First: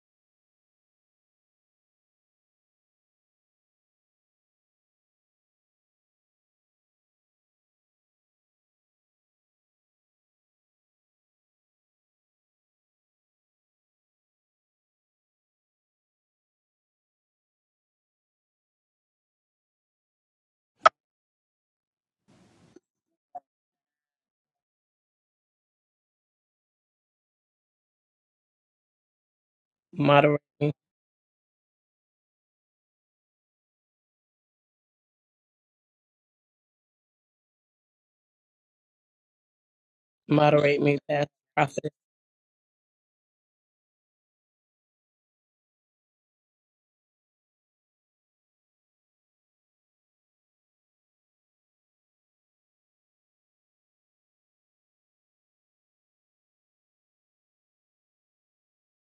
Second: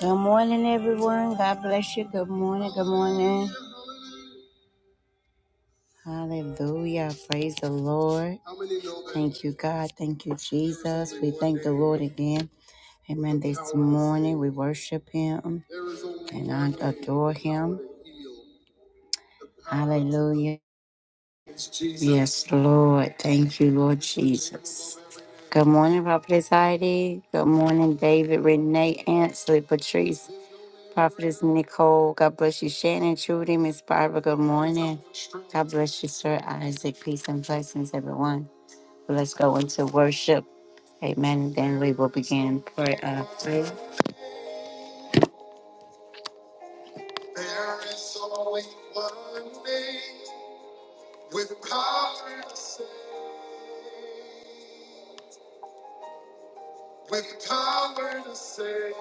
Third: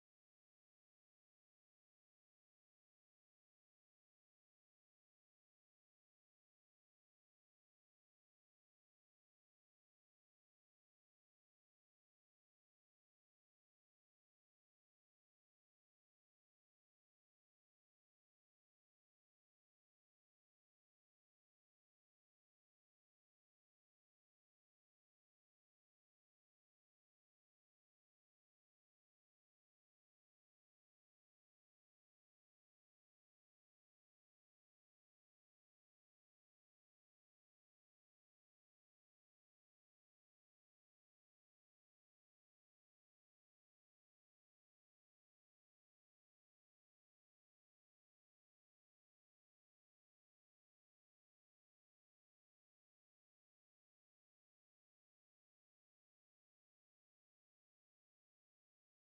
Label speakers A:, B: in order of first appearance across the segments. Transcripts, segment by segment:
A: Good morning, everyone. God bless you. Good morning. Good morning. Hallelujah. Praise the Lord. Thank you, God. Thank you, Jesus. We thank the Lord again. Amen. This morning we worship Him and I adore Him. Hallelujah. Yes, Lord. Thank you, Lord Jesus. Good morning, Prophet Heidi. Good morning, David, Renee, Ansley, Patrice.
B: Moderate me,
A: Prophetess Nicole, God bless you. Shannon, Trudy, Miss Barbara, good morning. God bless you, Sir Isaac. Peace and blessings, everyone. Let's go into worship.
B: moderate me, past
A: Amen. Then
B: prophet.
A: we will begin prayer. Uh, prayer. There is only one name with power to save. With power to save.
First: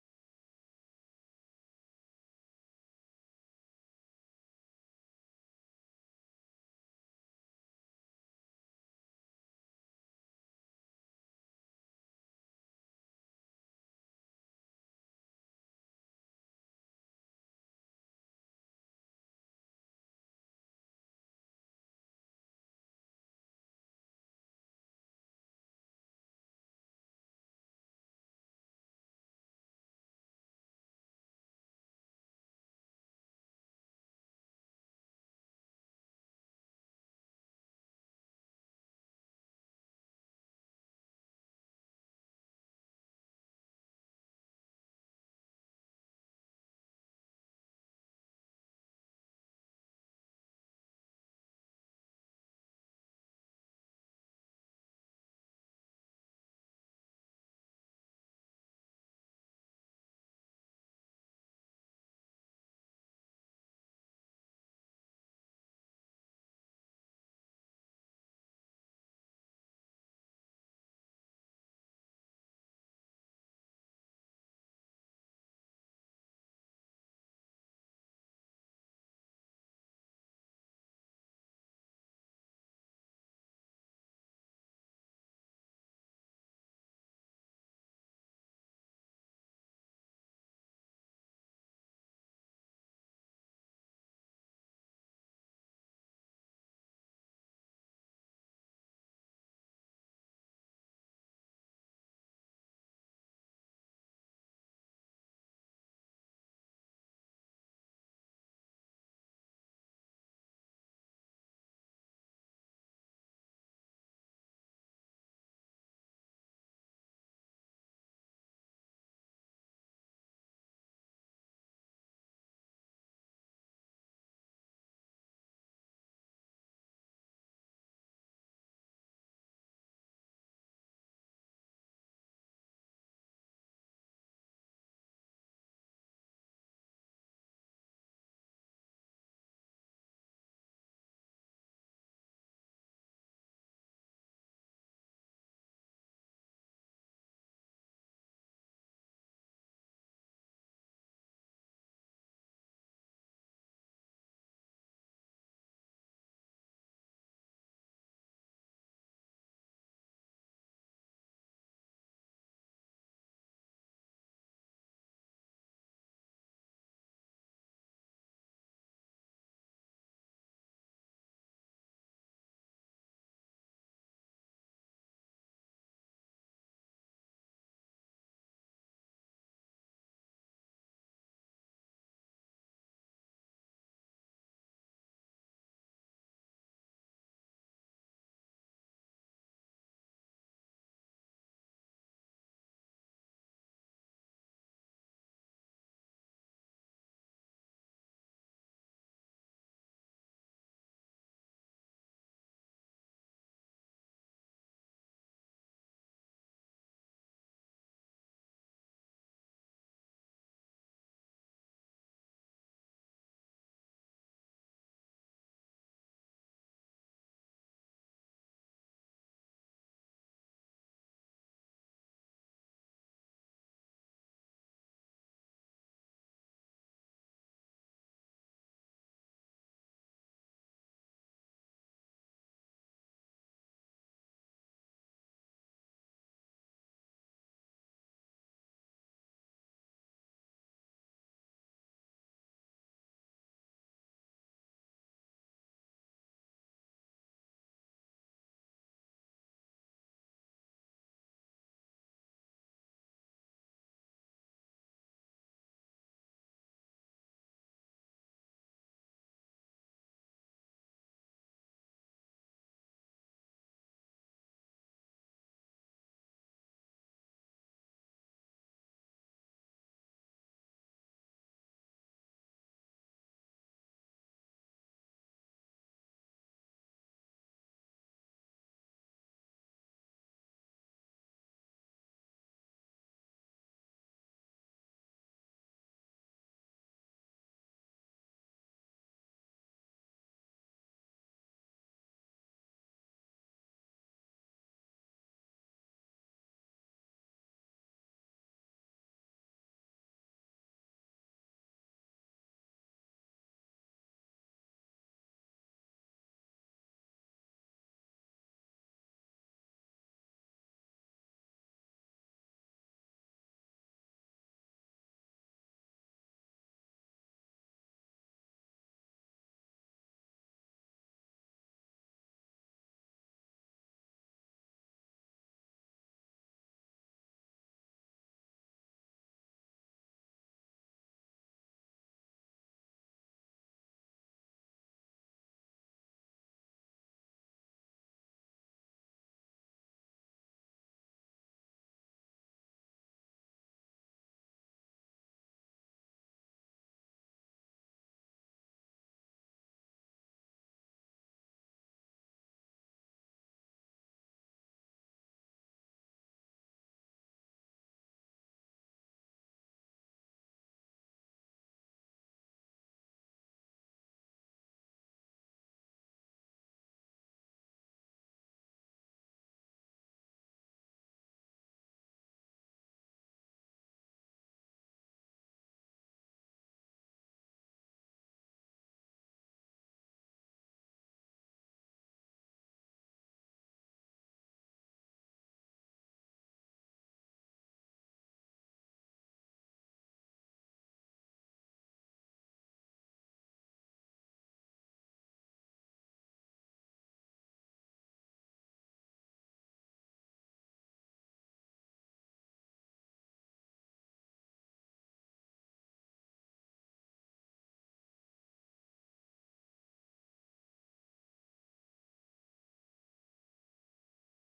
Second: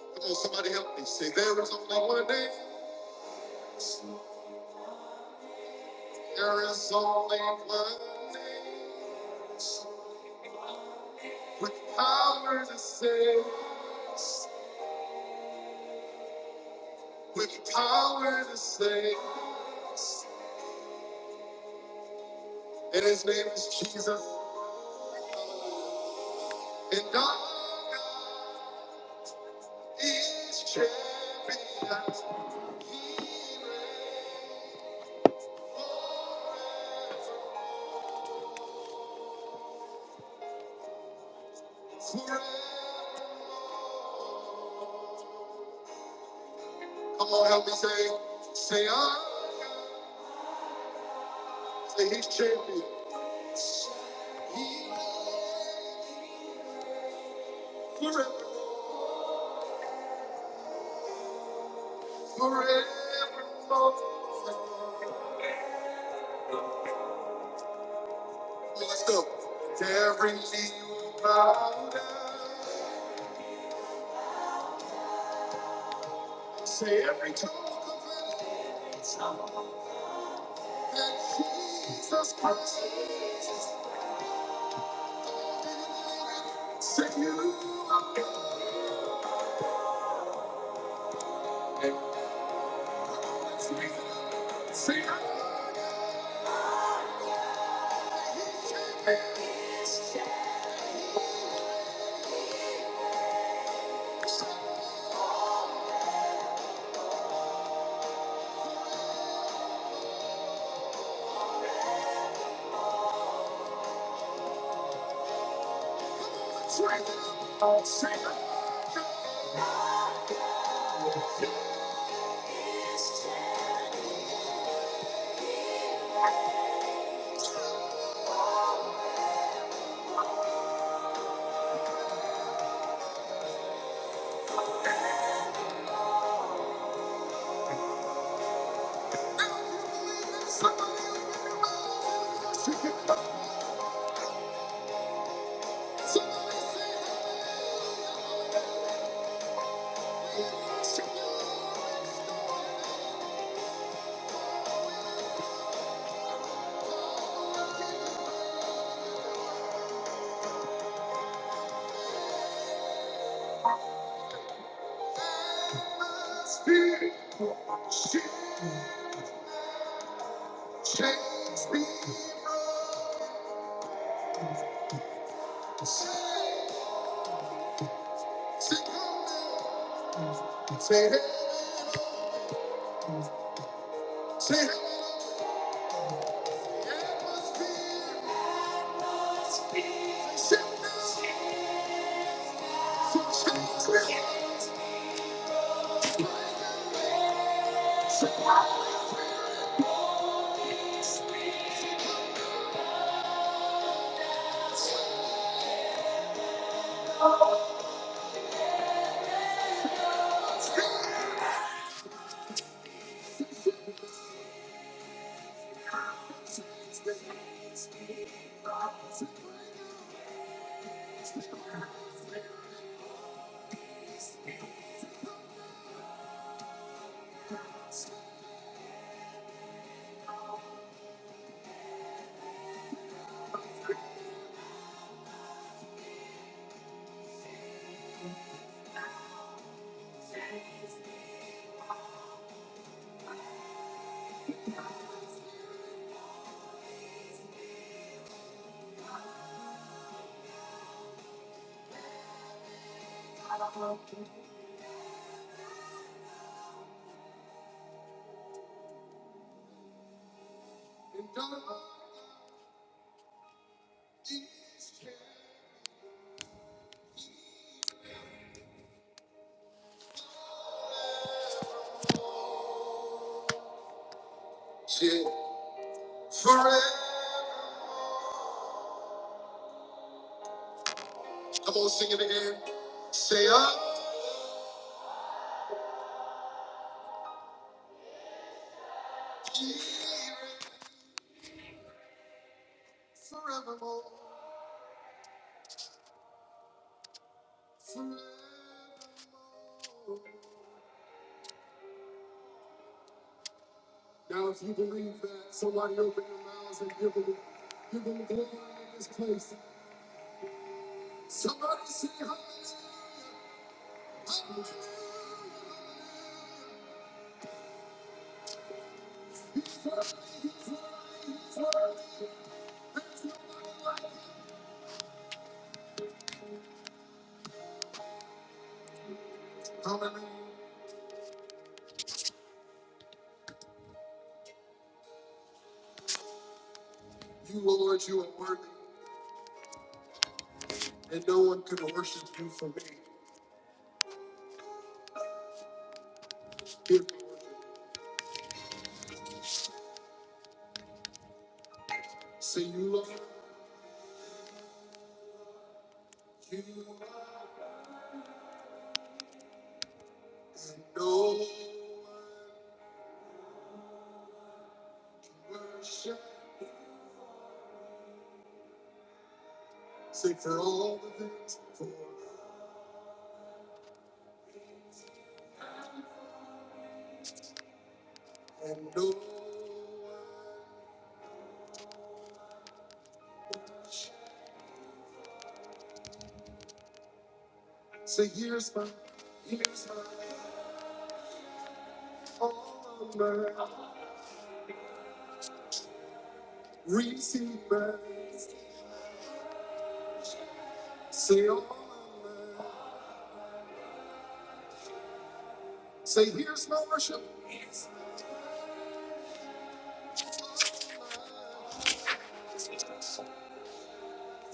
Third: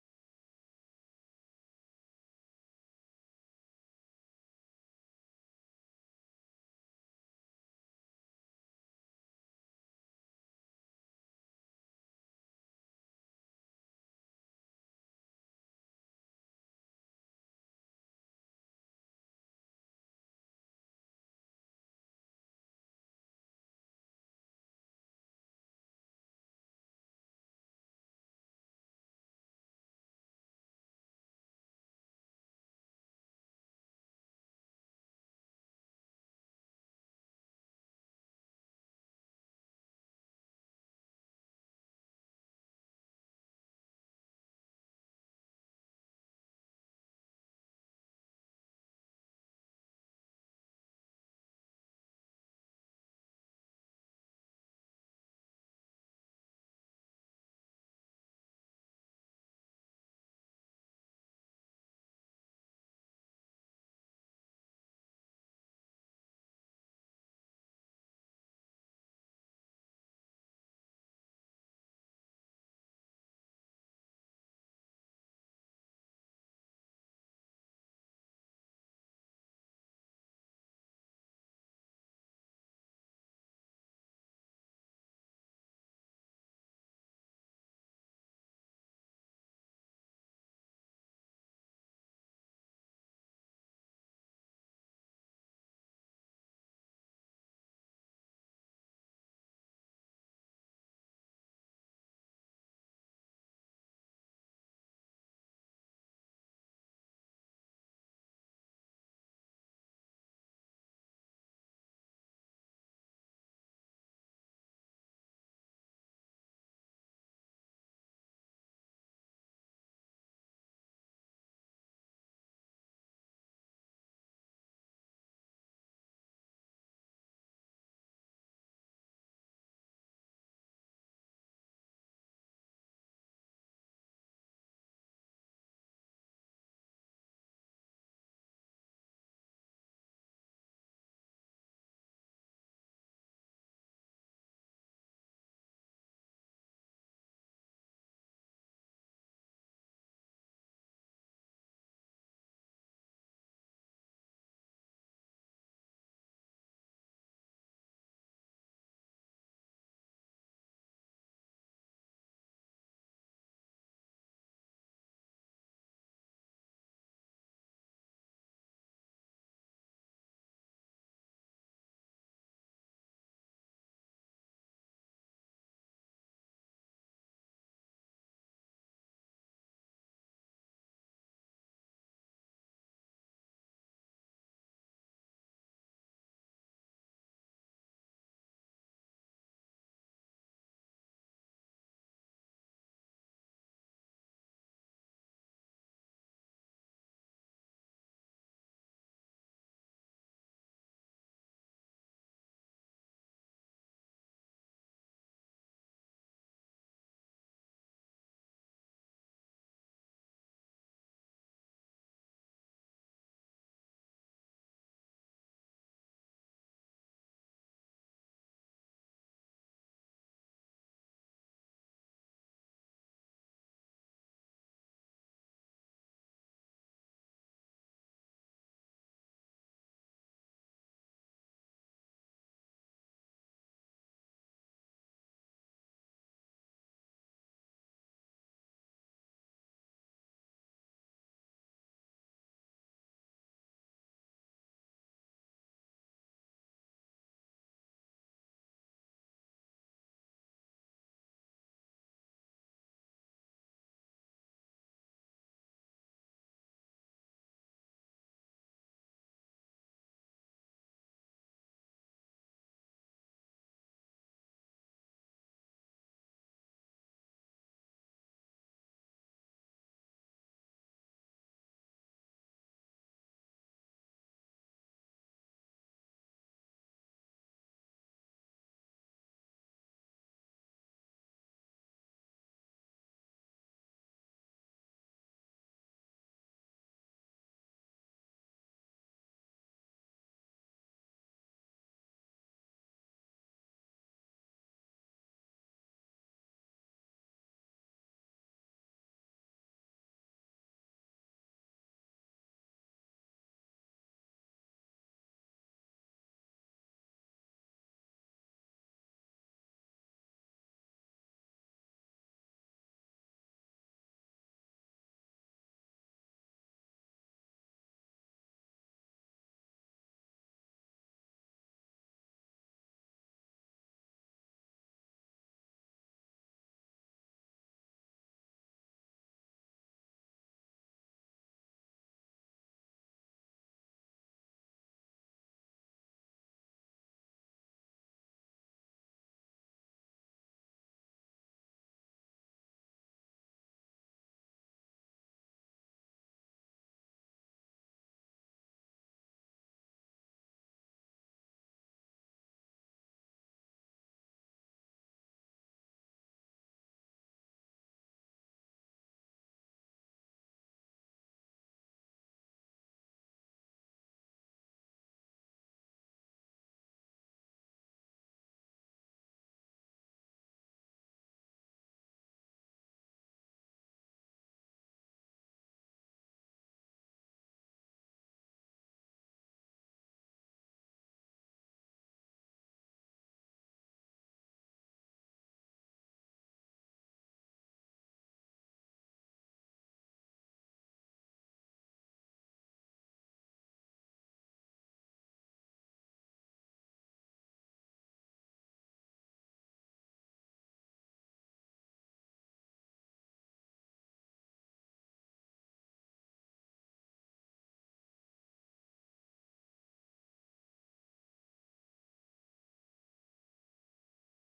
A: Come on, somebody help me. Say, there is only one name. There is only one name with power to save. with power to save. And his name is Jesus. And all God is champion. He reigns Forever. Come on, help me say, say I. Say he's champion. He reigns forever, forevermore. Let's go. To every knee will bow down. Say every tongue confess that Jesus Christ. Say you are God. Let's raise it up. Say I Let's raise it up. Say I Somebody lift your voice and worship Him. Somebody say, Say you are God. She changed me. Say, Say it. Say it. Forever. Come on, sing it again. Say, I'm here forevermore. forever." Now, if you believe that, somebody open your mouths and give them, give them glory in this place. Somebody say hallelujah. Hallelujah. You, Lord, you are worthy, and no one can worship you for me. Give me worship. Say, you, Lord, you, and no worship. Say for all the things for and all. Say here's my, here's my all of my receive my. Say all of my. Say here's my worship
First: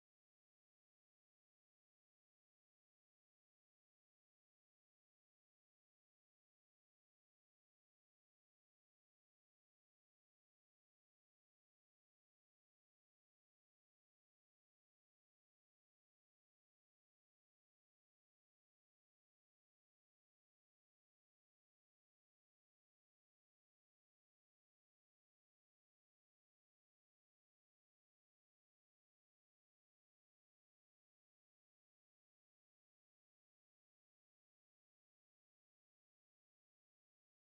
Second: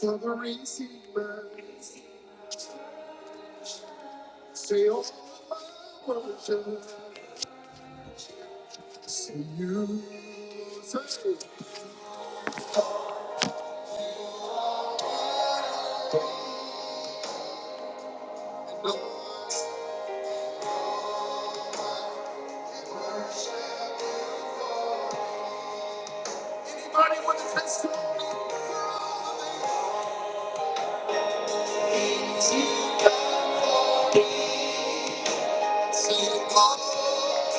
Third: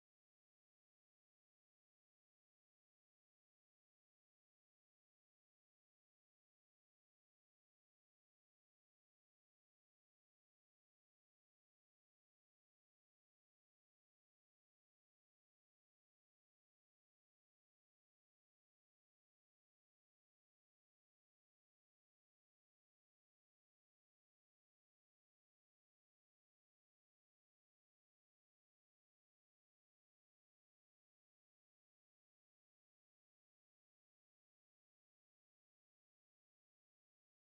A: for the receive my. Say all of my worship. Say anybody with a testimony. Say all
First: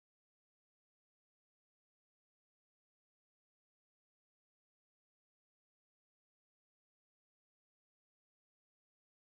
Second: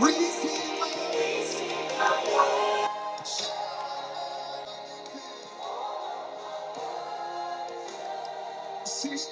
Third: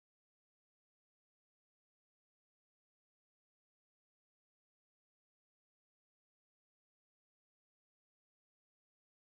A: receive my. Jesus.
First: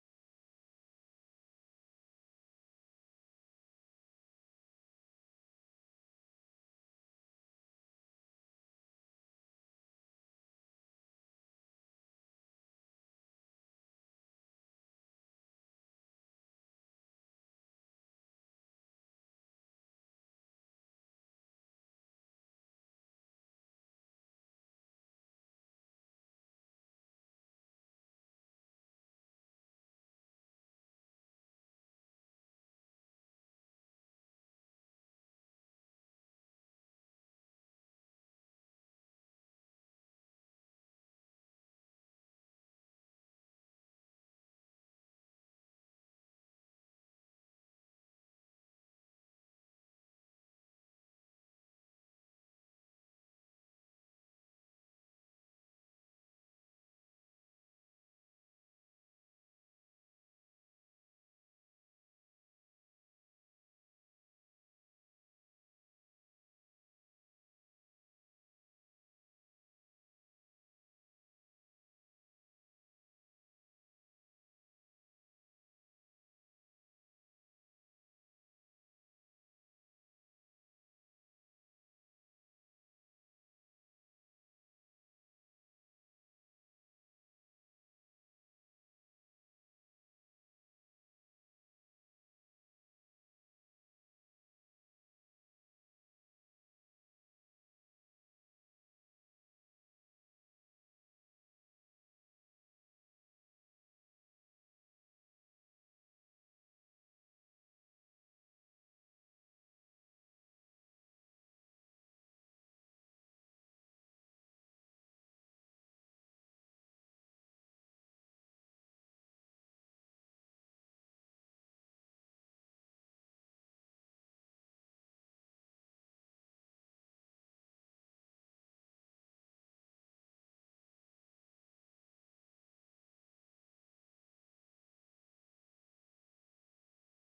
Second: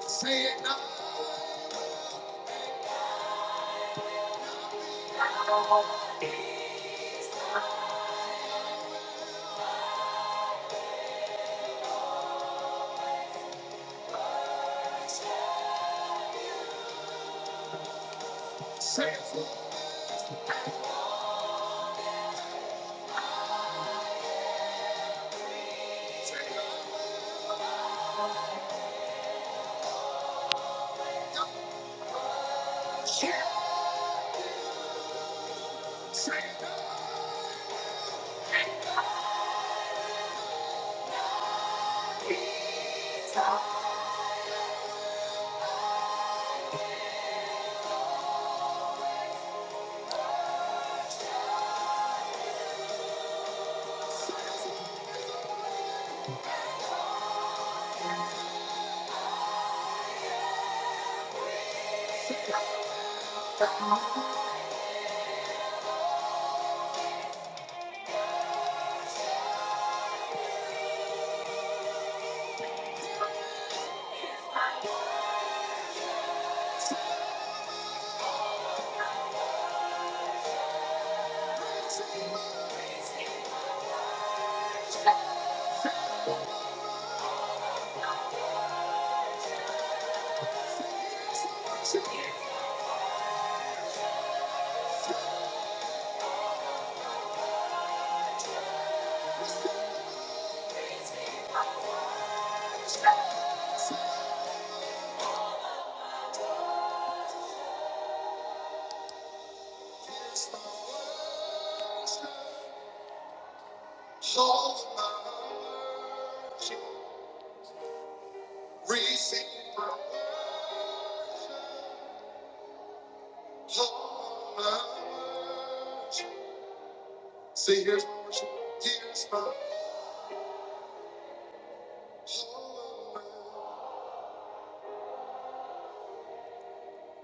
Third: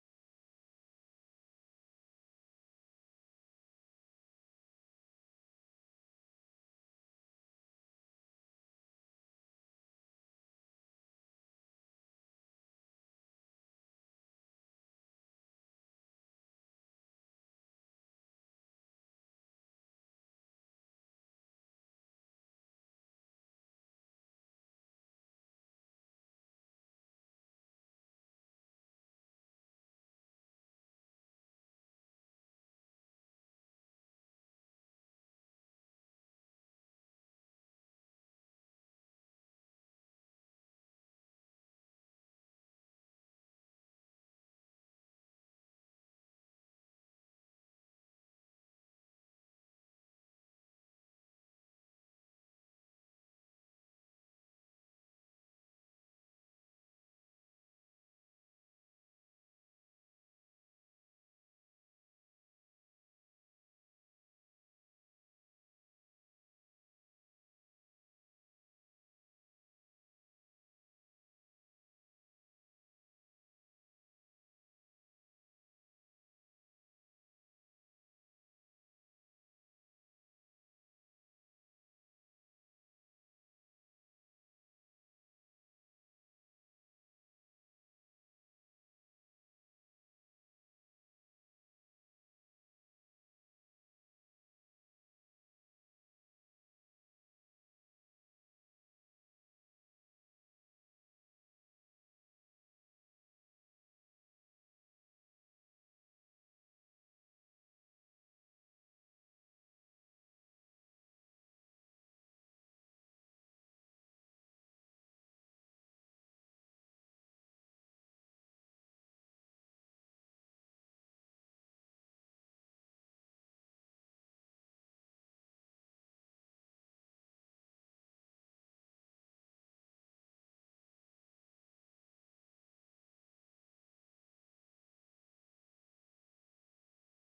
A: Say it now. Say it. Say it. Here's my worship. All my worship, receive my worship. All my worship. Say, here's my worship, here's my all my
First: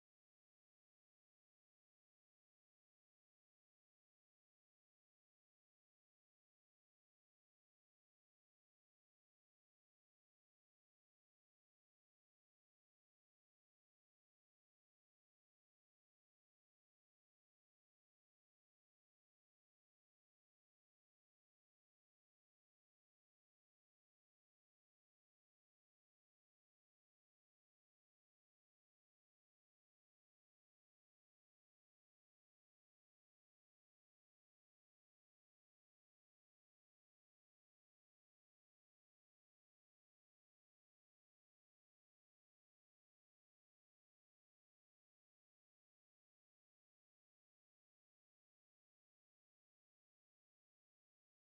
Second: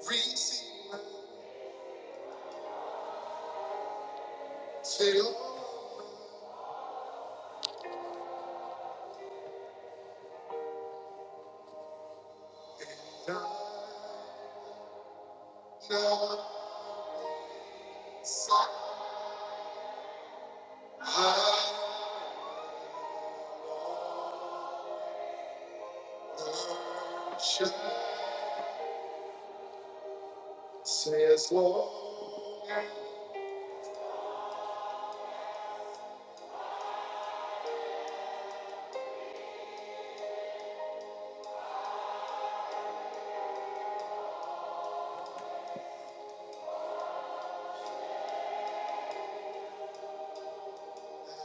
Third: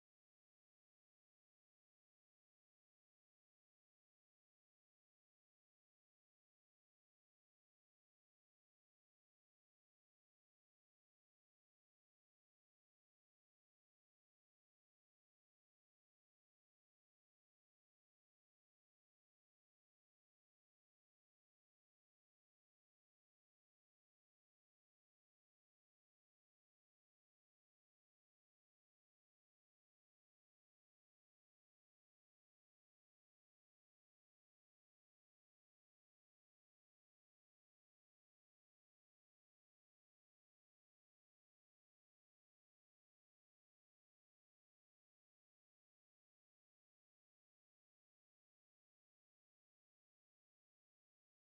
A: receive my say, Lord, now, now, say, I shall say, as long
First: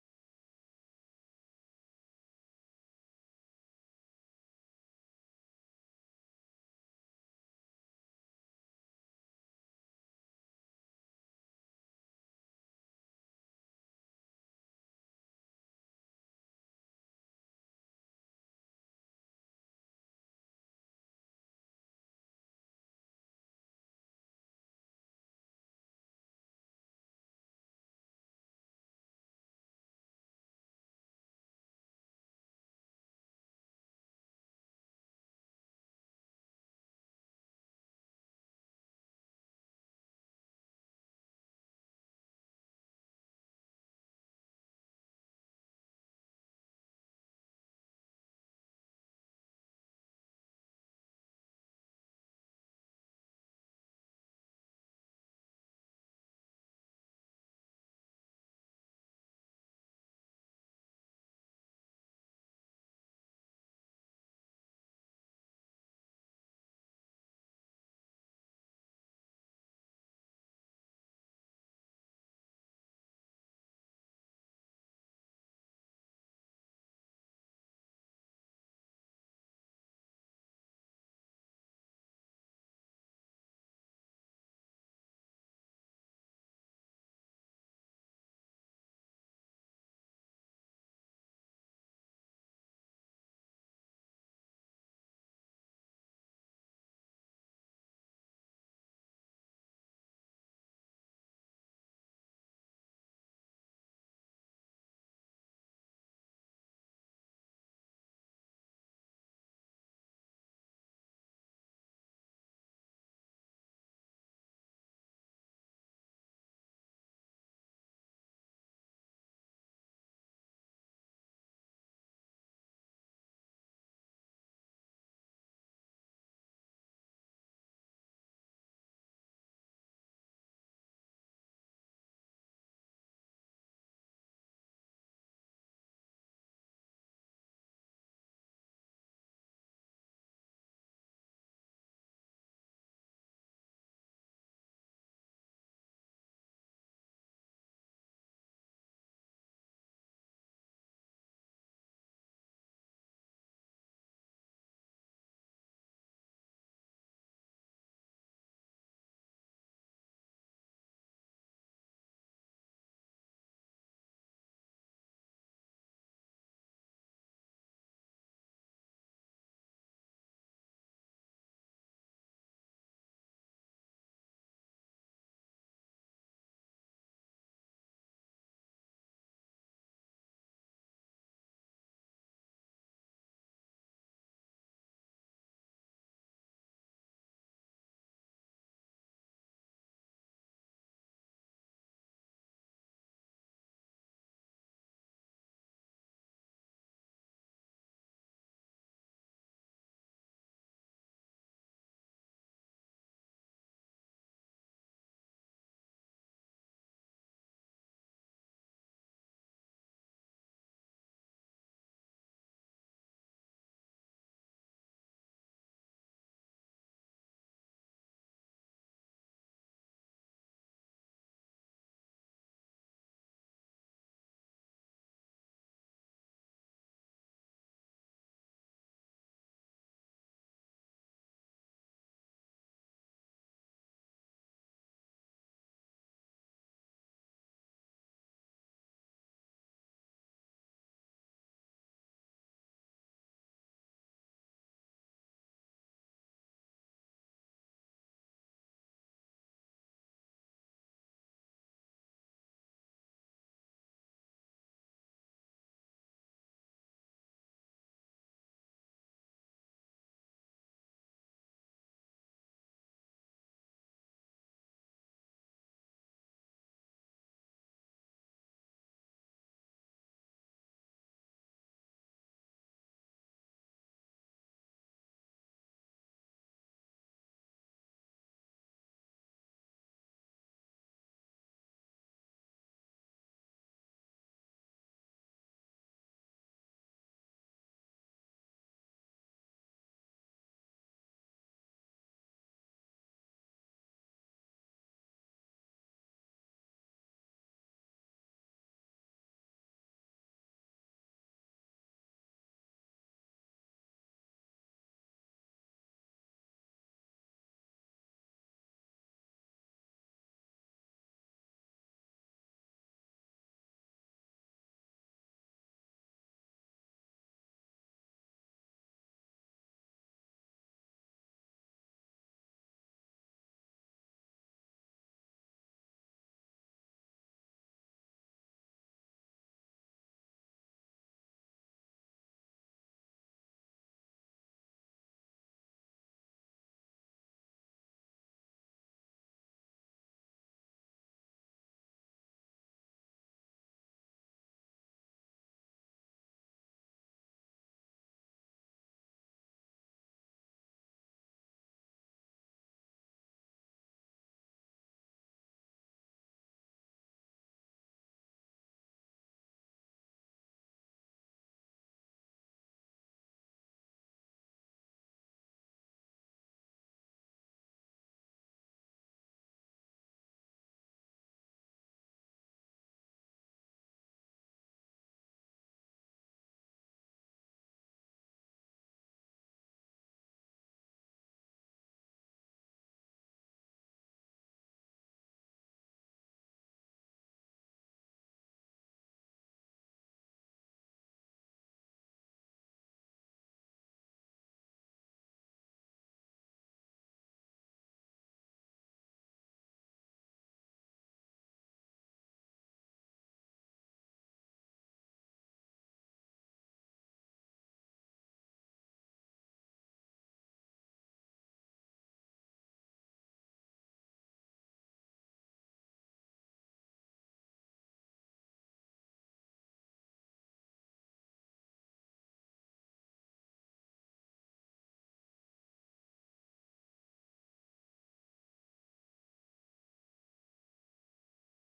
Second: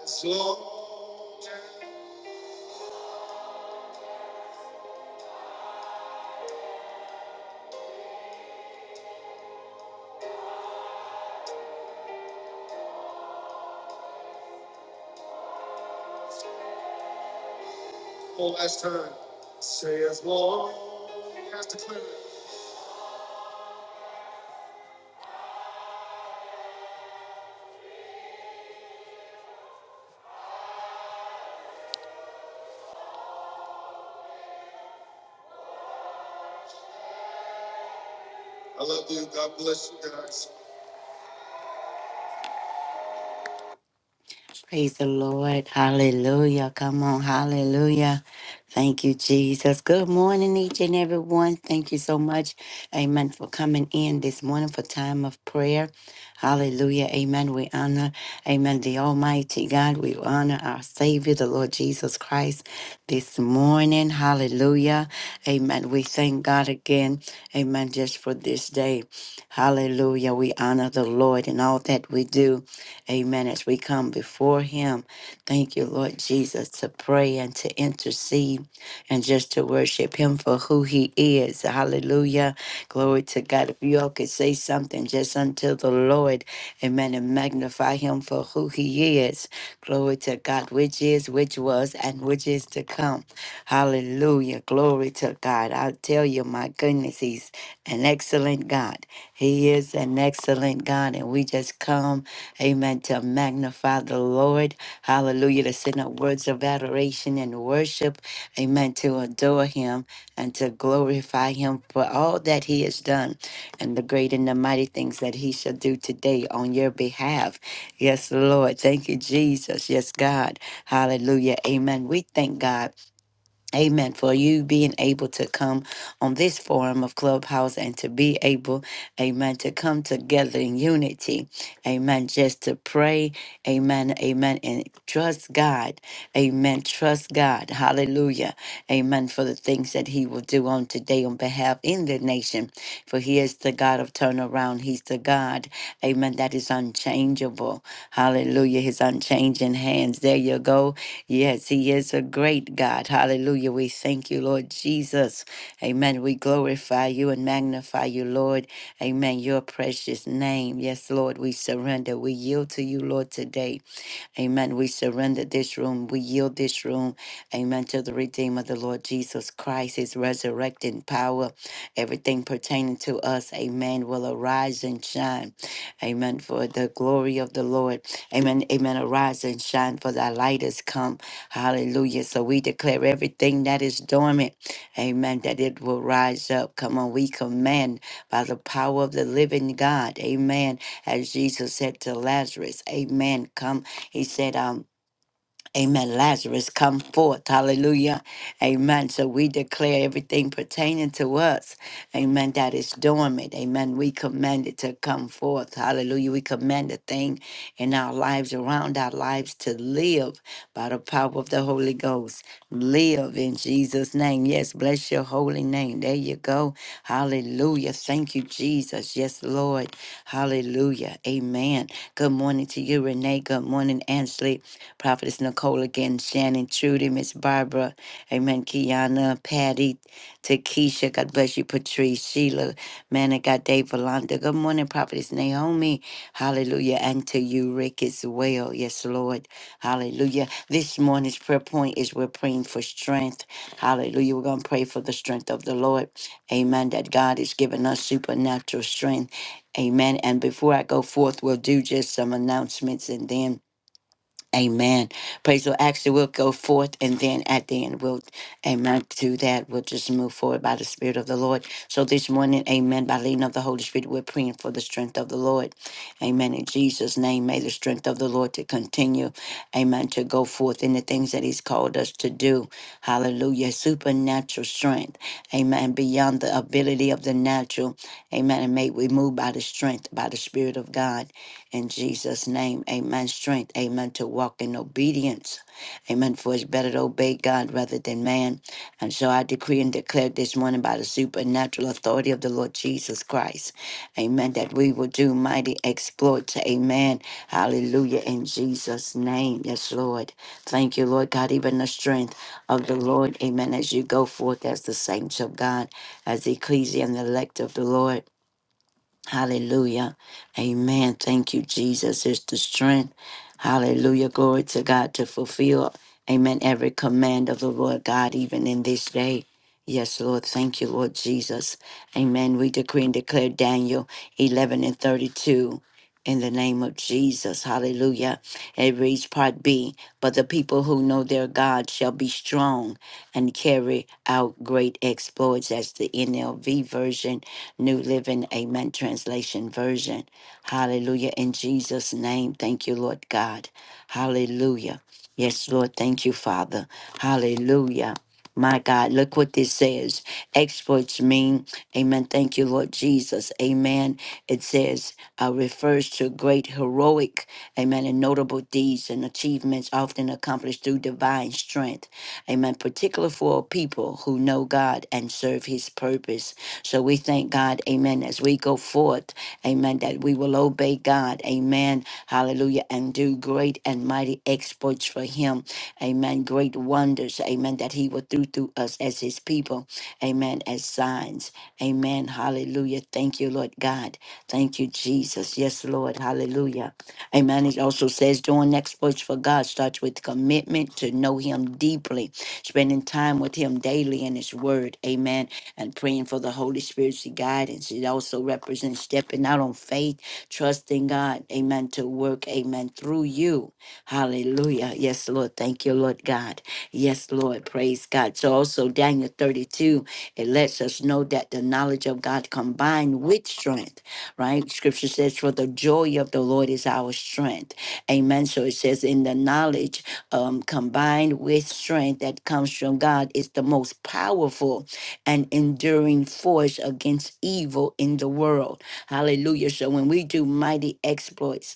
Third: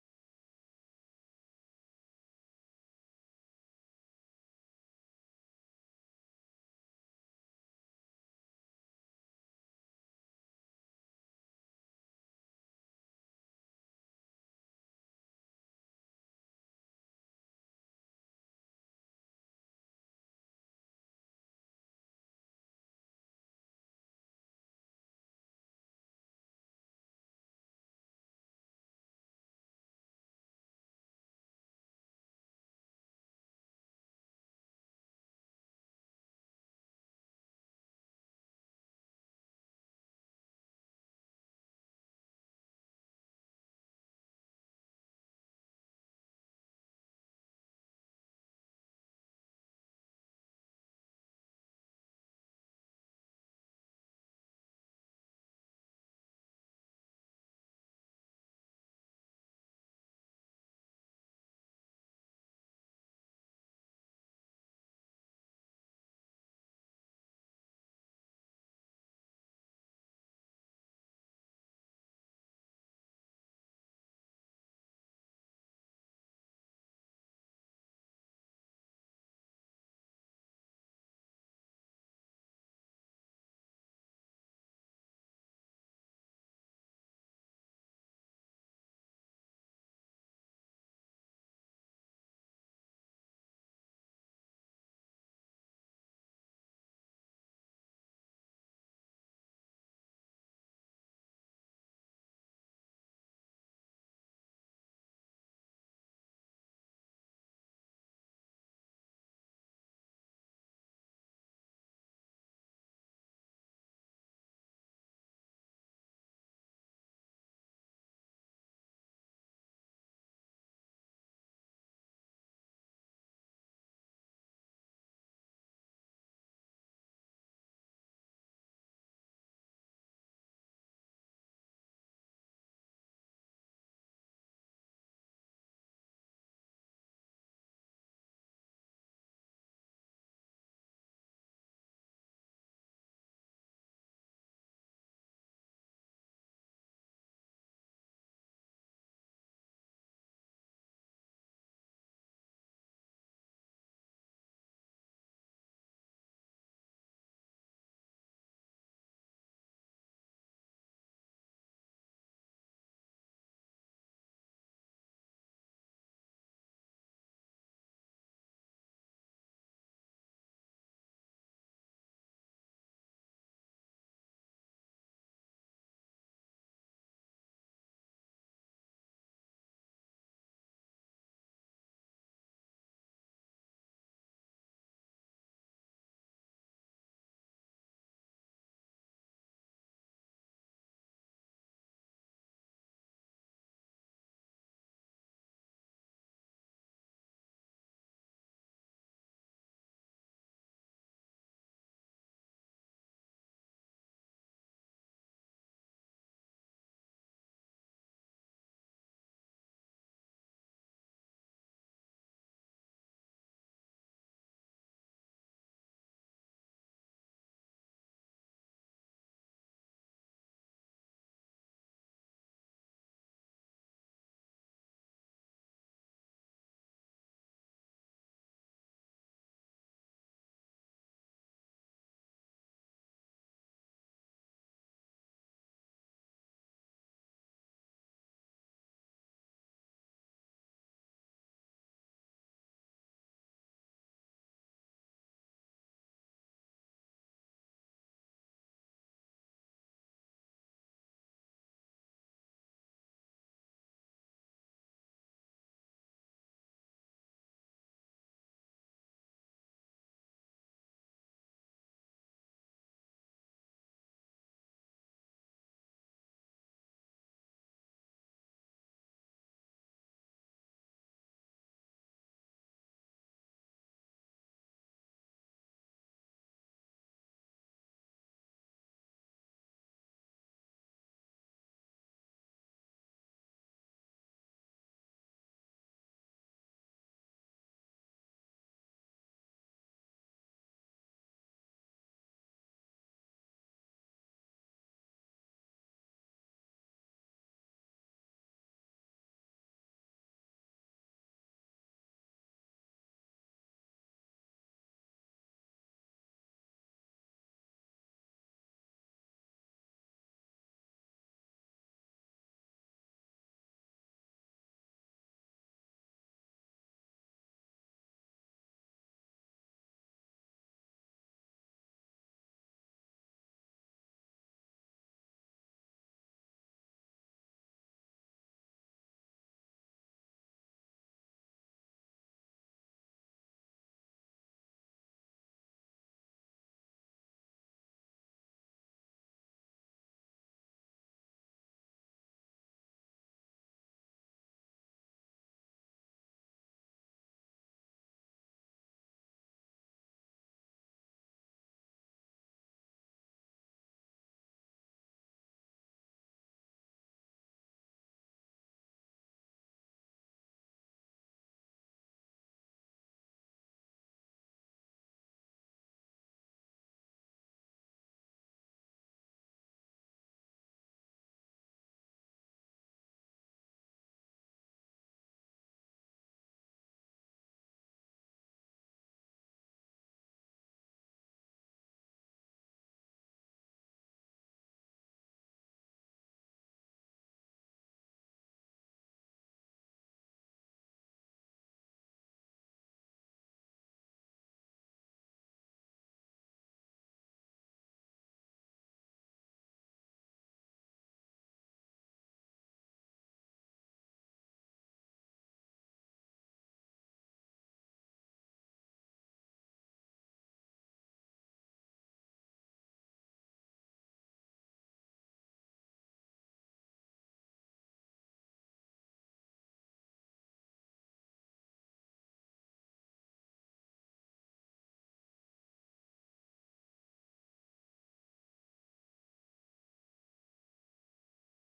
A: as long. One last time, say, as long as declare it. I love you. God bless you guys. Praise the Lord. Hallelujah. Come on. Hallelujah. Thank you, Jesus. Good morning, each and every one. Thank you so much. Amen. For coming in this morning for time of prayer. Hallelujah. Amen. We honor, amen, the Almighty God. We honor our Savior, the Lord Jesus Christ, this morning. Hallelujah. Amen. We thank God again. Amen. Just for this day. Hallelujah. We honor the Lord in all that we do. Amen. As we come before Him, thank you, Lord Jesus, to pray and to intercede and just to worship Him for who He is. Hallelujah. Glory to God. If you all could say something just unto the Lord, Amen, and magnify Him for who He is. Glory to God, which is, which was, and which is to come. Hallelujah. Glory to God. I tell you, my goodness, He's an excellent God. He is an excellent God, and we just come. Amen. To magnify the Lord. Hallelujah. To send up words of adoration and worship. Amen. To adore him and to glorify him for all that he has done and the great and the mighty things that he shall do today on your behalf. Yes, Lord. Thank you, Jesus. Yes, God. Hallelujah. Amen. We thank God. Amen. For you being able to come on this forum of Clubhouse and to be able, amen, to come together in unity. Amen. Just to pray. Amen. Amen. And trust God. Amen. Trust God. Hallelujah. Amen. For the things that He will do on today on behalf in the nation. For He is the God of turnaround. He's the God. Amen. That is unchangeable. Hallelujah. His unchanging hands. There you go. Yes, He is a great God. Hallelujah. We thank you, Lord Jesus. Amen. We glorify you and magnify you, Lord. Amen. Your precious name. Yes, Lord, we surrender. We yield to you, Lord, today. Amen. We surrender this room. We yield this room. Amen. To the Redeemer, the Lord Jesus Christ, his resurrecting power, everything pertaining to us. Amen. Will arise and shine. Amen. For the glory of the Lord. Amen. Amen. Arise and shine, for thy light is come. Hallelujah. So we declare everything that is dormant. Amen. That it will rise up. Come on. We command by the power of the living God. Amen. As Jesus said to Lazarus, Amen. Come he said, um, Amen. Lazarus, come forth. Hallelujah. Amen. So we declare everything pertaining to us. Amen. That is dormant. Amen. We command it to come forth. Hallelujah. We command a thing in our lives, around our lives, to live by the power of the Holy Ghost. Live in Jesus' name. Yes. Bless your holy name. There you go. Hallelujah. Thank you, Jesus. Yes, Lord. Hallelujah. Amen. Good morning to you, Renee. Good morning, Ansley. Prophetess Nicole again, Shannon, Trudy, Miss Barbara, Amen, Kiana, Patty, Takesha, God bless you, Patrice, Sheila, man of God, Dave Valanda. Good morning, Prophetess Naomi. Hallelujah. And to you, Rick, as well. Yes, Lord. Hallelujah. This morning's prayer point is we're praying for strength. Hallelujah. We're going to pray for the strength of the Lord. Amen. That God is giving us supernatural strength. Amen. And before I go forth, we'll do just some announcements and then Amen. Praise the Lord. Actually, we'll go forth and then at the end, we'll, amen, do that. We'll just move forward by the Spirit of the Lord. So this morning, amen, by leading of the Holy Spirit, we're praying for the strength of the Lord. Amen. In Jesus' name, may the strength of the Lord to continue, amen, to go forth in the things that He's called us to do. Hallelujah. Supernatural strength, amen, beyond the ability of the natural, amen. And may we move by the strength, by the Spirit of God. In Jesus' name, amen. Strength, amen, to walk in obedience. Amen. For it's better to obey God rather than man. And so I decree and declare this morning by the supernatural authority of the Lord Jesus Christ. Amen. That we will do mighty exploits. Amen. Hallelujah. In Jesus' name. Yes, Lord. Thank you, Lord God. Even the strength of the Lord. Amen. As you go forth as the saints of God, as the ecclesia and the elect of the Lord. Hallelujah. Amen. Thank you, Jesus. It's the strength. Hallelujah. Glory to God to fulfill, amen, every command of the Lord God, even in this day. Yes, Lord. Thank you, Lord Jesus. Amen. We decree and declare Daniel 11 and 32. In the name of Jesus, hallelujah. It reads part B. But the people who know their God shall be strong and carry out great exploits. That's the NLV version New Living Amen Translation Version. Hallelujah. In Jesus' name, thank you, Lord God. Hallelujah. Yes, Lord, thank you, Father. Hallelujah. My God, look what this says. Exports mean, amen. Thank you, Lord Jesus. Amen. It says, uh, refers to great heroic, amen, and notable deeds and achievements often accomplished through divine strength. Amen. Particular for a people who know God and serve his purpose. So we thank God, amen, as we go forth, amen, that we will obey God, amen, hallelujah, and do great and mighty exploits for Him, amen, great wonders, amen, that He will do through us as His people, amen, as signs, amen, hallelujah. Thank you, Lord God. Thank you, Jesus. Yes, Lord, hallelujah. Amen. It also says doing exploits for God starts with commitment to know Him deeply, spending time with Him daily in His Word, amen and praying for the Holy Spirit's guidance. It also represents stepping out on faith, trusting God, amen, to work, amen, through you. Hallelujah. Yes, Lord. Thank you, Lord God. Yes, Lord. Praise God. So also Daniel 32, it lets us know that the knowledge of God combined with strength, right? Scripture says, for the joy of the Lord is our strength. Amen. So it says in the knowledge um, combined with strength that comes from God is the most powerful and enduring force against evil in the world. Hallelujah. So when we do mighty exploits,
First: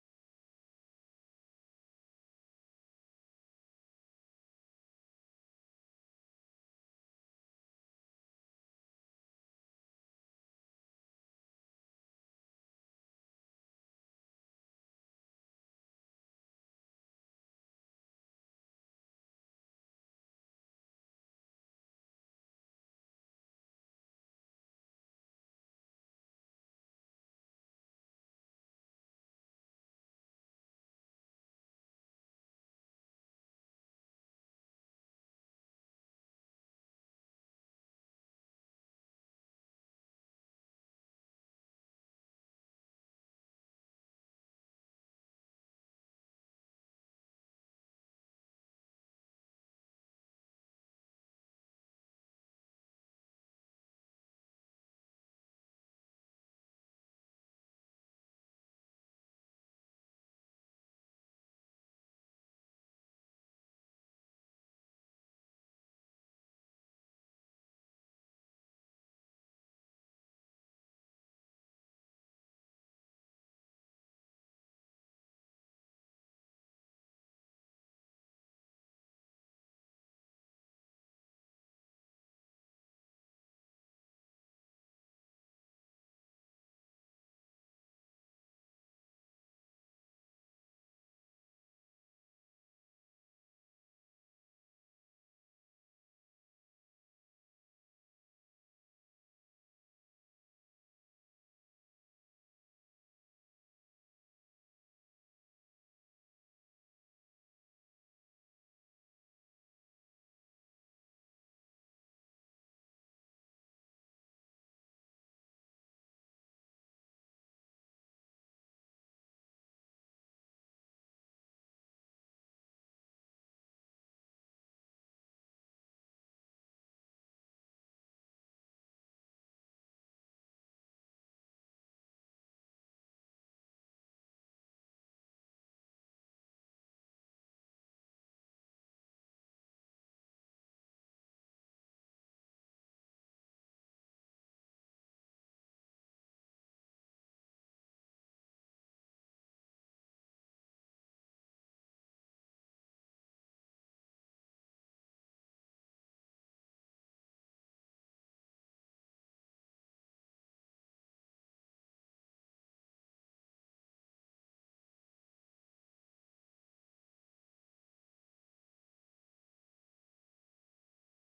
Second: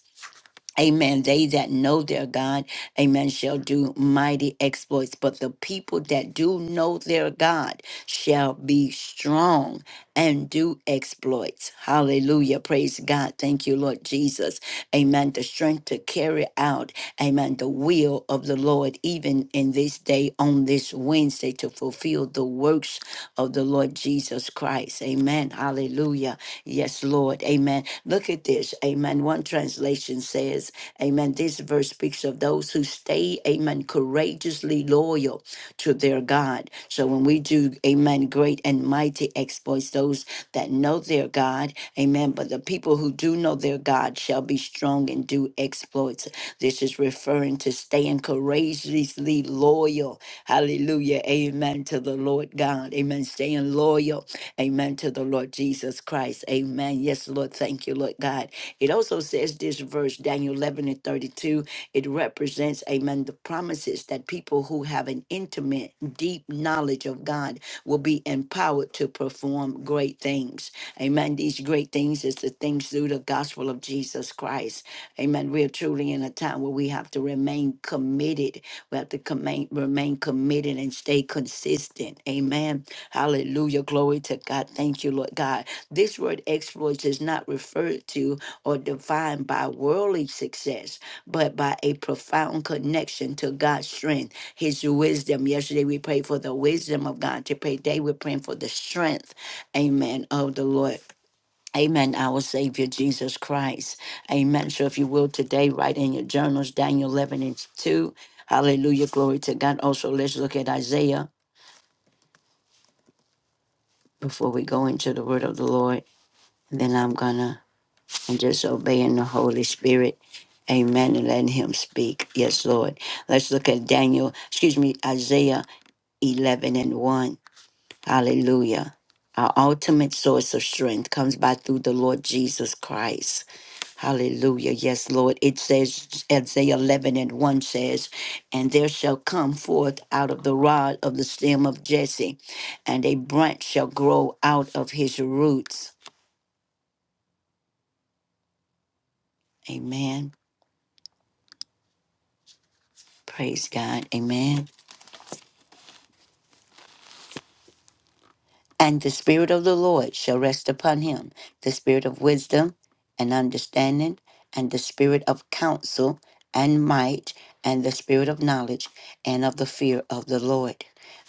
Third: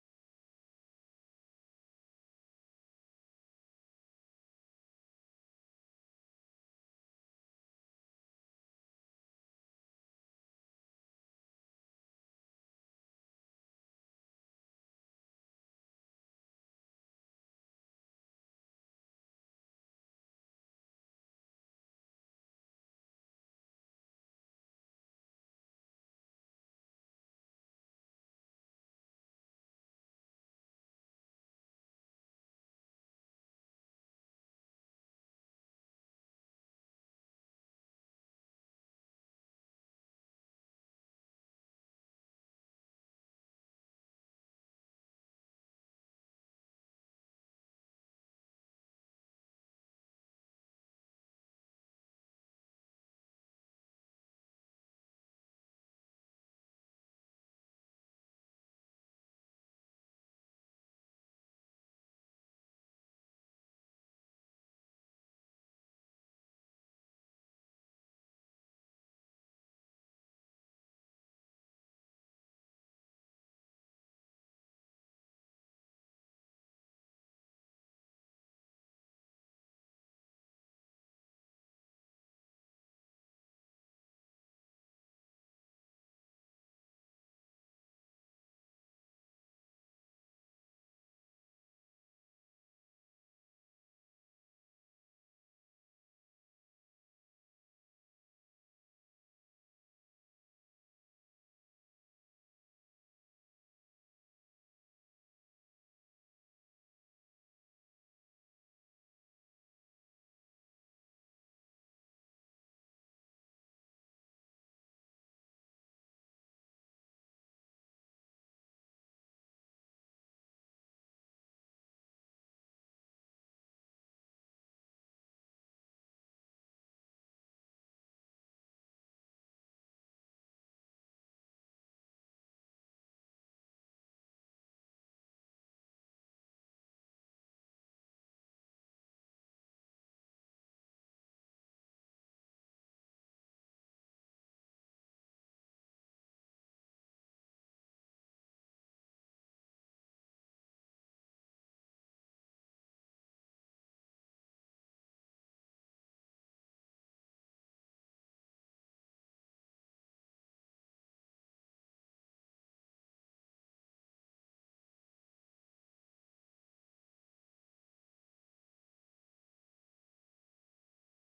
A: Amen. They that know their God, amen, shall do mighty exploits. But the people that do know their God shall be strong and do exploits. Hallelujah. Praise God. Thank you, Lord Jesus. Amen. The strength to carry out, amen, the will of the Lord, even in this day, on this Wednesday, to fulfill the works of the Lord Jesus Christ. Amen. Hallelujah. Yes, Lord. Amen. Look at this. Amen. One translation says, Amen. This verse speaks of those who stay, Amen, courageously loyal to their God. So when we do, Amen, great and mighty exploits, those that know their God, Amen. But the people who do know their God shall be strong and do exploits. This is referring to staying courageously loyal. Hallelujah. Amen. To the Lord God. Amen. Staying loyal. Amen to the Lord Jesus Christ. Amen. Yes, Lord. Thank you, Lord God. It also says this verse, Daniel 11 and 32, it represents, amen, the promises that people who have an intimate, deep knowledge of God will be empowered to perform great things. Amen. These great things is the things through the gospel of Jesus Christ. Amen. We are truly in a time where we have to remain committed. We have to command, remain committed and stay consistent. Amen. Hallelujah. Glory to God. Thank you, Lord God. This word exploits is not referred to or defined by worldly success, but by a profound connection to God's strength, His wisdom. Yesterday we prayed for the wisdom of God. Today we're praying for the strength, amen, of the Lord. Amen, our Savior Jesus Christ. Amen. So, if you will, today, write in your journals Daniel 11 and 2. Hallelujah. Glory to God. Also, let's look at Isaiah. before we go into the word of the Lord. And Then I'm gonna and just obeying the Holy Spirit. Amen. And letting him speak. Yes, Lord. Let's look at Daniel, excuse me, Isaiah 11 and 1. Hallelujah. Our ultimate source of strength comes by through the Lord Jesus Christ. Hallelujah. Yes, Lord. It says, Isaiah 11 and 1 says, And there shall come forth out of the rod of the stem of Jesse, and a branch shall grow out of his roots. Amen. Praise God. Amen. And the Spirit of the Lord shall rest upon him the Spirit of wisdom and understanding, and the Spirit of counsel and might, and the Spirit of knowledge and of the fear of the Lord.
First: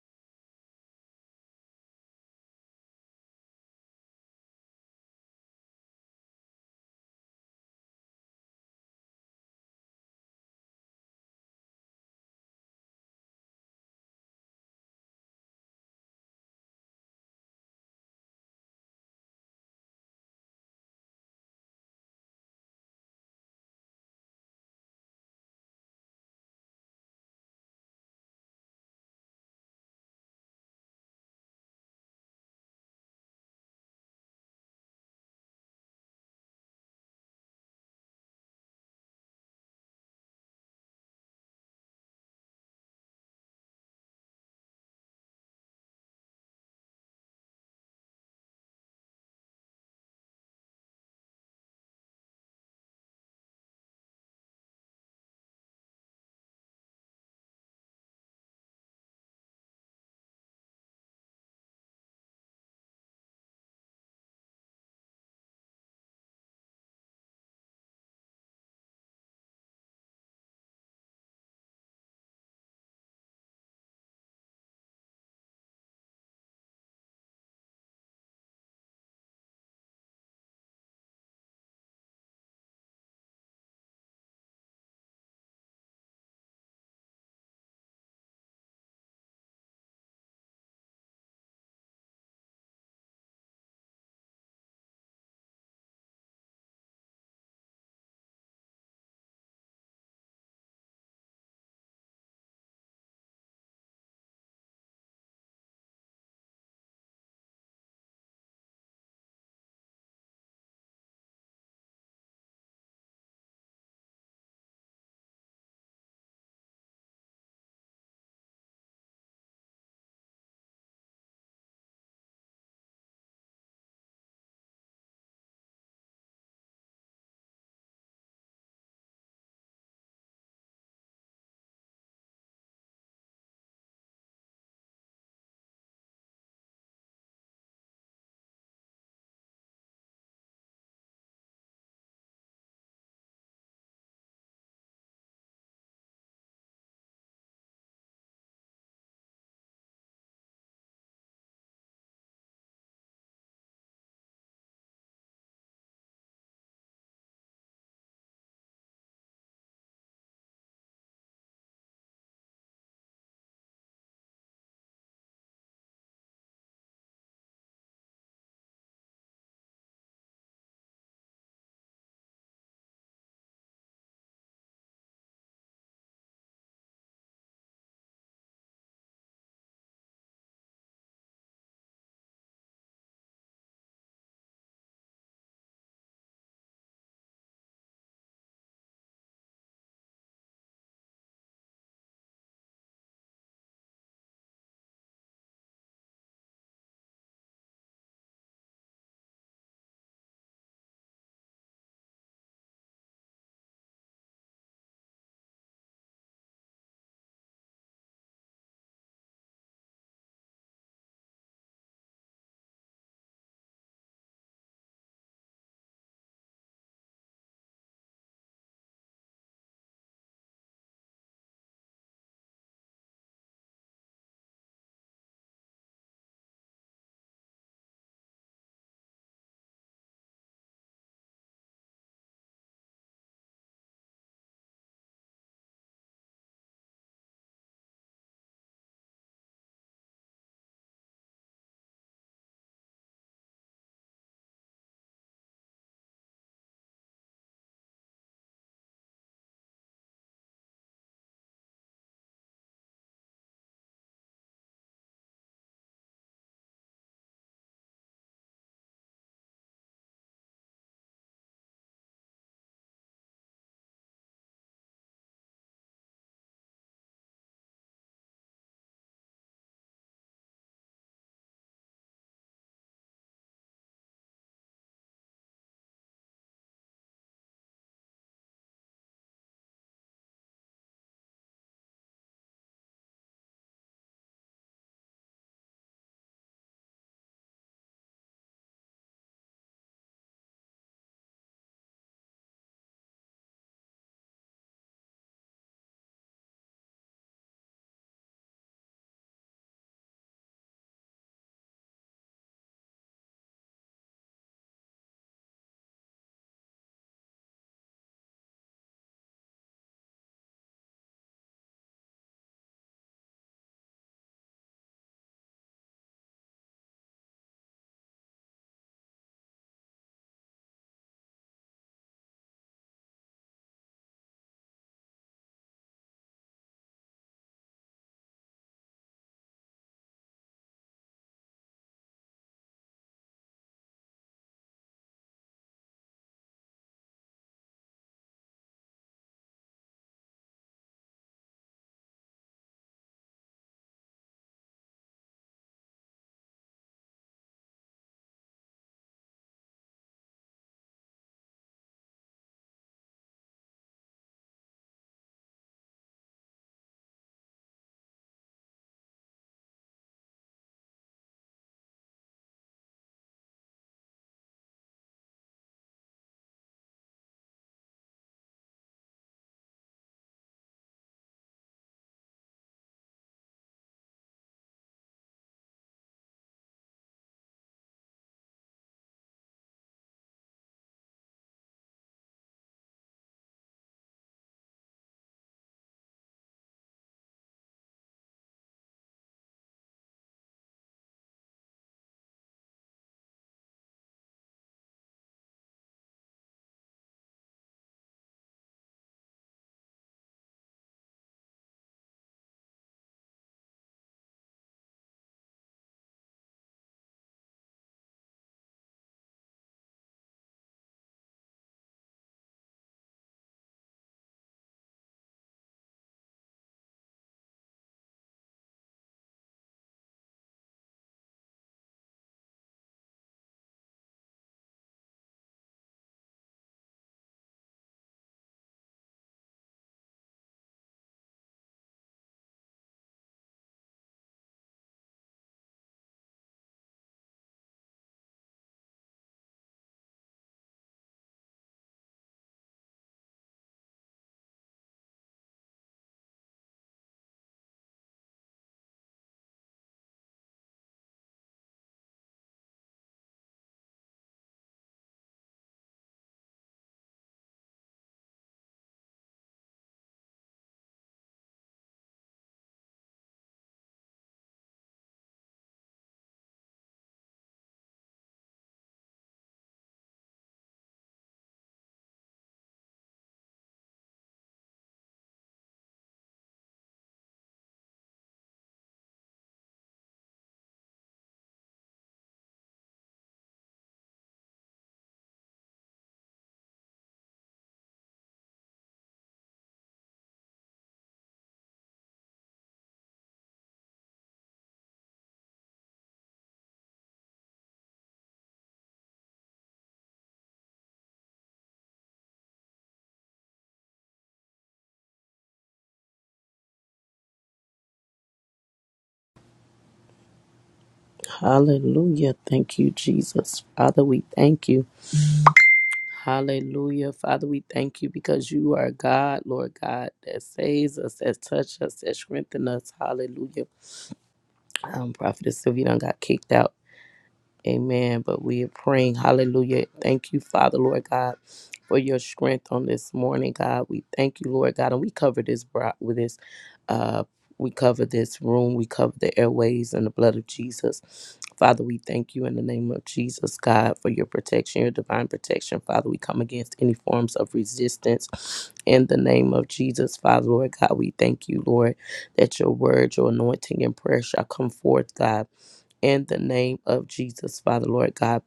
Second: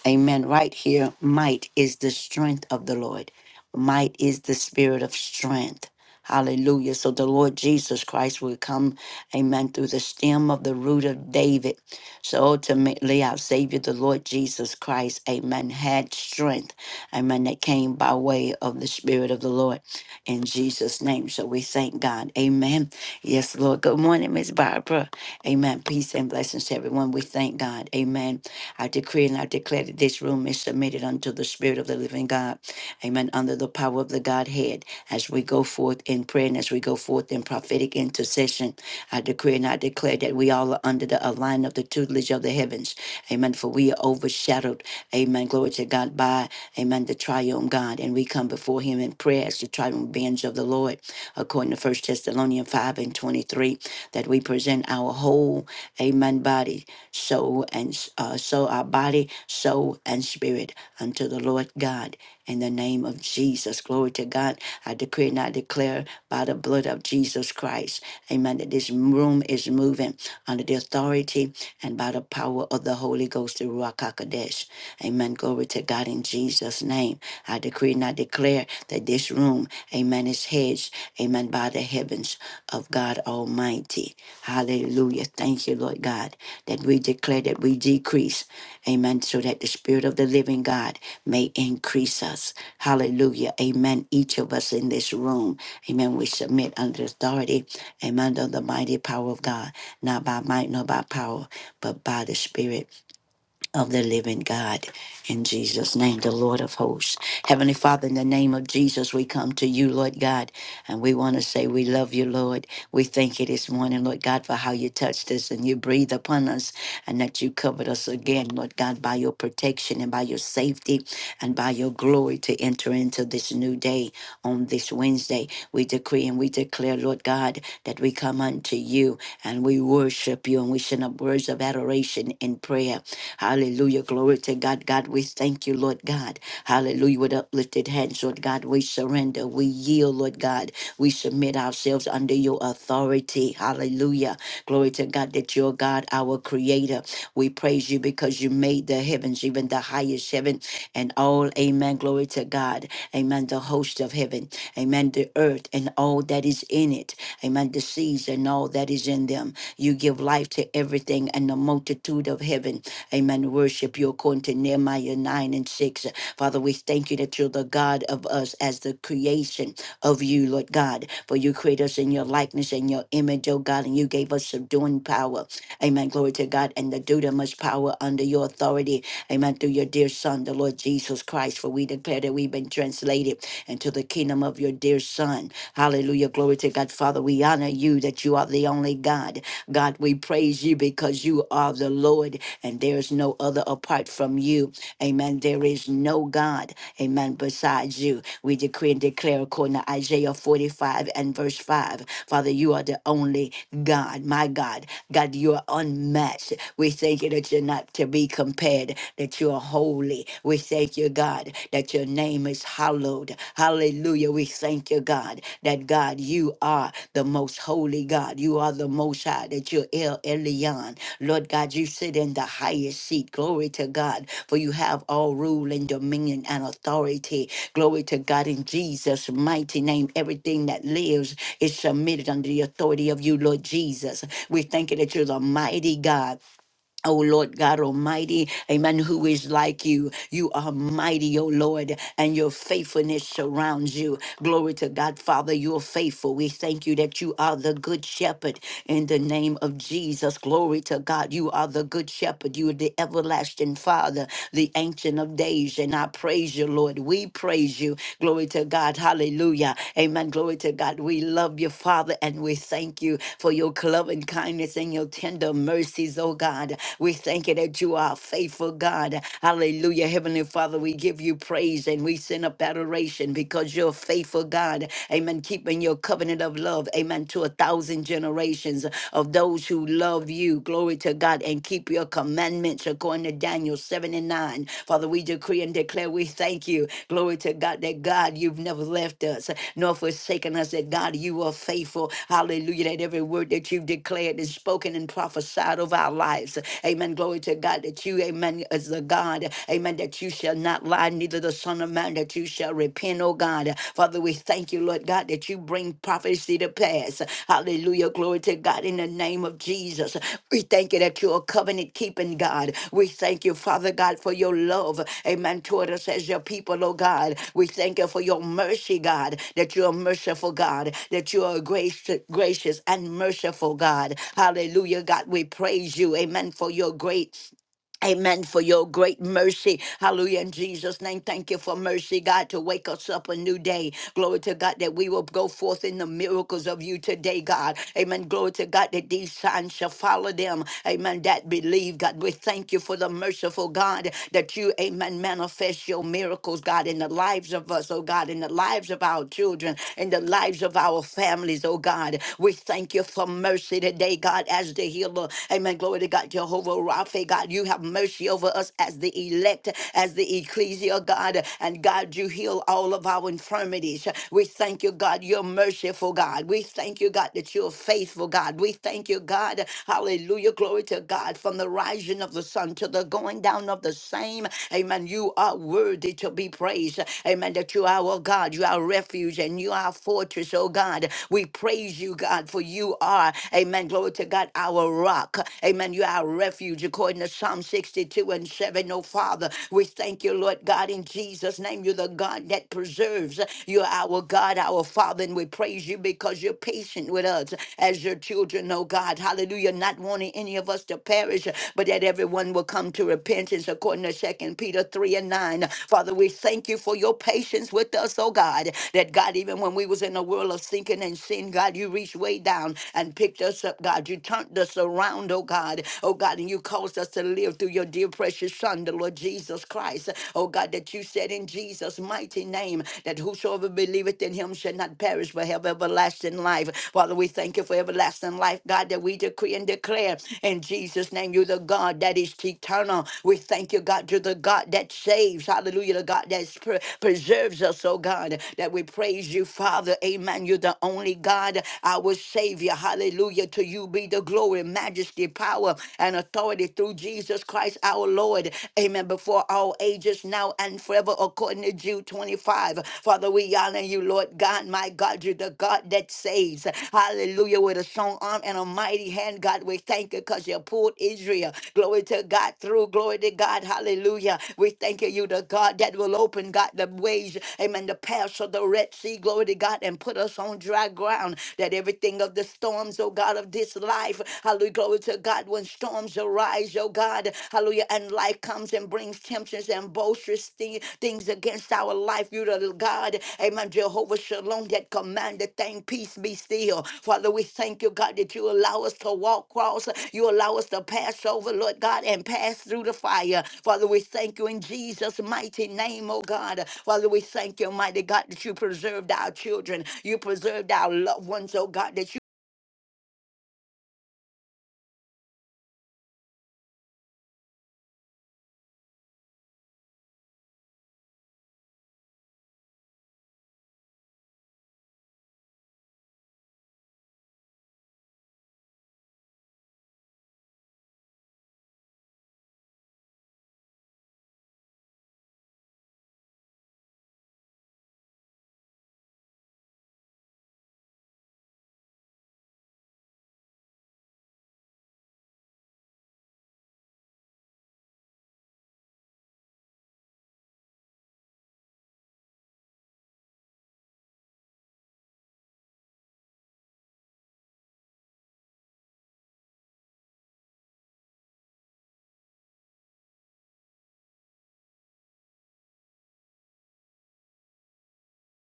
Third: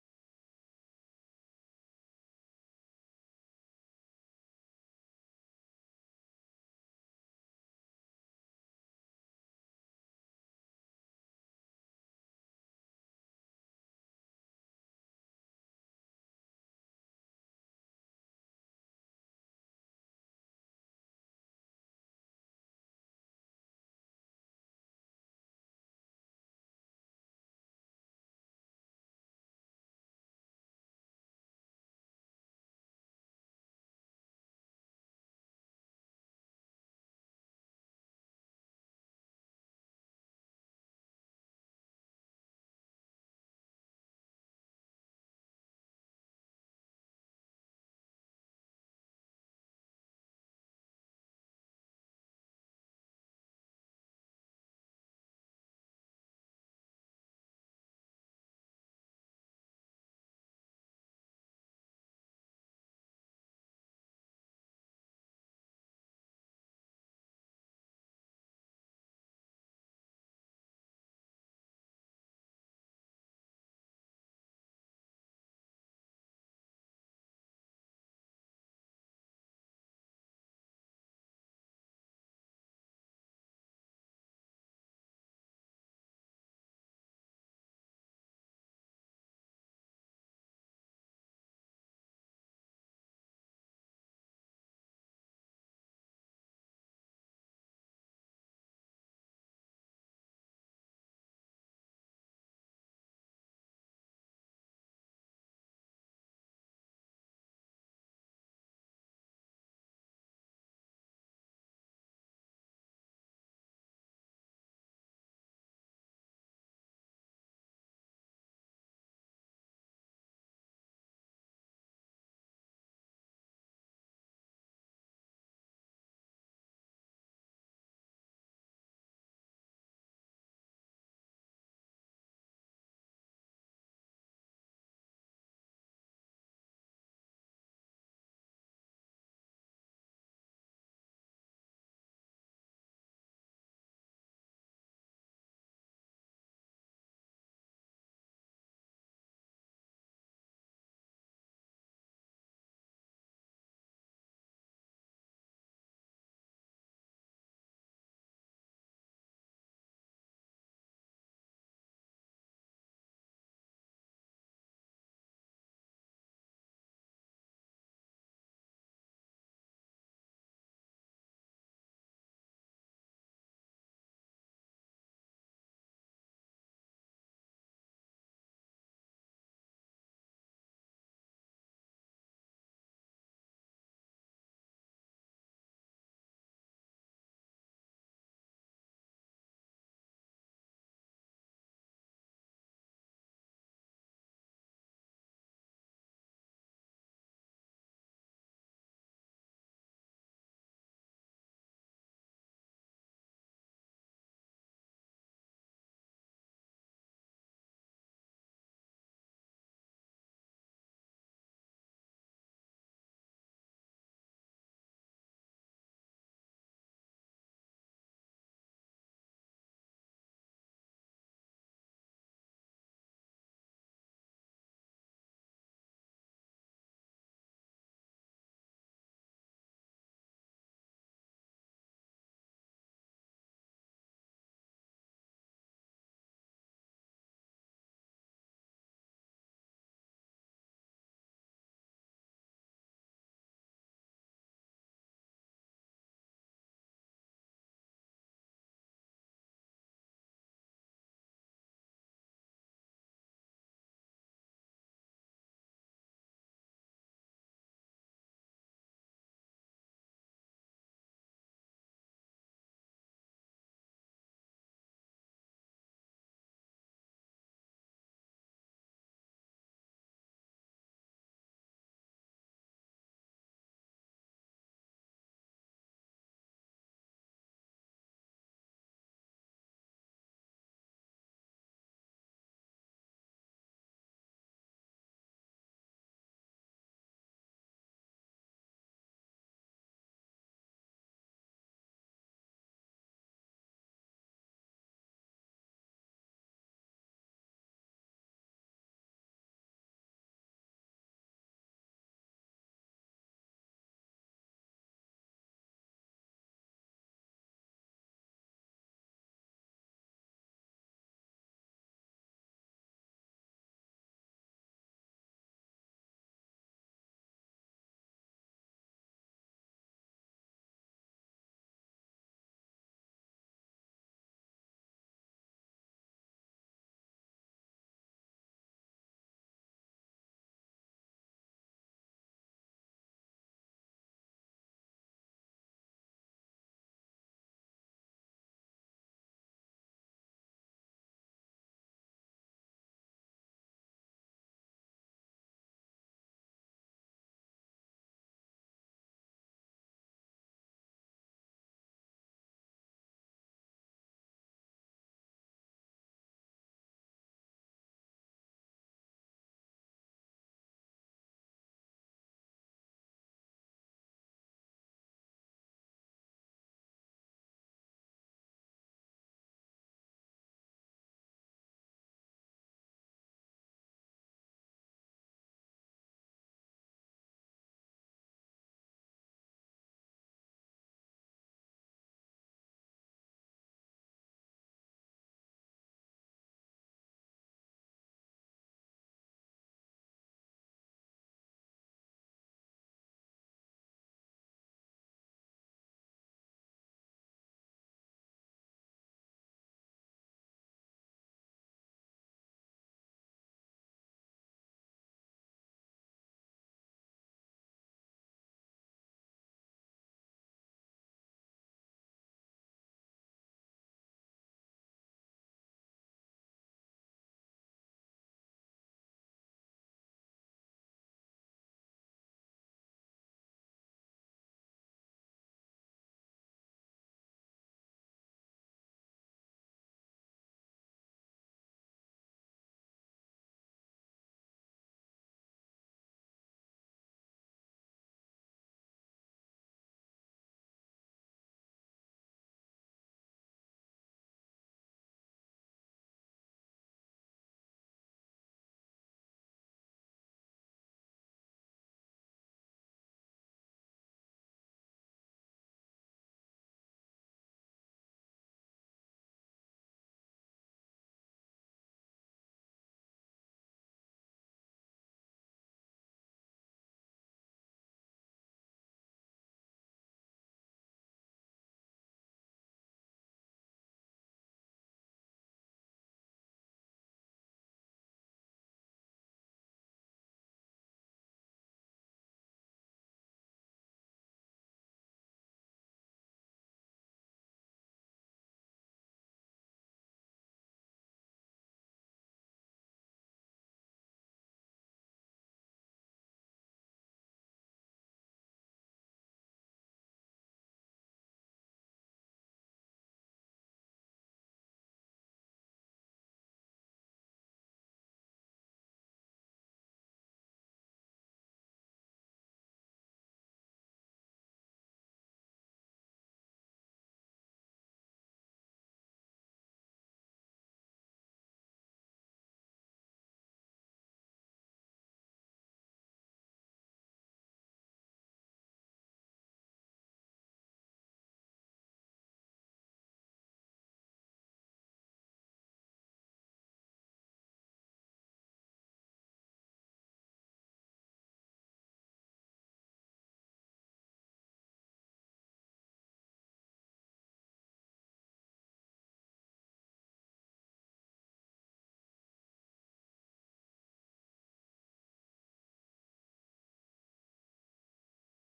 A: Amen. Right here, might is the strength of the Lord, might is the Spirit of strength. Hallelujah. So the Lord Jesus Christ will come, amen, through the stem of the root of David. So ultimately, our Savior, the Lord Jesus Christ, amen, had strength Amen. That came by way of the Spirit of the Lord in Jesus' name. So we thank God. Amen. Yes, Lord. Good morning, Miss Barbara. Amen. Peace and blessings to everyone. We thank God. Amen. I decree and I declare that this room is submitted unto the Spirit of the living God. Amen. Under the power of the Godhead as we go forth in prayer and as we go forth in prophetic intercession. I decree and I declare that we all are under the align of the tutelage of the heavens. Amen. For we are overshadowed. Amen. Glory to God by Amen. The triumph God. And we come before him in prayer as the triumph bench of the Lord, according to First Thessalonians 5 and 23, that we present our whole, amen, body, soul, and uh, so our body, soul, and spirit unto the Lord God. In the name of Jesus, glory to God. I decree and I declare by the blood of Jesus Christ, amen, that this room is moving under the authority and by the power of the Holy Ghost, the Ruach HaKodesh. Amen. Glory to God in Jesus' name. I decree and I declare that this room, amen, is hedged, amen, by the heavens of God Almighty. Hallelujah. Thank you, Lord God, that we declare that we decrease, amen, so that the Spirit of the living God may increase us. Hallelujah. Amen. Each of us in this room, amen, we submit under the authority, amen, of the mighty power of God, not by might nor by power, but by the Spirit of the living God. In Jesus' name, the Lord of hosts. Heavenly Father, in the name of Jesus, we come to you, Lord God, and we want to say we love you, Lord. We thank you this morning, Lord God, for how you touched us and you breathed upon us and that you covered us again, Lord God, by your protection and by your safety and by your glory to enter into this new day on this Wednesday. We decree and we declare, Lord God, that we come unto you and we worship you and we send up words of adoration in prayer Hallelujah. Glory to God. God, we thank you, Lord God. Hallelujah. With uplifted hands, Lord God, we surrender. We yield, Lord God. We submit ourselves under your authority. Hallelujah. Glory to God that you're God, our creator. We praise you because you made the heavens, even the highest heaven, and all. Amen. Glory to God. Amen. The host of heaven. Amen. The earth and all that is in it. Amen. The seas and all that is in them. You give life to everything and the multitude of heaven. Amen. Worship you according to Nehemiah 9 and 6. Father, we thank you that you're the God of us as the creation of you, Lord God. For you create us in your likeness and your image, oh God, and you gave us subduing power. Amen. Glory to God. And the dudamus power under your authority. Amen. Through your dear Son, the Lord Jesus Christ. For we declare that we've been translated into the kingdom of your dear Son. Hallelujah. Glory to God. Father, we honor you that you are the only God. God, we praise you because you are the Lord and there is no other apart from you. Amen. There is no God, amen, besides you. We decree and declare according to Isaiah 45 and verse 5. Father, you are the only God, my God. God, you are unmatched. We thank you that you're not to be compared, that you are holy. We thank you, God, that your name is hallowed. Hallelujah. We thank you, God, that that God, you are the most holy God. You are the most high, that you're El Elyon. Lord God, you sit in the highest seat. Glory to God, for you have all rule and dominion and authority. Glory to God in Jesus' mighty name. Everything that lives is submitted under the authority of you, Lord Jesus. We thank you that you're the mighty God. Oh Lord God Almighty, amen. Who is like you? You are mighty, oh Lord, and your faithfulness surrounds you. Glory to God, Father, you are faithful. We thank you that you are the good shepherd in the name of Jesus. Glory to God, you are the good shepherd. You are the everlasting Father, the ancient of days. And I praise you, Lord. We praise you. Glory to God. Hallelujah. Hallelujah. Amen. Glory to God. We love you, Father, and we thank you for your loving kindness and your tender mercies, oh God. We thank you that you are a faithful God. Hallelujah. Heavenly Father, we give you praise and we send up adoration because you're a faithful God. Amen. Keeping your covenant of love. Amen. To a thousand generations of those who love you. Glory to God and keep your commandments commandments according to Daniel 7 and 9. Father, we decree and declare we thank you. Glory to God that God, you've never left us nor forsaken us, that God, you are faithful. Hallelujah. That every word that you've declared is spoken and prophesied over our lives. Amen. Glory to God that you, amen, is the God, amen, that you shall not lie, neither the Son of Man, that you shall repent, oh God. Father, we thank you, Lord. Lord God, that you bring prophecy to pass. Hallelujah. Glory to God in the name of Jesus. We thank you that you're a covenant keeping God. We thank you, Father God, for your love. Amen. Toward us as your people, oh God. We thank you for your mercy, God, that you're a merciful God, that you are a grace, gracious and merciful God. Hallelujah, God. We praise you. Amen. For your great Amen for your great mercy. Hallelujah. In Jesus' name, thank you for mercy, God, to wake us up a new day. Glory to God that we will go forth in the miracles of you today, God. Amen. Glory to God that these signs shall follow them. Amen. That believe, God. We thank you for the merciful God that you, amen, manifest your miracles, God, in the lives of us, oh God, in the lives of our children, in the lives of our families, oh God. We thank you for mercy today, God, as the healer. Amen. Glory to God, Jehovah our faith, God. You have mercy over us as the elect, as the ecclesia, God. And God, you heal all of our infirmities. We thank you, God. You're merciful, God. We thank you, God, that you're faithful, God. We thank you, God. Hallelujah. Glory to God. From the rising of the sun to the going down of the same. Amen. You are worthy to be praised. Amen. That you are our God. You are our refuge and you are our fortress, oh God. We praise you, God, for you are, amen. Glory to God, our rock. Amen. You you our refuge, according to Psalm 62 and 7. Oh, Father, we thank you, Lord God, in Jesus' name. You're the God that preserves. You're our God, our Father, and we praise you because you're patient with us as your children, oh God. Hallelujah. Not wanting any of us to perish, but that everyone will come to repentance, according to Second Peter 3 and 9. Father, we thank you for your patience with us, oh God, that God, even when we was in a world of sinking and sin, God, you reached way down and picked us up, God. You turned us around around, oh God. Oh God, and you caused us to live through your dear precious Son, the Lord Jesus Christ. Oh God, that you said in Jesus' mighty name that whosoever believeth in him shall not perish but have everlasting life. Father, we thank you for everlasting life, God, that we decree and declare in Jesus' name, you're the God that is eternal. We thank you, God, you're the God that saves. Hallelujah, the God that pre- preserves us, oh God, that we praise you, Father. Amen. You're the only God, our Savior. Hallelujah. To you be the be the glory, majesty, power, and authority through Jesus Christ our Lord. Amen. Before all ages, now and forever, according to Jude 25. Father, we honor you, Lord God, my God. You're the God that saves. Hallelujah. With a strong arm and a mighty hand, God, we thank you because you pulled Israel. Glory to God through. Glory to God. Hallelujah. We thank you, you the God that will open, God, the ways. Amen. The paths of the Red Sea. Glory to God. And put us on dry ground that everything of the storms, oh. God, of this life. Hallelujah. Glory to God. When storms arise, oh God, hallelujah, and life comes and brings temptations and boisterous thi- things against our life, you the God, amen. Jehovah Shalom, that command the thing, peace be still. Father, we thank you, God, that you allow us to walk cross, you allow us to pass over, Lord God, and pass through the fire. Father, we thank you in Jesus' mighty name, oh God. Father, we thank you, mighty God, that you preserved our children, you preserved our loved ones, oh God, that you
B: Hallelujah. Thank you, Jesus. Father, we thank you. Hallelujah. Father, we thank you because you are God, Lord God, that saves us, that touch us, that strengthen us. Hallelujah. Um, Prophetess Sylvia done got kicked out. Amen. But we are praying. Hallelujah. Thank you, Father, Lord God, for your strength on this morning, God. We thank you, Lord God. And we cover this bro- with this uh we cover this room. We cover the airways and the blood of Jesus. Father, we thank you in the name of Jesus, God, for your protection, your divine protection. Father, we come against any forms of resistance in the name of Jesus. Father, Lord God, we thank you, Lord, that your word, your anointing and prayer shall come forth, God in the name of Jesus, Father, Lord God.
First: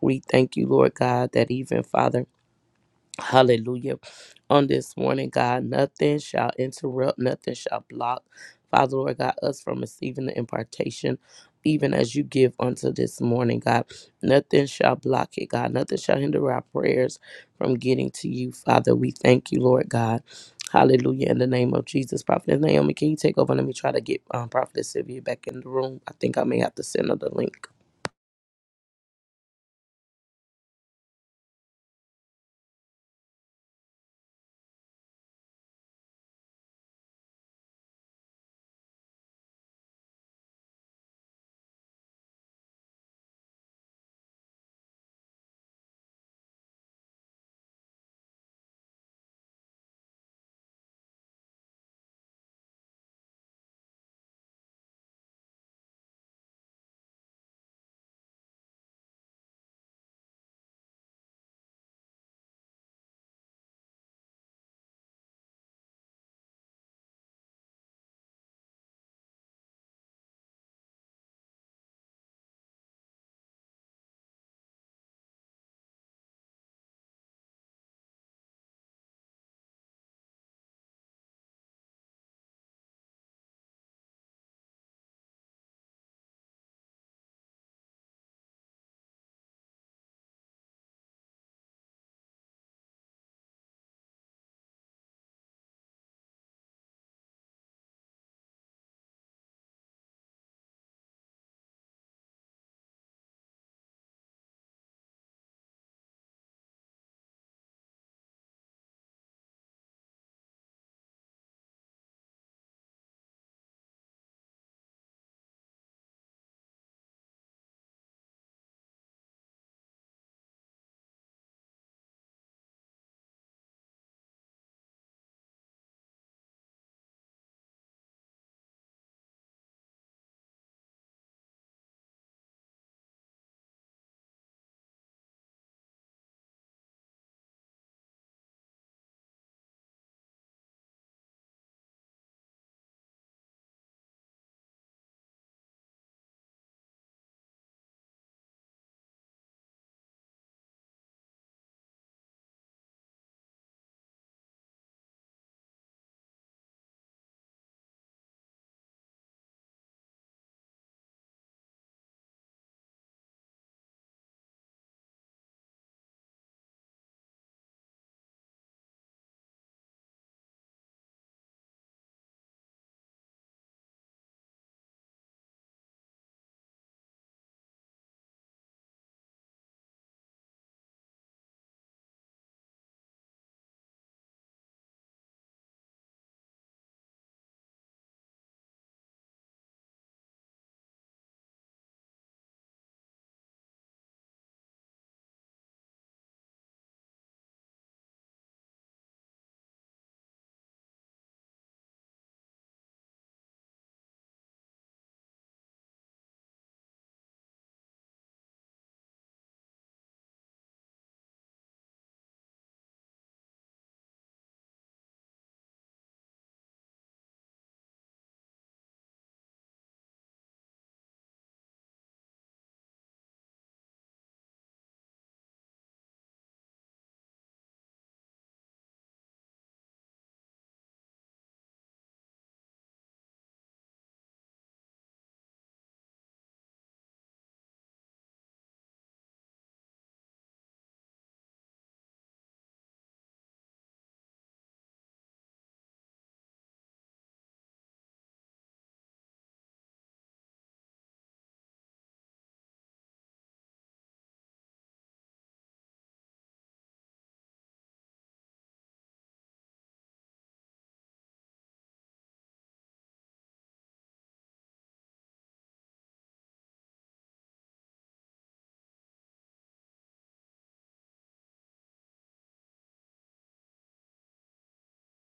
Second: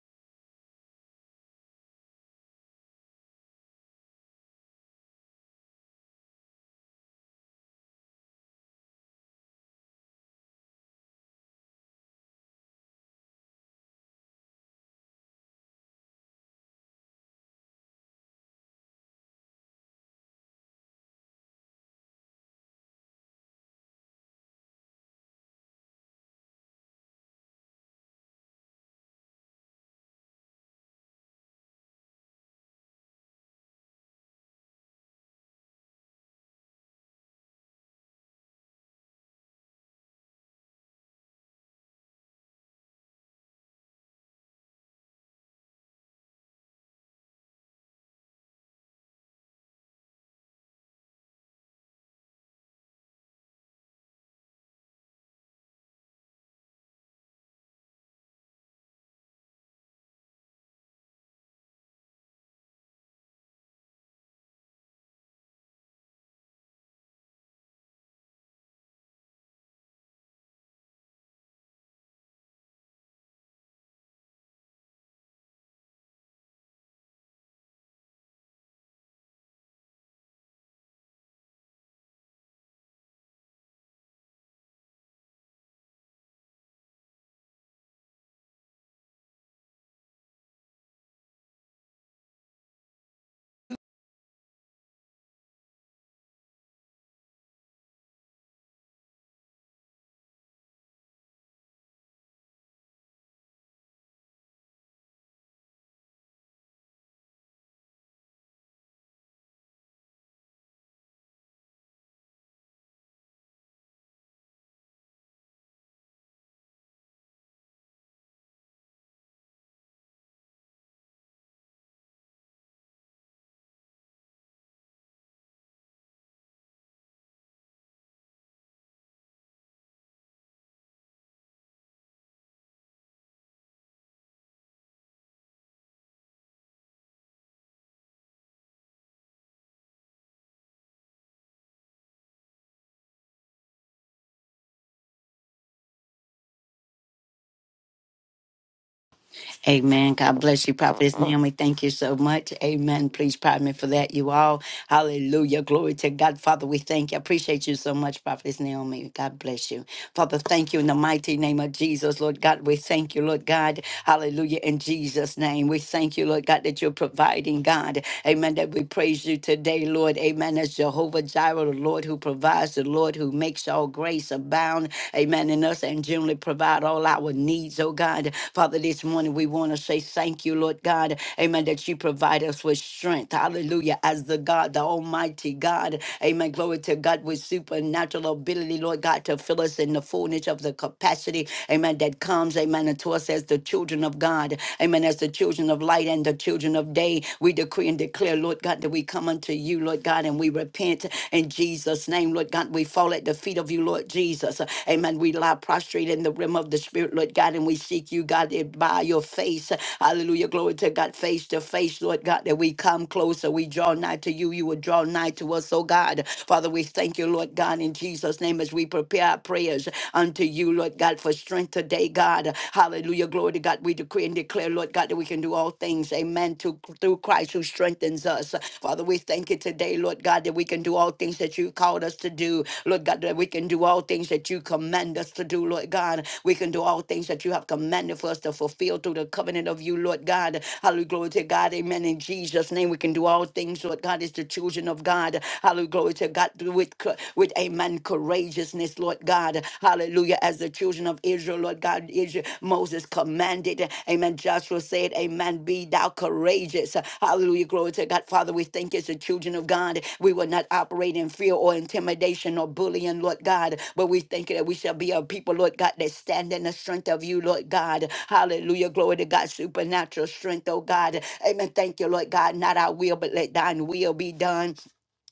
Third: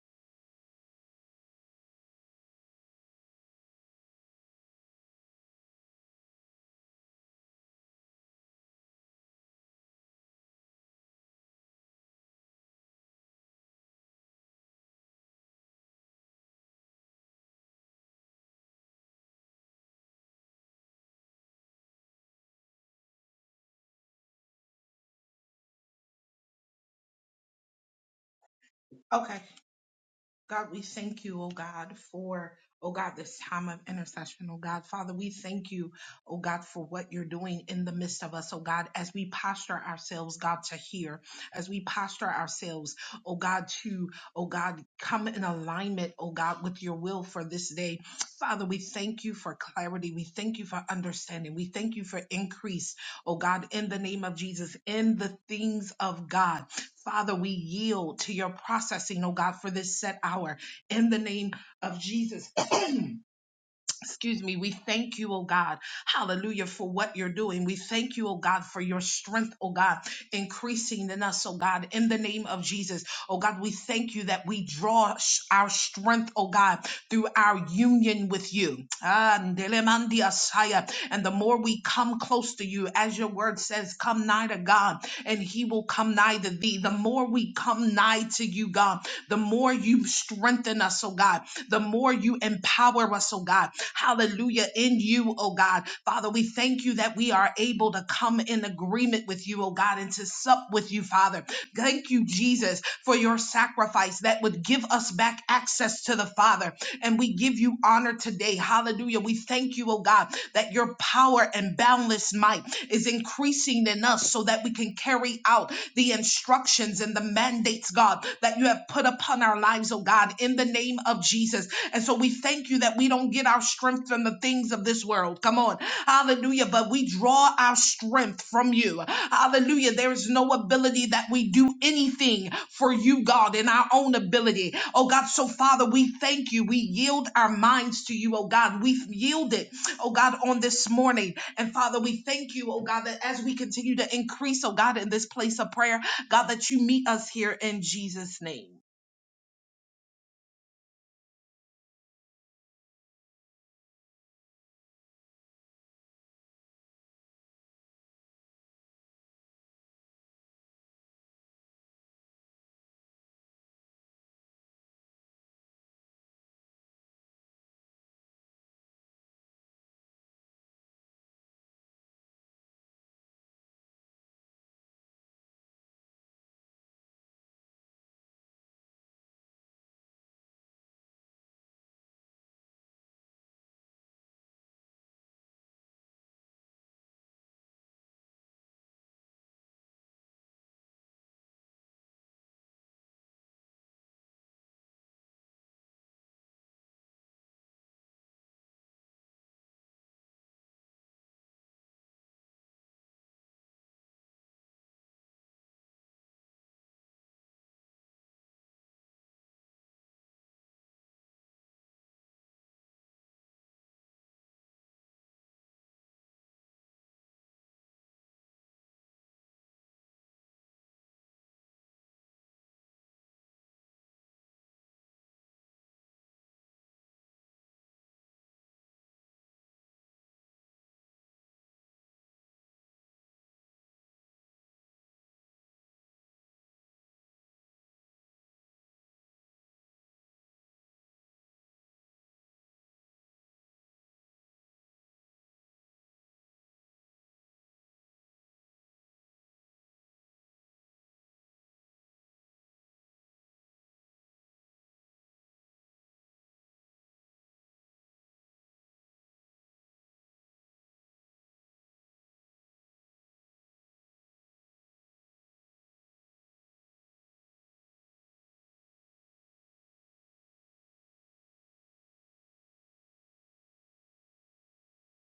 B: We thank you, Lord God, that even, Father, hallelujah, on this morning, God, nothing shall interrupt, nothing shall block, Father, Lord God, us from receiving the impartation, even as you give unto this morning, God. Nothing shall block it, God. Nothing shall hinder our prayers from getting to you, Father. We thank you, Lord God. Hallelujah. In the name of Jesus. Prophetess Naomi, can you take over? Let me try to get um, Prophet Sylvia back in the room. I think I may have to send her the link.
C: Okay. God, we thank you, oh God, for, oh God, this time of intercession, oh God. Father, we thank you, oh God, for what you're doing in the midst of us, oh God, as we posture ourselves, God, to hear, as we posture ourselves, oh God, to, oh God, come in alignment, oh God, with your will for this day. Father, we thank you for clarity. We thank you for understanding. We thank you for increase oh God, in the name of Jesus, in the things of God. Father, we yield to your processing, oh God, for this set hour. In the name of Jesus, excuse me, we thank you, oh God, hallelujah, for what you're doing. We thank you, oh God, for your strength, oh God, increasing in us, oh God, in the name of Jesus. Oh God, we thank you that we draw sh- our strength, oh God, through our union with you. Ah, ndelemandi asaya. And the more we come close to you, as your word says, come nigh to God, and he will come nigh to thee. The more we come nigh to you, God, the more you strengthen us, oh God, the more you empower us, oh God. Hallelujah. In you, oh God. Father, we thank you that we are able able to come in agreement with you, oh God, and to sup with you, Father. Thank you, Jesus, for your sacrifice that would give us back access to the Father. And we give you honor today. Hallelujah. We thank you, oh God, that your power and boundless might is increasing in us so that we can carry out the instructions and the mandates, God, that you have have put upon our lives, oh God, in the name of Jesus. And so we thank you that we don't get our strength from the things of this world. Come on. Hallelujah. But we draw our strength from you. Hallelujah. There is no ability that we do anything for you, God, in our own ability. Oh God, so Father, we thank you. We yield our minds to you, oh God. We yield it, oh God, on this morning. And Father, we thank you, oh God, that as we continue to increase, oh God, in this place of prayer, God, that you meet us here in Jesus' name.
A: Amen. God bless you, Prophetess Naomi. Thank you so much. Amen. Please pardon me for that, you all. Hallelujah. Glory to God. Father, we thank you. I appreciate you so much, Prophetess Naomi. God bless you. Father, thank you in the mighty name of Jesus, Lord God. We thank you, Lord God. Hallelujah. In Jesus' name, we thank you, Lord God, that you're providing, God. Amen. That we praise you today, Lord. Amen. As Jehovah Jireh, the Lord who provides, the Lord who makes all grace abound. Amen. In us and generally provide all our needs, oh God. Father, this morning we want to say thank you, Lord God. Amen. That you provide us with strength. Hallelujah. As the God, the Almighty God. Amen. Glory to God with supernatural ability, mightily, Lord God, to fill us in the fullness of the capacity, amen, that comes, amen, unto us as the children of God, amen, as the children of light and the children of day. We decree and declare, Lord God, that we come unto you, Lord God, and we repent in Jesus' name, Lord God. We fall at the feet of you, Lord Jesus, amen. We lie prostrate in the realm of the Spirit, Lord God, and we seek you, God, it- by your face, hallelujah, glory to God, face to face, Lord God, that we come closer, we draw nigh to you, you will draw nigh to us, oh God. Father, we thank you, Lord. Lord God, in Jesus' name, as we prepare our prayers unto you, Lord God, for strength today, God. Hallelujah. Glory to God. We decree and declare, Lord God, that we can do all things. Amen. To, through Christ who strengthens us. Father, we thank you today, Lord God, that we can do all things that you called us to do. Lord God, that we can do all things that you command us to do, Lord God. We can do all things that you have commanded for us to fulfill through the covenant of you, Lord God. Hallelujah. Glory to God. Amen. In Jesus' name, we can do all things, Lord God, as the children of God. Hallelujah. glory to glory to God, with, co- with amen, courageousness, Lord God. Hallelujah. As the children of Israel, Lord God, Israel, Moses commanded, amen. Joshua said, Amen, be thou courageous. Hallelujah. Glory to God. Father, we thank you as the children of God. We will not operate in fear or intimidation or bullying, Lord God, but we thank you that we shall be a people, Lord God, that stand in the strength of you, Lord God. Hallelujah. Glory to God. Supernatural strength, oh God. Amen. Thank you, Lord God. Not our will, but let thine will be done.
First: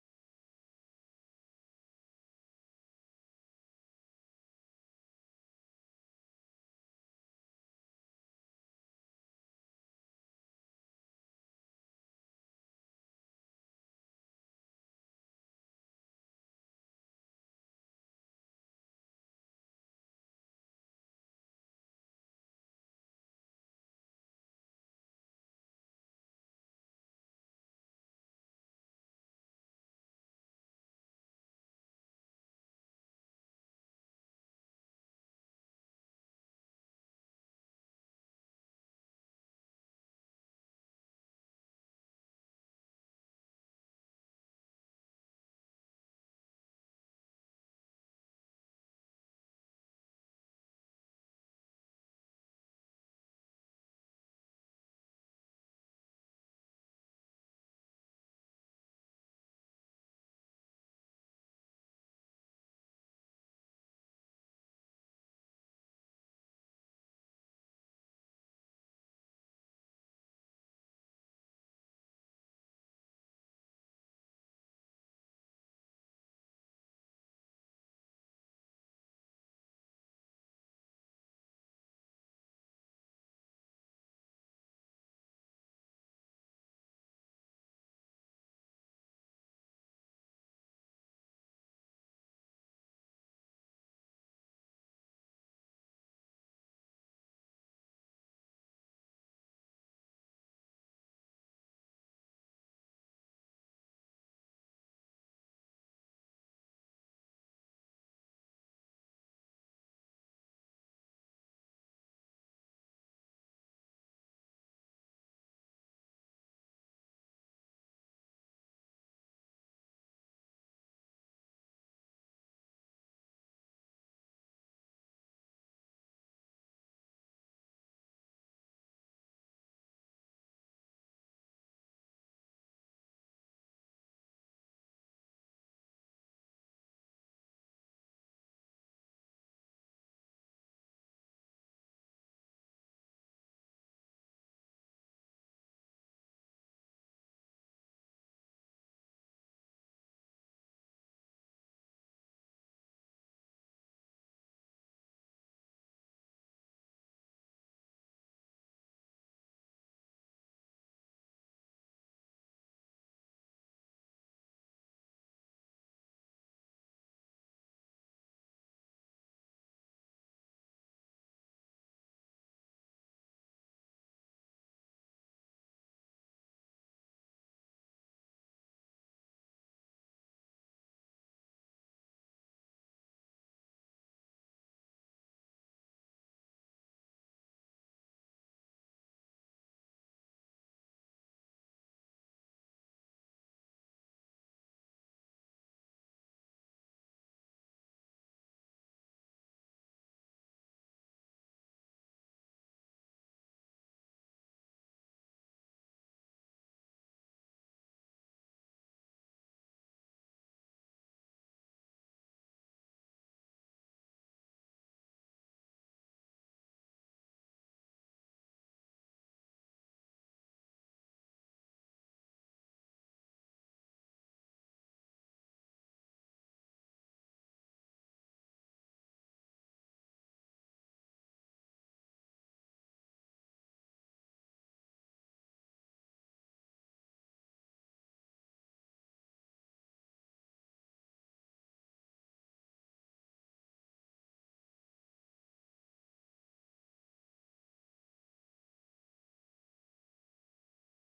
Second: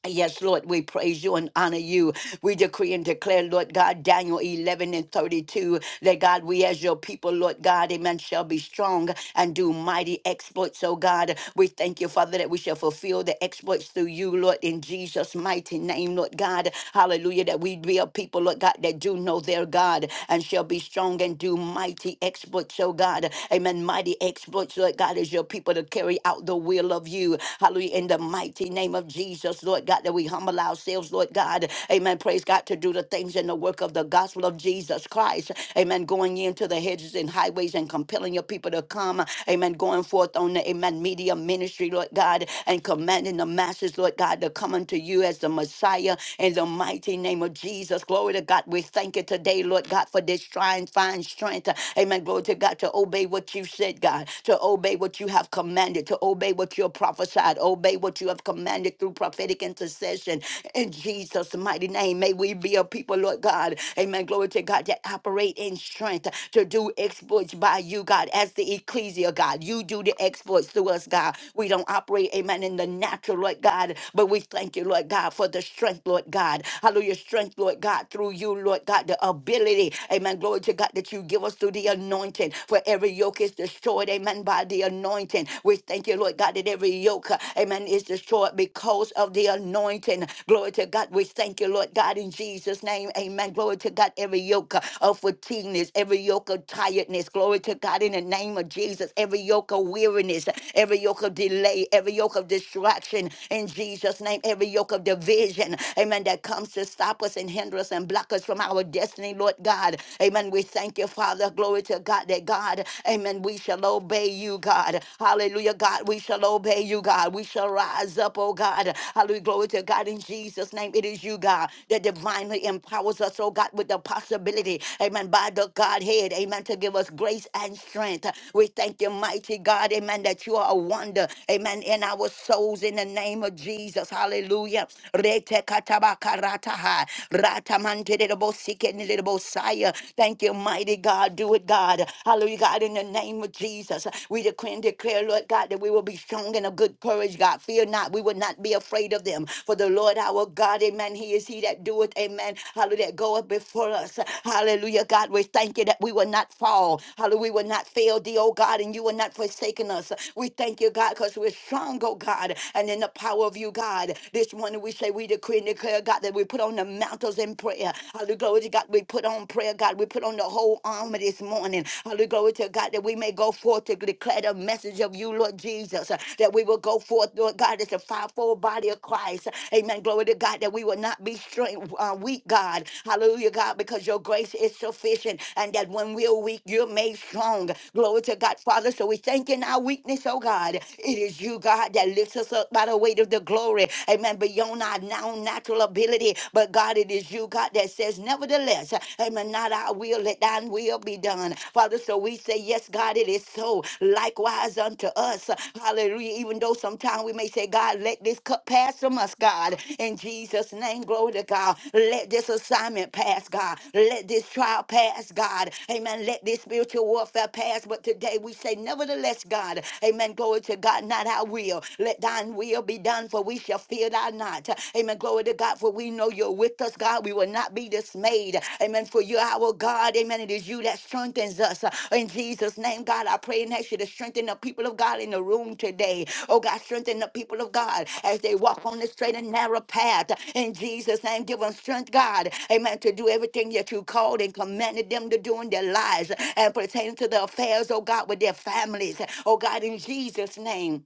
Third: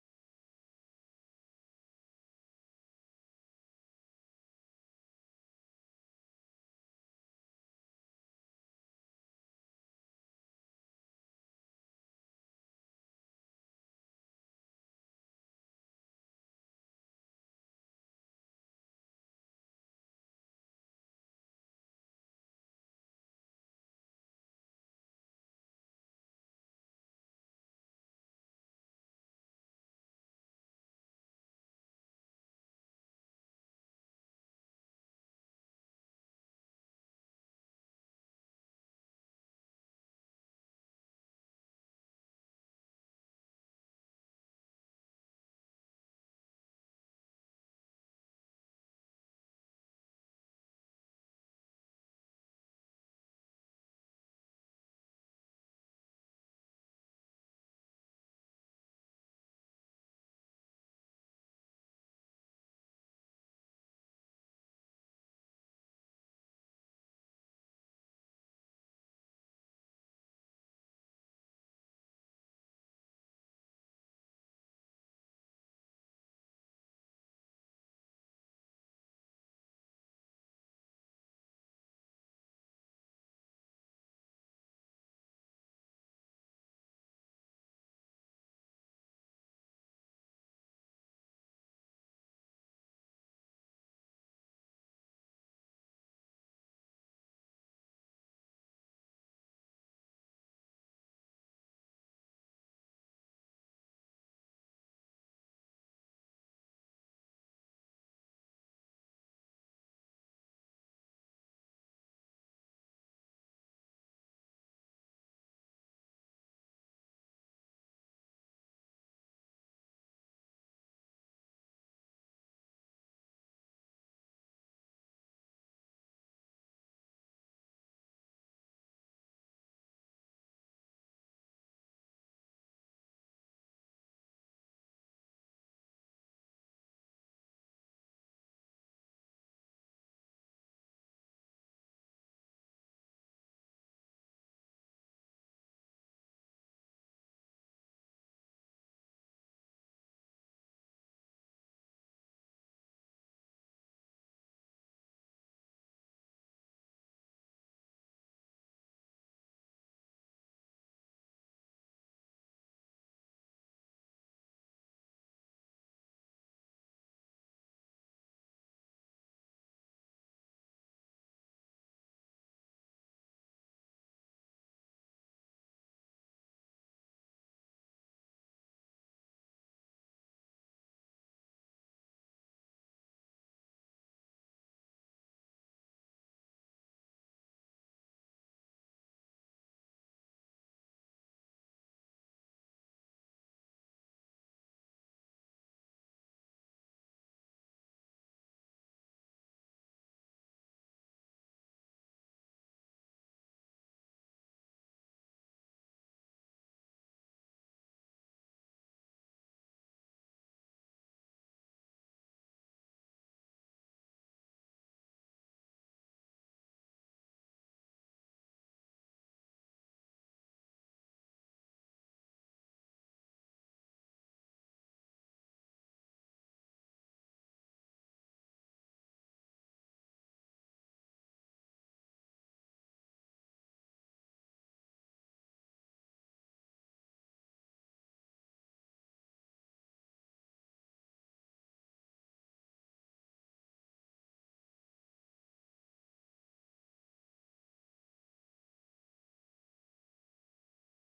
A: Yes, Lord, we praise you and honor you. We decree and declare, Lord God, Daniel 11 and 32, that God, we as your people, Lord God, amen, shall be strong and do mighty exploits. Oh God, we thank you, Father, that we shall fulfill the exploits through you, Lord, in Jesus' mighty name, Lord God. Hallelujah, that we be a people, Lord God, that do know their God and shall be strong and do mighty exploits, oh God. Amen, mighty exploits, Lord God, as your people to carry out the will of you. Hallelujah in the mighty name of Jesus, Lord God, that we humble ourselves, Lord God. Amen. Praise God to do the things in the work of the gospel of Jesus Christ. Amen. Going into the hedges and highways and compelling your people to come. Amen. Going forth on the Amen media ministry, Lord God, and commanding the masses, Lord God, to come unto you as the Messiah in the mighty name of Jesus. Glory to God. We thank you today, Lord God, for this trying, fine strength. Amen. Glory to God to obey what you said, God, to obey what you have commanded commanded, to obey what you have prophesied, obey what you have commanded through prophetic intercession. In Jesus' mighty name, may we be a people, Lord God. Amen. Glory to God that operate in strength to do exploits by you, God, as the ecclesia, God. You do the exploits through us, God. We don't operate, amen, in the natural, Lord God, but we thank you, Lord God, for the strength, Lord God. Hallelujah. Strength, Lord God, through you, Lord God, the ability, amen. Glory to God that you give us through the anointing. For every yoke is destroyed destroyed, amen, by the anointing. We thank you, Lord God, that every yoke, uh, amen, is destroyed because of the anointing. Glory to God. We thank you, Lord God, in Jesus' name, amen. Glory to God, every yoke uh, of fatigueness, every yoke of tiredness. Glory to God, in the name of Jesus, every yoke of weariness, every yoke of delay, every yoke of distraction, in Jesus' name, every yoke of division, amen, that comes to stop us and hinder us and block us from our destiny, Lord God. Amen. We thank you, Father. Hallelujah. Glory to God that God, amen, we shall obey you, God. Hallelujah, God, we shall obey you, God. We shall rise up, oh God. Hallelujah, glory to God in Jesus' name. It is you, God, that divinely empowers us, oh God, with the possibility, amen, by the Godhead, amen, to give us grace and strength. We thank you, mighty God, amen, that you are a wonder, amen, in our souls in the name of Jesus. Hallelujah. Rete katabaka rataha, ratamante de Josiah. Thank you, mighty God. Do it, God. Hallelujah, God, in the name of Jesus. We decree and declare, Lord God, that we will be strong and of good courage, God. Fear not. We will not be afraid of them. For the Lord our God, amen. He is he that doeth, amen. Hallelujah, that goeth before us. Hallelujah, God. We thank you that we will not fall. Hallelujah, we will not fail thee, oh God, and you will not forsaken us. We thank you, God, because we're strong, oh God, and in the power of you, God. This morning we say we decree and declare, God, that we put on the mantles miracles in prayer. Hallelujah, glory to God. We put on prayer, God. We put on the whole armor this morning. Hallelujah, glory to God that we may go forth to declare the message of you, Lord Jesus. uh, That we will go forth, Lord God, as a fivefold body of Christ. Amen. Glory to God that we will not be strength, uh, weak, God. Hallelujah, God, because your grace is sufficient and that when we're weak, you're made strong. Glory to God, Father. So we thank you in our weakness, oh God. It is you, God, that lifts us up by the weight of the glory. Amen. Beyond our now sound natural ability. But God, it is you, God, that says, nevertheless, amen, not our will, let thine will be done. Father, so we say, yes, God, it is so. Likewise unto us. Hallelujah. Even though sometimes we may say, God, let this cup pass from us, God. In Jesus' name, glory to God. Let this assignment pass, God. Let this trial pass, God. Amen. Let this spiritual warfare pass. But today we say, nevertheless, God, amen. Glory to God, not our will. Let thine will be done done, for we shall fear thou not. Amen. Glory to God, for we know you're with us, God. We will not be dismayed. Amen. For you're our God. Amen. It is you that strengthens us. In Jesus' name, God, I pray and ask you to strengthen the people of God in the room today. Oh, God, strengthen the people of God as they walk on the straight and narrow path. In Jesus' name, give them strength, God. Amen. To do everything that you called and commanded them to do in their lives and pertaining to the affairs, oh God, with their families. Oh, God, in Jesus' name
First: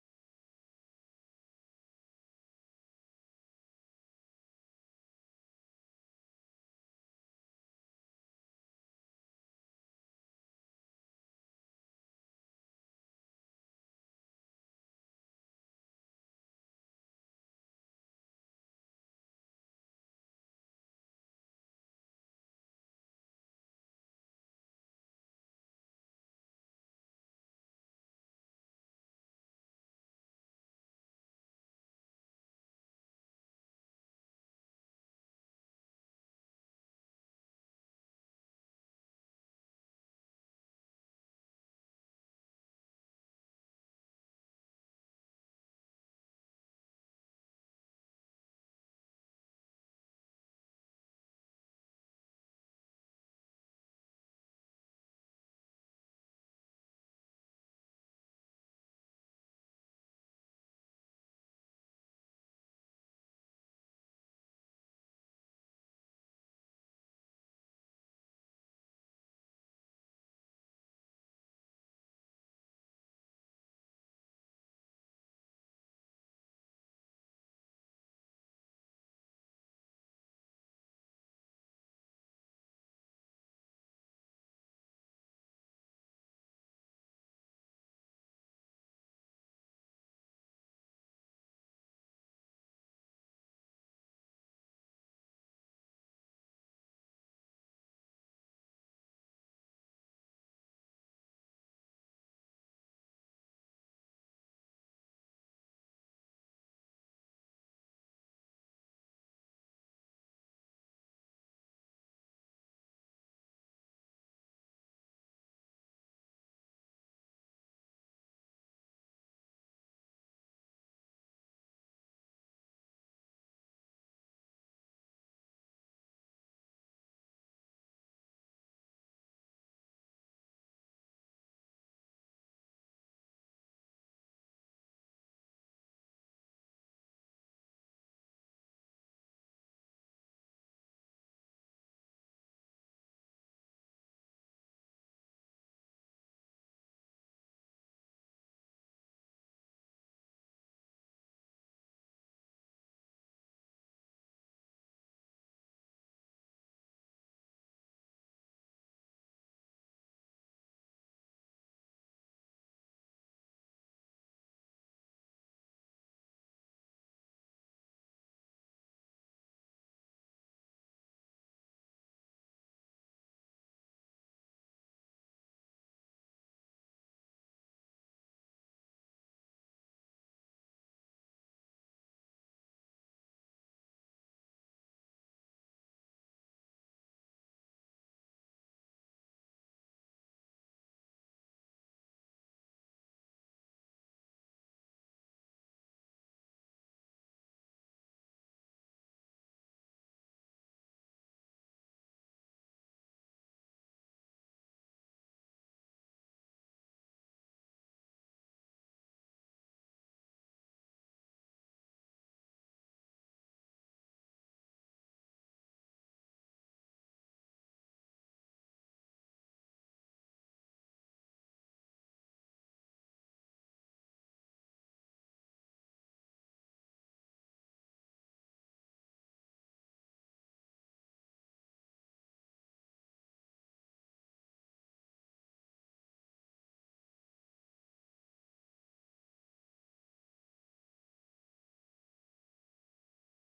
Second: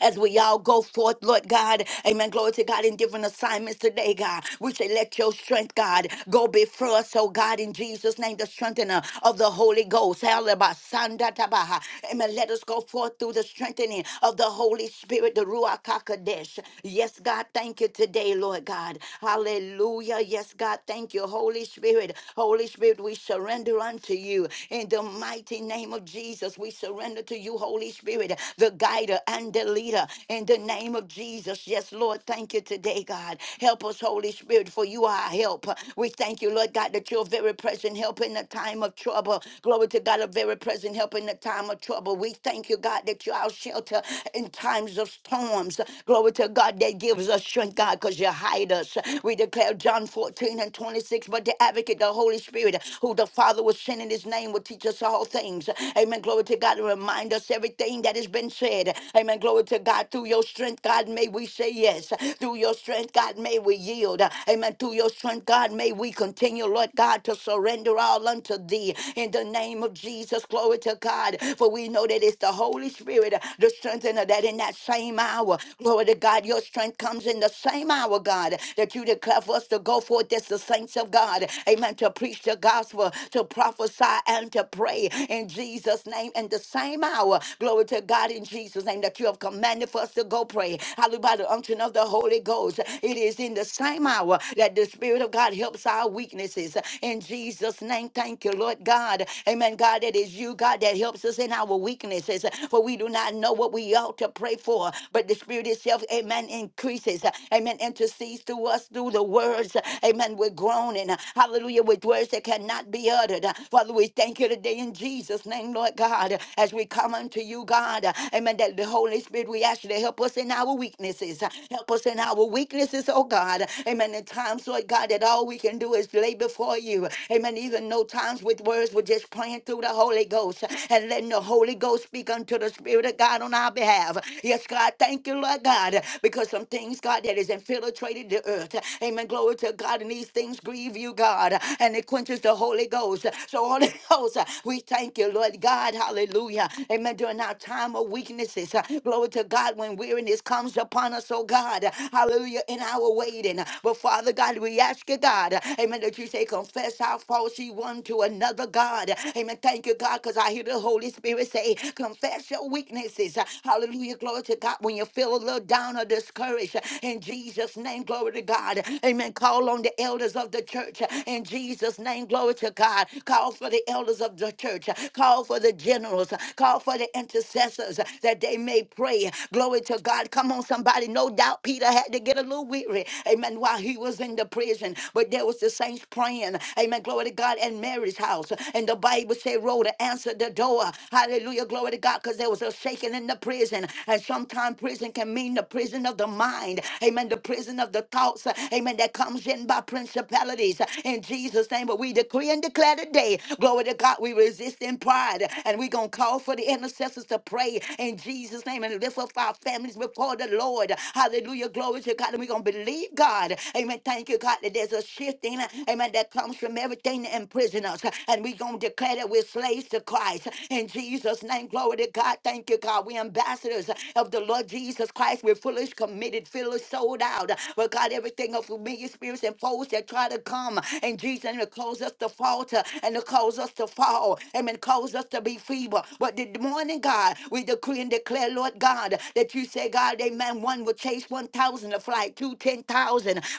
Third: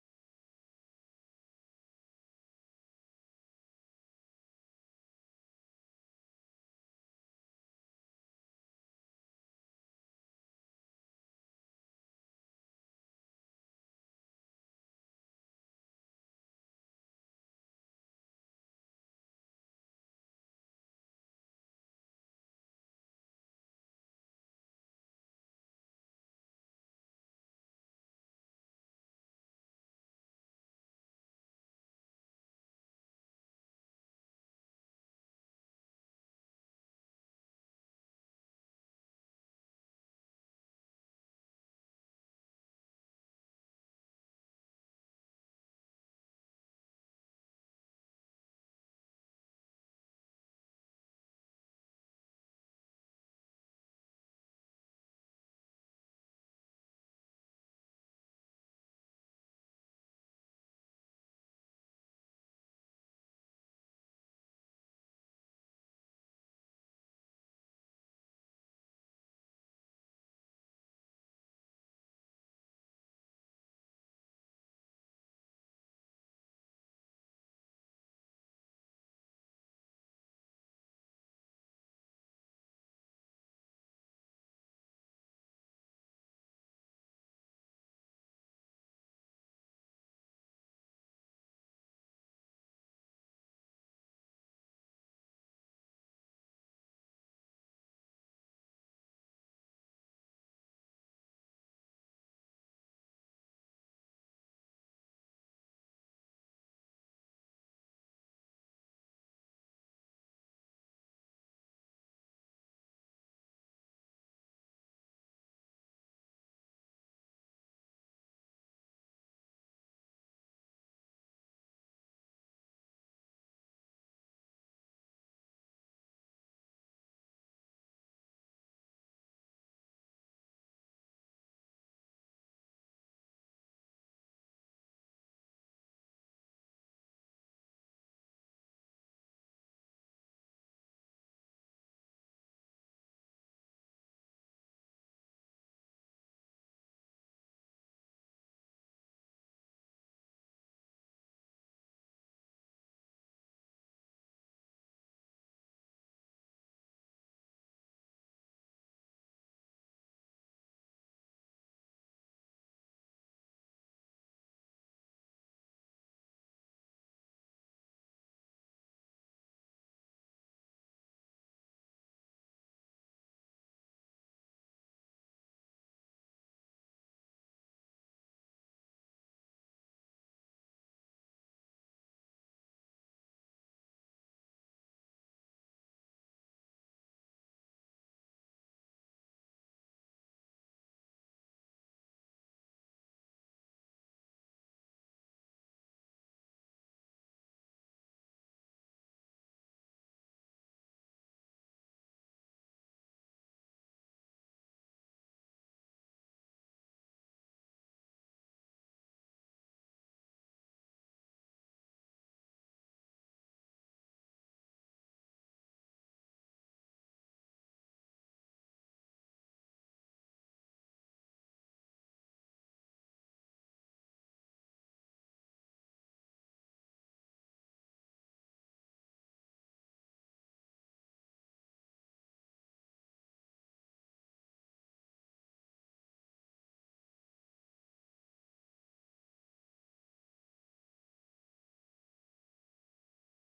A: as we all go forth, Lord God. Amen. Glory to God in different assignments today, God. We say, let your strength, God, go before us, oh God, in Jesus' name, the strengthener of the Holy Ghost. Hallelujah. Tabaha. Amen. Let us go forth through the strengthening of the Holy Spirit, the Ruach HaKodesh. Yes, God, thank you today, Lord God. Hallelujah. Yes, God, thank you, Holy Spirit. Holy Spirit, we surrender unto you. In the mighty name of Jesus, we surrender to you, Holy Spirit, the guider and the leader. In the name of Jesus, yes, Lord, thank you today, God. Help us, Holy Spirit, for you are our help. We thank you, Lord God, that you're very present help in the time of trouble. Glory to God, a very present help in the time of trouble. We thank you, God, that you're our shelter in times of storms. Glory to God, that gives us strength, God, because you hide us. We declare John 14 and 26, but the advocate, the Holy Spirit, who the Father will send in his name, will teach us all all things. Amen. Glory to God. Remind us everything that has been said. Amen. Glory to God. Through your strength, God, may we say yes. Through your strength, God, may we yield. Amen. Through your strength, God, may we continue, Lord God, to surrender all unto thee. In the name of Jesus, glory to God. For we know that it's the Holy Spirit, the strengthener, that in that same hour, glory to God, your strength comes in the same hour, God, that you declare for us to go forth as the saints of God. Amen. To preach the gospel prosper, to prophesy, and to pray in Jesus' name. In the same hour, glory to God in Jesus' name that you have commanded for us to go pray. Hallelujah. By the unction of the Holy Ghost, it is in the same hour that the Spirit of God helps our weaknesses. In Jesus' name, thank you, Lord God. Amen. God, that is you, God, that helps us in our weaknesses. For we do not know what we ought to pray for, but the Spirit itself, amen, increases. Amen. Intercedes to us through the words. Amen with groaning. Hallelujah. With words that cannot be uttered. Father, we thank you today in Jesus' name, Lord God, as we come unto you, God. Amen. That the Holy Spirit, we ask you to help us in our weaknesses. Help us in our weaknesses, oh God. Amen. In times, Lord God, that all we can do is lay before you. Amen. Even no times with words, we're just praying through the Holy Ghost and letting the Holy Ghost speak unto the Spirit of God on our behalf. Yes, God, thank you, Lord God, because some things, God, that is infiltrated created the earth. Amen. Glory to God. And these things grieve you, God, and it quenches the Holy Ghost. So, Holy Ghost, we thank you, Lord God. Hallelujah. Amen. During our time of weaknesses, glory to God, when weariness comes upon us, oh God. Hallelujah. In our waiting. But, Father God, we ask you, God, amen, that you say, confess our faults ye one to another, God. Amen. Thank you, God, because I hear the Holy Spirit say, confess your weaknesses. Hallelujah. Glory to God. When you feel a little down, down or discouraged in Jesus' name. Glory to God. Amen. Call on the elders of the church in Jesus' name. Glory to God. Call for the elders of the church. Call for the generals. Call for the intercessors that they may pray. Glory to God. Come on, somebody. No doubt Peter had to get a little weary. Amen. While he was in the prison, but there was the saints praying. Amen. Glory to God at Mary's house. And the Bible said, Rhoda answered the door. Hallelujah. Glory to God. Because there was a shaking in the prison prison. And sometimes prison can mean the prison of the mind. Amen. The prison of the thoughts. Amen. That comes in by principalities. In Jesus' name. But we decree and declare today. Glory to God. We resist in pride. And we're going to call for the intercessors to pray in Jesus' name and lift up our families before the Lord. Hallelujah. Glory to God. And we're going to believe God. Amen. Thank you, God, that there's a shifting. Amen. That comes from everything that imprison us. And we're going to declare that we're slaves to Christ. In Jesus' Jesus' name. Glory to God. Thank you, God. We ambassadors of the Lord Jesus Christ. We're foolish, committed, fearless, sold out. But God, everything of familiar spirits and foes that try to come and Jesus and to cause us to falter and to cause us to fall. Amen. Cause us to be feeble. But this morning, God, we decree and declare, Lord God, that you say, God, amen. One will chase 1,000 to fly, two ten thousand.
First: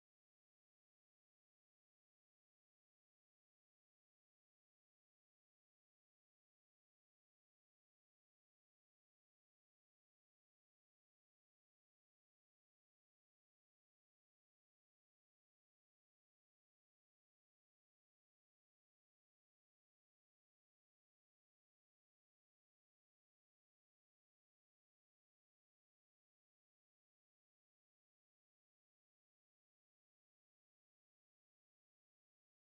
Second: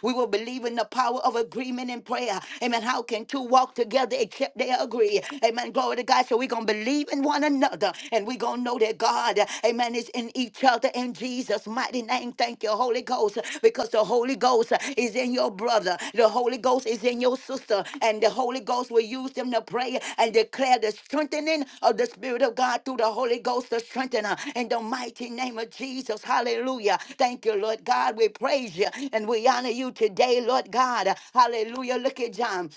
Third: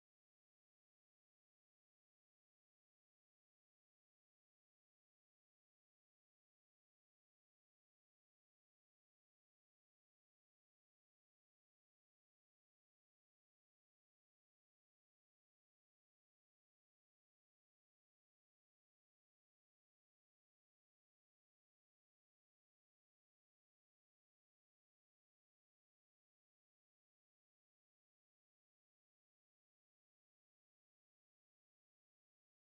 A: We will believe in the power of agreement and prayer. Amen. How can two walk together except they agree? victory. Amen. Glory to God. So we're going to believe in one another and we're going to know that God, amen, is in each other in Jesus' mighty name. Thank you, Holy Ghost, because the Holy Ghost is in your brother, the Holy Ghost is in your sister, and the Holy Ghost will use them to pray and declare the strengthening of the Spirit of God through the Holy Ghost, the strengthener in the mighty name of Jesus. Hallelujah. Thank you, Lord God. We praise you and we honor you today, Lord God. Hallelujah. Look at John.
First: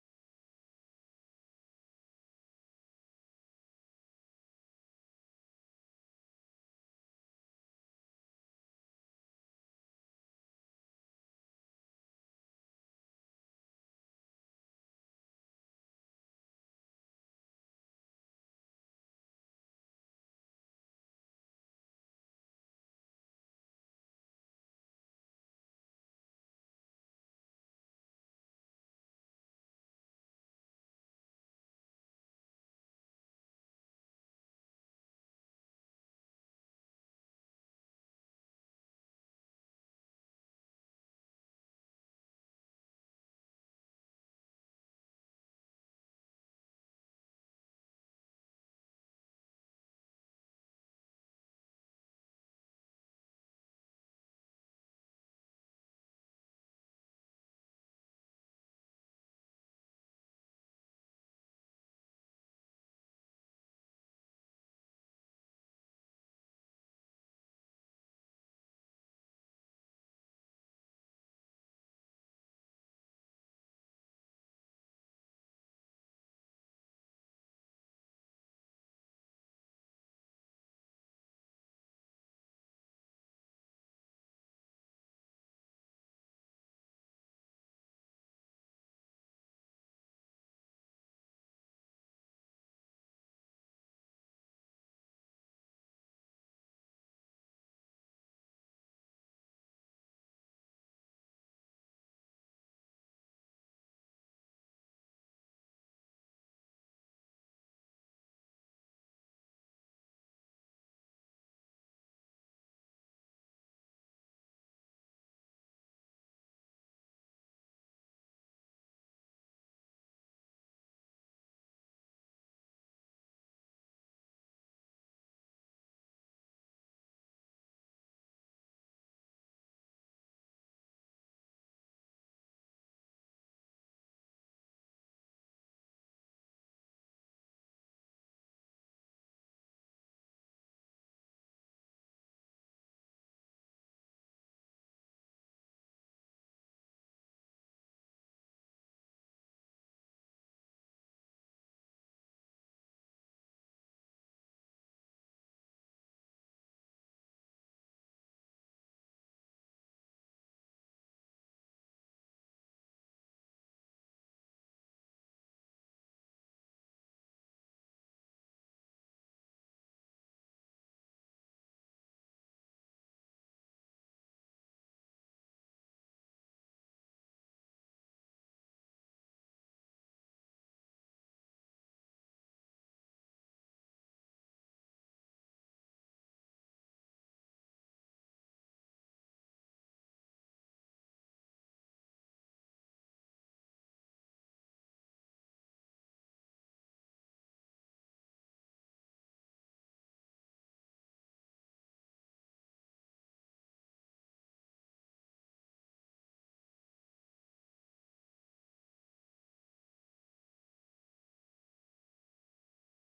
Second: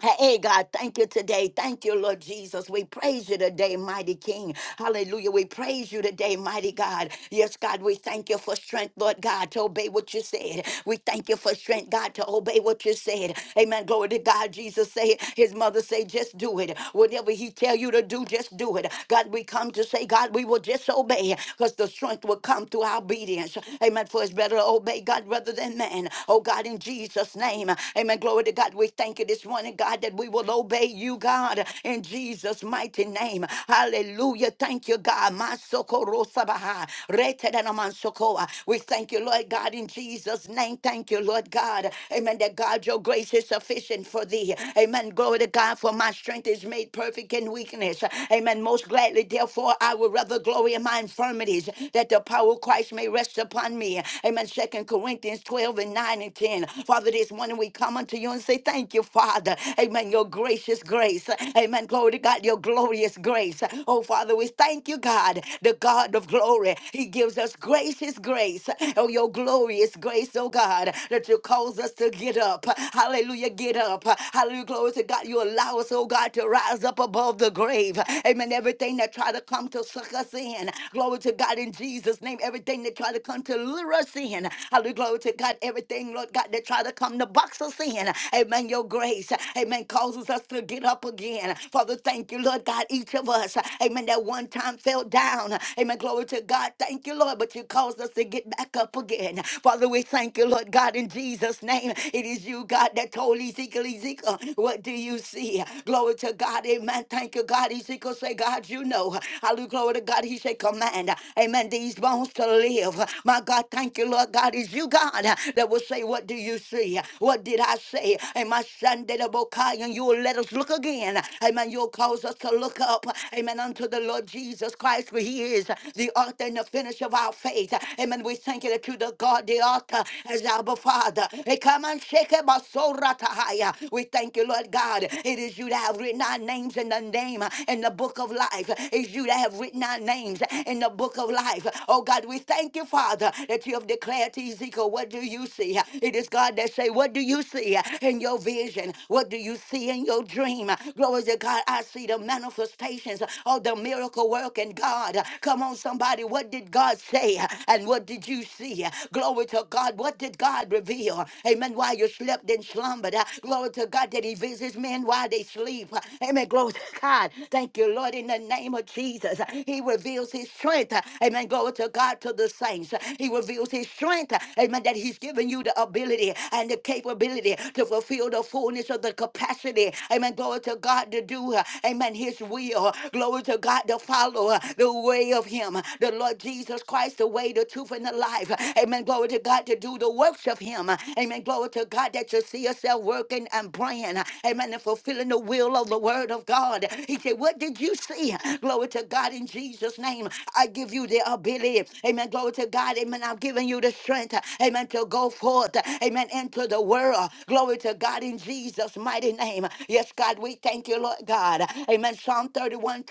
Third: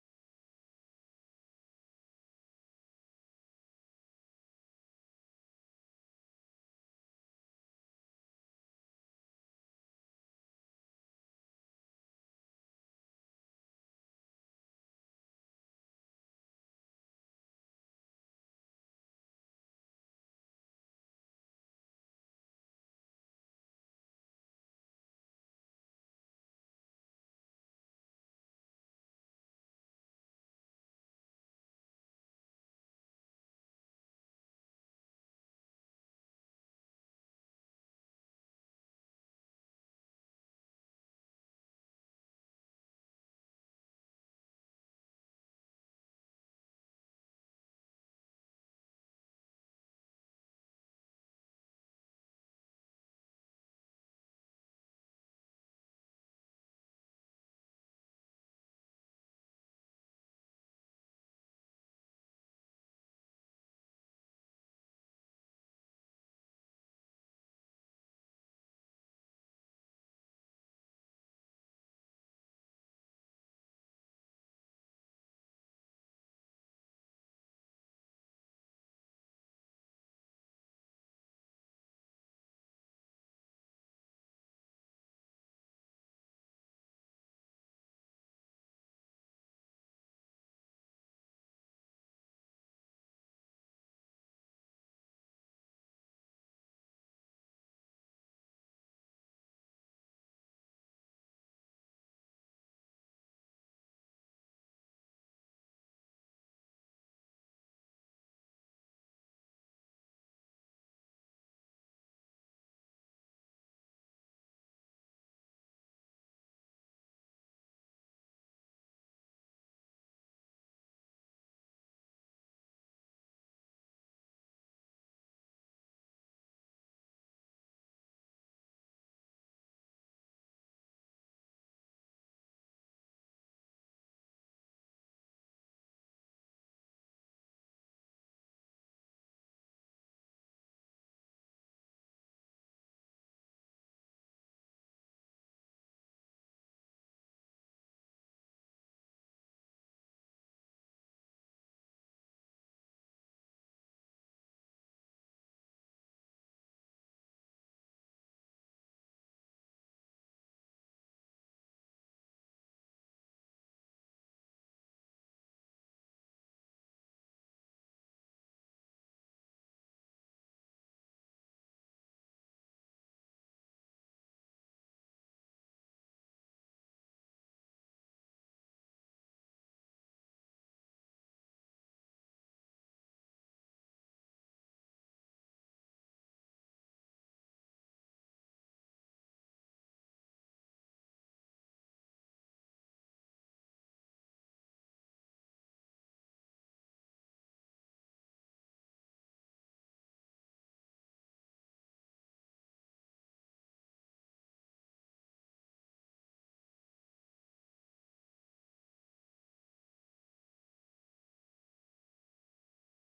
A: Hey, God, thank you today. Thank you, Lord Jesus. We praise you today, mighty King. Hallelujah. We praise you today, mighty God. Yes, God, we thank you for strength, Lord God, to obey what you said. We thank you for strength, God, to obey what you said. Amen. Glory to God. Jesus say, his mother say, just do it. Whatever he tell you to do, just do it. God, we come to say, God, we will just obey because the strength will come through our obedience. Amen. For it's better to obey God rather than man. Oh, God, in Jesus' name. Amen morning. Glory to God. We thank you this morning, God, that we will obey you, God, in Jesus' mighty name. Hallelujah. Thank you, God. Masokorosabaha. Retedenamansokoa. We thank you, Lord God, in Jesus' name. Thank you, Lord God. Amen. That God, your grace is sufficient for thee. Amen. Glory to God, for my strength is made perfect in weakness. Amen. Most gladly, therefore, I will rather glory in my infirmities, that the power of Christ may rest upon me. Amen. Second Corinthians 12 and 9 and 10 sin. Father, this morning we come unto you and say, Thank you, Father. Amen. Your gracious grace. Amen. Glory to God, your glorious grace. Oh, Father, we thank you, God, the God of glory. He gives us gracious grace. Oh, your glorious grace, oh God, that you cause us to get up. Hallelujah, get up. Hallelujah, glory to God. You allow us, oh God, to rise up above the grave. Amen. Everything that try to come to suck us in. Glory to God in Jesus' name. Everything that try to come to lure us in. Hallelujah, glory to God. Everything, Lord God, that try to come to box us in. Amen. Your grace, amen, causes us to get up again. Father, thank you, Lord God, each of us. Amen. That one time fell down. Amen. Glory to God. Thank you, Lord, but you caused us to get back up again. Father, we thank you, Lord God, in Jesus' name. It is you, God, that told Ezekiel, Ezekiel, what do you see? Glory to God. Amen. Thank you, God. Ezekiel say, God, you know. Hallelujah. Glory to God. He said, command. Amen. These bones to live love. My God, thank you, Lord God. Is you, God, that will say, What do you see? What did I say? And my son did a bokai, and you will let us look again. Amen. You'll cause us to look up. Amen. Unto the Lord Jesus Christ, for he is the author and the finisher of our faith. Amen. We thank you that you the God, the author, as our Father. Hey, come and shake it, my soul, ratahaya. We thank you, Lord God. It is you that have written our names in the name in the book of life. It's you that have written our names in the book of life of life. Oh God, we thank you, Father, that you have declared to Ezekiel, what do you see? It is God that say, what do you see in your vision? What do you see in your dream? Glory to God, I see the manifestations of the miracle work in God. Come on, somebody, what did God say? And what did you see? Glory to God, what did God reveal? Amen, while you slept and slumbered. Glory to God that he visits men while they sleep. Amen, glory to God. Thank you, Lord, in the name of Jesus. He reveals his strength. Amen. Glory to God to the saints. He reveals his strength. Amen. That he's given you the ability and the capability to fulfill the fullness of the capacity. Amen. Glory to God to do. uh, Amen. His will. Glory to God to follow uh, the way of him. The Lord Jesus Christ, the way, the truth, and the life. Amen. Glory to God to do the works of him. Amen. Glory to God that you see yourself working and praying. Amen. And fulfilling the will of the word of God. He said, What did you? think you see. Glory to God in Jesus' name. I give you the ability. Amen. Glory to God. Amen. I'm giving you the strength. Amen. To go forth. Amen. Into the world. Glory to God in Jesus' mighty name. Yes, God, we thank you, Lord God. Amen. Psalm 31:24,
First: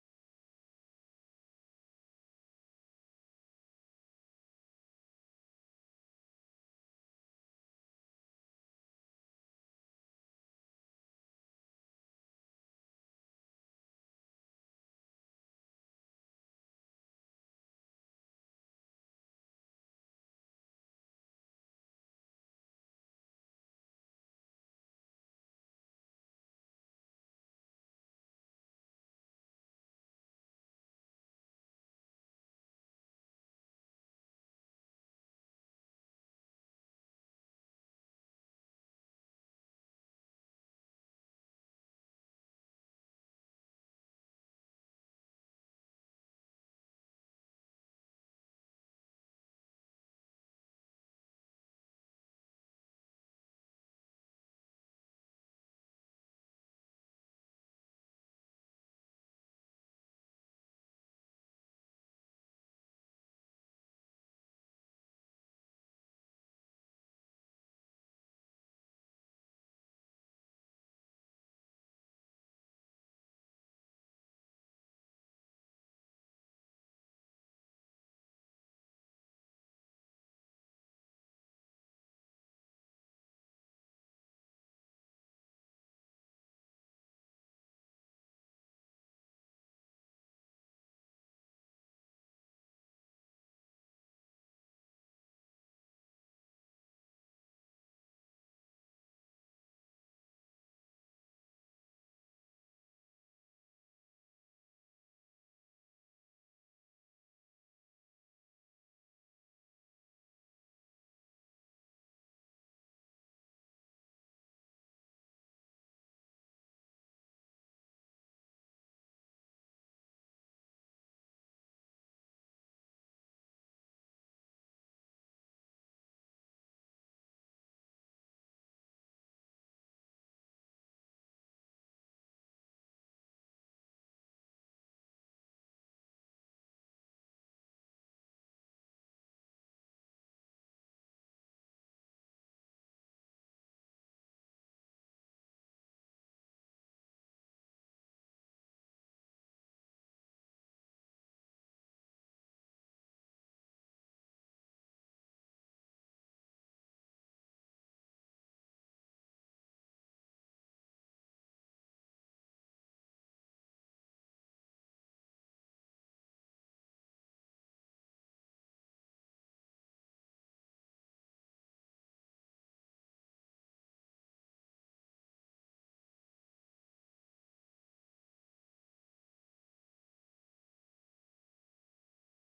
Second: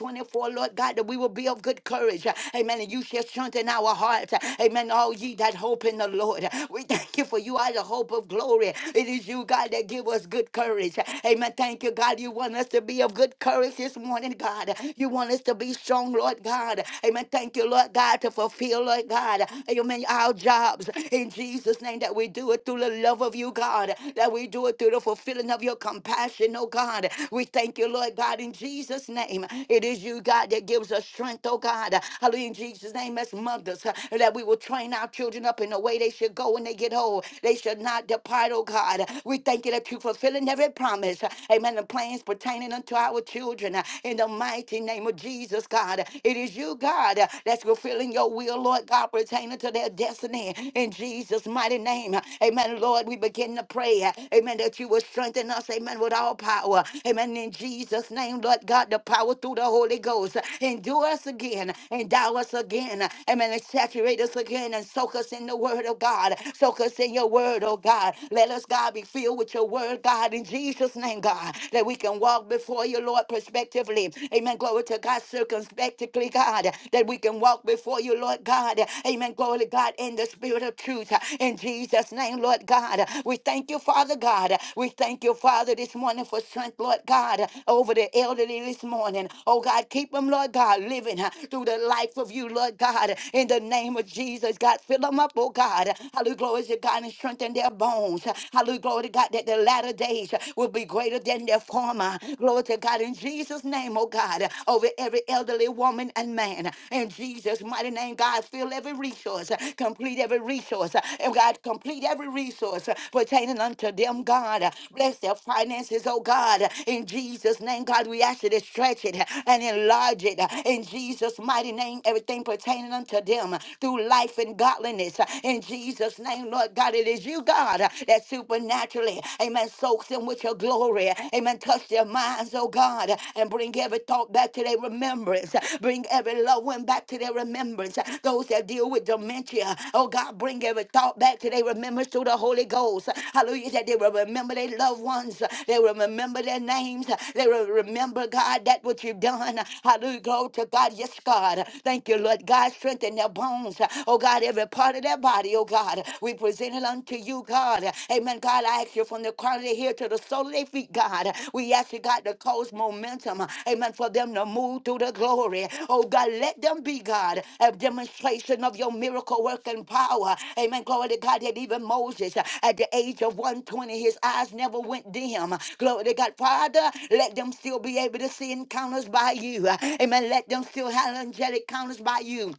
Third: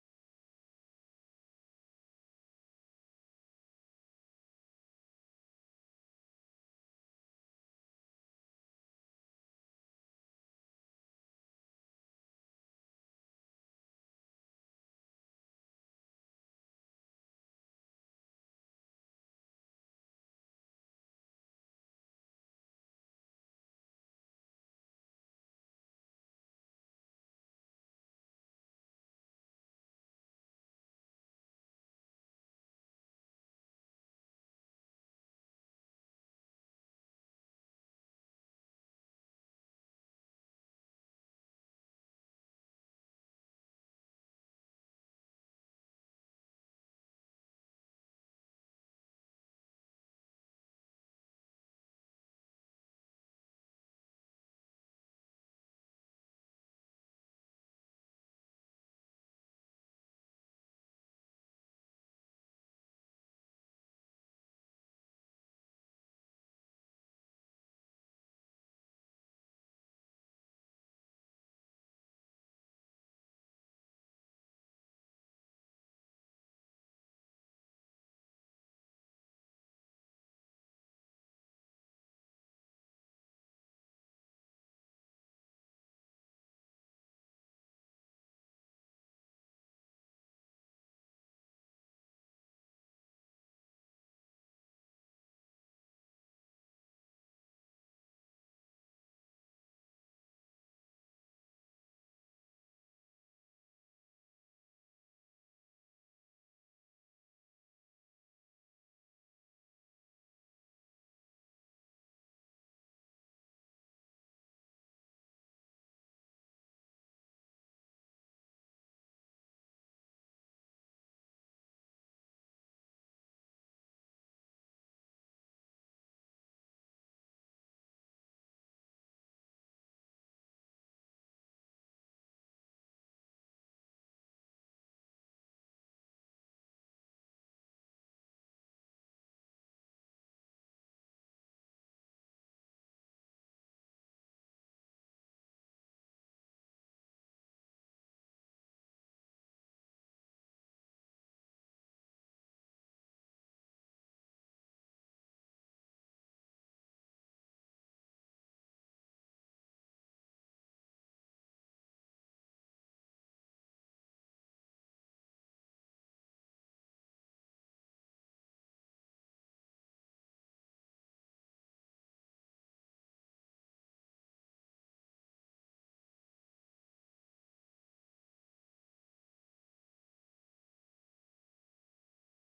A: Lord God, that we will be of good courage. Amen. And you shall strengthen our hearts. Amen. All ye that hope in the Lord. We thank you for you are the hope of glory. It is you, God, that give us good courage. Amen. Thank you, God. You want us to be be of good courage this morning, God. You want us to be strong, Lord God. Amen. Thank you, Lord God, to fulfill, Lord God. Amen. Our jobs in Jesus' name that we do it through the love of you, God. That we do it through the fulfilling of your compassion, oh God. We thank you, Lord God, in Jesus' name. It is you, God, that gives us strength, oh God. Hallelujah. In Jesus' name, as mothers, that we will train our children up in the way they should go when they get old. They should not depart, oh God. We thank you that you're fulfilling every promise uh, amen, The plans pertaining unto our children. uh, In the mighty name of Jesus, God, it is you, God, uh, that's fulfilling your will, Lord God, pertaining to their destiny. In Jesus' mighty name, uh, amen, Lord, we begin to pray, uh, amen, that you will strengthen us, amen, with all power. Amen, in Jesus' name, Lord God, the power through the Holy Ghost. uh, Endure us again, endow us again, uh, amen, and saturate us again, and soak us in the word of God. Soak us in your word, oh God. Let us, God, be filled with with your word, God, in Jesus' name, God, that we can walk before you, Lord, prospectively. Amen. Glory to God, circumspectly, God, that we can walk before you, Lord God. Amen. Glory to God, in the spirit of truth. In Jesus' name, Lord God, we thank you, Father God. We thank you, Father, this morning for strength, Lord God, over the elderly this morning. Oh, God, keep them, Lord God, living uh, through the life of you, Lord God, in the name of Jesus. God, fill them up, oh God. Hallelujah, glory to God, and strengthen their bones. Hallelujah. Glory to God that the latter days will be greater than their former. Glory to God in Jesus' name, oh God, over every elderly woman and man. In Jesus' mighty name, God, fill every resource, complete every resource, and God, complete every resource pertaining unto them, God. Bless their finances, oh God. In Jesus' name, God, we ask you to stretch it and enlarge it. In Jesus' mighty name, everything pertaining unto them through life and godliness. In Jesus' Jesus' name, Lord God, it is you, God, uh, that supernaturally, amen, soaks them with your glory. Amen. Touch their minds, oh God, uh, and bring every thought back to their remembrance. uh, Bring every loved one back to their remembrance. uh, Those that deal with dementia, oh God, bring every thought back to their remembrance through the Holy Ghost. Uh, Hallelujah. That they will remember their loved ones. uh, They will remember their names. uh, They will remember, God, that what you've done. Uh, Hallelujah. Glory to God. Yes, God. Thank you, Lord God. Strengthen their bones. Oh God. God, every part of their body, oh God. We present it unto you, God. Amen. God, I ask you from the crown of their head to the sole of their feet, God. We ask you, God, to cause momentum, amen, for them to move through the glory. Oh God, let them be, God, a demonstration of your miracle working power. Amen. Glory to God that even Moses, at the age of 120, his eyes never went dim. Glory to God. Father, let them still be able to see encounters by you. Amen. Let them still have angelic encounters by you.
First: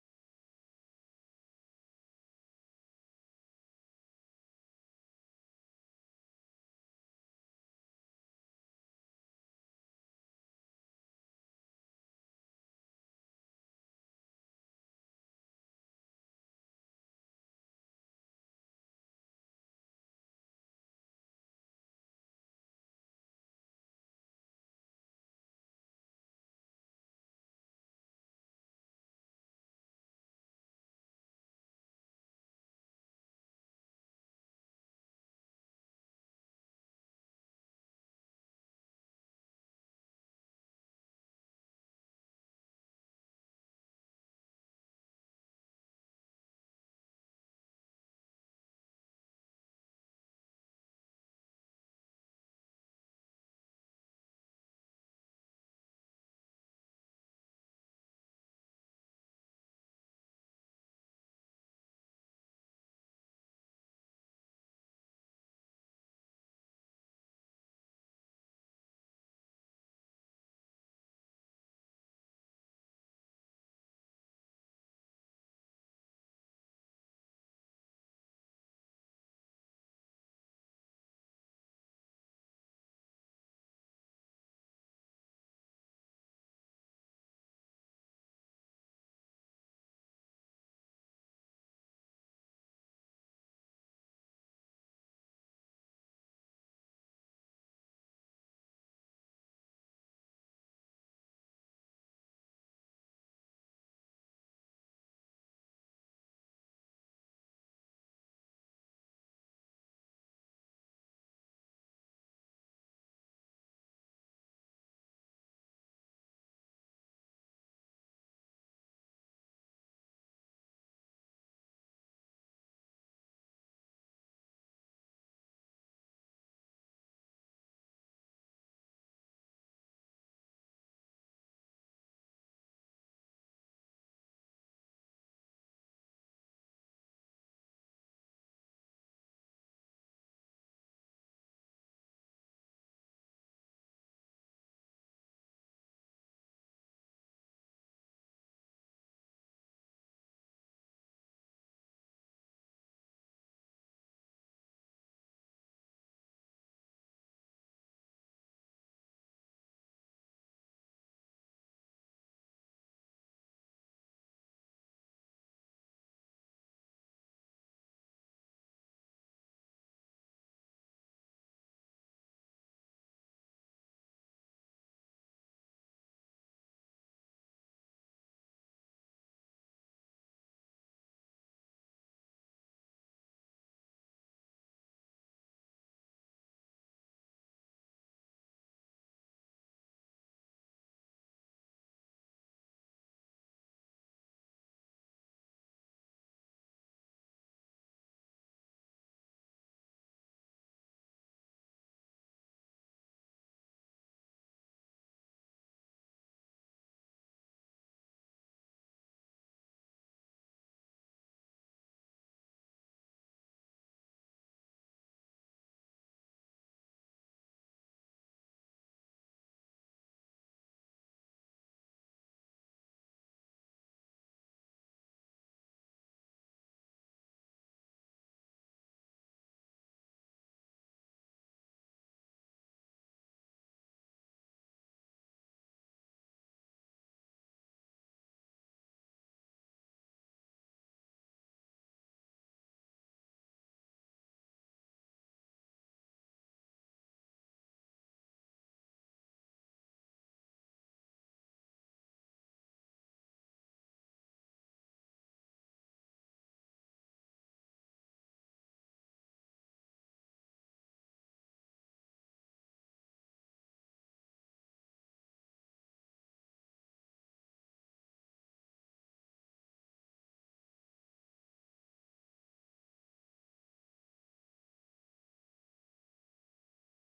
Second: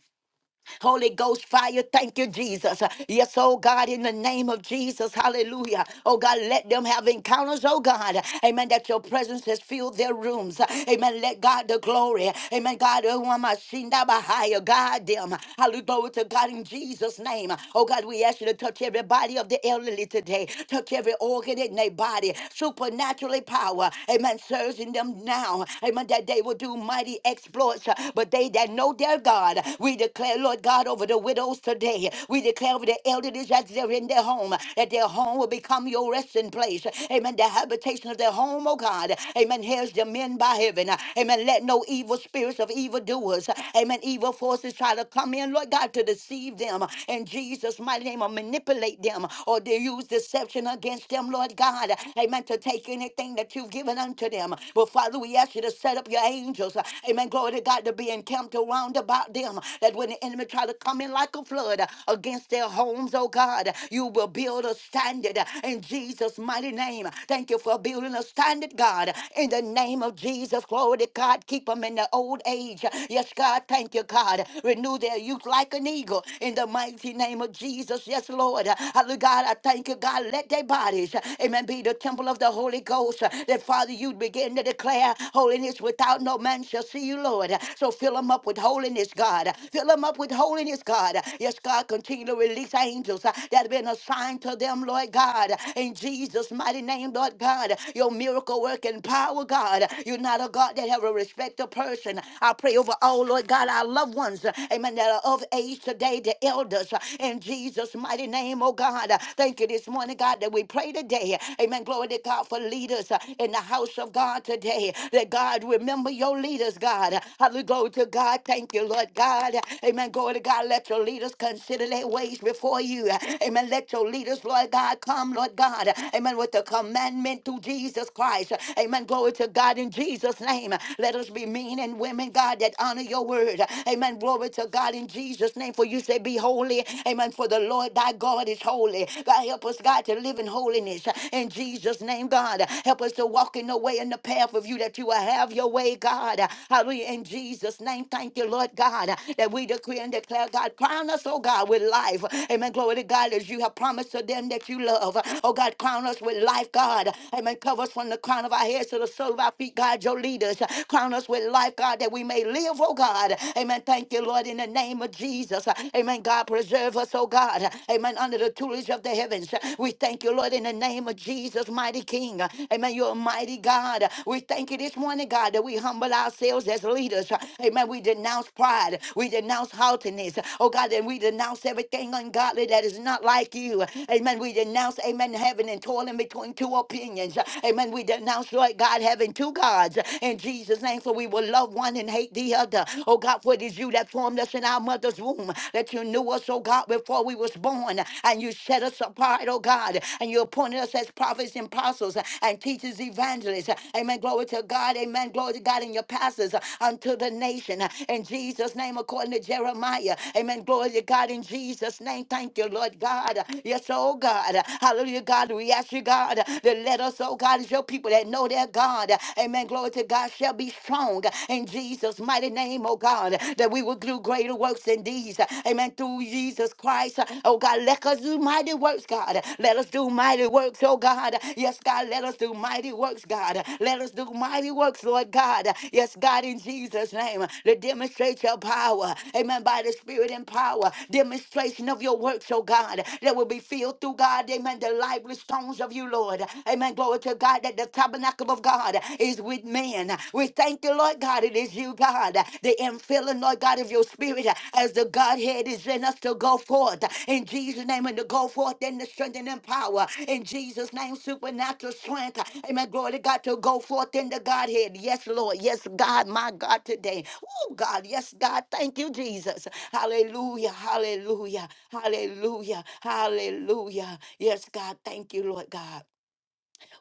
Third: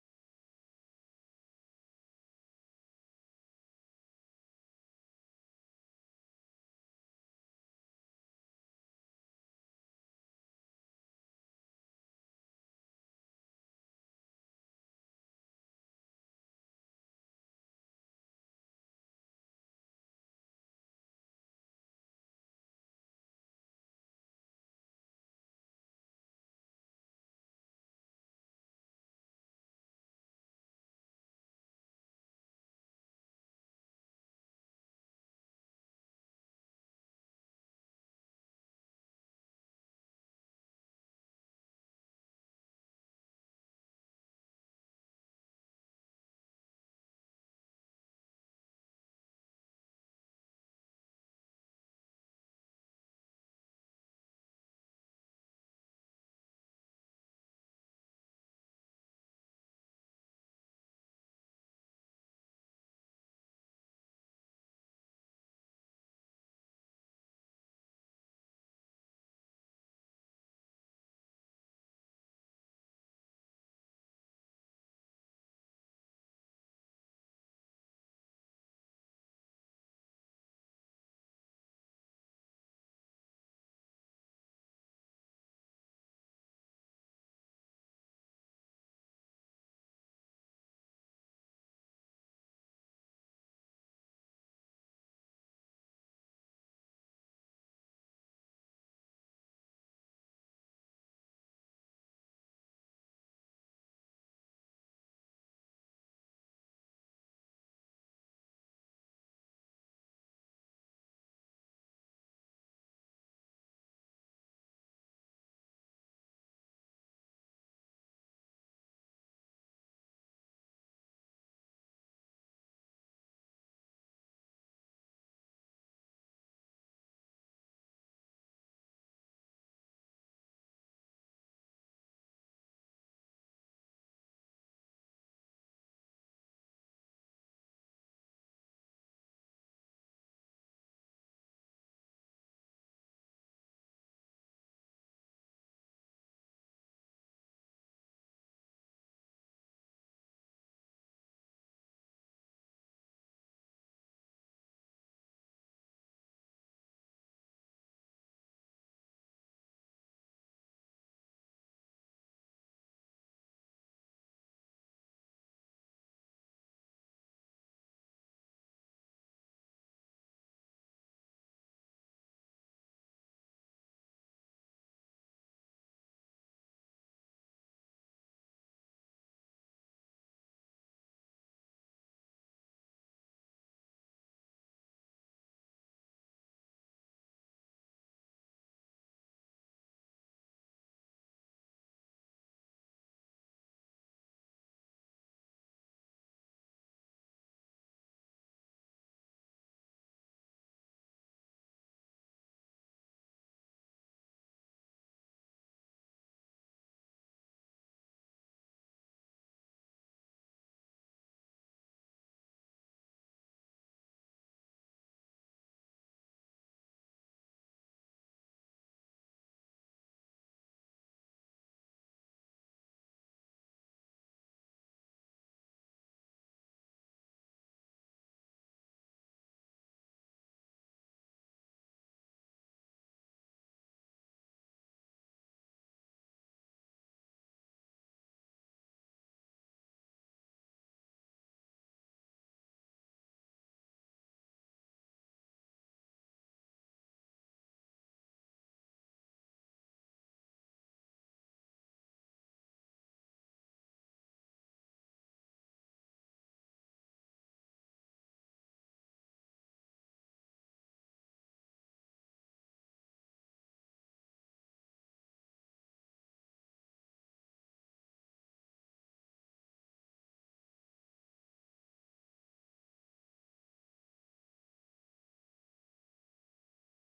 A: Holy Ghost fire, thank you, Jesus. Yes, oh God, in the name of Jesus, hallelujah. Oh God, let them have encounters, oh God. Amen, that your presence has filled their rooms. Amen, let God the glory. Amen, God, oh, I'm a shinda bahaya. guide them. Hallelujah, glory to God in Jesus' name. Oh God, we ask you to touch every body of the elderly today. Touch every organ in their body. Supernaturally power. Amen, surge in them now. Amen, that they will do mighty exploits, but but they that know their God, we declare, Lord God, over the widows today. We declare over the elderly that they're in their home, that their home will become your resting place. Amen. The habitation of their home, oh God. Amen. Here's the men by heaven. Amen. Let no evil spirits of evildoers, amen, evil forces try to come in, Lord God, to deceive them. In Jesus' mighty name, or manipulate them, or they use deception against them, Lord God. Amen. To take anything that you've given unto them. But Father, we ask you to set up your angels. uh, Amen. Glory to God to be encamped around about them. That when the enemy try to come in like a flood uh, against their homes, oh God, you will build a standard uh, in Jesus' mighty name. Thank you for building a standard, God. In the name of Jesus, glory to God. Keep them in the old age. Yes, God. Thank you, God. Renew their youth like an eagle. In the mighty name of Jesus. Yes, Lord. Hallelujah, God. I thank you, God. Let their bodies, amen, be the temple of the Holy Ghost uh, that Father, you begin to declare holiness without no man shall see you, Lord. Uh, So fill them up with holiness, God. Uh, Fill them up with holiness, God. Uh, Yes, God, continue to release angels uh, that have been assigned to them, Lord God. Uh, In Jesus' mighty name, Lord God, uh, your miracle work and power, God. Uh, You're not a God that have a respect of person. I pray over all, Lord God, our loved ones, uh, amen, that are of age today, the elders, uh, in Jesus' mighty name, oh God. Uh, Thank you this morning, God, that we pray pray today. Amen. Glory to God for leaders uh, in the house of God today. That God remember your leaders, God. Hallelujah. Glory to God. Thank you, Lord God. Amen. Glory to God. Let your leaders consider their ways before you. Amen. Let your leaders, Lord God, come, Lord God. Amen. With the commandment through Jesus Christ. Amen. Glory to God in Jesus' name. Let us be men and women, God, that honor your word. Amen. Glory to God in Jesus' name. For you say, Be holy. Amen. For the Lord thy God. God is holy. God, help us, God, to live in holiness. In Jesus' name, God, help us to walk in the way and the path of you that you will have your way, God. Hallelujah. In Jesus' name, thank you, Lord God, that we decree and declare, God, crown us, oh God, with life. Amen. Glory to God, as you have promised to them that you love. Oh God, crown us with life, God. Amen. Cover us from the crown of our heads to the sole of our feet, God, your leaders. Crown us with life, God, that we may live, oh God. Amen. Thank you, Lord, in the name of Jesus. Amen. God preserve us, oh God. Amen. Under the tutelage of the heavens. We thank you, Lord, in the name of Jesus, mighty King. Amen. You're a mighty God. We thank you this morning, God, that we humble ourselves as leaders. Amen. We denounce pride. We denounce haughtiness. Oh God, and we denounce everything ungodly that is not like you. Amen. We denounce, amen, heaven and toiling between two opinions. Amen. We denounce, Lord God, having two gods in Jesus' name, for we will love one and hate the other. Oh God, for it is you that formed us in our mother's womb, that you knew us, oh God, before we was born, and you set us apart, oh God, and you appointed us as prophets and apostles and teachers, evangelists. Amen. Glory to God. Amen. Glory to God in your pastors unto the nation. In Jesus' name, according to Jeremiah. Amen. Glory to God in Jesus' name. Thank you, Lord God. Yes, oh God. Hallelujah, God. We ask you, God, to let us, oh God, as your people that know their God. Amen. Glory to God shall be strong strong in Jesus' mighty name, oh God, that we will do greater works than these. Amen. Through Jesus Christ, oh God, let us do mighty works, God. Let us do mighty works, oh God. Yes, God, let us do mighty works, God. Let us do mighty works, Lord God. Yes, God, in Jesus' name, to demonstrate your power. Amen. By the Spirit and power, demonstration of your works, oh God, that will be filled through God. Amen. The lively stones of you, Lord. Amen. Glory to God that the tabernacle impossible of God is with man. We thank you, Lord God. It is you, God, the infilling, Lord God, of your spirit as the Godhead is in us to go forth in Jesus' name and to go forth in the strength and in power. In Jesus' name, supernatural strength. Amen. Glory to God to go forth in the Godhead. Yes, Lord. Yes, God, my God, today. Oh, God. Yes, God. Thank you, Jesus. Hallelujah. Hallelujah. Hallelujah. Hallelujah. Yes, God. Thank you, Lord God.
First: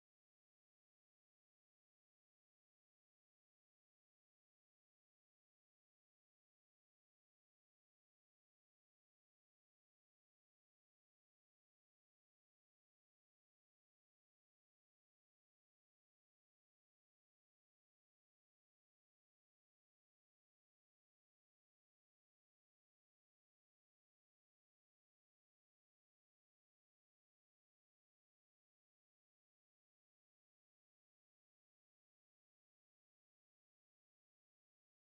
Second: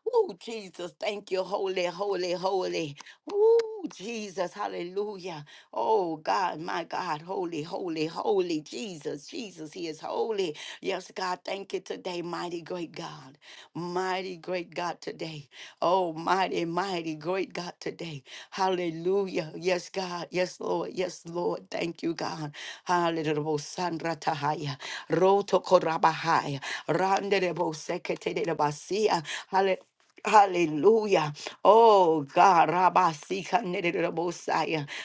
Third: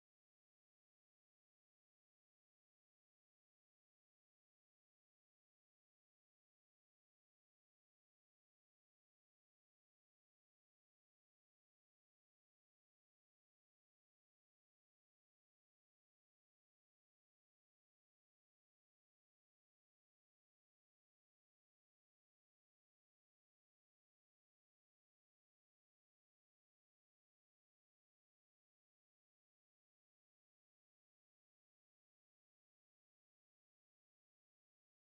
A: Oh, Jesus, thank you. Holy, holy, holy. Oh, Jesus, hallelujah. Oh, God, my God, holy, holy, holy. Jesus, Jesus, He is holy. Yes, God, thank you today, mighty great God. Mighty great God today. Oh, mighty, mighty, great God today. Hallelujah. Yes, God. Yes, Lord. Yes, Lord. Thank you, God. Hallelujah. Sandra Tahaya. Roto Korabahaya. Randerebo Sekete de Basia. Hallelujah. Hallelujah. Oh God, Rabbi Sika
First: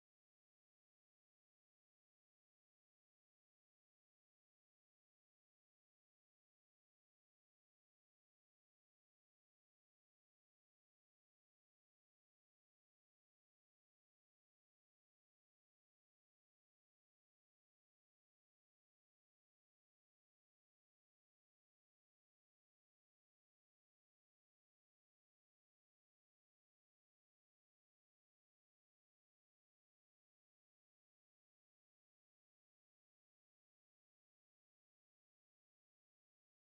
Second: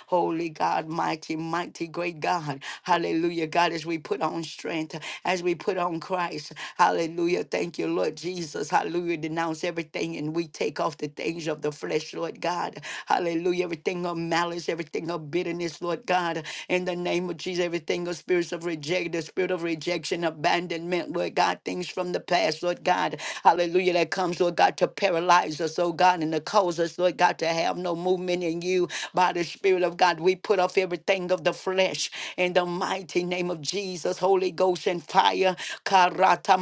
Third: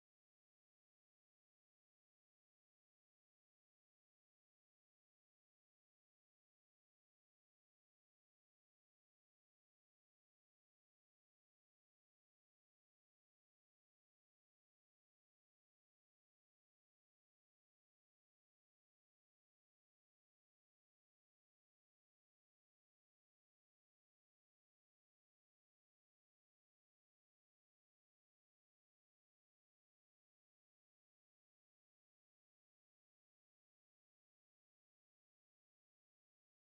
A: Holy God, mighty, mighty, great God. Hallelujah. God, as we put on strength, as we put on Christ. Hallelujah. Thank you, Lord Jesus. Hallelujah. Denounce everything morning and we take off the things of the flesh, Lord God. Hallelujah. Everything of malice, everything of bitterness, Lord God. In the name of Jesus, everything of spirits of rejection, the spirit of rejection, abandonment, Lord God, things from the past, Lord God. Hallelujah. That comes, Lord God, to paralyze us, oh God, and to cause us, Lord God, to have no movement in you by the Spirit of God. We put off everything of the flesh in the mighty name of Jesus, Holy Ghost and fire. Karata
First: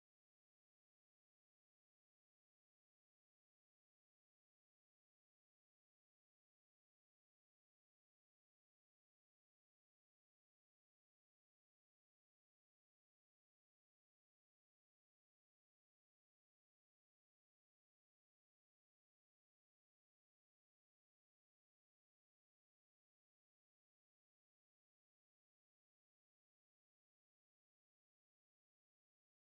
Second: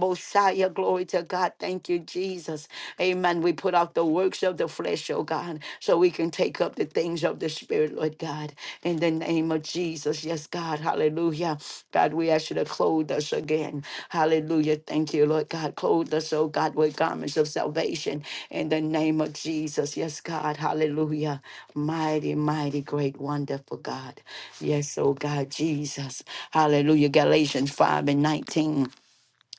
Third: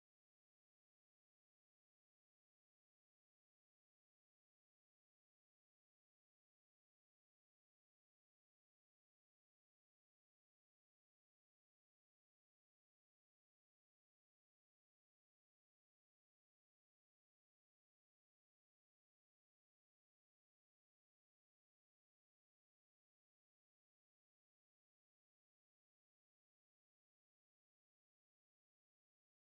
A: Messiah. Glory to God. Thank you, Jesus. Amen. We put off the works of the flesh, oh God, so we can take up the things of the Spirit, Lord God. In the name of Jesus. Yes, God. Hallelujah. God, we ask you to clothe us again. Hallelujah. Thank you, Lord God. Clothe us, oh God, with garments of salvation. In the name of Jesus. Yes, God. Hallelujah. Mighty, mighty, great, wonderful God. Yes, oh God, Jesus. Hallelujah. Galatians 5 and 19.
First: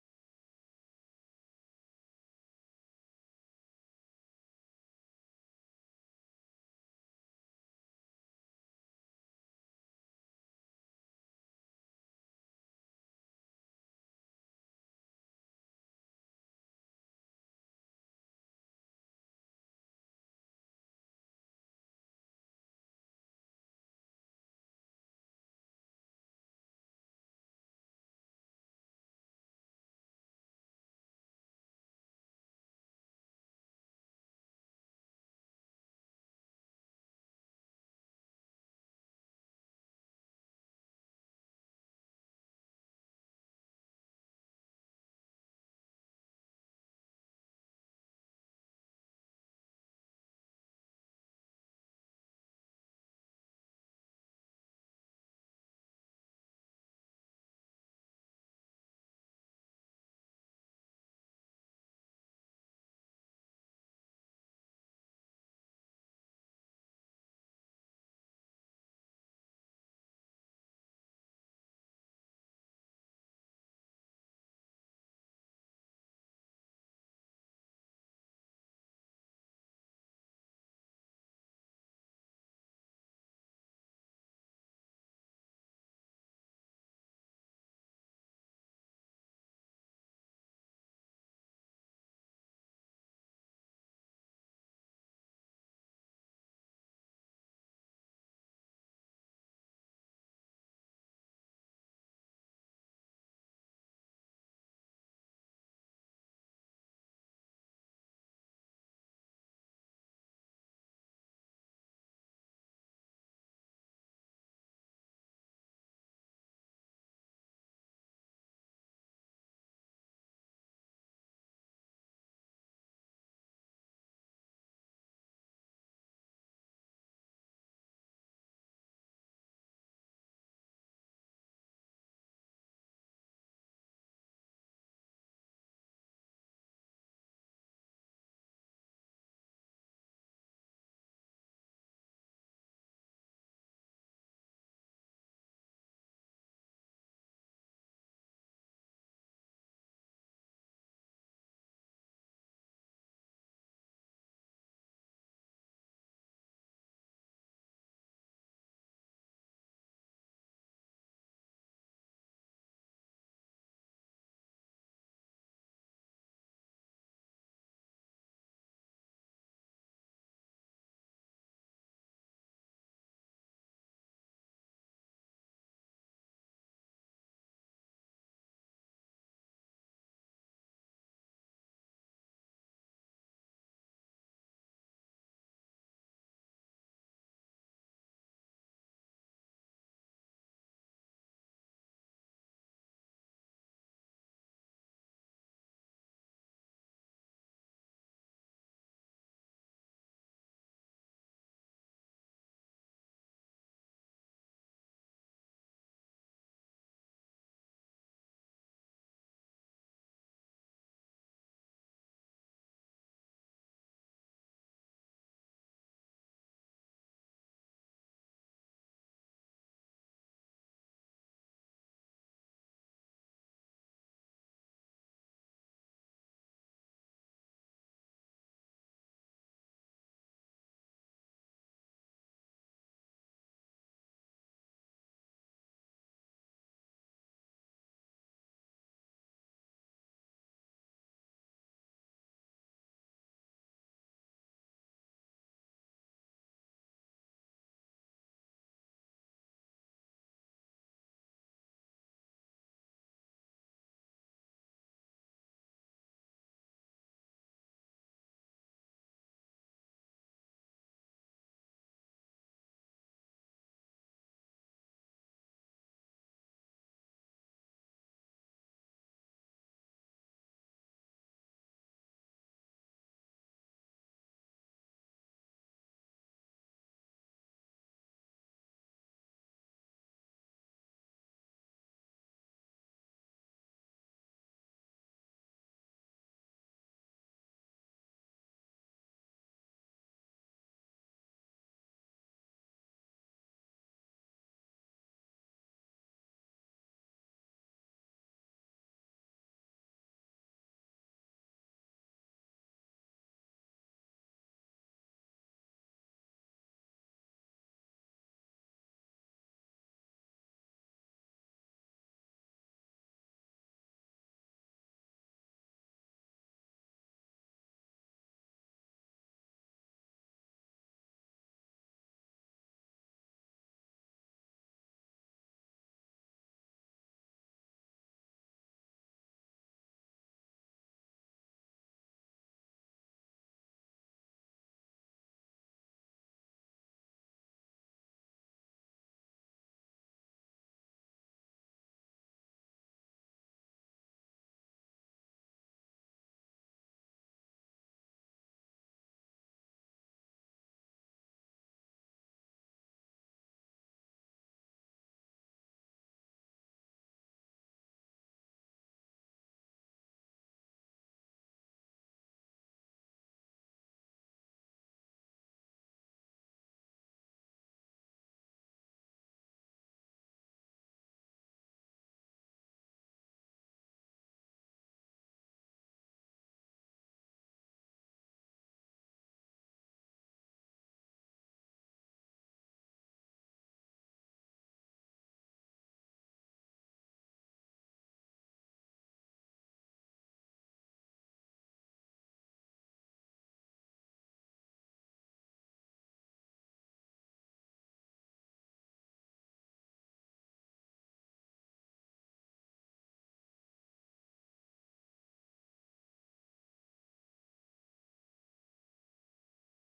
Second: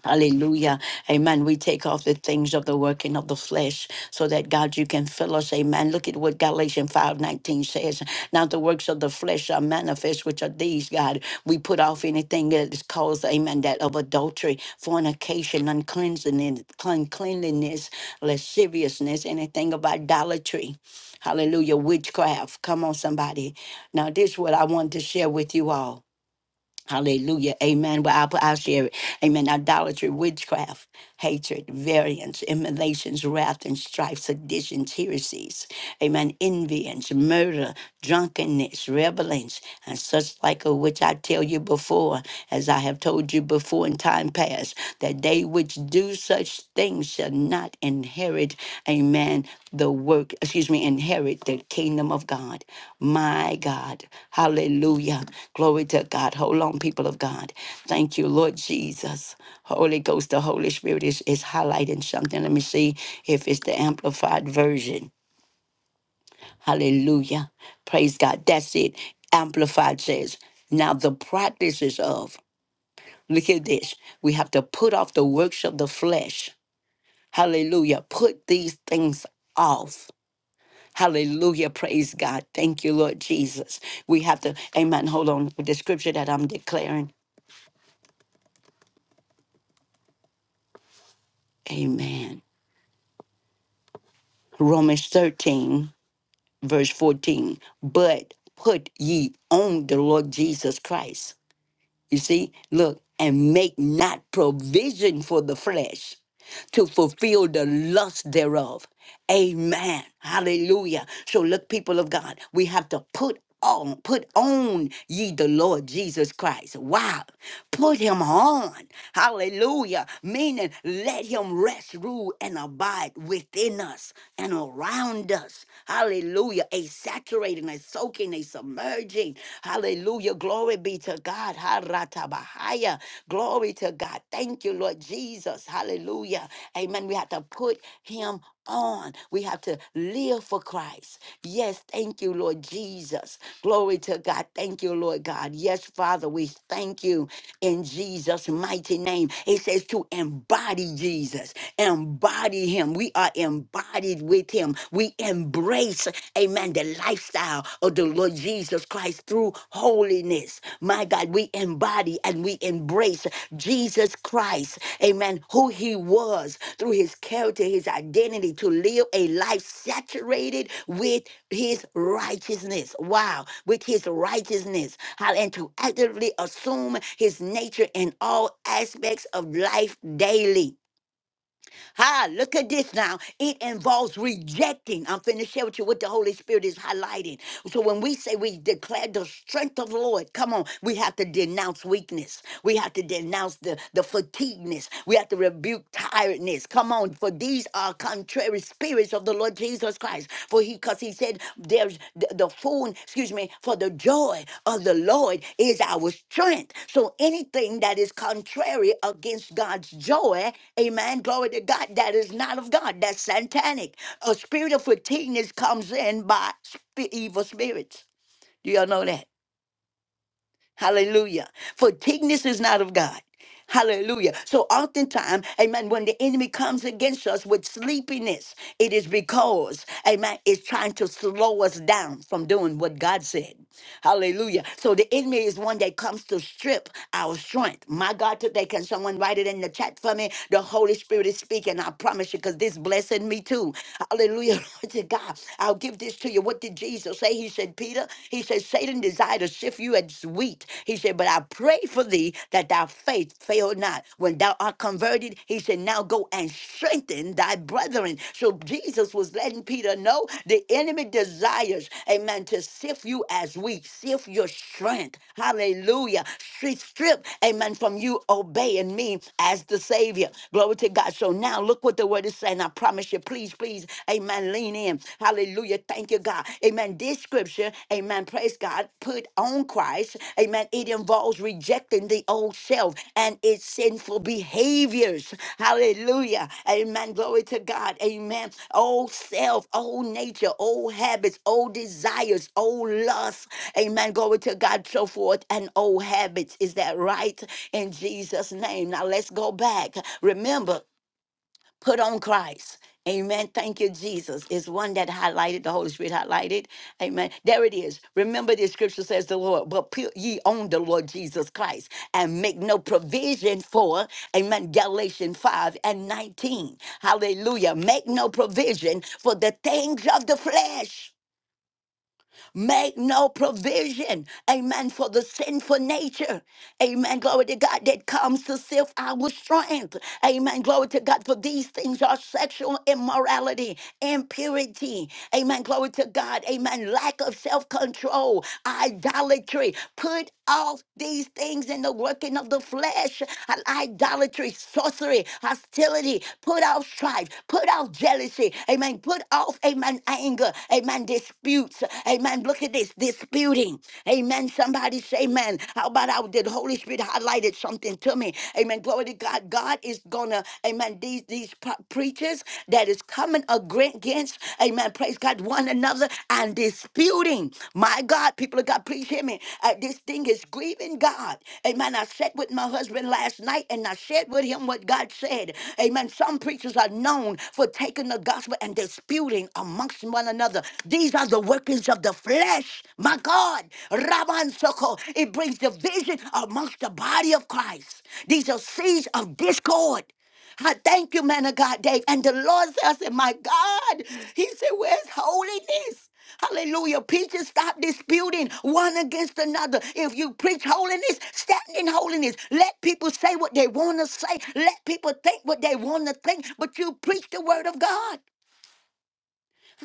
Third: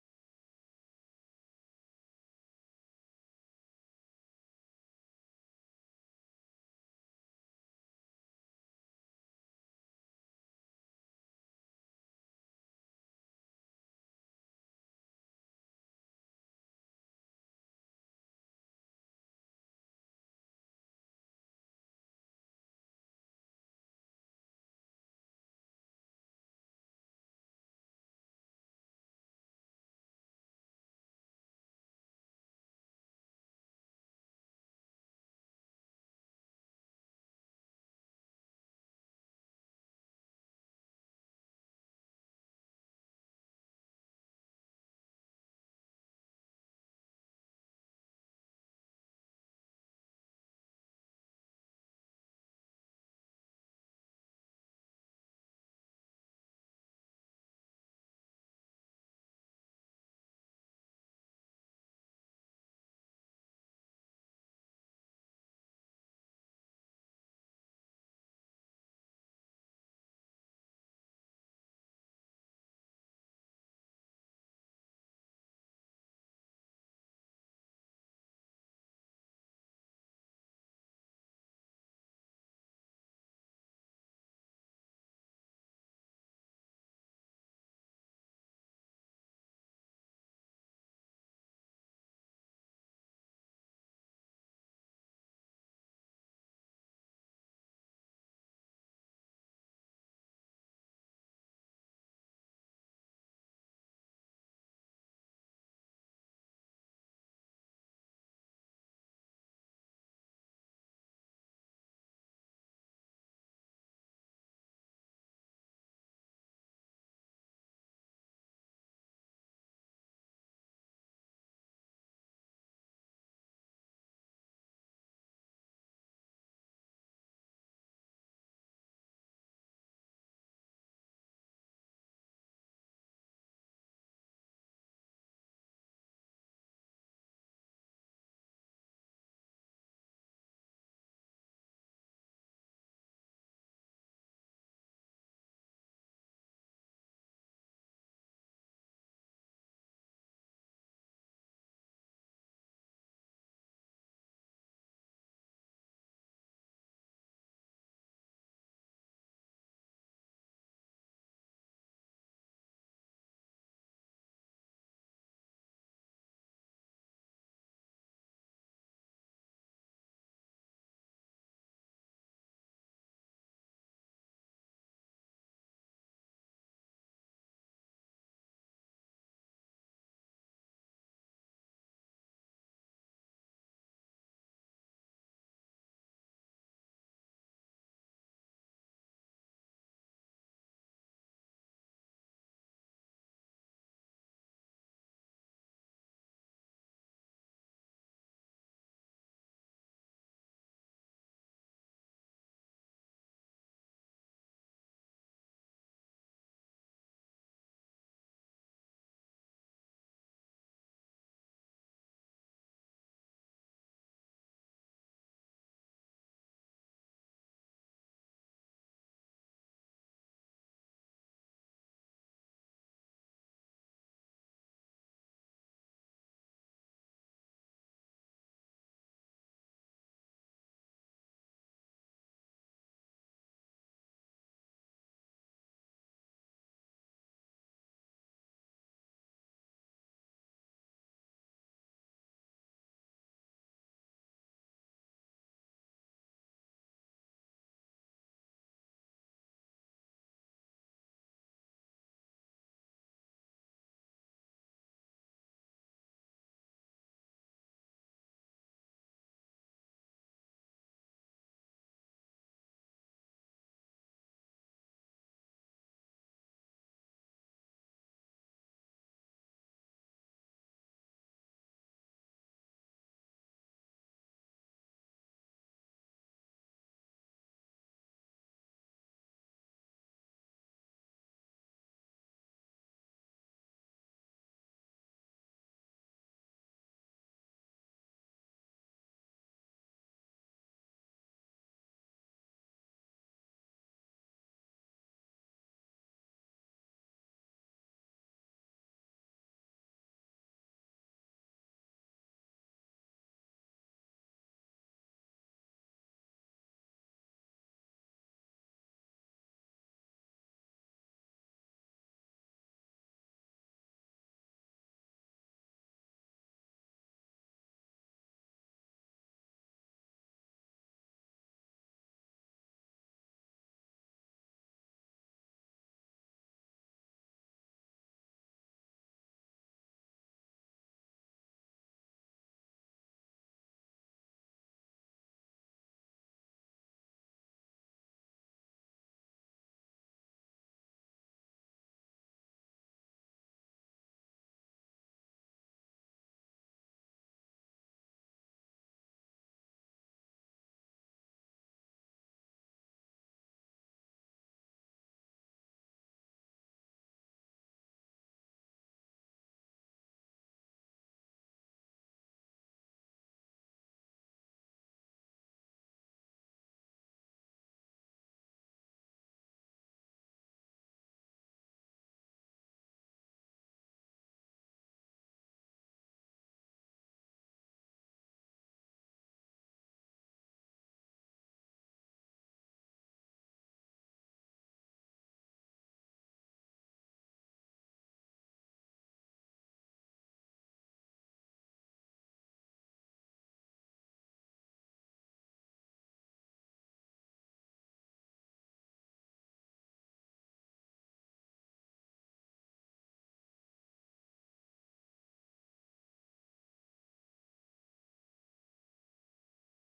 A: Hallelujah. Amen. We take off the things of the working of the flesh so that God, you can fill us. Amen. Look at what Galatians five nineteen says. Now the works of the flesh are manifest, which are these, God. We put off anything that is caused, amen, that of adultery, fornication, uncleanliness, uncleanliness, lasciviousness, anything of idolatry. Hallelujah. Witchcraft. Come on, somebody. Now, this is what I want to share with you all. Hallelujah. Amen. Well, I'll, I'll share it. Amen. Idolatry, witchcraft, hatred, variance, immolations, wrath and strife, seditions, heresies. Amen. Envyings, murder, drunkenness, revelings, and such like of which I tell you before, as I have told you before in time past, that they which do such things shall not inherit, amen, the work, excuse me, inherit the kingdom of God. My God. Hallelujah. Glory to God. Hold on, people of God. Thank you, Lord Jesus. Holy Ghost, the Holy Spirit is, is highlighting something. Let me see if it's the amplified version. Hallelujah. Praise God. That's it. Amplified says, now the practices of, look at this. We have to put off the works of the flesh. Hallelujah. Put these things off Hallelujah. Praise God. Thank you, Lord Jesus. We have to, amen. Hold on with the scripture that I'm declaring. Amen. Romans 13, verse 14. But put ye on the Lord Jesus Christ You see, look, and make not provision for the flesh to fulfill the lust thereof. Amen. Hallelujah. So look, people of God, we have to put on, put on ye the Lord Jesus Christ. Wow. Put him on. Hallelujah. Meaning let him rest, rule, and abide within us and around us. Hallelujah. A saturating, a soaking, a submerging. Hallelujah. Glory be to God. God. Haratabahaya. Glory to God. Thank you, Lord Jesus. Hallelujah. Amen. We have to put him on. We have to live for Christ. Yes, thank you, Lord Jesus. Glory to God. Thank you, Lord God. Yes, Father, we thank you in Jesus' mighty name. It says to embody Jesus, embody him. We are embodied with him. We embrace embrace, amen, the lifestyle of the Lord Jesus Christ through holiness. My God, we embody and we embrace Jesus Christ, amen, who he was through his character, his identity, to live a life saturated with his righteousness. Wow, with his righteousness, how and to actively assume his nature in all aspects of life daily. Ha, look at this now. It involves rejecting. I'm finna share with you what the Holy Spirit is highlighting. So when we say we declare the strength of the Lord, come on, we have to denounce weakness. We have to denounce the, the fatigueness. We have to rebuke tiredness. Come on, for these are contrary spirits of the Lord Jesus Christ. Christ. For he, because he said, there's the, the full, excuse me, for the joy of the Lord is our strength. So anything that is contrary against God's joy, amen, glory to God, that is not of God, that's satanic. A spirit of fatigueness comes in by sp- evil spirits. Do y'all know that? Hallelujah. For meekness is not of God. Hallelujah. So oftentimes, amen, when the enemy comes against us with sleepiness, it is because, amen, it's trying to slow us down from doing what God said. Hallelujah. So the enemy is one that comes to strip our strength. My God, today, can someone write it in the chat for me? The Holy Spirit is speaking. I promise you, because this blessing me too. Hallelujah. Lord to God. I'll give this to you. What did Jesus say? He said, Peter, he said, Satan desired to sift you as wheat. He said, But I pray for thee that thy faith fail not. When thou art converted, he said, Now go go and strengthen thy brethren. So Jesus was letting Peter know the enemy desires, amen, to sift you as weak, sift your strength. Hallelujah. Strip, strip, amen, from you obeying me as the Savior. Glory to God. So now look what the word is saying. I promise you, please, please, amen, lean in. Hallelujah. Thank you, God. Amen. This scripture, amen. Praise is God put on Christ, amen, it involves rejecting the old self and its sinful behaviors. Hallelujah. Amen. Glory to God. Amen. Old self, old nature, old habits, old desires, old lusts. Amen. Glory to God, so forth, and old habits. Is that right? In Jesus' name. Now let's go back. Remember. Put on Christ. Amen. Thank you, Jesus. Is one that highlighted, the Holy Spirit highlighted. Amen. There it is. Remember, the scripture says the Lord, but put ye on the Lord Jesus Christ and make no provision for, amen, Galatians 5 and 19. Hallelujah. Make no provision for the things of the flesh. Make no provision, amen, for the sinful nature, amen. Glory to God that comes to self our strength, amen. Glory to God for these things are sexual immorality, impurity, amen. Glory to God, amen. Lack of self control, idolatry. Put off these things in the working of the flesh, idolatry, sorcery, hostility. Put off strife, put off jealousy, amen. Put off, amen, anger, amen Amen. Disputes. Amen. Look at this. Disputing. Amen. Somebody say, Amen. How about how did Holy Spirit highlighted something to me? Amen. Glory to God. God is gonna, Amen. These these pro- preachers that is coming agre- against, Amen. Praise God, one another and disputing. My God, people of God, please hear me. Uh, this thing is grieving God. Amen. I sat with my husband last night and I shared with him what God said. Amen. Some preachers are known for taking the gospel and disputing amongst one another. These are the workings of the flesh. My God, Raman Soko, it brings division amongst the body of Christ. These are seeds of discord. I thank you, man of God, Dave. And the Lord says, I said, My God, He said, Where's holiness? Hallelujah. Preachers, stop disputing one against another. If you preach holiness, stand in holiness. Let people say what they want to say. Let people think what they want to think. But you preach the word of God.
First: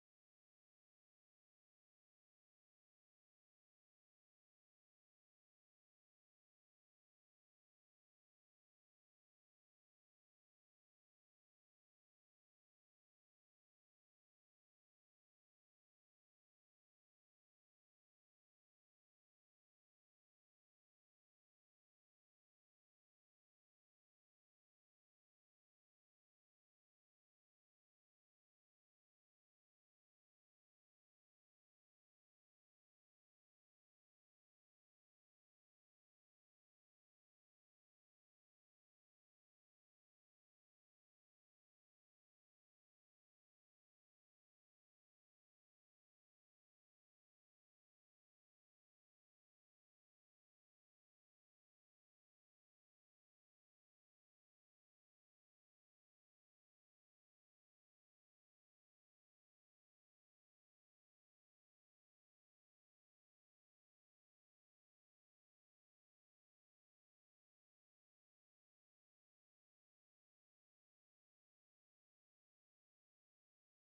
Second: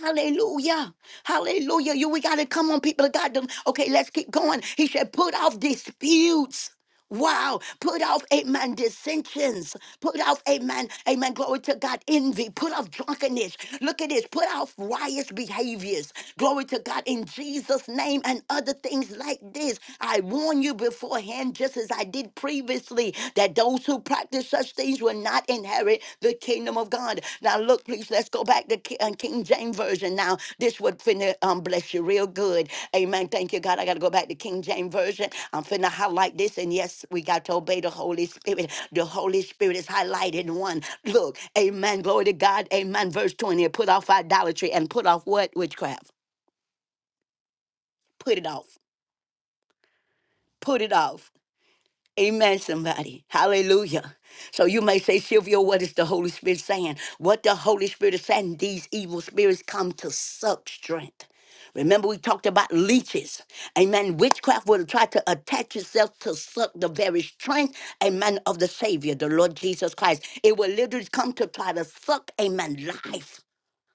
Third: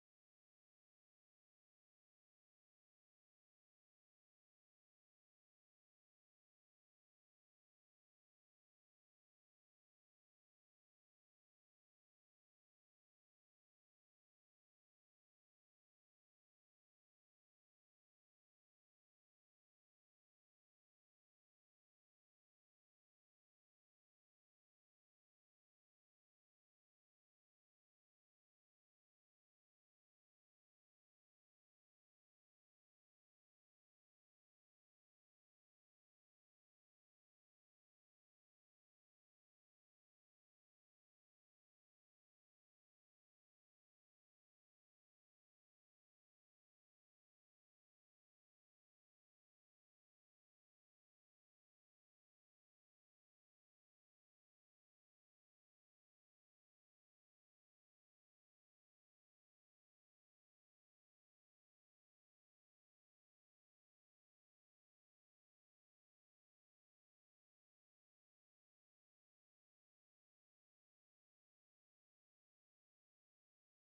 A: Hallelujah. Hallelujah. You we gotta come on, people of God. Don't- Okay, let's keep going. He said, put off disputes. Wow, put off amen dissensions, put off amen, amen, glory to God, envy, put off drunkenness. Look at this, put off riotous behaviors, glory to God, in Jesus' name, and other things like this. I warn you beforehand, just as I did previously that those who practice such things will not inherit the kingdom of God. Now, look, please, let's go back to Ki- uh, King James Version now. This would finna um, bless you real good. Amen. Thank you, God. I got to go back to King James Version. I'm finna highlight this. And yes, we got to obey the Holy Spirit. The Holy Spirit is highlighted in one. Look, amen. Glory to God. Amen. Verse 20. Put off idolatry and put off what? Witchcraft. Put it off. Put it off Amen, somebody. Hallelujah. So you may say, Sylvia, what is the Holy Spirit saying? What the Holy Spirit is saying, these evil spirits come to suck strength. Remember, we talked about leeches. Amen. Witchcraft will try to attach itself to suck the very strength, amen, of the Savior, the Lord Jesus Christ. It will literally come to try to suck, amen, life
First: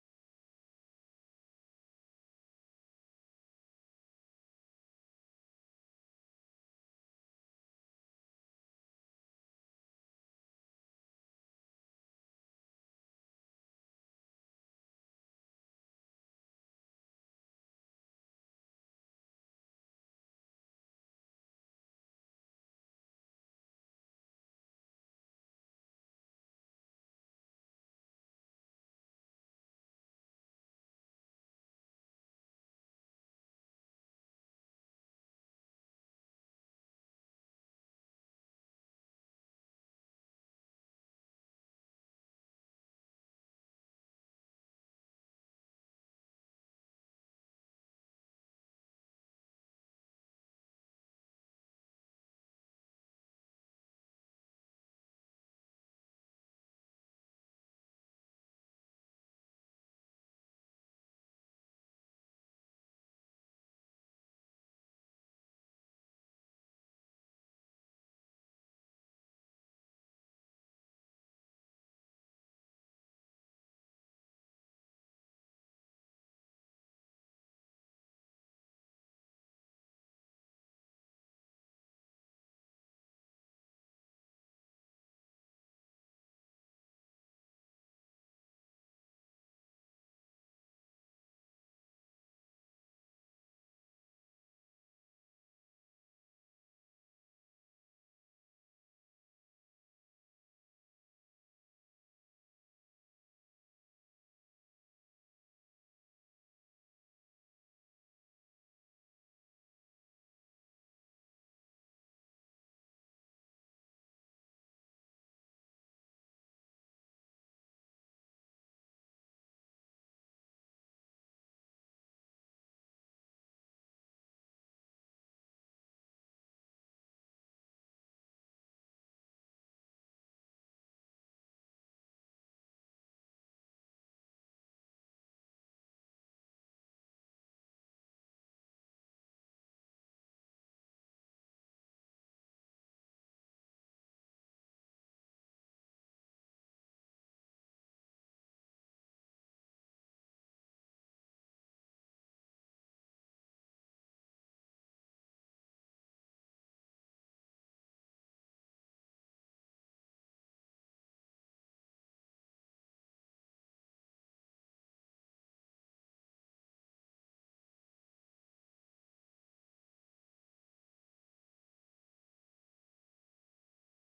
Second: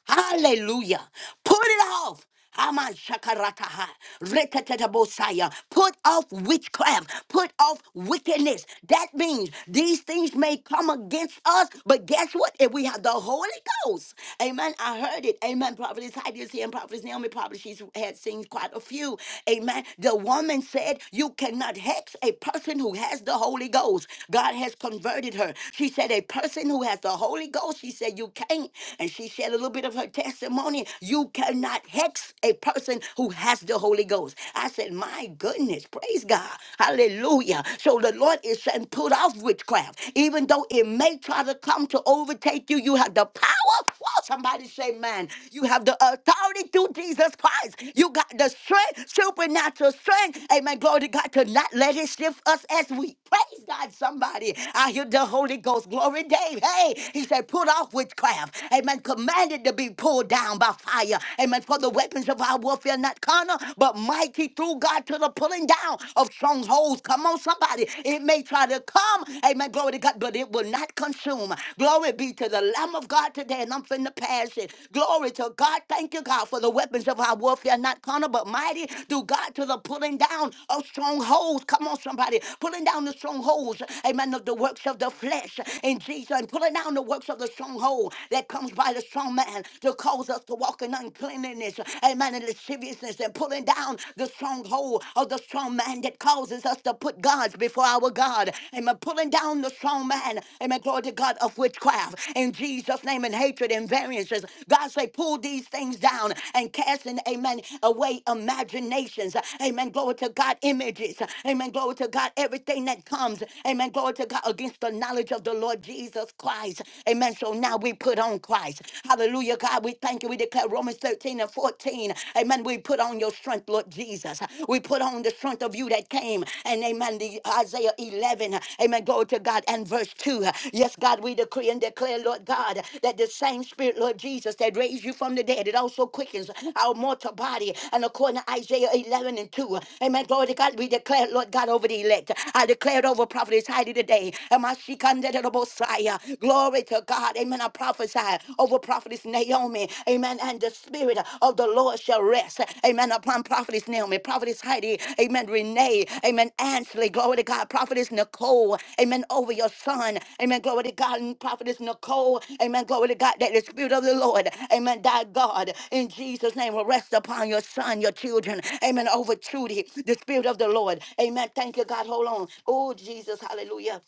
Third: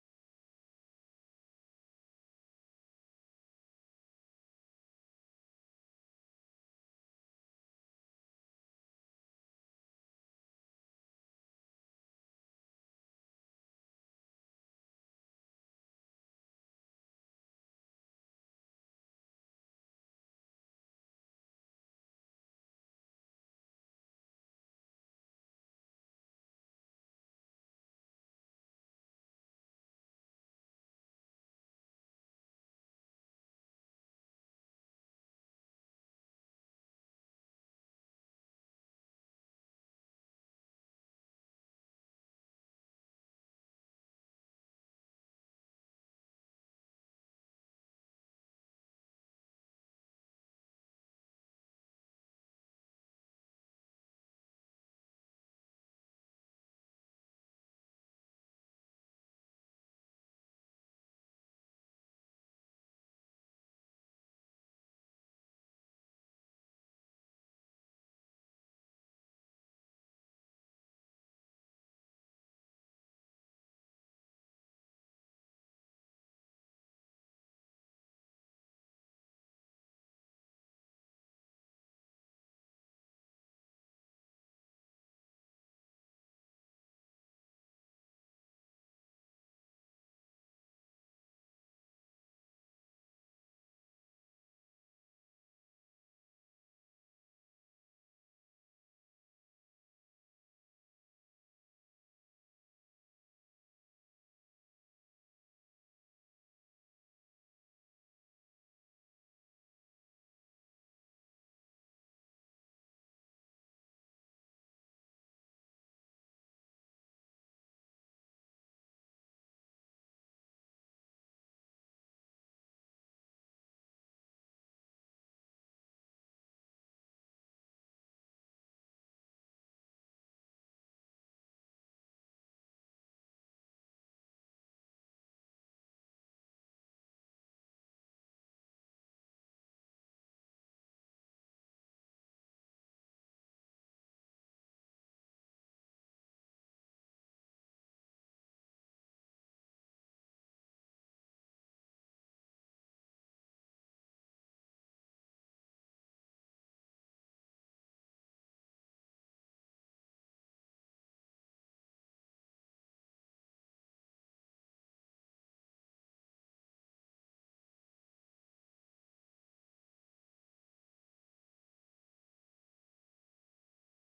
A: Hallelujah. Put it off. Aman shakarataha. Rekatetabosaya. Put off witchcraft. Put off wickedness. That means these things may come against us, but guess what? If we have the Holy Ghost, amen. I heard it. Amen. Prophetess Heidi is here and Prophetess Naomi probably she's had seen quite a few. Amen. The woman said, You cannot hex a person who has the Holy Ghost. God has converted her. She said, A person who has the Holy Ghost, she said, You can't and she shared a little bit of her testimony. You cannot hex a person who has the Holy Ghost. I said, My goodness, praise God. Hallelujah. So the Lord is saying, put off witchcraft. Even though it may try to come to overtake you, you have the power. Whoa, somebody say, Man, you have the authority through Jesus Christ. You got the strength, supernatural strength. Amen. Glory to God to not let it shift us as we praise God. Somebody, I hear the Holy Ghost. Glory, Dave. Hey, he said, put off witchcraft witchcraft. Amen. Commanded to be pulled down by fire. Amen. For the weapons of our warfare, not carnal, but mighty through God to the pulling down of strongholds. Come on, somebody. It may try to come. Amen. Glory to God, but it will not consume. Glory be to the Lamb of God today. And I'm finna pass it. Glory to God. Thank you, God, for the weapons of our warfare, not carnal, but mighty through God to the pulling down of strongholds. Come on, somebody. Pulling down the strongholds. Amen. Of the works of the flesh in Jesus. And pulling down the works of the stronghold that comes by the strong man to cause us to walk in uncleanliness, amen, and lasciviousness, and pulling down the stronghold of the strong man that causes us to put gods before our God, amen, pulling down the strong man, amen, glory to God of witchcraft in Jesus' name and hatred and variances. God say, pull these things down and casting, amen, away imaginations, amen, glory to God, images, amen, glory to God, everything that comes, amen, glory to God against the knowledge of the Lord Jesus. Jesus Christ. Amen. So now we put on Christ. Hallelujah, God. We thank you. We declare Romans 13 and 14. Amen. We put on your strength, Lord Jesus. We put on the strength of you that came. And amen. The Isaiah 11. Amen. Go to God and verse 2. Yes, God, we decree and declare, Lord God, that the same spirit, Lord Jesus, that raised you from the dead, it also quickens our mortal body. And according to Isaiah 11 and 2. Amen. Glory to God. We declare, Lord God, over the elect. I declare it over prophetess Heidi today. Am I she? Ikandedobosaya. Glory to God. Amen. I prophesy over prophetess Naomi. Amen. And the spirit of the Lord shall rest. Amen. Upon prophetess Naomi, prophetess Heidi. Amen. Renee. Amen. Ansley. Glory to God. Prophetess Nicole. Amen. Over your son. Amen. Glory to God. And prophetess Nicole. Amen. Glory to God. That the spirit of the Lord. Amen. Thy God. In Jesus' name will rest upon your son, your children. Amen. Over Trudy. The spirit of the Lord. Amen. Thank you, God. Hold on. Oh, Jesus. Hallelujah.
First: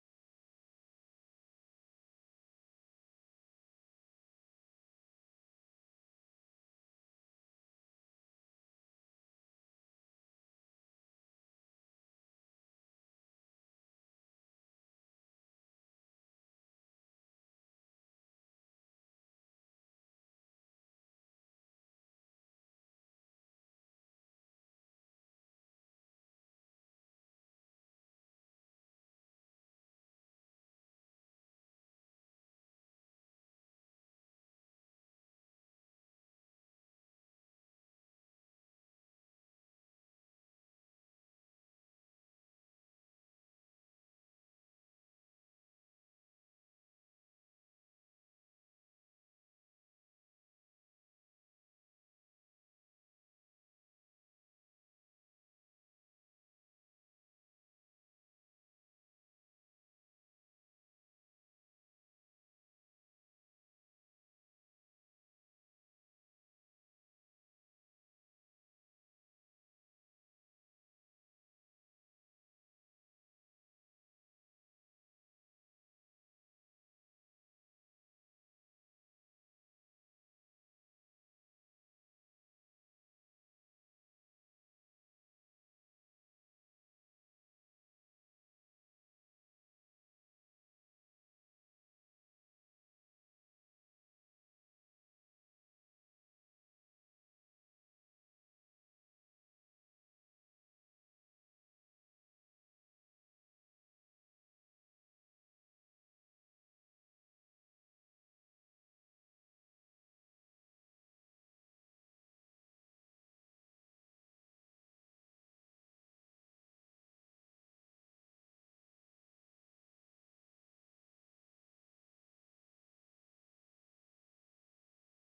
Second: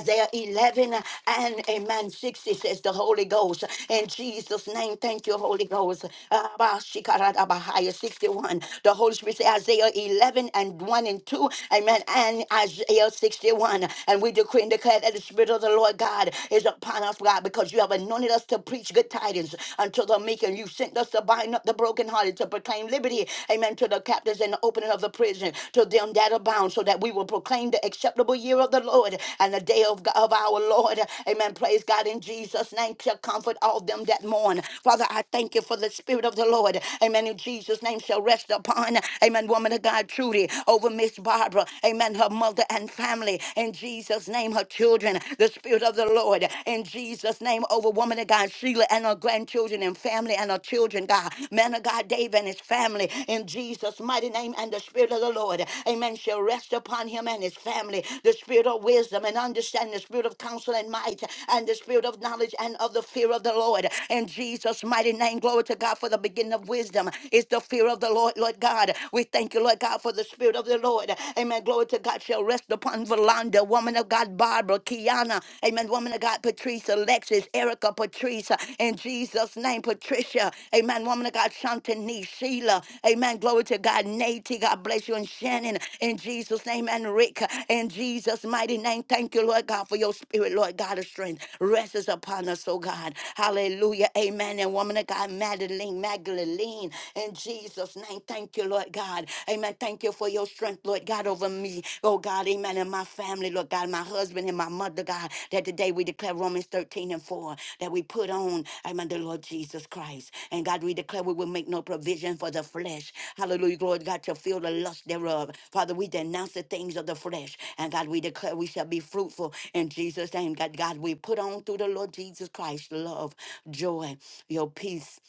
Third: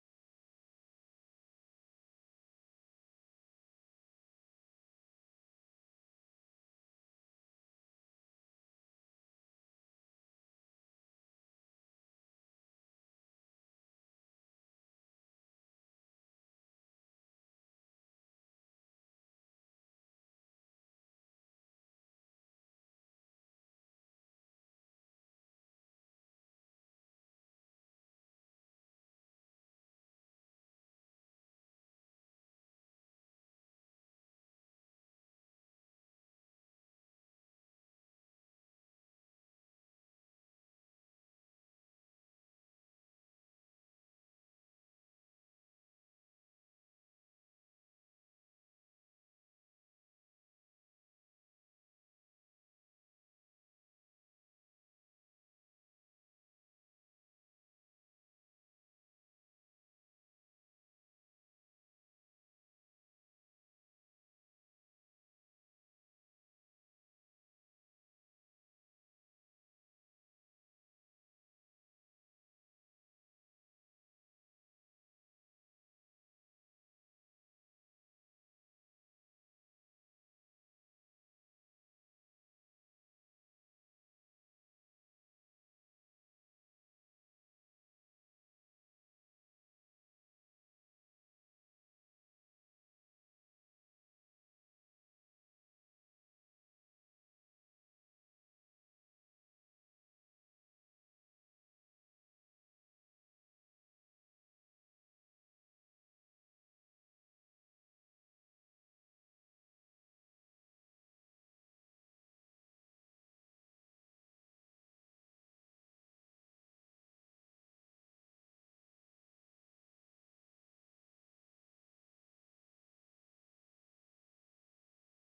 A: Isaiah 11 uh, and amen 60 says the Holy Ghost. In Jesus' name, thank you, Holy Ghost. Abashikarabahaya, 61. The Holy Spirit says Isaiah 11 and 1 and 2. Amen. And Isaiah 61. And we decree and declare that the Spirit of the Lord God is upon us, God, because you have anointed us to preach good tidings unto the meek. And you sent us to bind up the brokenhearted, to proclaim liberty. Amen. To the captives and open jailer of the prison to them that abound, so that we will proclaim the acceptable year of the Lord and the day of, God, of our Lord. Amen. Praise God in Jesus' name. Shall comfort all them that mourn. Father, I thank you for the Spirit of the Lord. Amen. In Jesus' name shall rest upon. Amen. Woman of God, Trudy, over Miss Barbara. Amen. Her mother and family. In Jesus' name, her children. The Spirit of the Lord. In Jesus' name, over woman of God, Sheila and her grandchildren and family and our children, God. Man of God, David and his family, in Jesus' mighty name, and the Spirit of the Lord, amen, shall rest upon him and his family. The Spirit of wisdom and understanding, the Spirit of counsel and might, and the Spirit of knowledge and of the fear of the Lord. In Jesus' mighty name, glory to God for the beginning of wisdom is the fear of the Lord, Lord God. We thank you, Lord God, for the Spirit of the Lord. Amen. Glory to God shall rest upon Valanda, woman of God, Barbara, Kiana. Kiana, amen, woman of God, Patrice, Alexis, Erica, Patrice, in Jesus' name, Patricia, amen, woman of God, Shantanique, Sheila, amen, glory to God, Nate, God bless you, and Shannon, in Jesus' name, and Rick, in Jesus' mighty name, thank you, Lord God, for your spirit, Lord God of strength, rests upon us, oh God, hallelujah, amen, and woman of God, Madeline, Magdalene, in Jesus' name, thank you, Lord God, amen, thank you you for your strength, Lord God, over me. Oh God, amen. And my family, Lord God, my husband and my mother, God, that today we declare Romans 13 and 4 that we put on, amen, the Lord Jesus Christ. And God, we declare we will make no provision for the flesh. Hallelujah, Lord God, to feel the lust thereof. Father, we denounce the things of the flesh. And God, we declare we shall be fruitful in Jesus' name. God, God, we put on through the Lord Jesus Christ love, joy, your peace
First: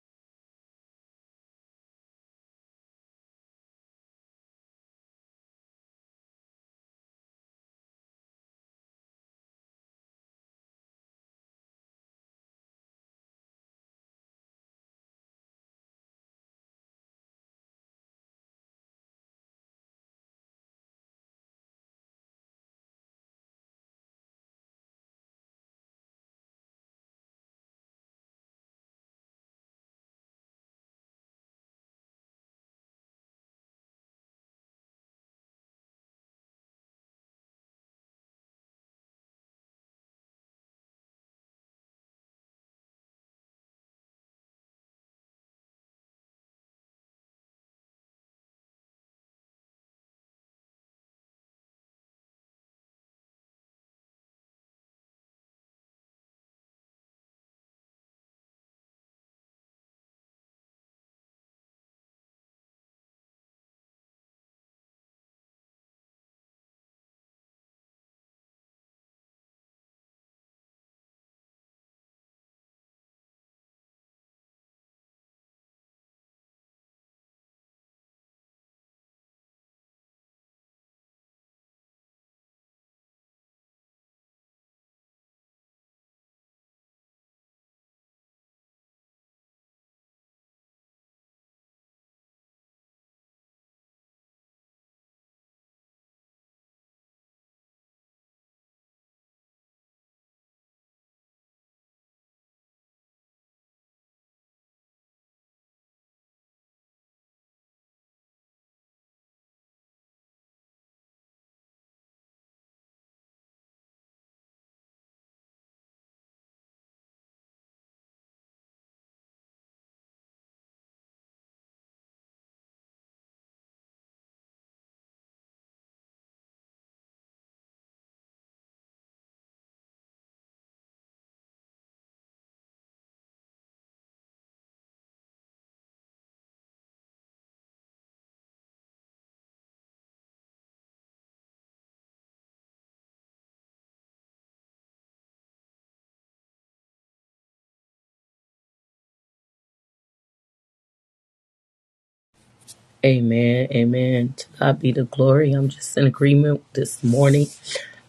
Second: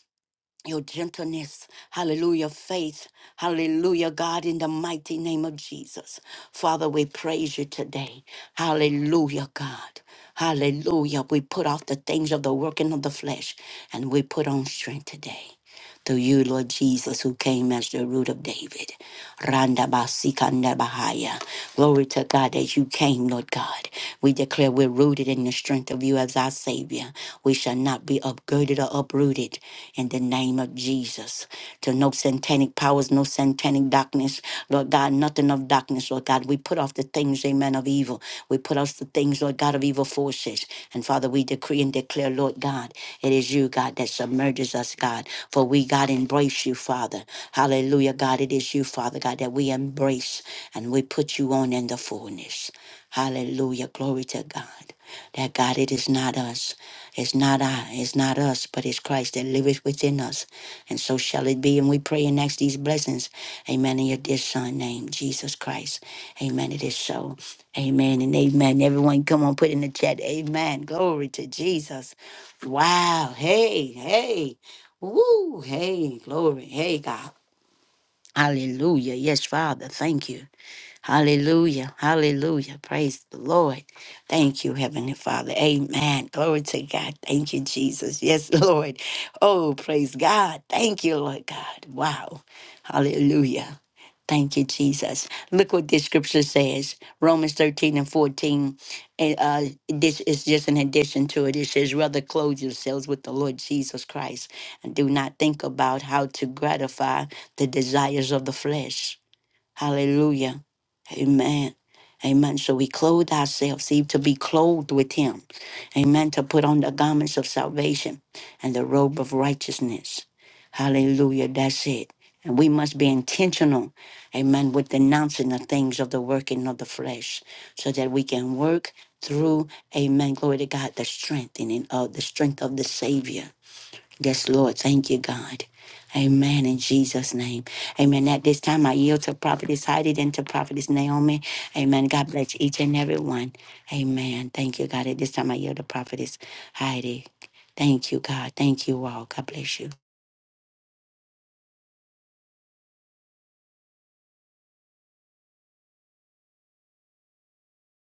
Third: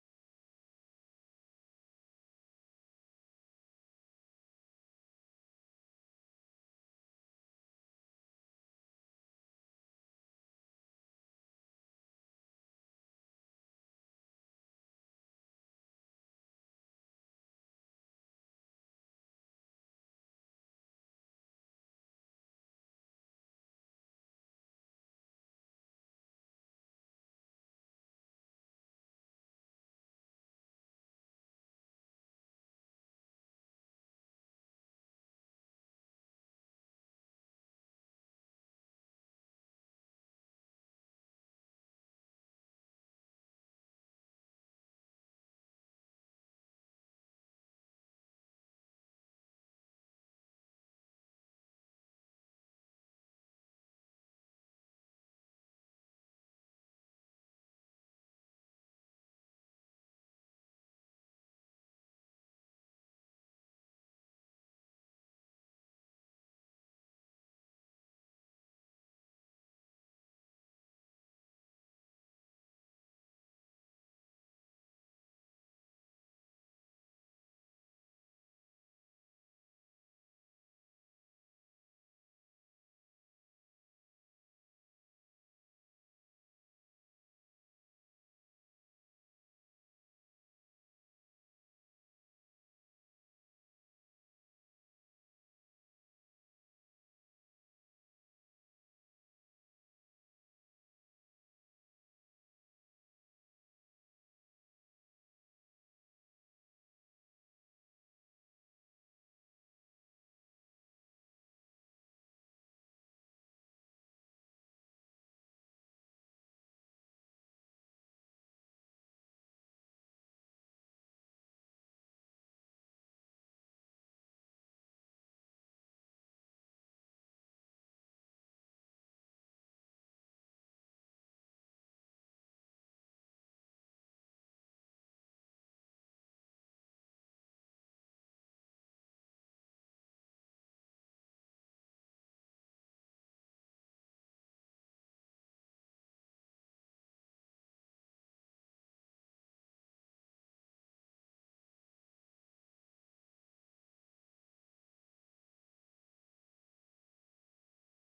A: your gentleness, hallelujah, faith, hallelujah, God, in the mighty name of Jesus. Father, we praise you today. Hallelujah, God. Hallelujah. We put off the things of the working of the flesh and we put on strength today through you, Lord Jesus, who came as the root of David. Randa basikanda bahaya. Glory to God that you came, Lord God. We declare we're rooted in the strength of you as our Savior. We shall not be upgirded or uprooted in the name of Jesus. To no satanic powers, no satanic darkness, Lord God, nothing of darkness, Lord God. We put off the things, amen, of evil. We put off the things, Lord God, of evil forces. And Father, we decree and declare, Lord God, it is you, God. that that submerges us, God. For we, God, embrace you, Father. Hallelujah, God. It is you, Father, God, that we embrace and we put you on in the fullness. Hallelujah. Glory to God. That God, it is not us. It's not I. It's not us, but it's Christ that liveth within us. And so shall it be. And we pray and ask these blessings. Amen. In your dear son name, Jesus Christ. Amen. It is so. Amen and amen. Everyone, come on, put in the chat. Amen. Glory to Jesus. Wow. Hey, hey. Woo. Hey, glory. Hey, God. Hallelujah. Yes, Father. Thank you. Hallelujah. Hallelujah. Praise the Lord. Thank you, Heavenly Father. Amen. Glory to God. Thank you, Jesus. Yes, Lord. Oh, praise God. Thank you, Lord God. Wow. Hallelujah. Thank you, Jesus. Look what this scripture says Romans 13 and 14. And uh, this is just an addition to it. It says, Rather clothe yourselves with the Lord Jesus Christ and do not think about how to gratify the desires of the flesh. Hallelujah. Amen. Amen. So we clothe ourselves, see, to be clothed with him. Amen. To put on the garments of salvation and the robe of righteousness. Hallelujah. That's it. And we must be intentional, amen, with denouncing the things of the working of the flesh so that we can work through, amen, glory to God, the strengthening of the strength of the Savior. Yes, Lord. Thank you, God. Amen. In Jesus' name. Amen. At this time, I yield to Prophetess Heidi and to Prophetess Naomi. Amen. God bless each and every one. Amen. Thank you, God. At this time, I yield to Prophetess Heidi. Thank you, God. Thank you all. God bless you.
B: Amen. Amen. To God be the glory. I'm just in agreement this morning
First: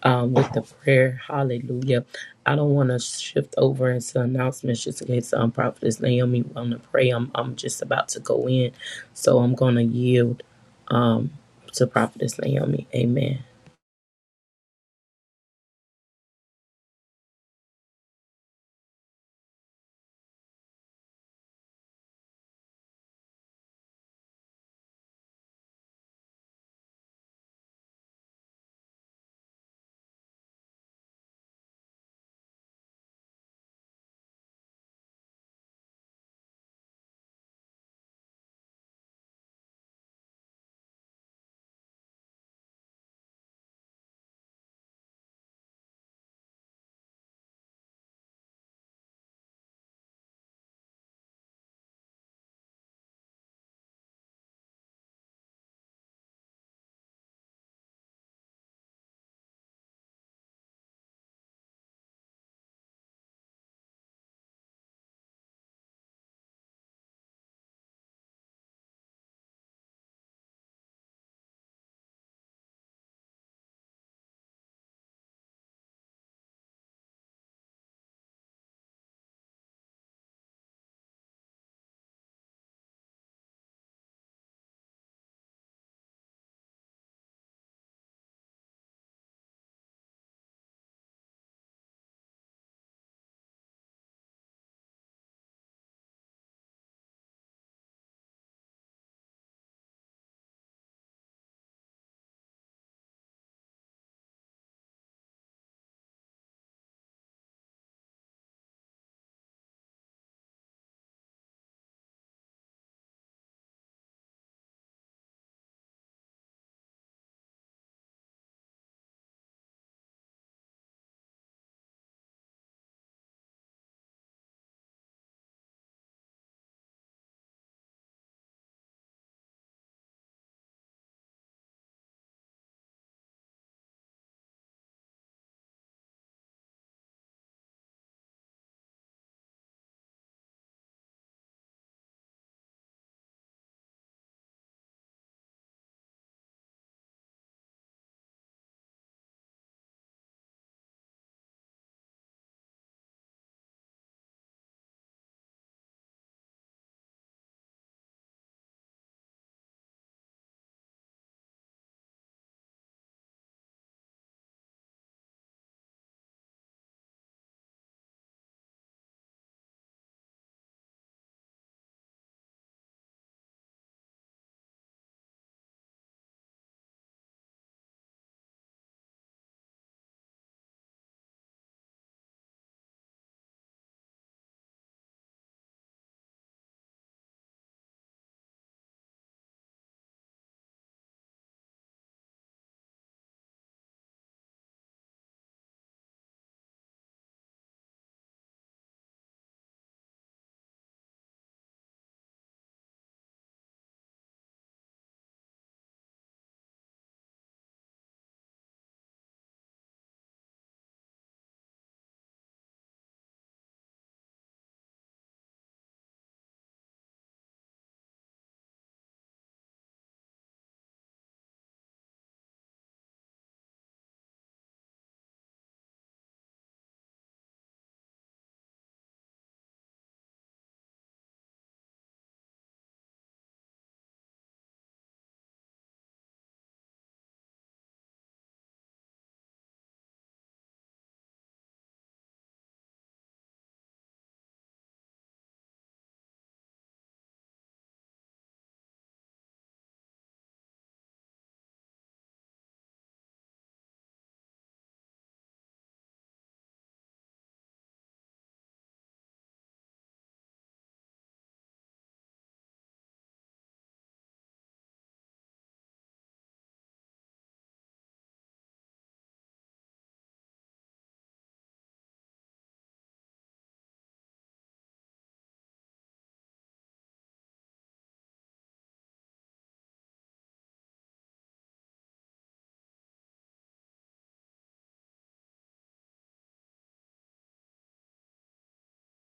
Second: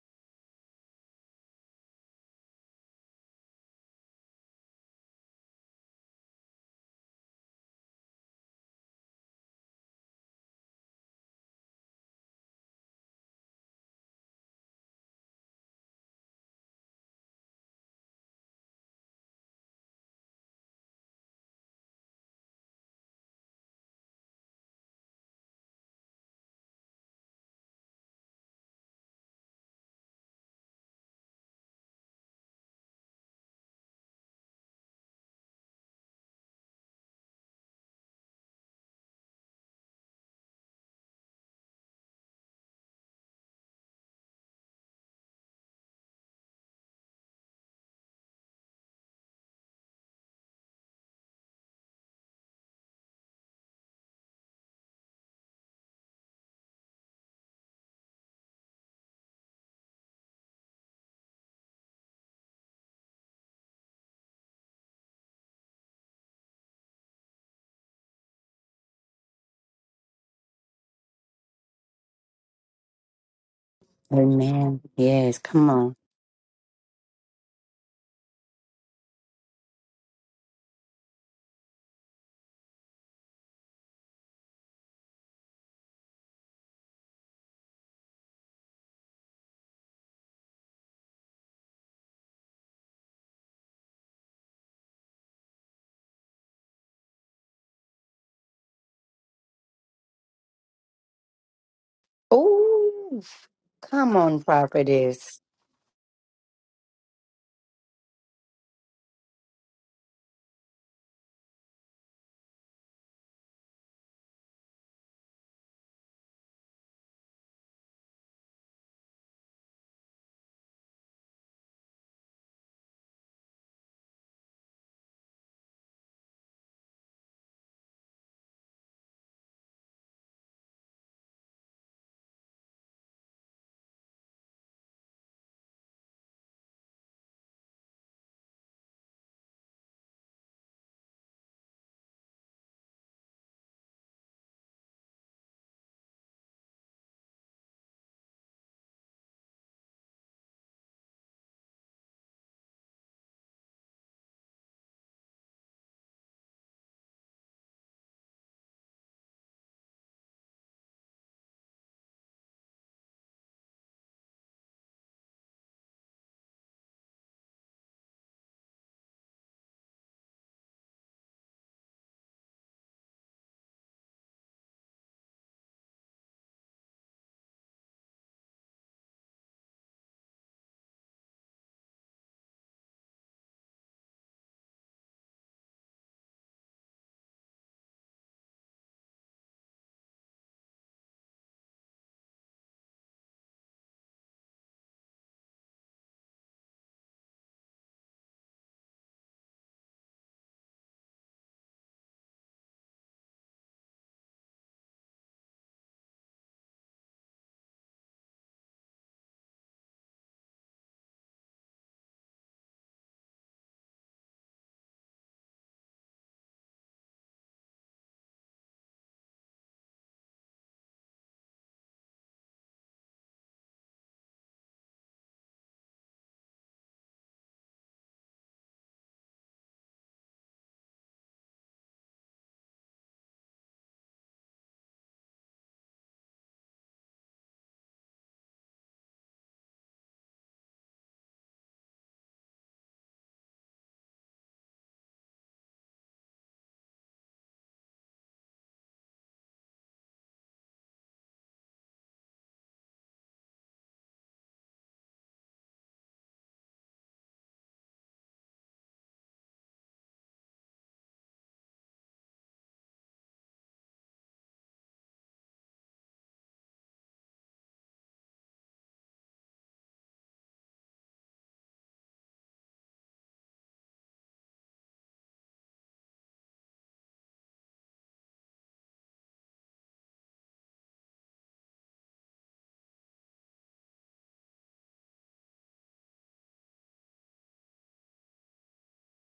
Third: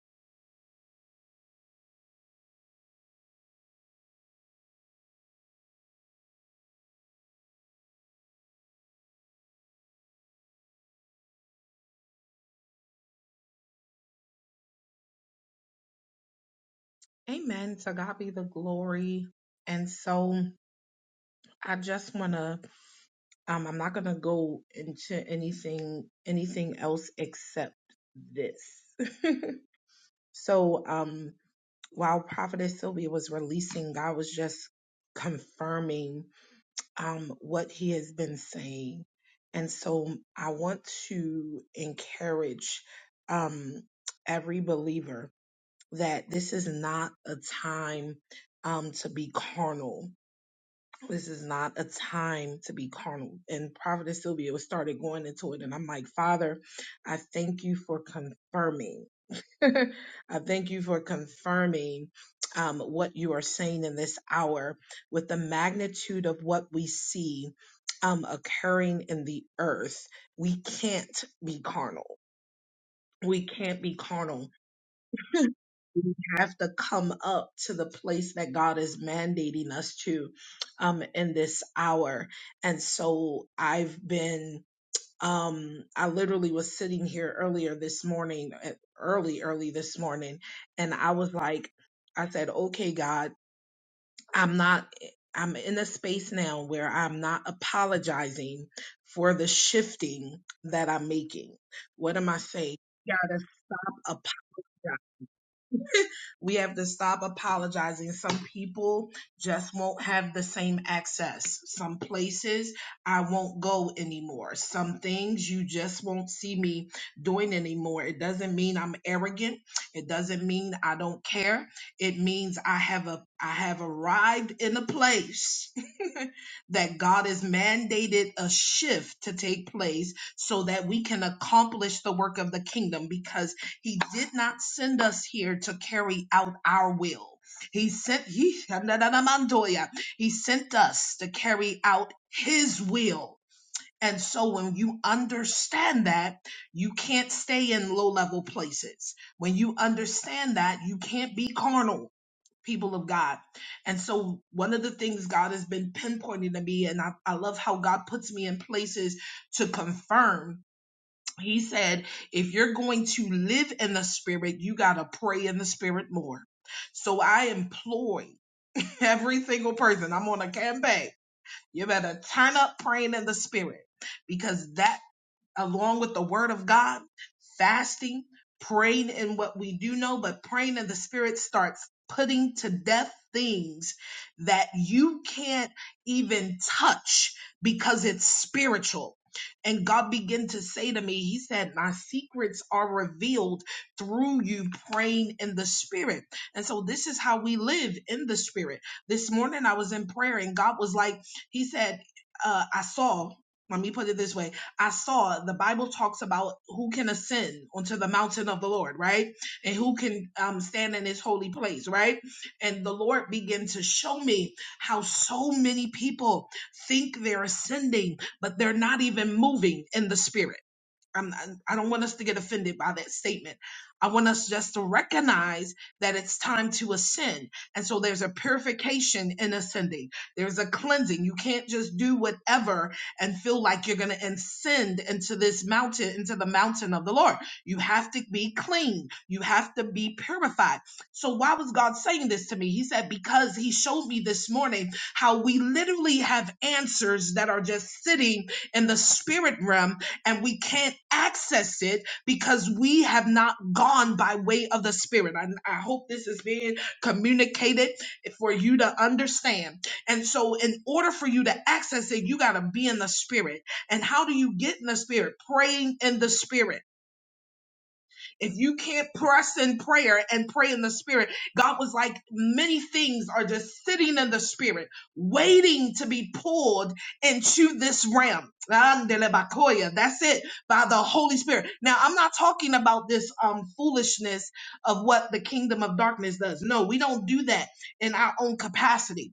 B: um, with the prayer. Hallelujah. I don't want to shift over into announcements just in case um, Prophetess Naomi want to pray. I'm, I'm just about to go in. So I'm going to yield um, to Prophetess Naomi. Amen.
C: Amen. To God be the glory. And so I just want to, um, I'm not going to go into anything, anything else except this. so, um, while Prophetess Sylvia was releasing, God was just confirming, um, what he has been saying. And so I want to encourage, um, every believer that this is not a time um, to be carnal. This is not a time to be carnal. And Prophetess Sylvia was started going into it, and I'm like, Father, I thank you for confirming. I thank you for confirming um, what you are saying in this hour with the magnitude of what we see um, occurring in the earth. We can't be carnal. We can't be carnal
A: Amen. Yes, come on.
C: we have to come up to the place that God is mandating us to um, in this hour. And so I've been, um, I literally was sitting here earlier this morning, uh, early, early this morning, and I was like, I said, okay, God, I'm not. I'm in a space now where I'm not apologizing for the shifting that I'm making. What am I saying? You
A: Ooh,
C: gotta stop
A: come
C: apologizing
A: on, prophetess.
C: we have to stop apologizing. Some people just won't have the same access. Some places I won't go anymore. Some things you just won't see me doing anymore. It doesn't mean I'm arrogant. It doesn't mean I don't care. It means I have a I have arrived in a place that God has mandated a shift to take place so that we can accomplish the work of the kingdom because he did not send us here to carry out our will. He sent he, he sent us to carry out his will. And so when you understand that, you can't stay in low level places. When you understand that, you can't be carnal people of God. And so one of the things God has been pinpointing to me, and I, I love how God puts me in places to confirm. He said, if you're going to live in the spirit, you got to pray in the spirit more. So I employ every single person. I'm on a campaign. You better turn up praying in the spirit because that along with the word of God, fasting, praying in what we do know, but praying in the spirit starts putting to death things that you can't even touch because it's spiritual. And God began to say to me, He said, My secrets are revealed through you praying in the spirit. And so this is how we live in the spirit. This morning I was in prayer and God was like, He said, uh, I saw, let me put it this way I saw the Bible talks about who can ascend onto the mountain of the Lord, right? And who can um, stand in his holy place, right? And the Lord began to show me how so many people think they're ascending, but they're not even moving in the spirit. I'm, I'm- I am i do not want us to get offended by that statement. I want us just to recognize that it's time to ascend. And so there's a purification in ascending, there's a cleansing. You can't just do whatever and feel like you're going to ascend into this mountain, into the mountain of the Lord. You have to be clean, you have to be purified. So, why was God saying this to me? He said, Because He showed me this morning how we literally have answers that are just sitting in the spirit realm and we can't access it because we have not gone by way of the Spirit. I, I hope this is being communicated for you to understand. And so, in order for you to access it, you got to be in the Spirit. And how do you get in the Spirit? Praying in the Spirit if you can't press in prayer and pray in the spirit, God was like, many things are just sitting in the spirit, waiting to be pulled into this realm. Andelebakoya. That's it by the Holy Spirit. Now, I'm not talking about this um, foolishness of what the kingdom of darkness does. No, we don't do that in our own capacity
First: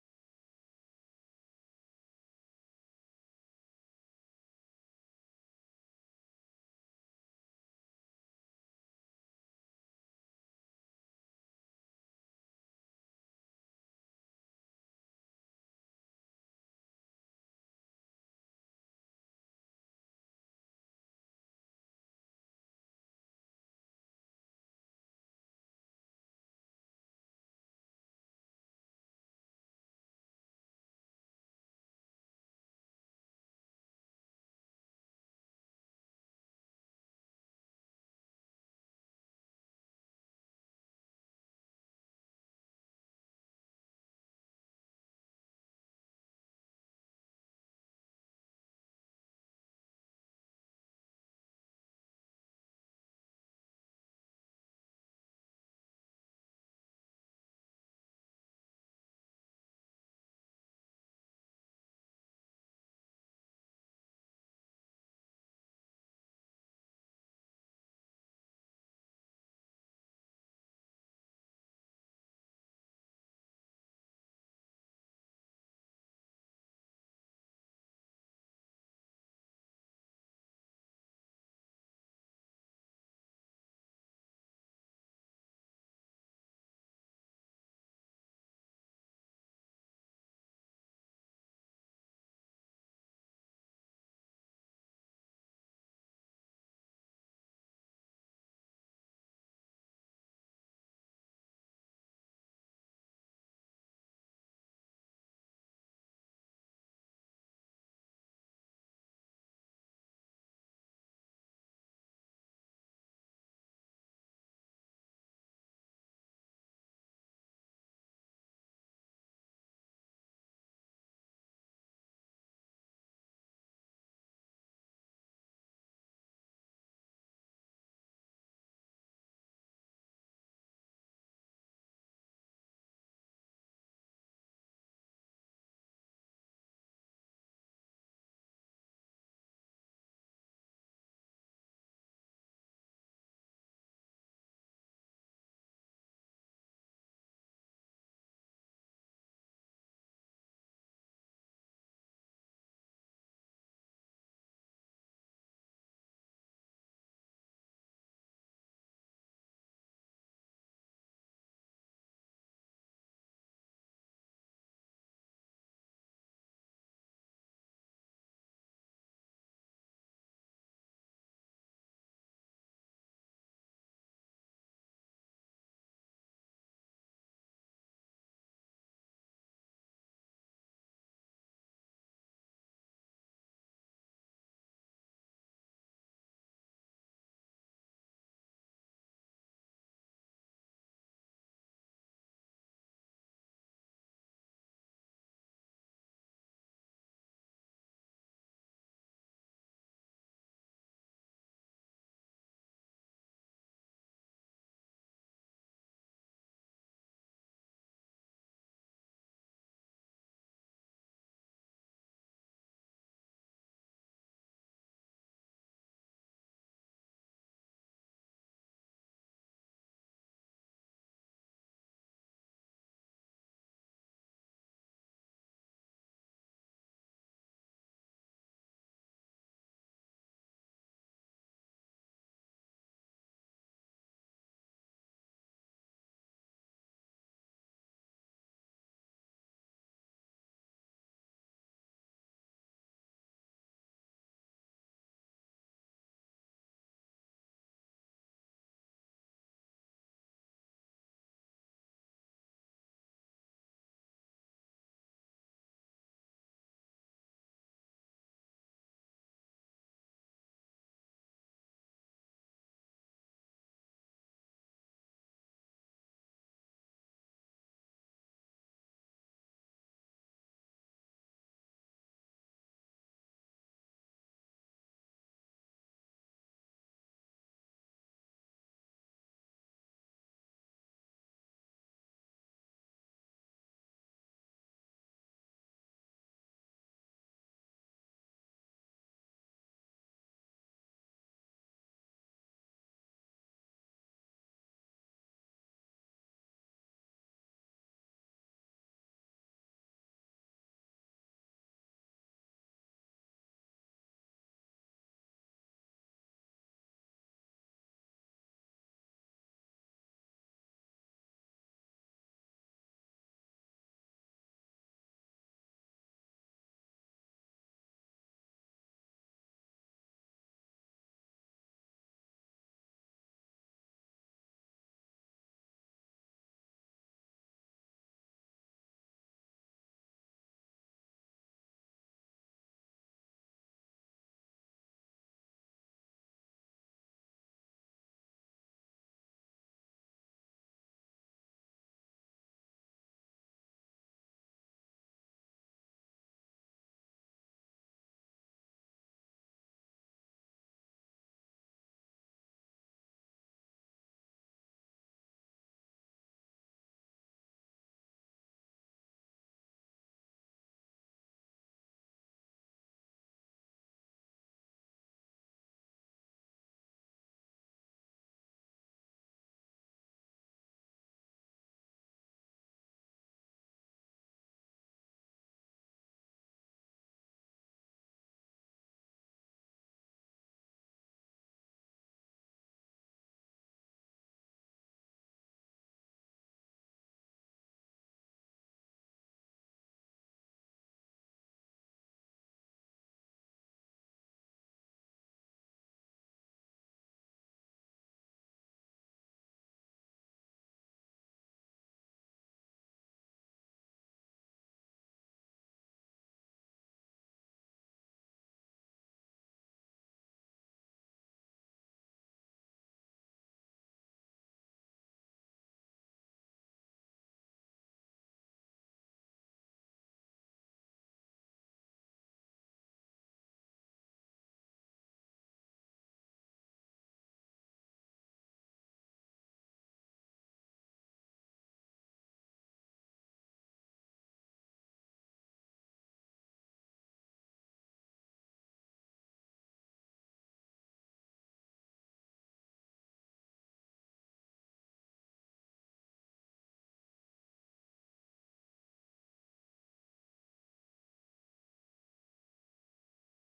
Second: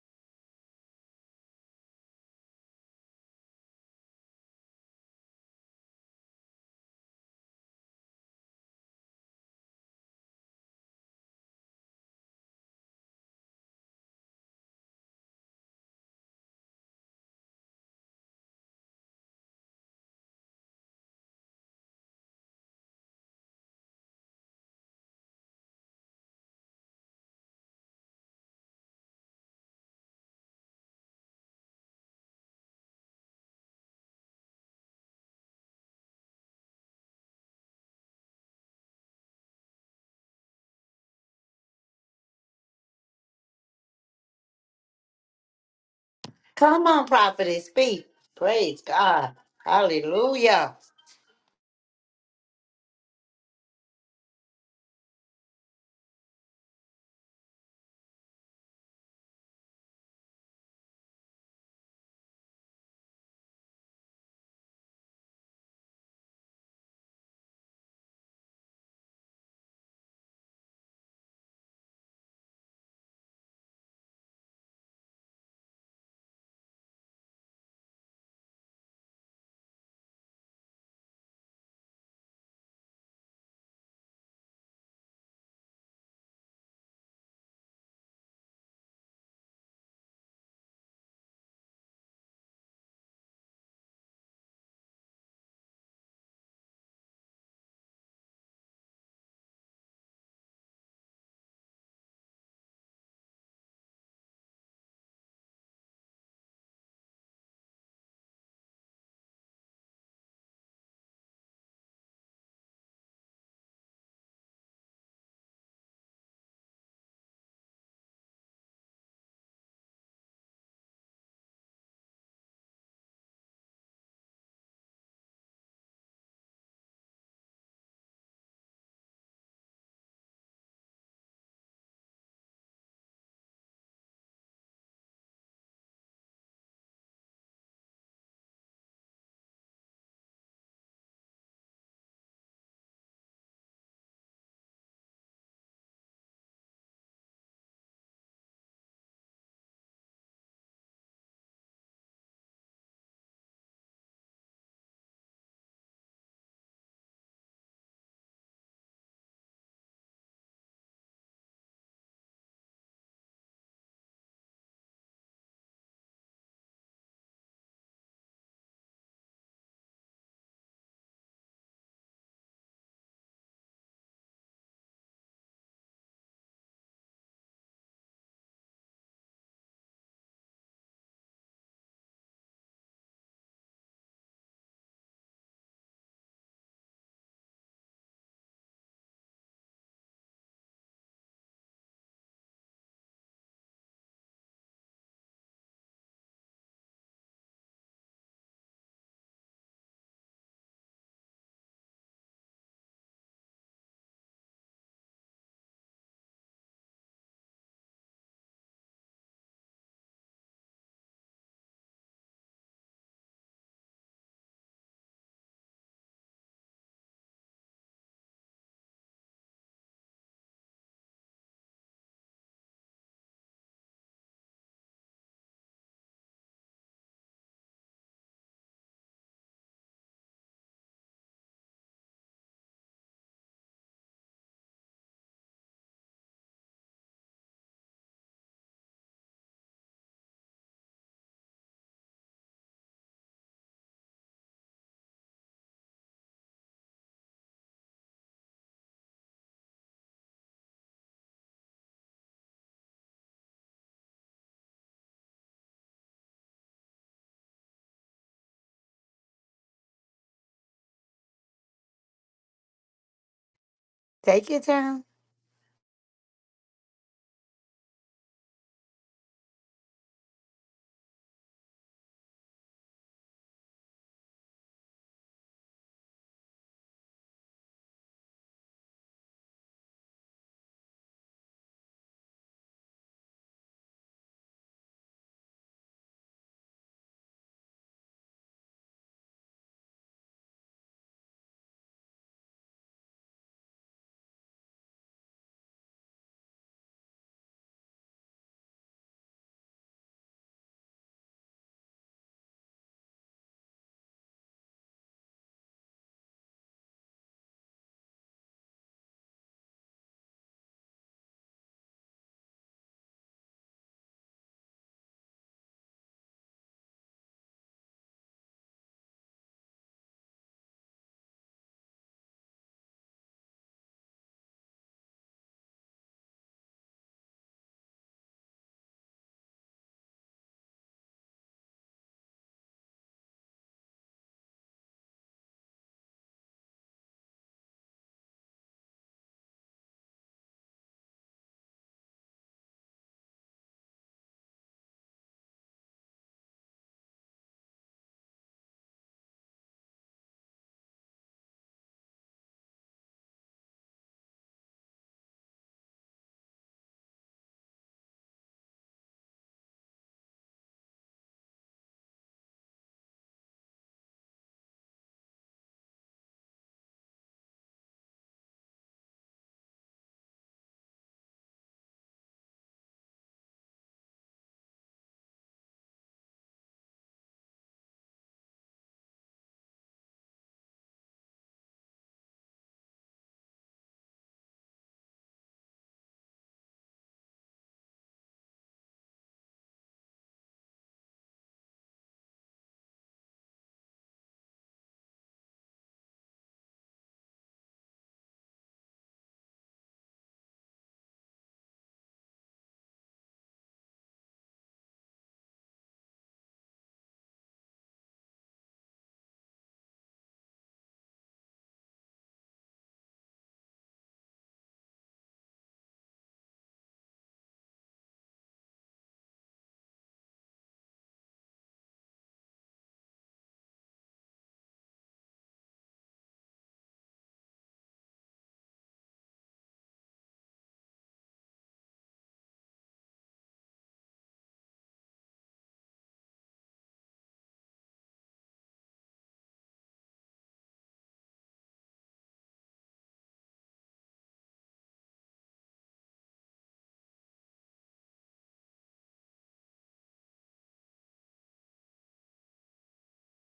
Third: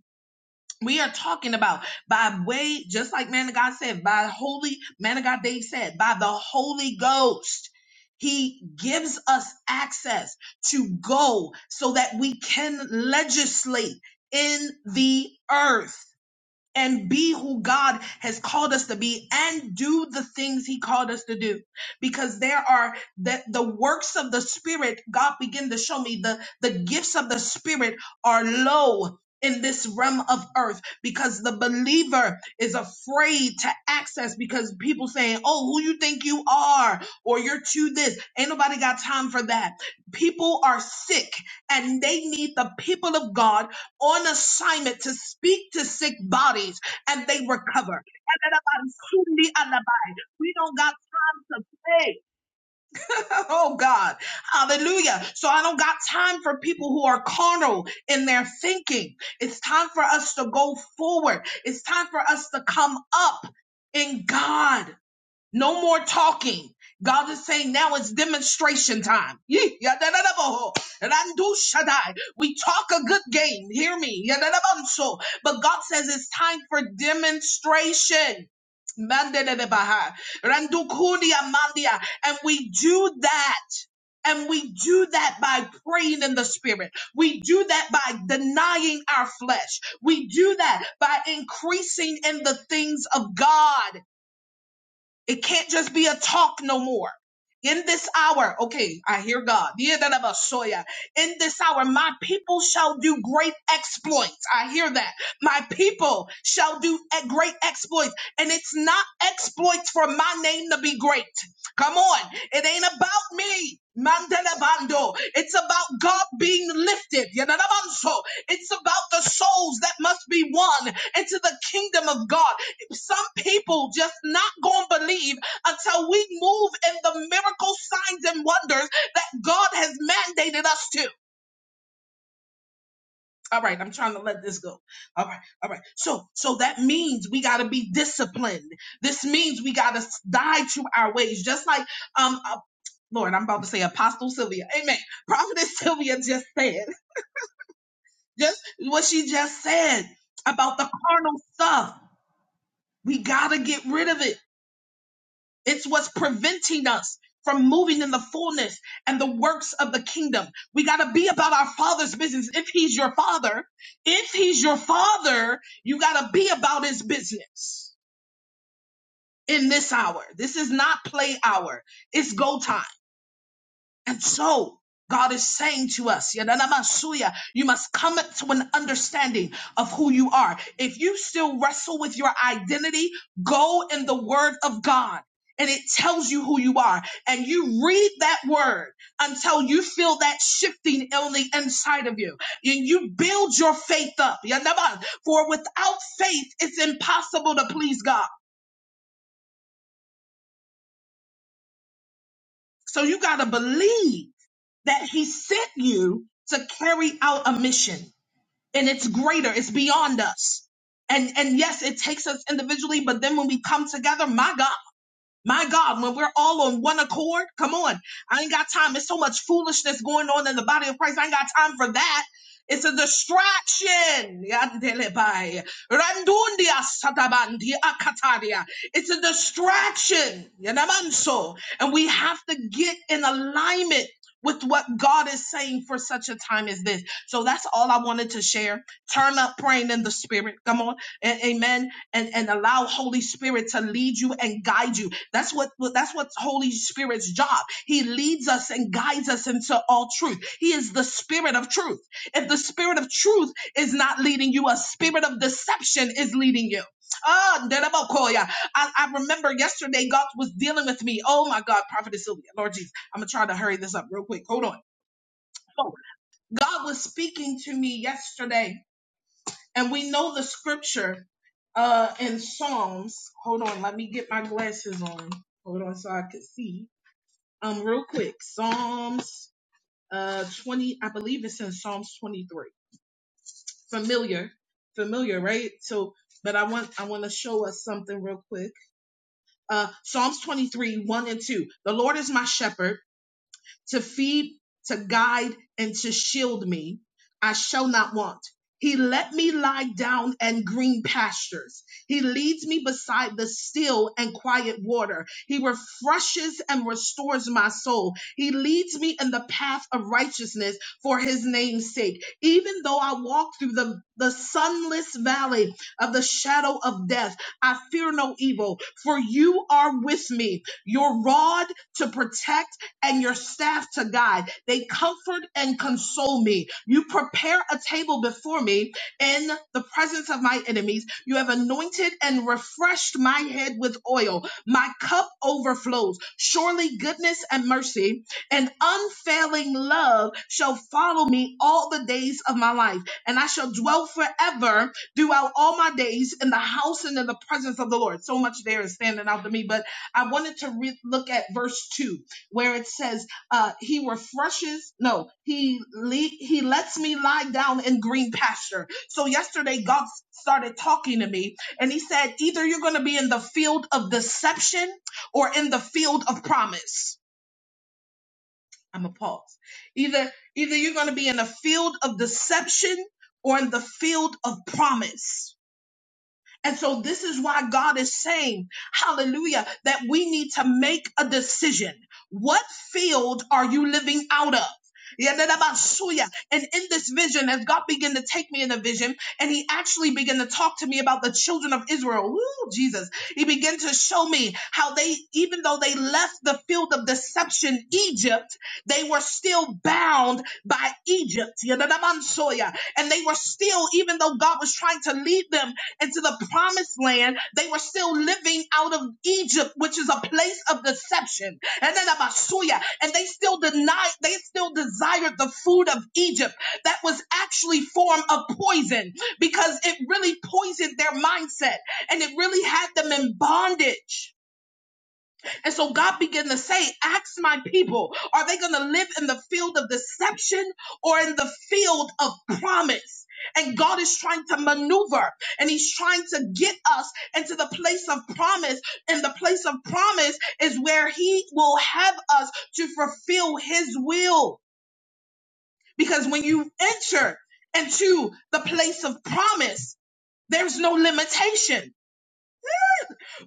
C: we are talking about by way, just like man of God said, by holy man of God Dave said, by the Holy Ghost. He gives us access to go so that we can legislate in the earth and be who God has called us to be and do the things he called us to do because there are the, the works of the spirit God began to show me the the gifts of the spirit are low in this realm of earth because the believer is afraid to access because people saying oh who you think you are or you're too this ain't nobody got time for that people are sick and they need the people of God on assignment to speak to sick bodies
A: Come on,
C: and they
A: prophetess,
C: recover.
A: speak. Praise God.
C: We
A: Hallelujah.
C: don't got time to play. Oh God. Hallelujah. So I don't got time for people who are carnal in their thinking. It's time for us to go forward. It's time for us to come up in God. No more talking. God is saying now it's demonstration time. Yee, yadadadabaho, randu shaddai. We talk a good game. Hear me. Yadadabanso. But God says it's time for demonstration. Mandadadabaha, randukudia mandia. And we do that. And we do that by praying in the spirit. We do that by denying our flesh. We do that by increasing in the things of God. It can't just be a talk no more. In this hour, okay, I hear God. Yedanabasoya. In this hour, my people shall do great exploits. I hear that. My people shall do e- great exploits. And it's not exploits for my name to be great. Come on. It ain't about me. Mandanabando. It's about God being lifted. Yedanabanso. It's about the souls that must be won into the kingdom of God. Some people just not gonna believe until we move in the miracle signs and wonders that God has mandated us to. All right, I'm trying to let this go. All right, all right. So, so that means we gotta be disciplined. This means we gotta die to our ways, just like um, uh, Lord, I'm about to say Apostle Sylvia, Amen. Prophetess Sylvia just said, just what she just said about the carnal stuff. We gotta get rid of it. It's what's preventing us from moving in the fullness and the works of the kingdom. We got to be about our father's business. If he's your father, if he's your father, you got to be about his business in this hour. This is not play hour. It's go time. And so God is saying to us, Yadanamasuya, you must come to an understanding of who you are. If you still wrestle with your identity, go in the word of God. And it tells you who you are. And you read that word until you feel that shifting on the inside of you. And you build your faith up. Yanaba, For without faith, it's impossible to please God. So you got to believe that He sent you to carry out a mission. and it's greater it's beyond us and and yes it takes us individually but then when we come together my god my god when we're all on one accord come on i ain't got time there's so much foolishness going on in the body of christ i ain't got time for that it's a distraction. Yandelebai. Randundia satabandi akataria. It's a distraction. Yanamanso. And we have to get in alignment with what God is saying for such a time as this. So that's all I wanted to share. Turn up praying in the spirit. Come on. A- amen. And and allow Holy Spirit to lead you and guide you. That's what what- that's what Holy Spirit's job. He leads us and guides us into all truth. He is the spirit of truth. If the spirit of truth is not leading you, a spirit of deception is leading you. Ah, Dedemokoya. I, I remember yesterday God was dealing with me. Oh my God, Prophet Sylvia, Lord Jesus. I'm gonna try to hurry this up real quick.
A: Take your
C: Hold on.
A: time.
C: So God was speaking to me yesterday, and we know the scripture uh in Psalms. Hold on, let me get my glasses on. Hold on, so I can see. Um, real quick, Psalms uh 20. I believe it's in Psalms 23. Familiar, familiar, right? So, but I want I want to show us something real quick. Uh, Psalms 23, 1 and 2. The Lord is my shepherd. to feed, to guide, and to shield me. I shall not want. He let me lie down in green pastures. He leads me beside the still and quiet water. He refreshes and restores my soul. He leads me in the path of righteousness for his name's sake. Even though I walk through the, the sunless valley of the shadow of death, I fear no evil, for you are with me. Your rod to protect and your staff to guide. They comfort and console me. You prepare a table before me in the presence of my enemies. You have anointed and refreshed my head with oil. My cup overflows. Surely goodness and mercy and unfailing love shall follow me all the days of my life, and I shall dwell forever throughout all my days in the house and in the presence of the Lord. So much there is standing out to me, but I wanted to re- look at verse two where it says, uh, "He refreshes." No, he le- he lets me lie down in green pasture. So yesterday, God started talking to me, and He said, "Either you're going to be in the field of deception or in the field of promise." I'm a pause. Either either you're going to be in a field of deception or in the field of promise. And so this is why God is saying, hallelujah, that we need to make a decision. What field are you living out of? Yadadabasuya. And in this vision, as God began to take me in a vision, and He actually began to talk to me about the children of Israel. Woo, Jesus. He began to show me how they, even though they left the field of deception, Egypt, they were still bound by Egypt. Yadadamansoya. And they were still, even though God was trying to lead them into the promised land, they were still living out of Egypt, which is a place of deception. And then Abasuya, and they still denied, they still desired the food of Egypt that was actually form of poison because it really poisoned their mindset and it really had them in bondage. And so God began to say, Ask my people, are they going to live in the field of deception or in the field of promise? And God is trying to maneuver and He's trying to get us into the place of promise. And the place of promise is where He will have us to fulfill His will. Because when you enter into the place of promise, there's no limitation.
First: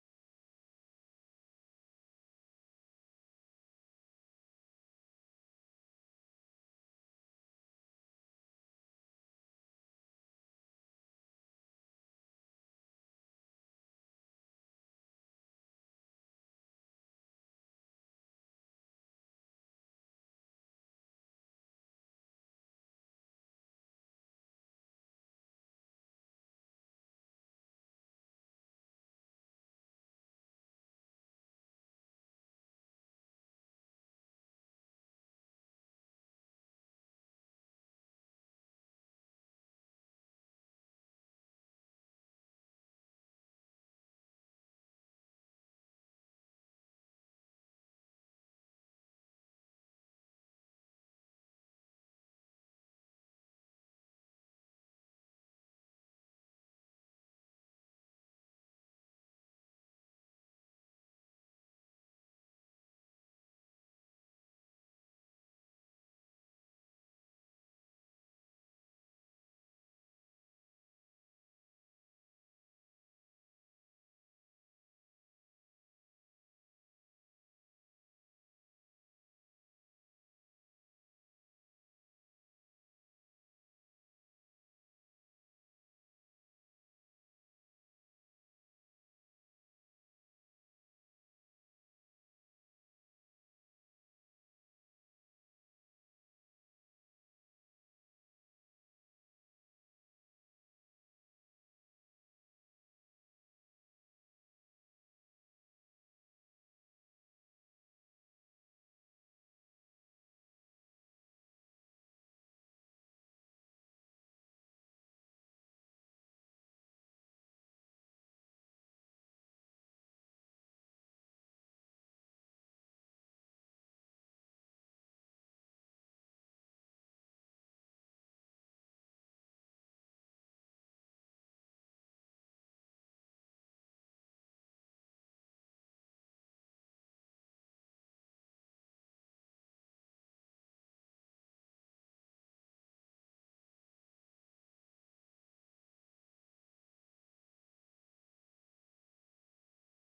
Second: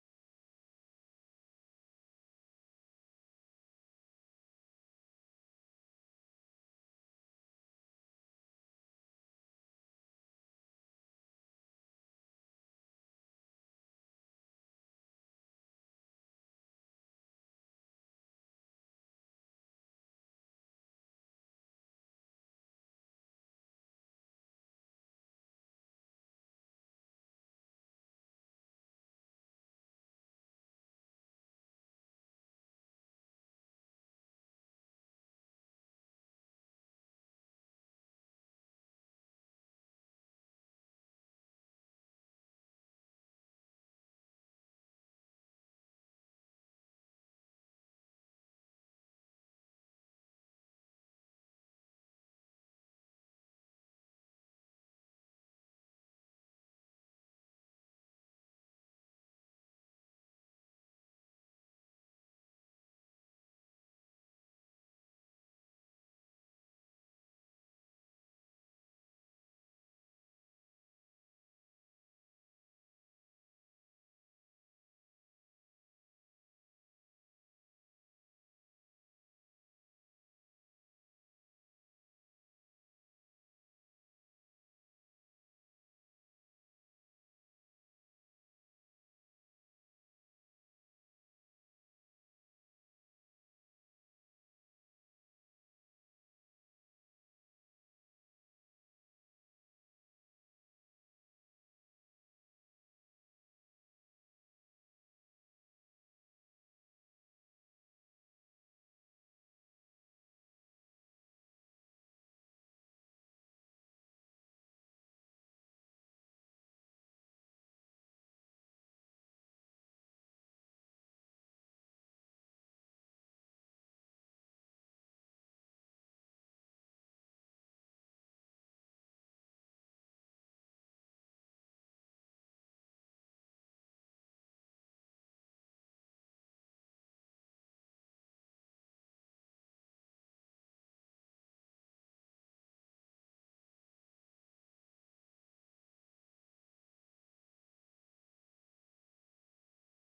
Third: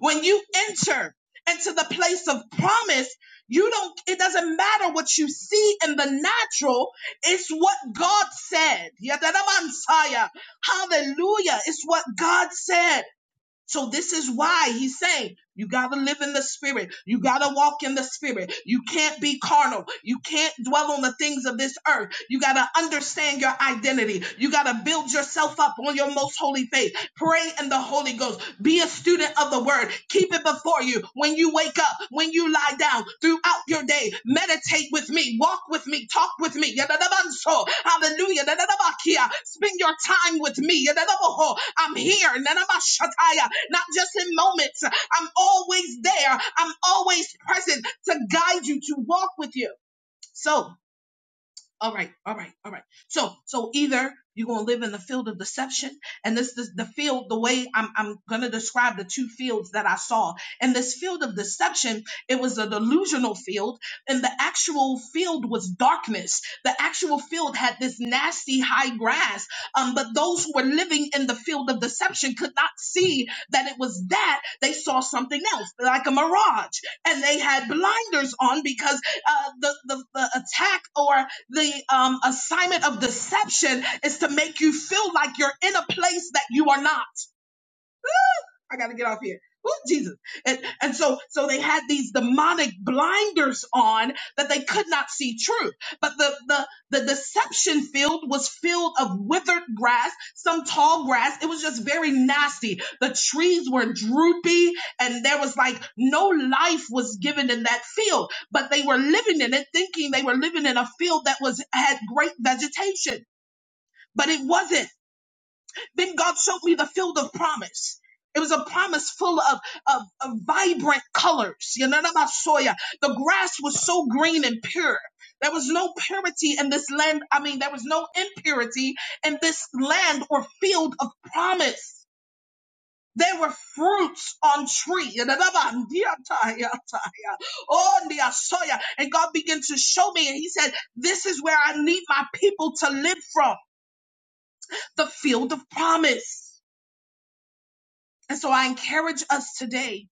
C: When you enter into the place of promise, you don't, it doesn't matter what you see in the natural, it's what God said. Yadadamansaya. Hallelujah. It's what God said. So this is why he's saying you gotta live in the spirit. You gotta walk in the spirit. You can't be carnal. You can't dwell on the things of this earth. You gotta understand your identity. You gotta build yourself up on your most holy faith. Pray in the Holy Ghost. Be a student of the word. Keep it before you when you wake up, when you lie down, throughout your day. Meditate with me. Walk with me. Talk with me. Hallelujah. Spend your time with me. I'm here not just in moments. I'm always there. I'm always present to guide you, to walk with you. So all right, all right, all right. So, so either you're gonna live in the field of deception, and this is the field. The way I'm, I'm gonna describe the two fields that I saw. And this field of deception, it was a delusional field, and the actual field was darkness. The actual field had this nasty high grass. Um, but those who were living in the field of deception could not see that it was that. They saw something else, like a mirage, and they had blinders on because uh, the, the the attack or the um, assignment of deception is to make you feel like you're in a place that you are not. I gotta get off here. Oh, Jesus. And, and so, so they had these demonic blinders on that they could not see truth. But the, the, the deception field was filled of withered grass, some tall grass. It was just very nasty. The trees were droopy and there was like no life was given in that field, but they were living in it thinking they were living in a field that was, had great vegetation, but it wasn't. Then God showed me the field of promise. It was a promise full of, of, of vibrant colors. You know, what about soya. The grass was so green and pure. There was no purity in this land. I mean, there was no impurity in this land or field of promise. There were fruits on tree. Oh, ndia soya. And God began to show me, and He said, This is where I need my people to live from the field of promise. And so I encourage us today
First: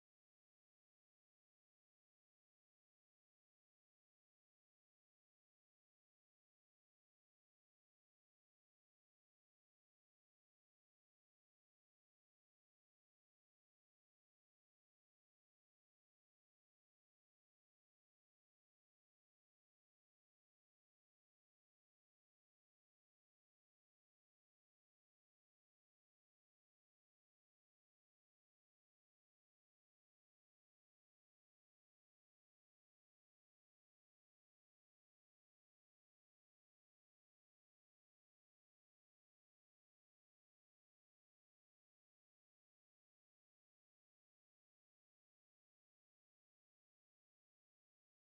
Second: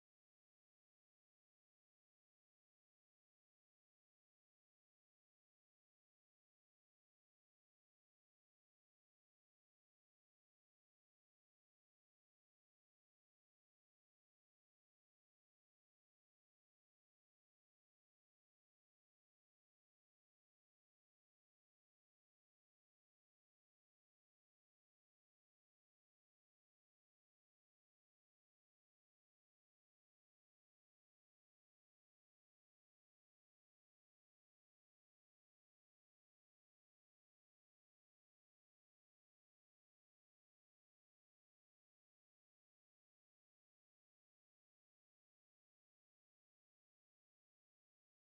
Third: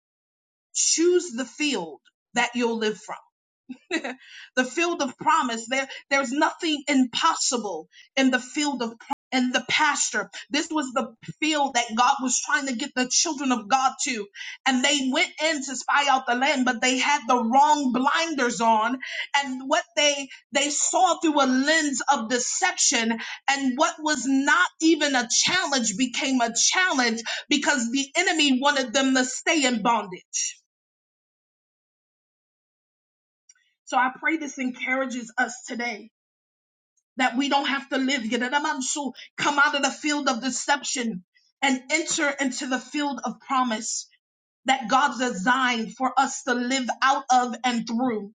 C: choose the field that you'll live from. the field of promise. There, there's nothing impossible in the field of promise. and the pastor. This was the field that God was trying to get the children of God to. And they went in to spy out the land, but they had the wrong blinders on. And what they they saw through a lens of deception and what was not even a challenge became a challenge because the enemy wanted them to stay in bondage. So I pray this encourages us today that we don't have to live. Yedadamansu, Come out of the field of deception and enter into the field of promise that God designed for us to live out of and through.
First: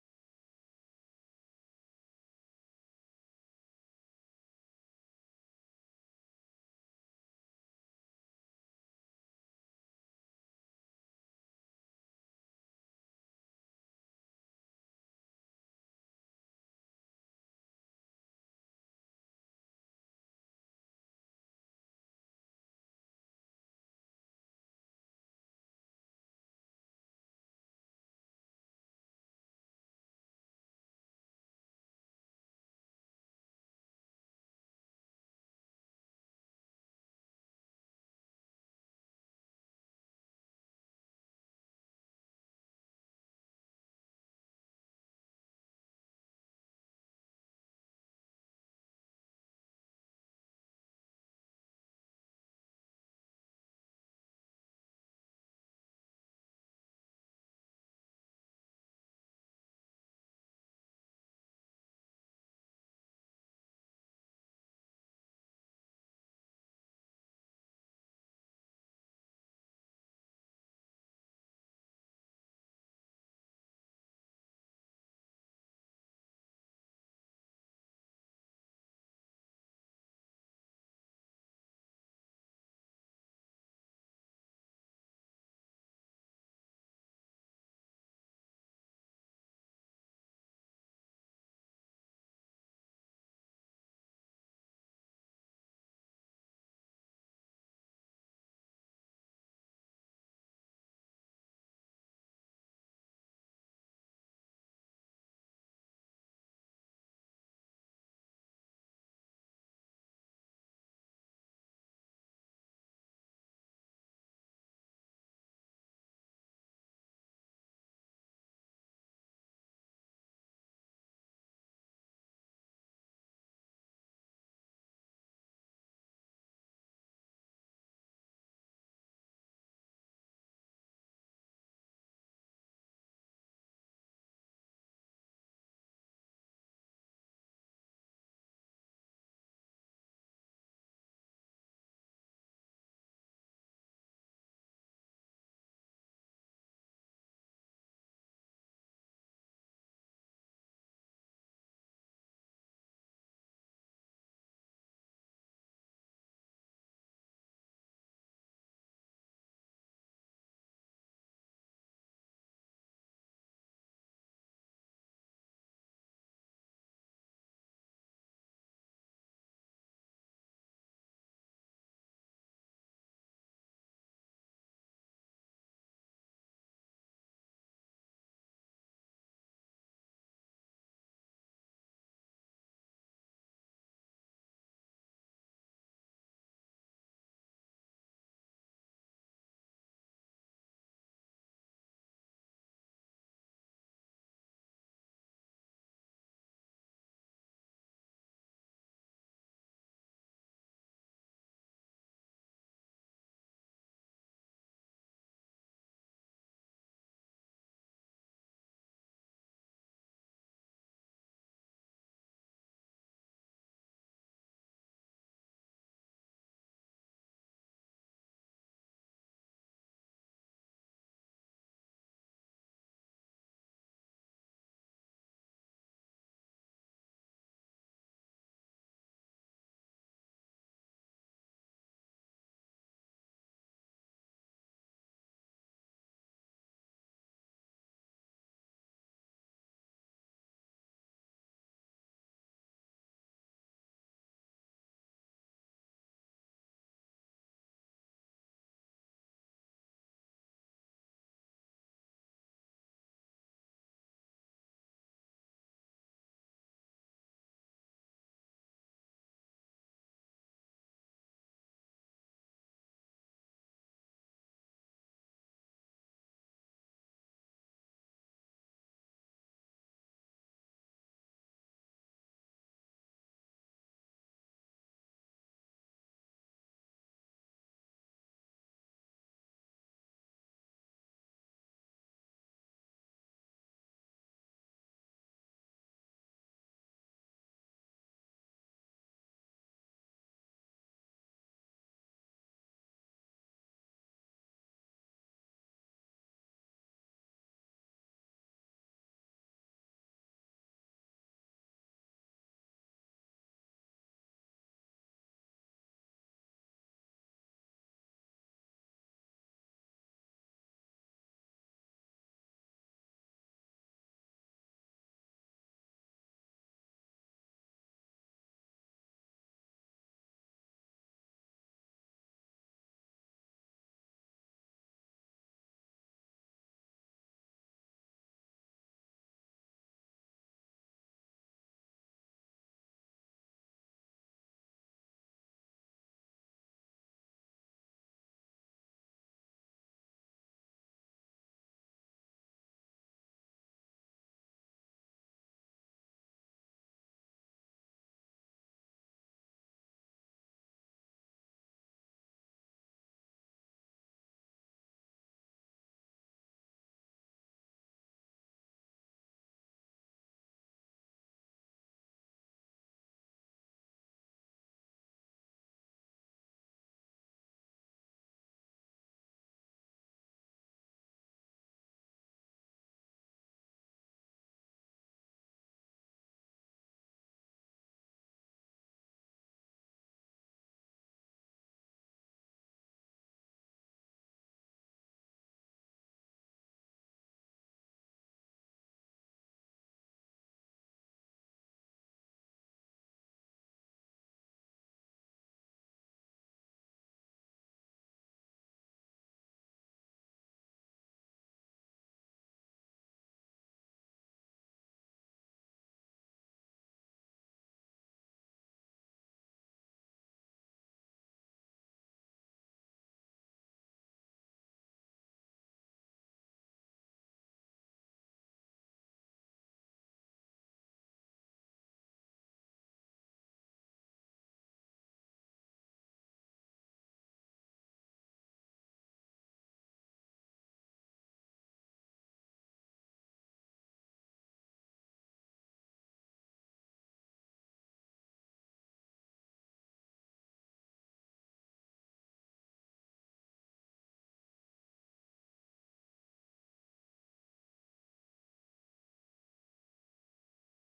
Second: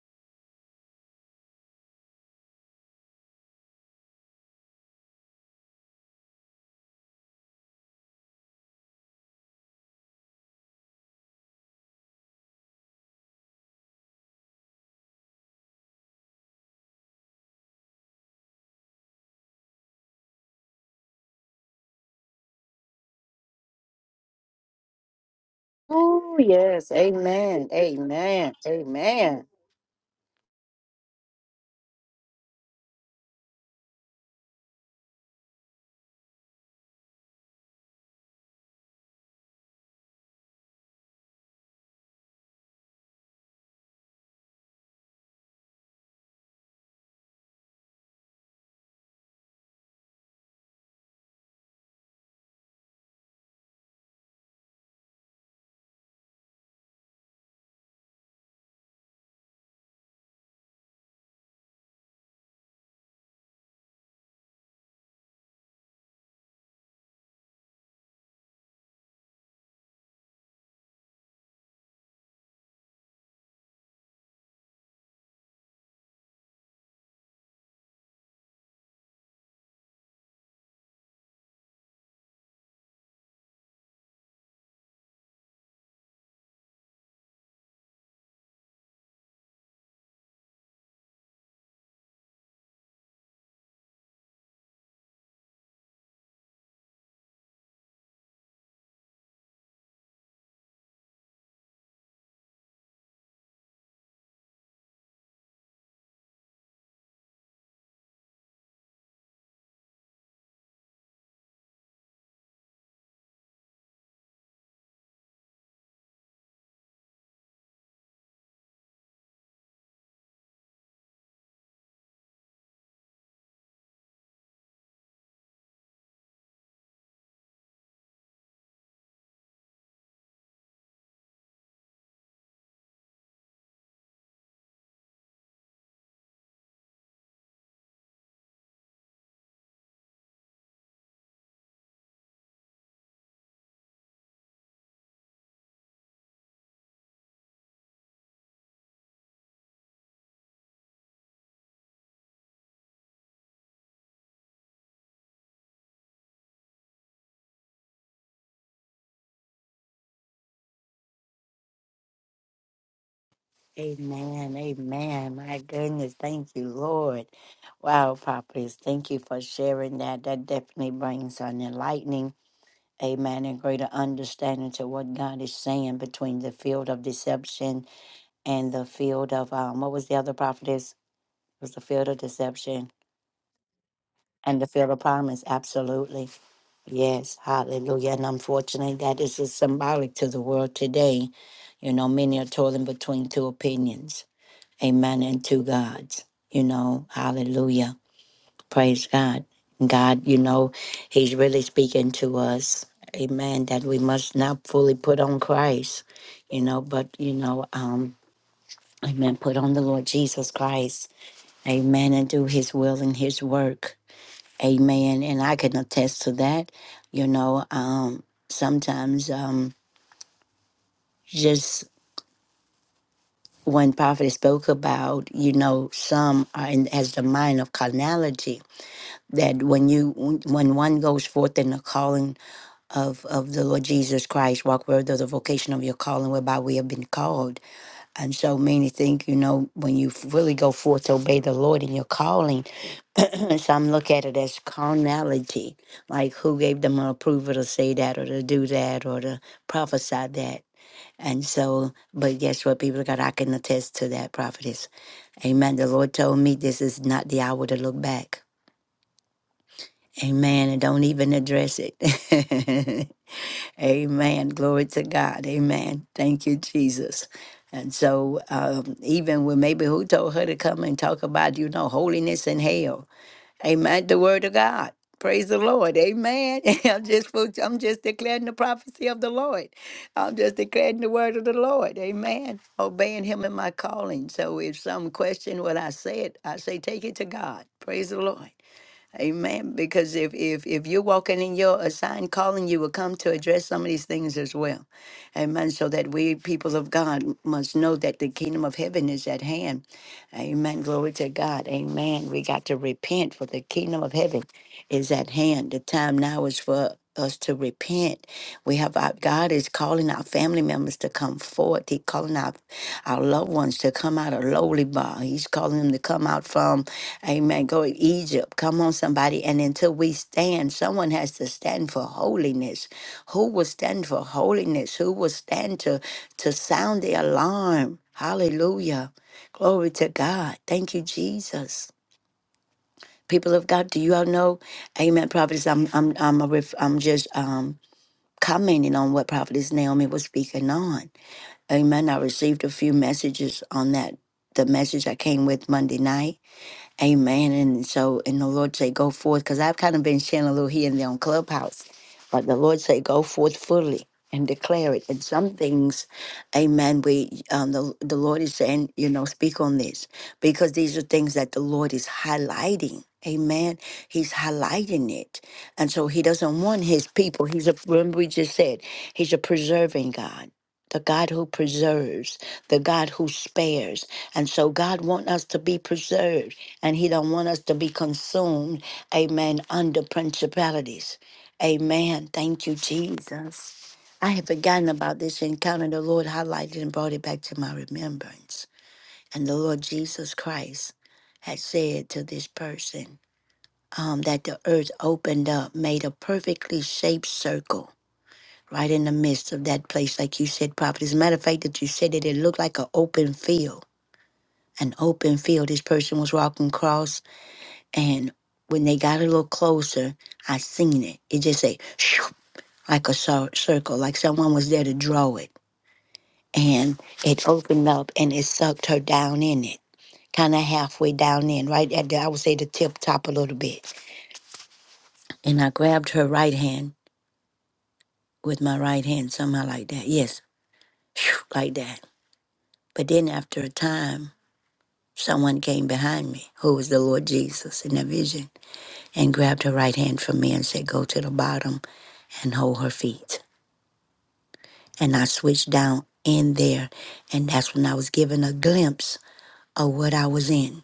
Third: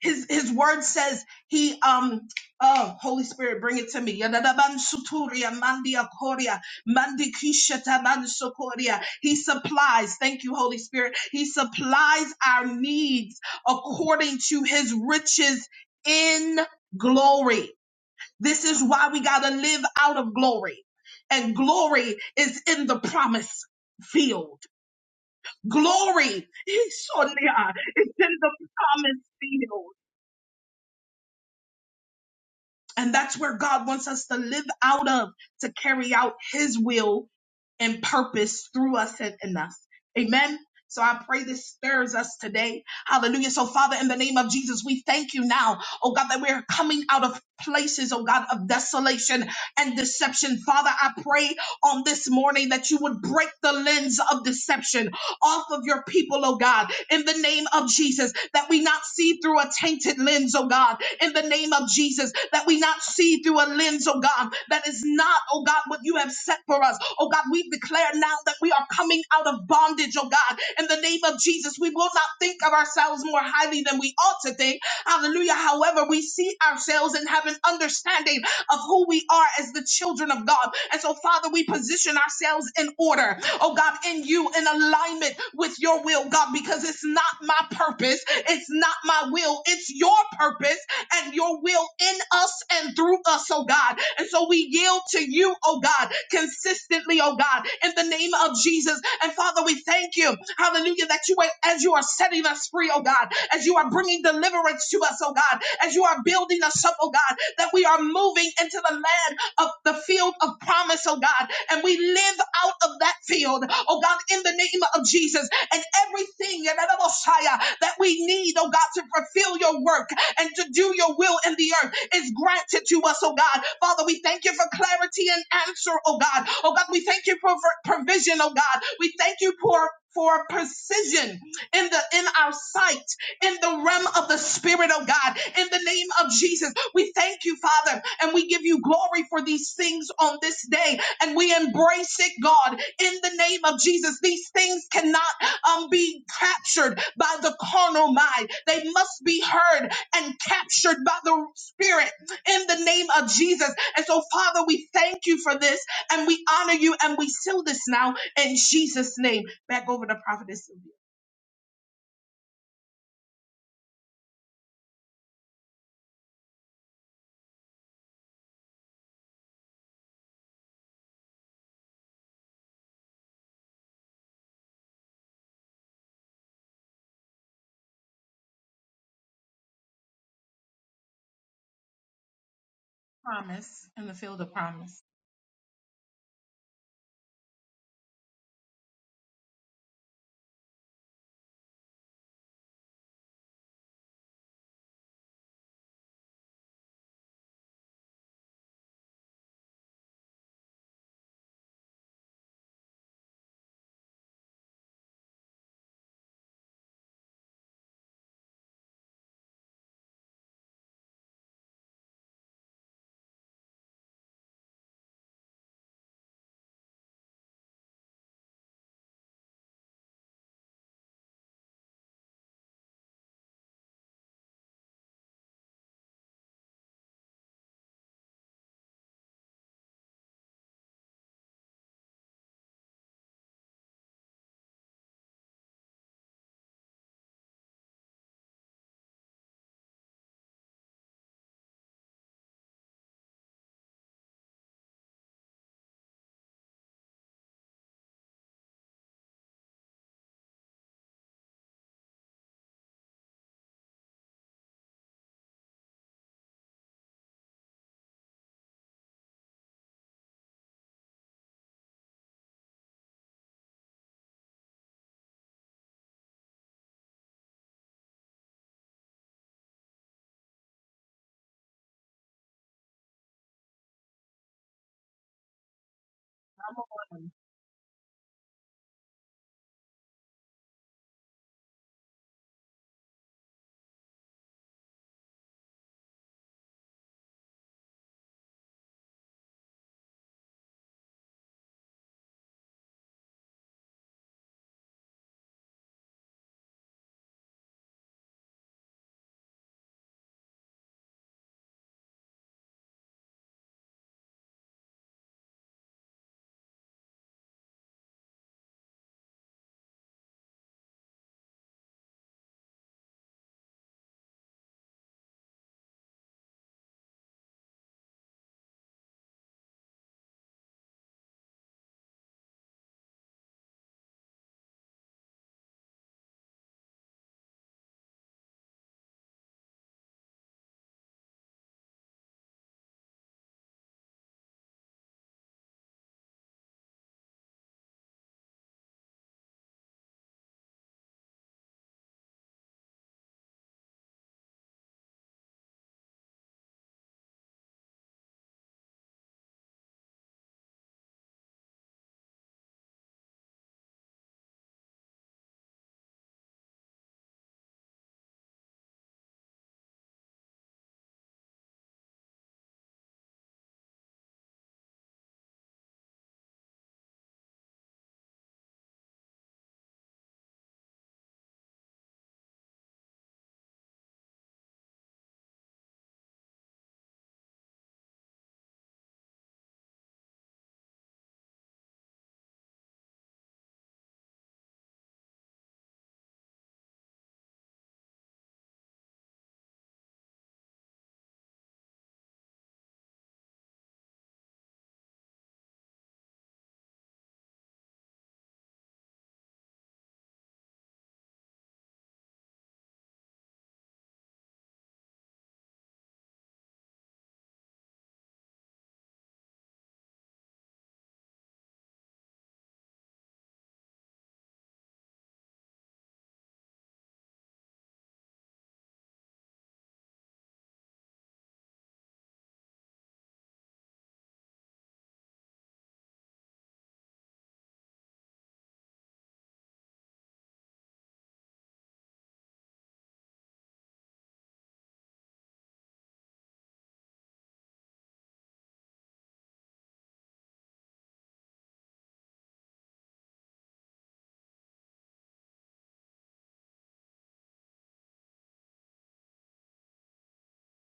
C: His, his word says he um oh Holy Spirit bring it to me Yedadabansu turia mandia koria, mandikishata mansukoria. he supplies thank you Holy Spirit he supplies our needs according to his riches in glory this is why we got to live out of glory. And glory is in the promise field.
A: Oh,
C: Glory
A: yes.
C: is on the-
A: Amen.
C: uh, is in
A: Amen.
C: the promise
A: Amen.
C: field. And that's where God wants us to live out of to carry out his will and purpose through us and in us. Amen. So I pray this stirs us today. Hallelujah. So Father, in the name of Jesus, we thank you now, oh God, that we're coming out of places, oh God, of desolation and deception. Father, I pray on this morning that you would break the lens of deception off of your people, oh God, in the name of Jesus, that we not see through a tainted lens, oh God, in the name of Jesus, that we not see through a lens, oh God, that is not, oh God, what you have set for us. Oh God, we declare now that we are coming out of bondage, oh God, in the name of Jesus. We will not think of ourselves more highly than we ought to think. Hallelujah. However, we see ourselves and have an understanding of who we are as the children of God. And so, Father, we position ourselves in order, oh God, in you, in alignment with your will, God, because it's not my purpose, it's not my will, it's your purpose and your will in us and through us, oh God. And so we yield to you, oh God, consistently, oh God, in the name of Jesus. And Father, we thank you, hallelujah, that you, are- as you are setting us free, oh God, as you are bringing deliverance to us, oh God, as you are building us up, oh God, that we are moving into the land of the field of promise, oh God, and we live out of that field, oh God, in the name of Jesus, and everything, and the Messiah, that we need, oh God, to fulfill your work, and to do your will in the earth is granted to us, oh God. Father, we thank you for clarity and answer, oh God. Oh God, we thank you for for provision, oh God. We thank you for for precision in the in our sight in the realm of the spirit of God in the name of Jesus we thank you father and we give you glory for these things on this day and we embrace it God in the name of Jesus these things cannot um, be captured by the carnal mind they must be heard and captured by the Spirit in the name of Jesus. And so, Father, we thank you for this and we honor you and we seal this now in Jesus' name. Back over to Prophetess Sylvia.
A: Amen. Amen. My goodness. Thank you, Lord. Wow, Papas. Thank you for sharing that. That definitely brings an enlightening, amen, and greater understanding to what God is saying between the field of deception and the field of, um, what was the other prophetess? It was the field of deception.
C: Promise in the field of
A: and to feel the
C: promise.
A: promise. Absolutely. Yes, hallelujah. And unfortunately, that is just symbolic to the world today. You know, many are toiling between two opinions, amen, and two gods. You know, hallelujah. Praise God. God, you know, He's really speaking to us, amen, that we must not fully put on Christ, you know, but, you know, um, amen, put on the Lord Jesus Christ, amen, and do His will and His work. Amen. And I can attest to that. You know, um, sometimes um, just when Prophet spoke about, you know, some are in, has the mind of carnality. That when you when one goes forth in the calling of of the Lord Jesus Christ, walk worthy of the vocation of your calling whereby we have been called. And so many think, you know, when you really go forth to obey the Lord in your calling Some look at it as carnality, like who gave them approval to say that or to do that or to prophesy that. And so, but guess what, people of God, I can attest to that, prophetess. Amen. The Lord told me this is not the hour to look back. Amen. And don't even address it. Amen. Glory to God. Amen. Thank you, Jesus. And so, um, even when maybe who told her to come and talk about, you know, holiness and hell? Amen. The word of God. Praise the Lord. Amen. I'm just fu- I'm just declaring the prophecy of the Lord. I'm just declaring the word of the Lord. Amen. Obeying him in my calling. So if some question what I said, I say take it to God. Praise the Lord. Amen. Because if if if you're walking in your assigned calling, you will come to address some of these things as well. Amen. So that we people of God must know that the kingdom of heaven is at hand. Amen. Glory to God. Amen. We got to repent for the kingdom of heaven is at hand. The time now is for us to repent. We have our God is calling our family members to come forth. He calling our our loved ones to come out of lowly bar. He's calling them to come out from Amen. Go to Egypt. Come on, somebody. And until we stand, someone has to stand for holiness. Who will stand for holiness? Who will stand to, to sound the alarm? Hallelujah. Glory to God. Thank you, Jesus. People of God, do you all know? Amen. Prophets, I'm I'm I'm a ref, I'm just um commenting on what Prophetess Naomi was speaking on. Amen. I received a few messages on that. The message I came with Monday night. Amen. And so, and the Lord say, go forth, because I've kind of been sharing a little here and there on Clubhouse, but the Lord say, go forth fully and declare it. And some things, amen, we, um, the, the Lord is saying, you know, speak on this, because these are things that the Lord is highlighting. Amen. He's highlighting it. And so he doesn't want his people. He's a, remember we just said, he's a preserving God. The God who preserves, the God who spares. And so God wants us to be preserved and he don't want us to be consumed amen under principalities amen thank you jesus i had forgotten about this encounter the lord highlighted and brought it back to my remembrance and the lord jesus christ had said to this person um, that the earth opened up made a perfectly shaped circle right in the midst of that place like you said prophet as a matter of fact that you said that it looked like an open field an open field this person was walking across and when they got a little closer, I seen it. It just said shoo, like a cir- circle, like someone was there to draw it. And it opened up and it sucked her down in it, kind of halfway down in, right at the, I would say the tip top a little bit. And I grabbed her right hand with my right hand, somehow like that. Yes, shoo, like that. But then after a time, someone came behind me, who was the Lord Jesus in the vision, and grabbed her right hand from me and said, Go to the bottom and hold her feet. and I switched down in there. And that's when I was given a glimpse of what I was in.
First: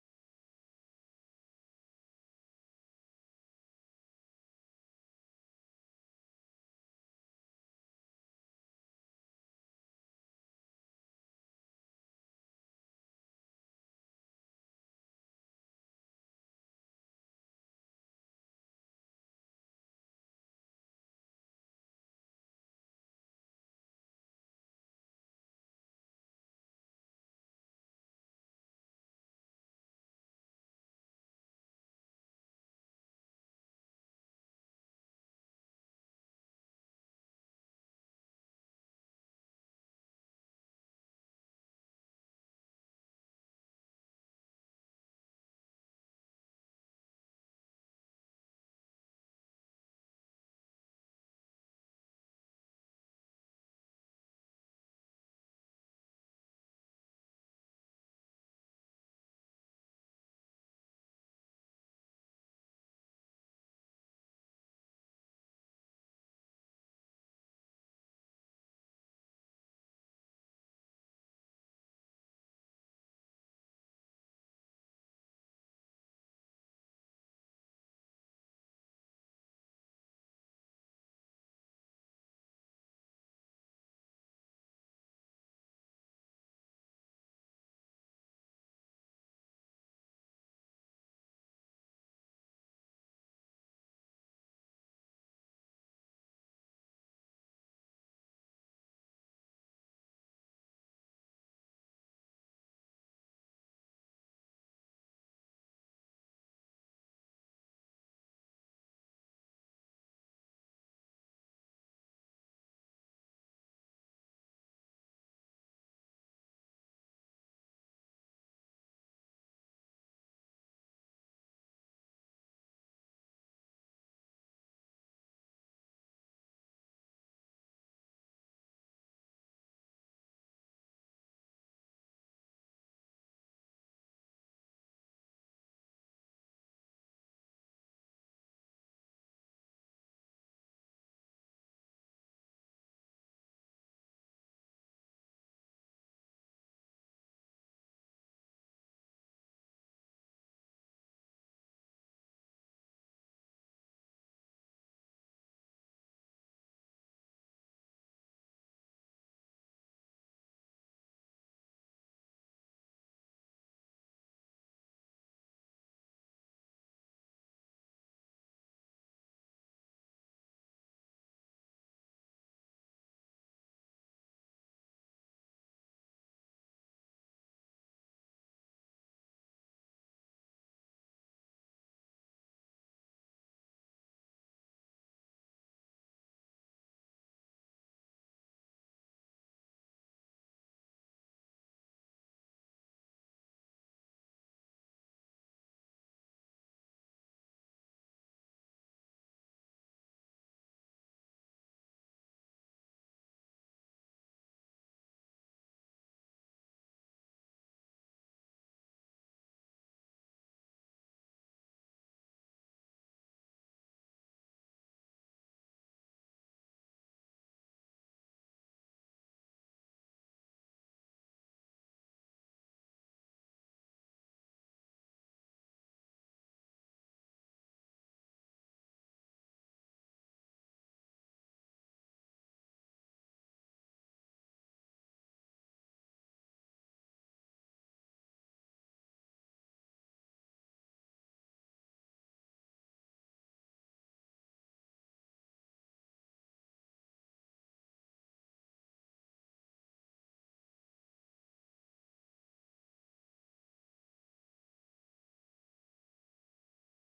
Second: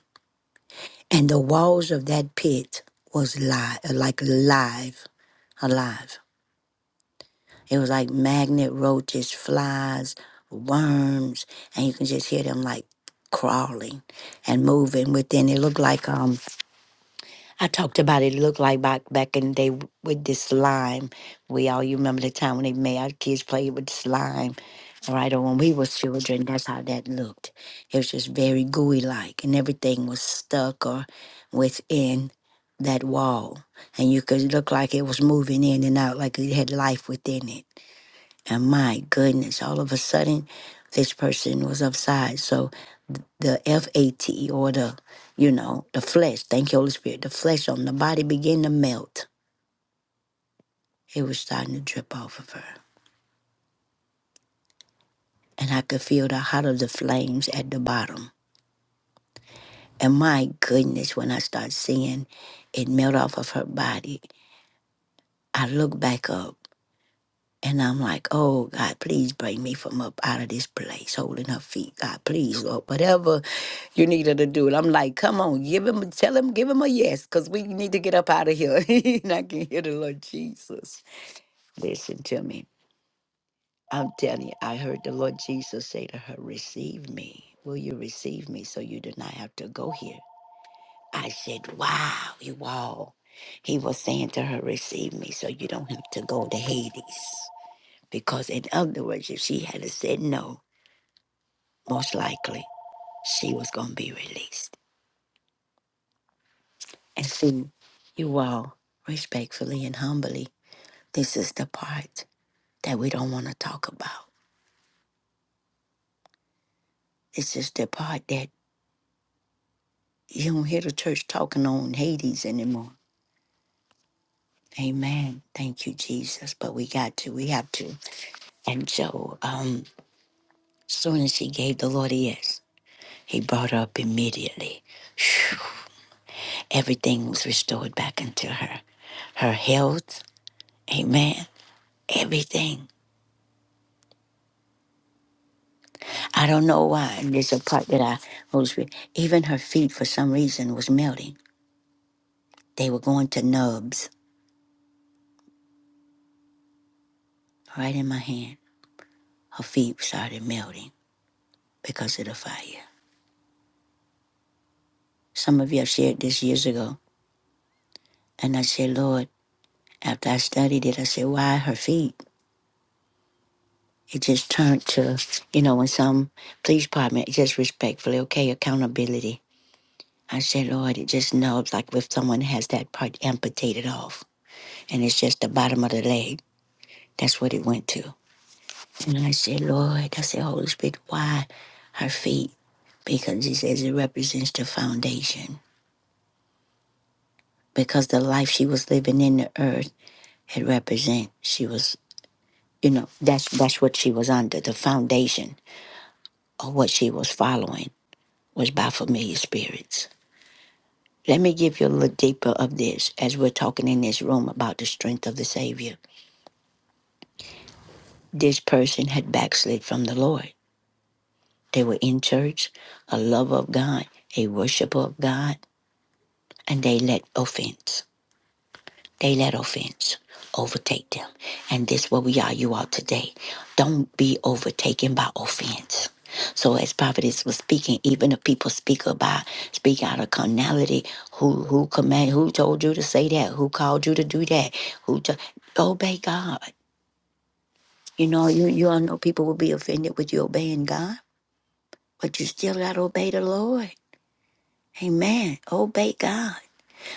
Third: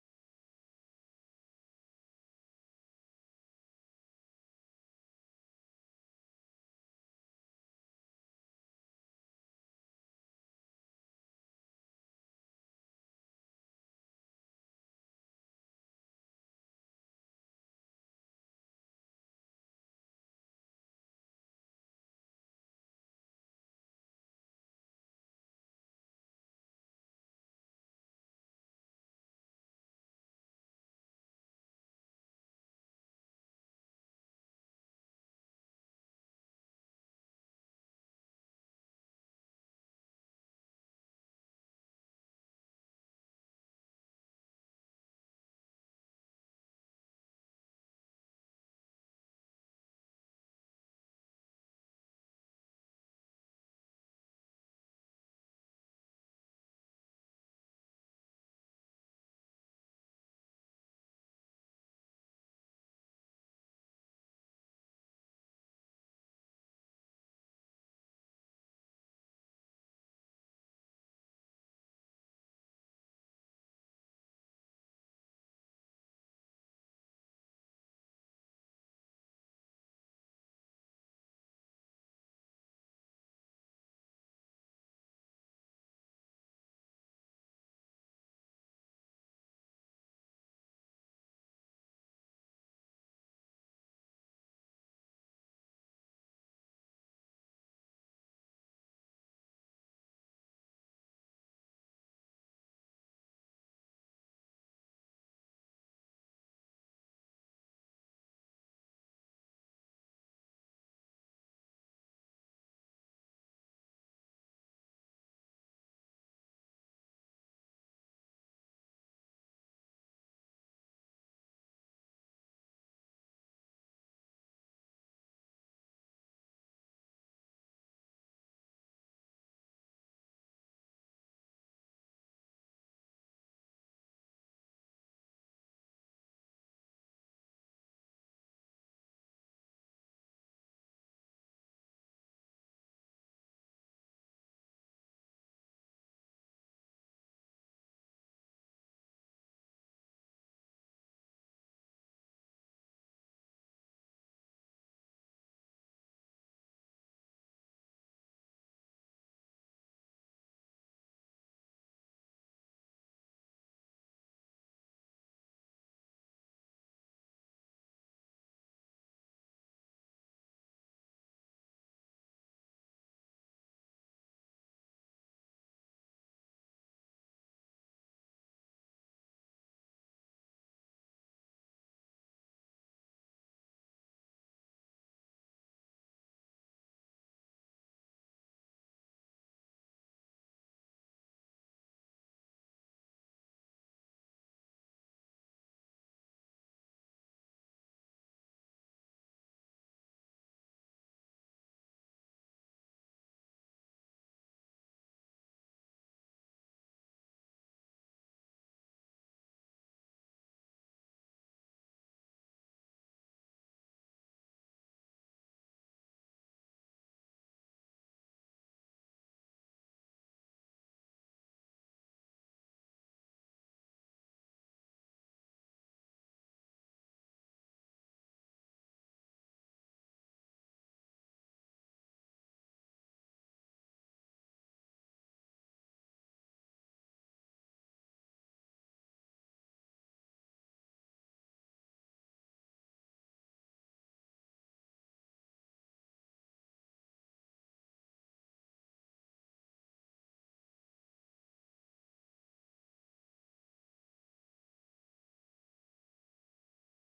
A: And the walls of that pit was live, like live, alive. It was like magnet roaches, flies, worms, and you can just hear them like crawling and moving within. It looked like um. I talked about it looked like back back in the day with this slime. We all you remember the time when they made our kids play with slime, right? Or when we was children, that's how that looked. It was just very gooey like, and everything was stuck or within that wall, and you could look like it was moving in and out, like it had life within it. And my goodness, all of a sudden, this person was upside. So the FAT or the, you know, the flesh. Thank you, Holy Spirit. The flesh on the body began to melt. It was starting to drip off of her. And I could feel the hot of the flames at the bottom. And my goodness, when I start seeing it melt off of her body, I look back up And I'm like, oh God, please bring me from up out of this place, holding her feet. God, please, Lord, whatever you need her to do. And I'm like, come on, give him, tell him, give him a yes, because we need to get up out of here. and I can hear the Lord Jesus. Listen to me. I'm telling you, I heard the Lord Jesus say to her, receive me. Will you receive me so you do not have to go here? I said, wow, you all. He was saying to her, receive me so you don't have to go to Hades. Because, in other words, if she had said no, most likely she was going to be released. And see, you all, respectfully and humbly, this is the part that we don't want to talk about. This is the part that you don't hear the church talking on Hades anymore. Amen. Thank you, Jesus. But we got to. We have to. And so, um, soon as she gave the Lord a yes, he brought her up immediately. Phew. everything was restored back into her. Her health, amen. Everything. I don't know why. And there's a part that I was, even her feet for some reason was melting. They were going to nubs right in my hand. Her feet started melting because of the fire. Some of you have shared this years ago. And I said, Lord, after I studied it, I said, why her feet? It just turned to, you know, when some police department, just respectfully, okay, accountability I said, Lord, it just knobs like if someone has that part amputated off and it's just the bottom of the leg. That's what it went to. And I said, Lord, I said, Holy Spirit, why her feet? Because he says it represents the foundation. Because the life she was living in the earth, it represents she was, you know, that's that's what she was under. The foundation of what she was following was by familiar spirits. Let me give you a little deeper of this as we're talking in this room about the strength of the Savior. This person had backslid from the Lord. They were in church, a lover of God, a worshiper of God, and they let offense. They let offense overtake them. And this where we are, you are today. Don't be overtaken by offense. So as prophetess was speaking, even if people speak about speak out of carnality, who who command who told you to say that? Who called you to do that? Who to obey God? You know, you you all know people will be offended with you obeying God But you still got to obey the Lord. Amen. Obey God.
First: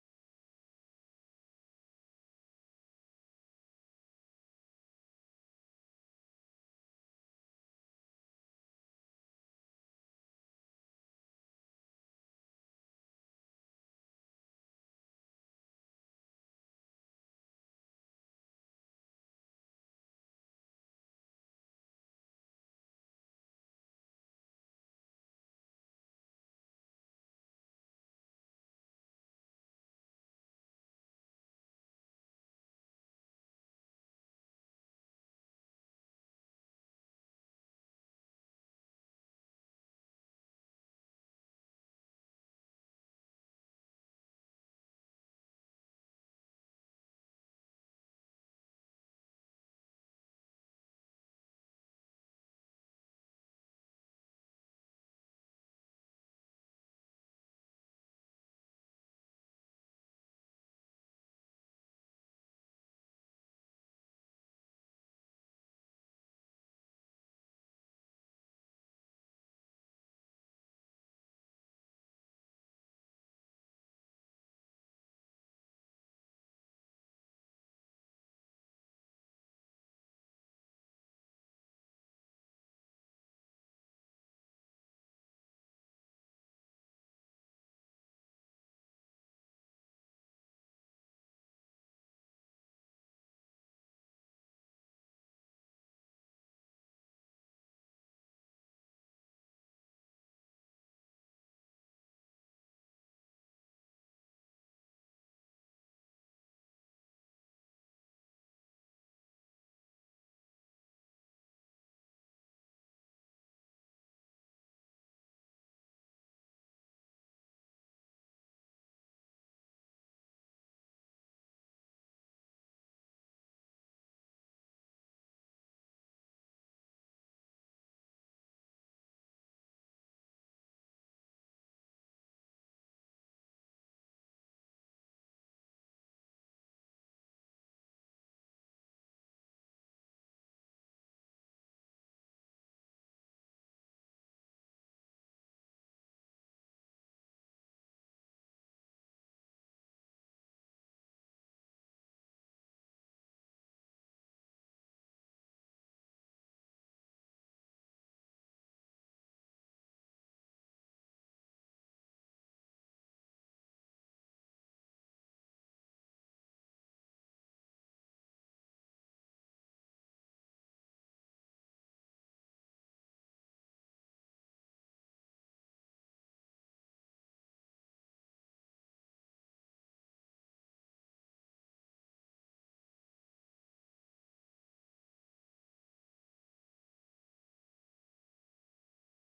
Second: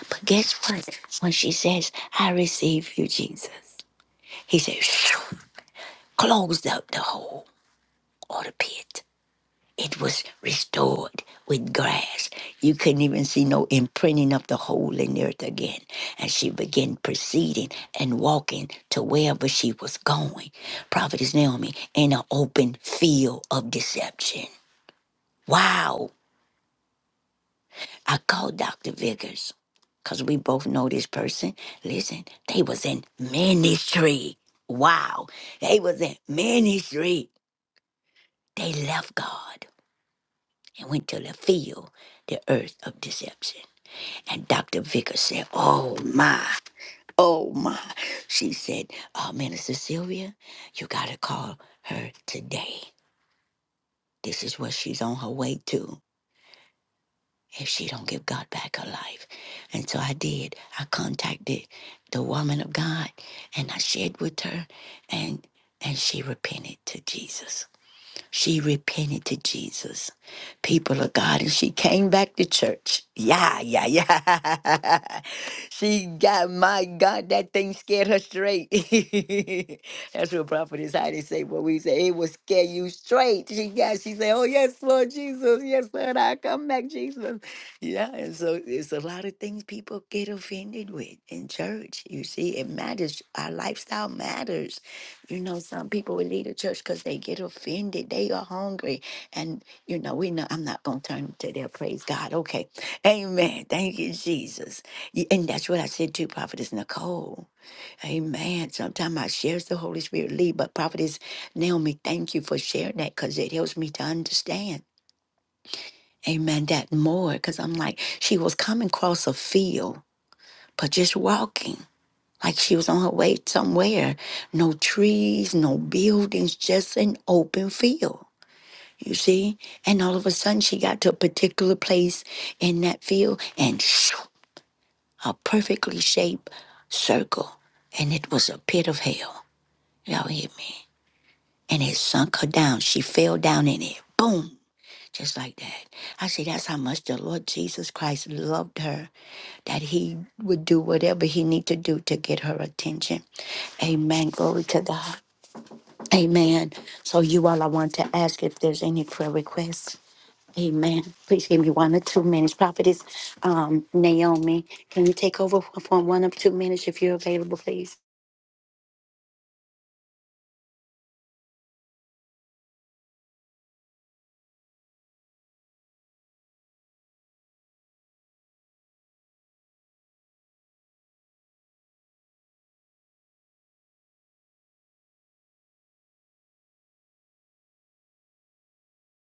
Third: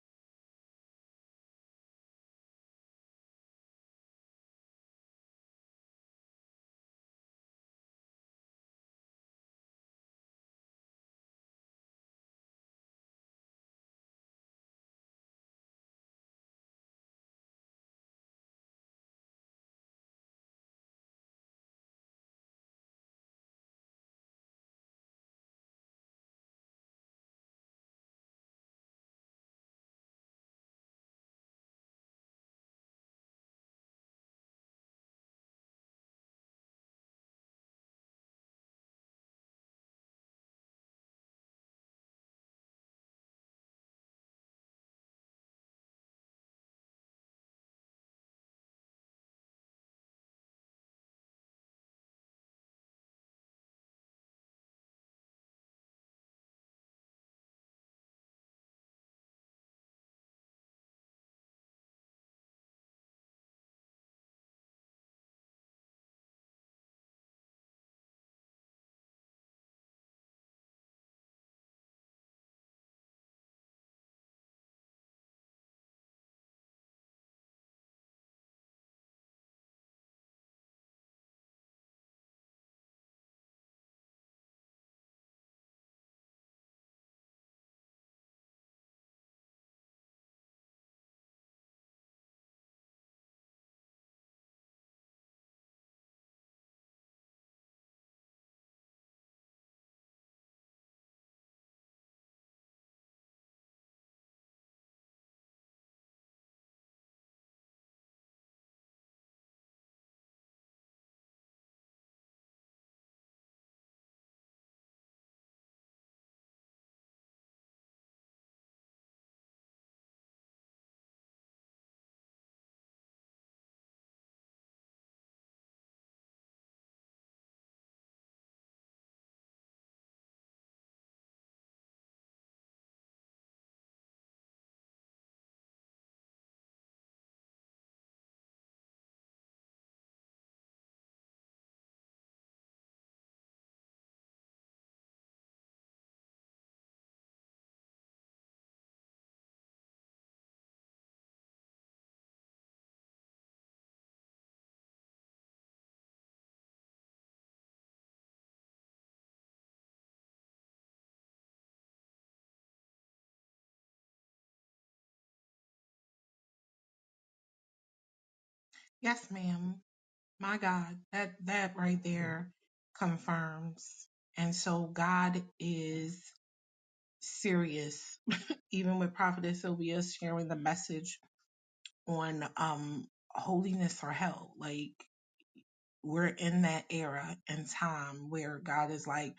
A: But guess what? When she says, I receive you, Jesus, he says, "Phew," closed up the hole or the pit. It was restored with grass. You couldn't even see no imprinting of the hole in the earth again. And she began proceeding and walking to wherever she was going. Prophetess Naomi in an open field of deception. Wow. I called Dr. Vickers because we both know this person. Listen, they was in ministry. Wow. They was in ministry. They left God and went to the field, the earth of deception. And Dr. Vickers said, Oh my, oh my. She said, uh, Minister Sylvia, you got to call her today. This is what she's on her way to. if she don't give God back her life. And so I did. I contacted the woman of God and I shared with her and and she repented to Jesus. She repented to Jesus, people of God, and she came back to church. Yeah, yeah, yeah. she got, my God, that thing scared her straight. That's what prophet is how they say what we say. It will scare you straight. She got, she said, Oh, yes, Lord Jesus. Yes, Lord, I come back, Jesus. Yeah, and so it's a lot of things people get offended with in church. You see, it matters. Our lifestyle matters. You know, some people will leave the church because they get offended. They are hungry. And, you know, we know I'm not going to turn to their praise God. Okay. Amen. Thank you, Jesus. Y- And that's what I said to Prophetess Nicole. Amen. Sometimes I share the Holy Spirit lead, but Prophetess Naomi, thank you for sharing that because it helps me to understand. Amen. That more because I'm like, she was coming across a field, but just walking like she was on her way somewhere. No trees, no buildings, just an open field. You see? And all of a sudden she got to a particular place in that field and shoo, a perfectly shaped circle. And it was a pit of hell. Y'all hear me? And it sunk her down. She fell down in it. Boom. Just like that. I say that's how much the Lord Jesus Christ loved her, that he would do whatever he need to do to get her attention. Amen. Glory to God. Amen. So you all, I want to ask if there's any prayer requests. Amen. Please give me one or two minutes. Prophetess um, Naomi, can you take over for for one or two minutes if you're available, please?
C: Yes, ma'am. My God, that that right there confirms. And so God is serious, even with Prophetess Sylvia sharing the message on um holiness or hell. Like we're in that era and time where God is like,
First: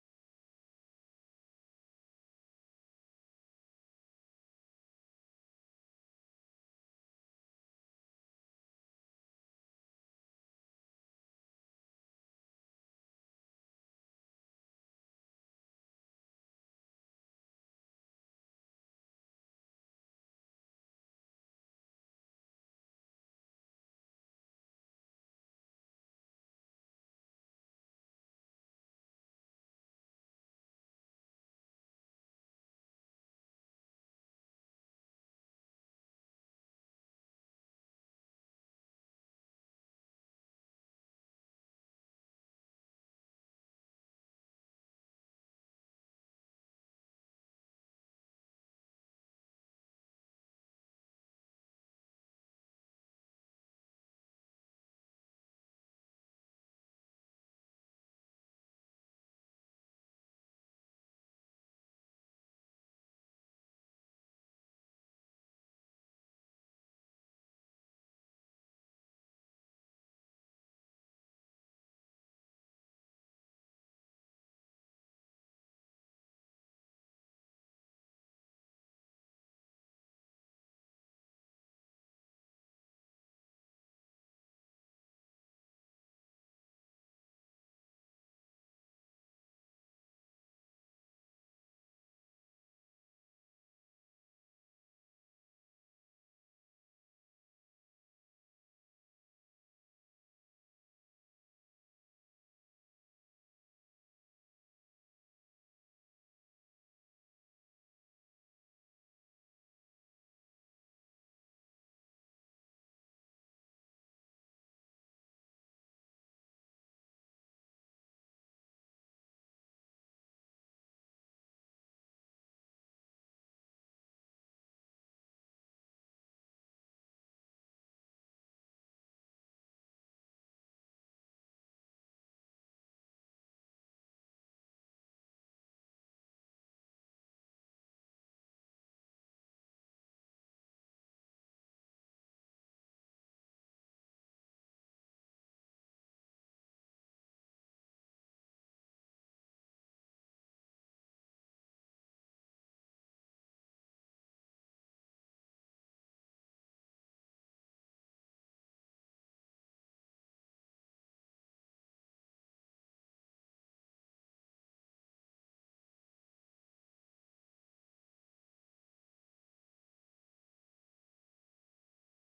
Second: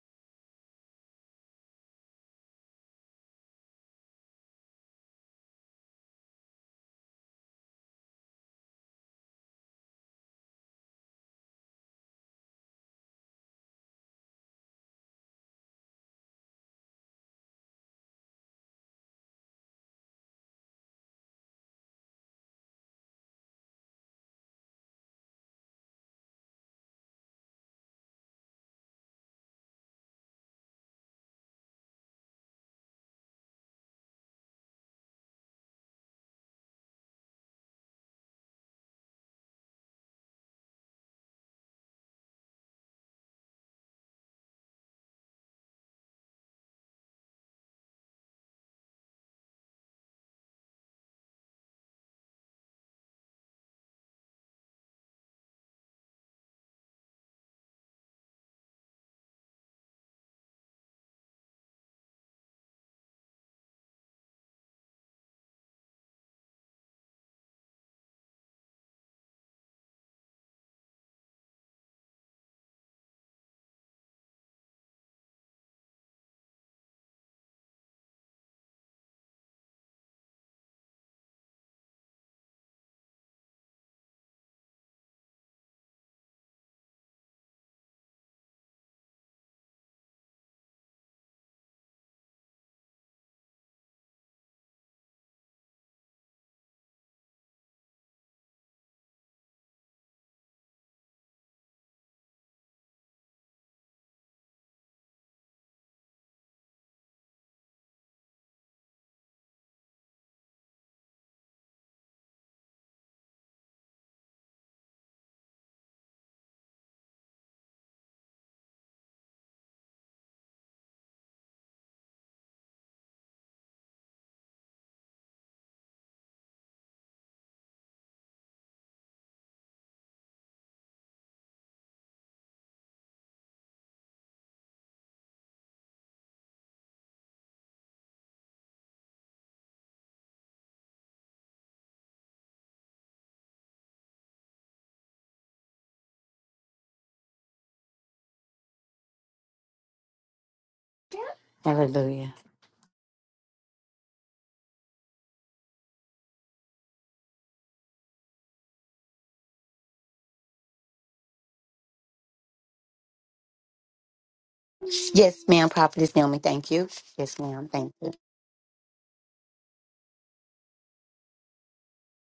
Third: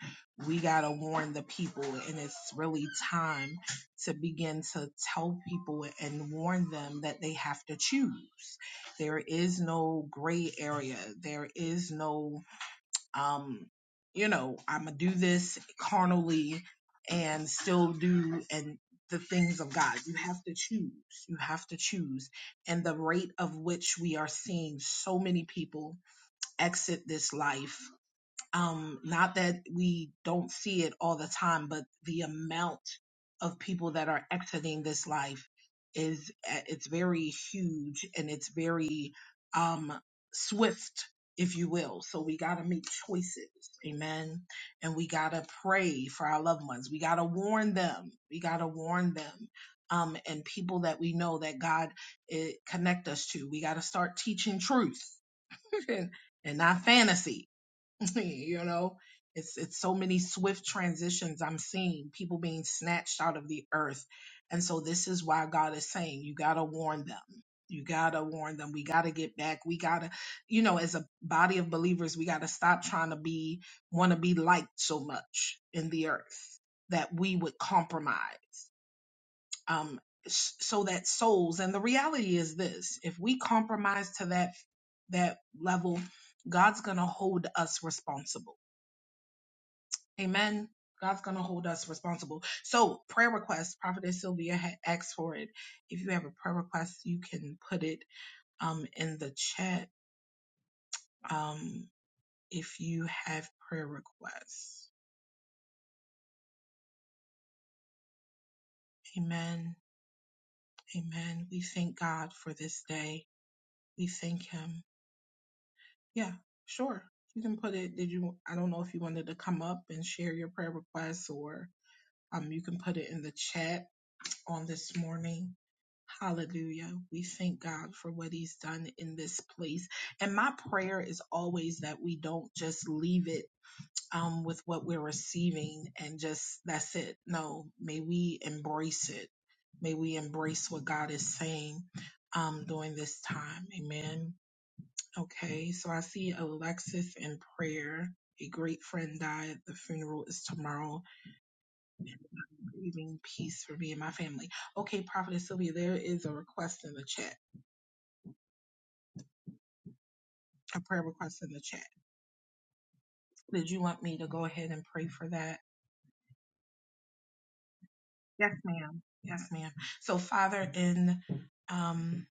C: we got to warn the people. And it's really time to begin to tell people and warn them that they have to choose. There is no gray area. There is no, um, you know, I'm going to do this carnally and still do and the things of God. You have to choose. You have to choose. And the rate of which we are seeing so many people exit this life. Um, not that we don't see it all the time, but the amount of people that are exiting this life is uh, it's very huge and it's very um, swift, if you will. So we got to make choices, amen. And we got to pray for our loved ones. We got to warn them. We got to warn them. Um, and people that we know that God eh, connect us to. We got to start teaching truth and and not fantasy. you know, it's it's so many swift transitions I'm seeing people being snatched out of the earth, and so this is why God is saying you gotta warn them. You gotta warn them. We gotta get back. We gotta, you know, as a body of believers, we gotta stop trying to be want to be liked so much in the earth that we would compromise um, s- so that souls and the reality is this if we compromise to that that level god's gonna hold us responsible amen god's gonna hold us responsible so prayer request prophetess sylvia had asked for it if you have a prayer request you can put it um, in the chat um, if you have prayer requests amen amen we thank god for this day we thank him Yeah, sure. You can put it. Did you? I don't know if you wanted to come up and share your prayer requests, or um, you can put it in the chat on this morning. Hallelujah. We thank God for what He's done in this place. And my prayer is always that we don't just leave it um, with what we're receiving and just that's it. No, may we embrace it. May we embrace what God is saying um, during this time. Amen. Okay, so I see Alexis in prayer. A great friend died. The funeral is tomorrow.
A: Hallelujah.
C: Grieving peace for me and my family. Okay, Prophetess Sylvia, there is a request in the chat, a prayer request in the chat. Did you want me to go ahead and pray for
A: Yes,
C: that?
A: ma'am. Prophetess Naomi, thank you. Yes, ma'am. Thank you.
C: Yes, ma'am. Yes, ma'am. So, Father, in um,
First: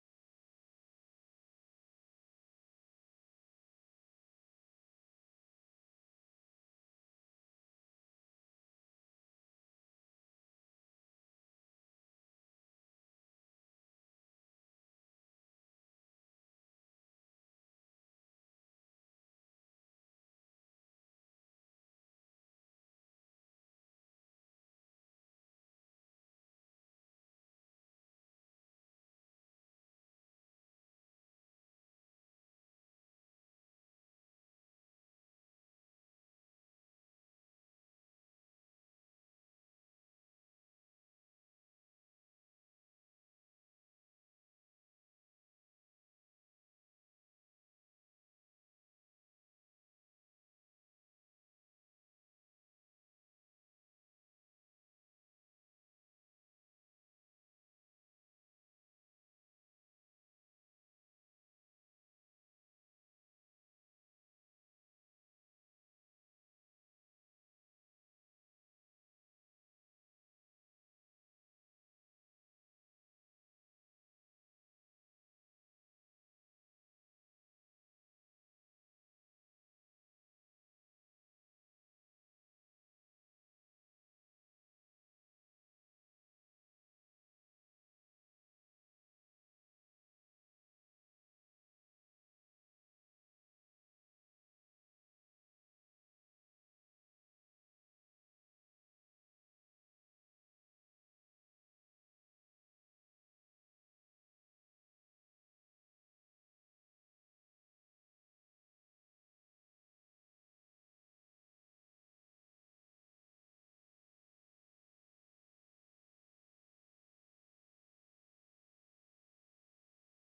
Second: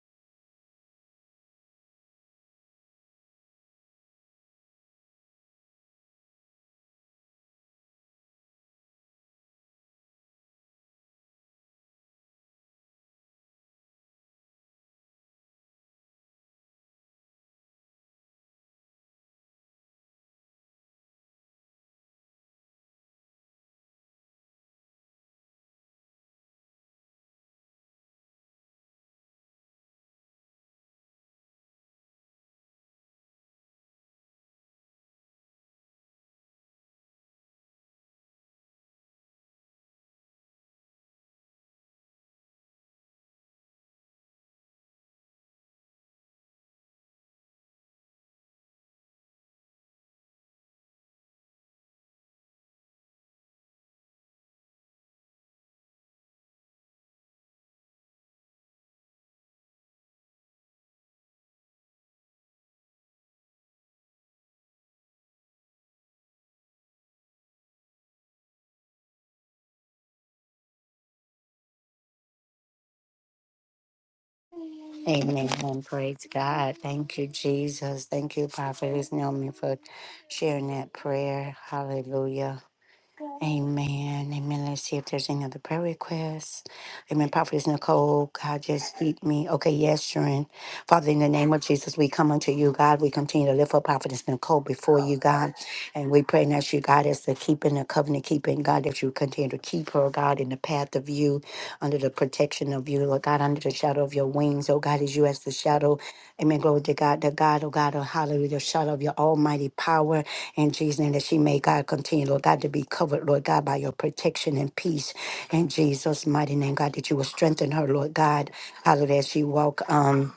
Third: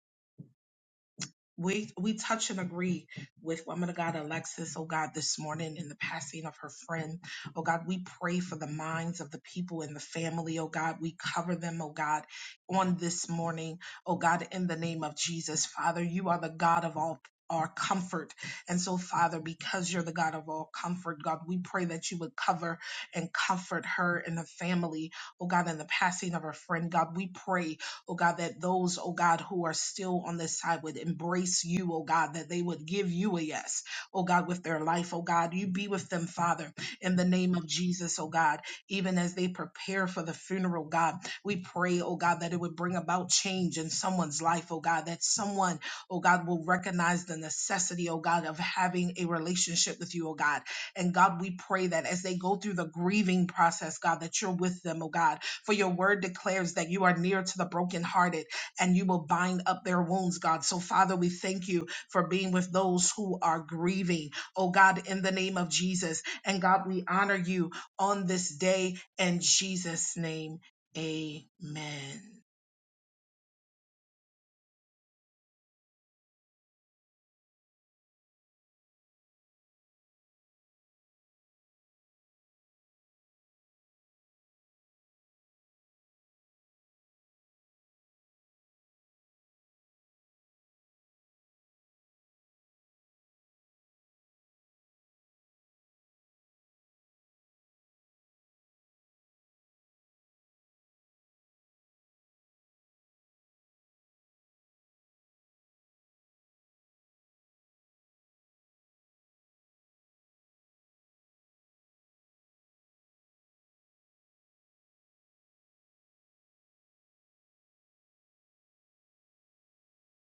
C: We we touch and agree with woman of God Alexis, oh God, this morning in the passing of her friend. Oh God, we pray for the minds of the people in the family, oh God. We cover them, oh God, on this morning, oh God, in the name of Jesus. Father, you are the God of all our comfort. And so, Father, because you're the God of all comfort, God, we pray that you would cover and comfort her and the family, oh God, in the passing of her friend. God, we pray oh God, that those, oh God, who are still on this side would embrace you, oh God, that they would give you a yes, oh God, with their life, oh God. You be with them, Father, in the name of Jesus, oh God, even as they prepare for the funeral, God. We pray, oh God, that it would bring about change in someone's life, oh God, that someone, oh God, will recognize the necessity, oh God, of having a relationship with you, oh God. And God, we pray that as they go through the grieving process, God, that you're with them, oh God for your word declares that you are near to the brokenhearted and you will bind up their wounds, God. So, Father, we thank you for being with those who are grieving, oh God, in the name of Jesus. And God, we honor you on this day in Jesus' name. Amen. Yes,
A: Amen. Praise God. Thank you, Jesus. Thank you, Prophetess Naomi, for sharing that prayer. Hallelujah. Amen. Amen. Let's see if there's any other prayer requests. Amen. Prophetess Nicole, God just keep me. Okay, yes, Sharon. Father, in the name of Jesus, we come unto you, God. We continue to lift up Prophetess Nicole before you, God. And we pray that you, God, as the keeping, the covenant keeping, God, that you continue to keep her, God, in the path of you, under the protection of you, Lord God, under the shadow of your wings. Oh, God, as you as the shadow. Amen. Glory to God, the God, oh God, oh hallelujah, the shadow of your almighty power in Jesus' name that she may, God, continue, Lord God, to be covered, Lord God, by your protection and peace in Jesus' mighty name, God, that you will strengthen her, Lord God, hallelujah, as she walk, um,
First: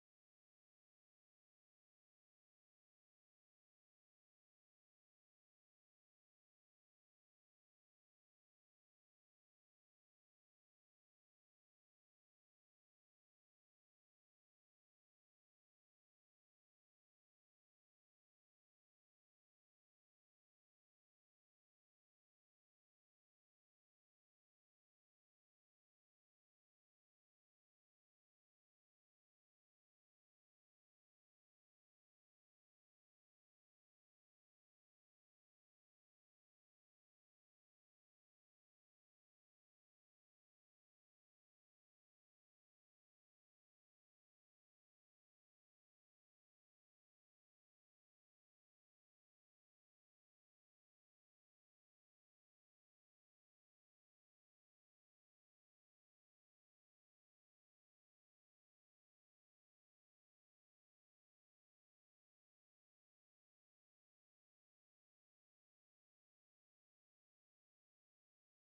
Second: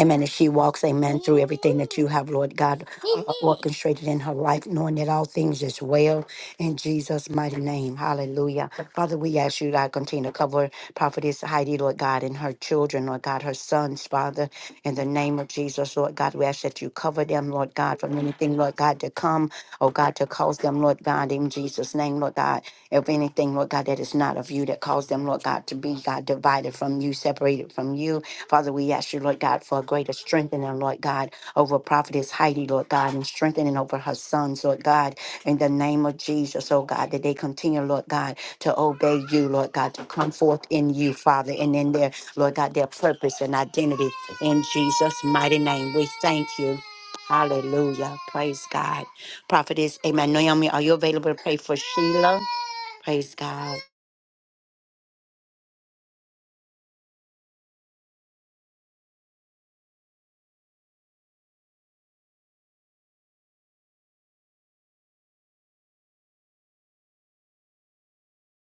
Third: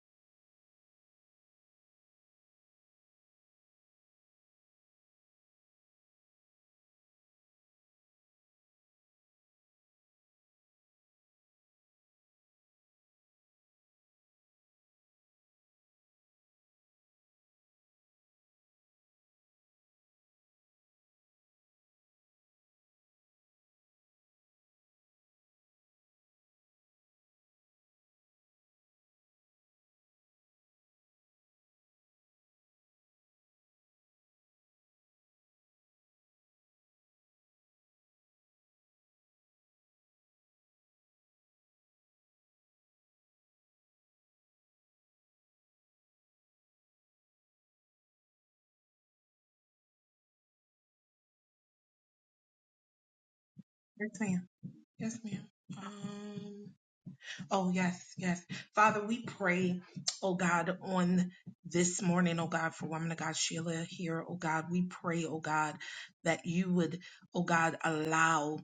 A: Amen. As she walks, amen, through everything that you have, Lord God, uh, orchestrated in her life, knowing that all things is well in Jesus' mighty name. Hallelujah. Father, we ask you, God, continue to cover Prophetess Heidi, Lord God, and her children, Lord God, her sons, Father, in the name of Jesus, Lord God. We ask that you cover them, Lord God, from anything, Lord God, to come, oh God, to cause them, Lord God, in Jesus' name, Lord God. If anything, Lord God, that is not of you that caused them, Lord God, to be, God, divided from you, separated from you. Father, we ask you, Lord God, for a greater strengthening, Lord God, over Prophetess Heidi, Lord God, and strengthening over her sons, Lord God, in the name of Jesus, oh God, that they continue, Lord God, to obey you, Lord God, to come forth in you, Father, and in their, Lord God, their purpose and identity. In Jesus' mighty name, we thank you. Hallelujah. Praise God. Prophetess, amen. Naomi, are you available to pray for Sheila? Praise God.
C: ma'am. Yes, ma'am. Um. Oh, yes, yes. Father, we pray, oh God, on this morning, oh God, for woman of God, Sheila here, oh God. We pray, oh God, that you would, oh God, allow,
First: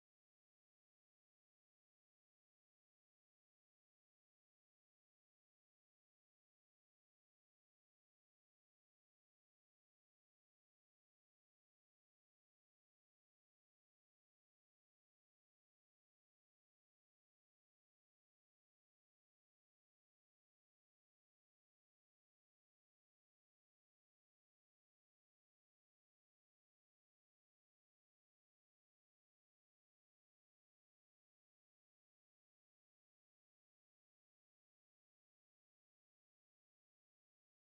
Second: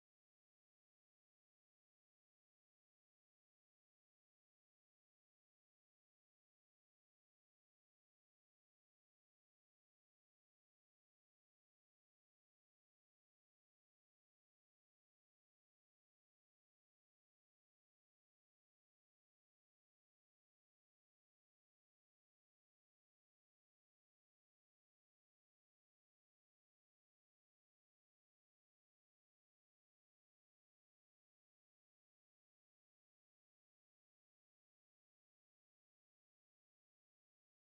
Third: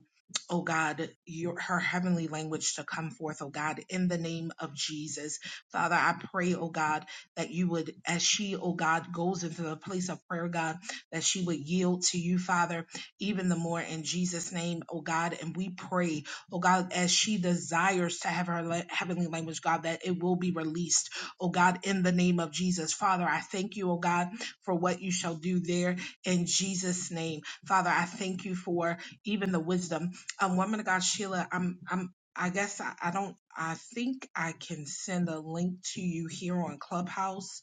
C: oh God, your her heavenly language to come forth, oh God, in the name of Jesus. Father, I pray, oh God, that you would, as she, oh God, goes into the place of prayer, God, that she would yield to you, Father, even the more in Jesus' name, oh God. And we pray, Oh God, as she desires to have her la- heavenly language, God, that it will be released. Oh God, in the name of Jesus. Father, I thank you, oh God, for what you shall do there in Jesus' name. Father, I thank you for even the wisdom. Um, woman of God, Sheila, I'm I'm I guess I, I don't I think I can send a link to you here on Clubhouse.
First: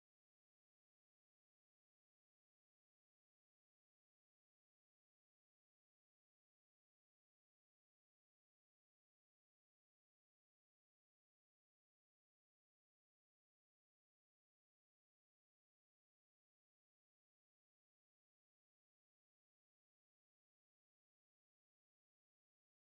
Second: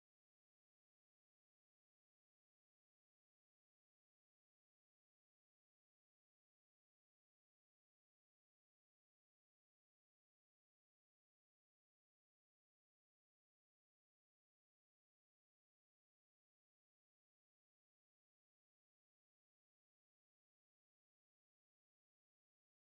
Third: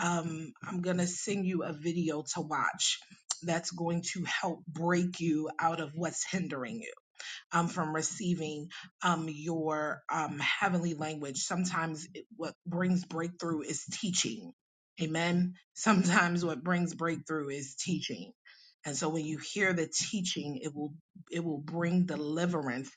C: Um, I'm gonna send you a video to watch that's going to help break you out of what's hindering you um, from receiving um, your um, heavenly language. Sometimes it, what brings breakthrough is teaching. Amen. Sometimes what brings breakthrough is teaching. And so when you hear the teaching, it will it will bring deliverance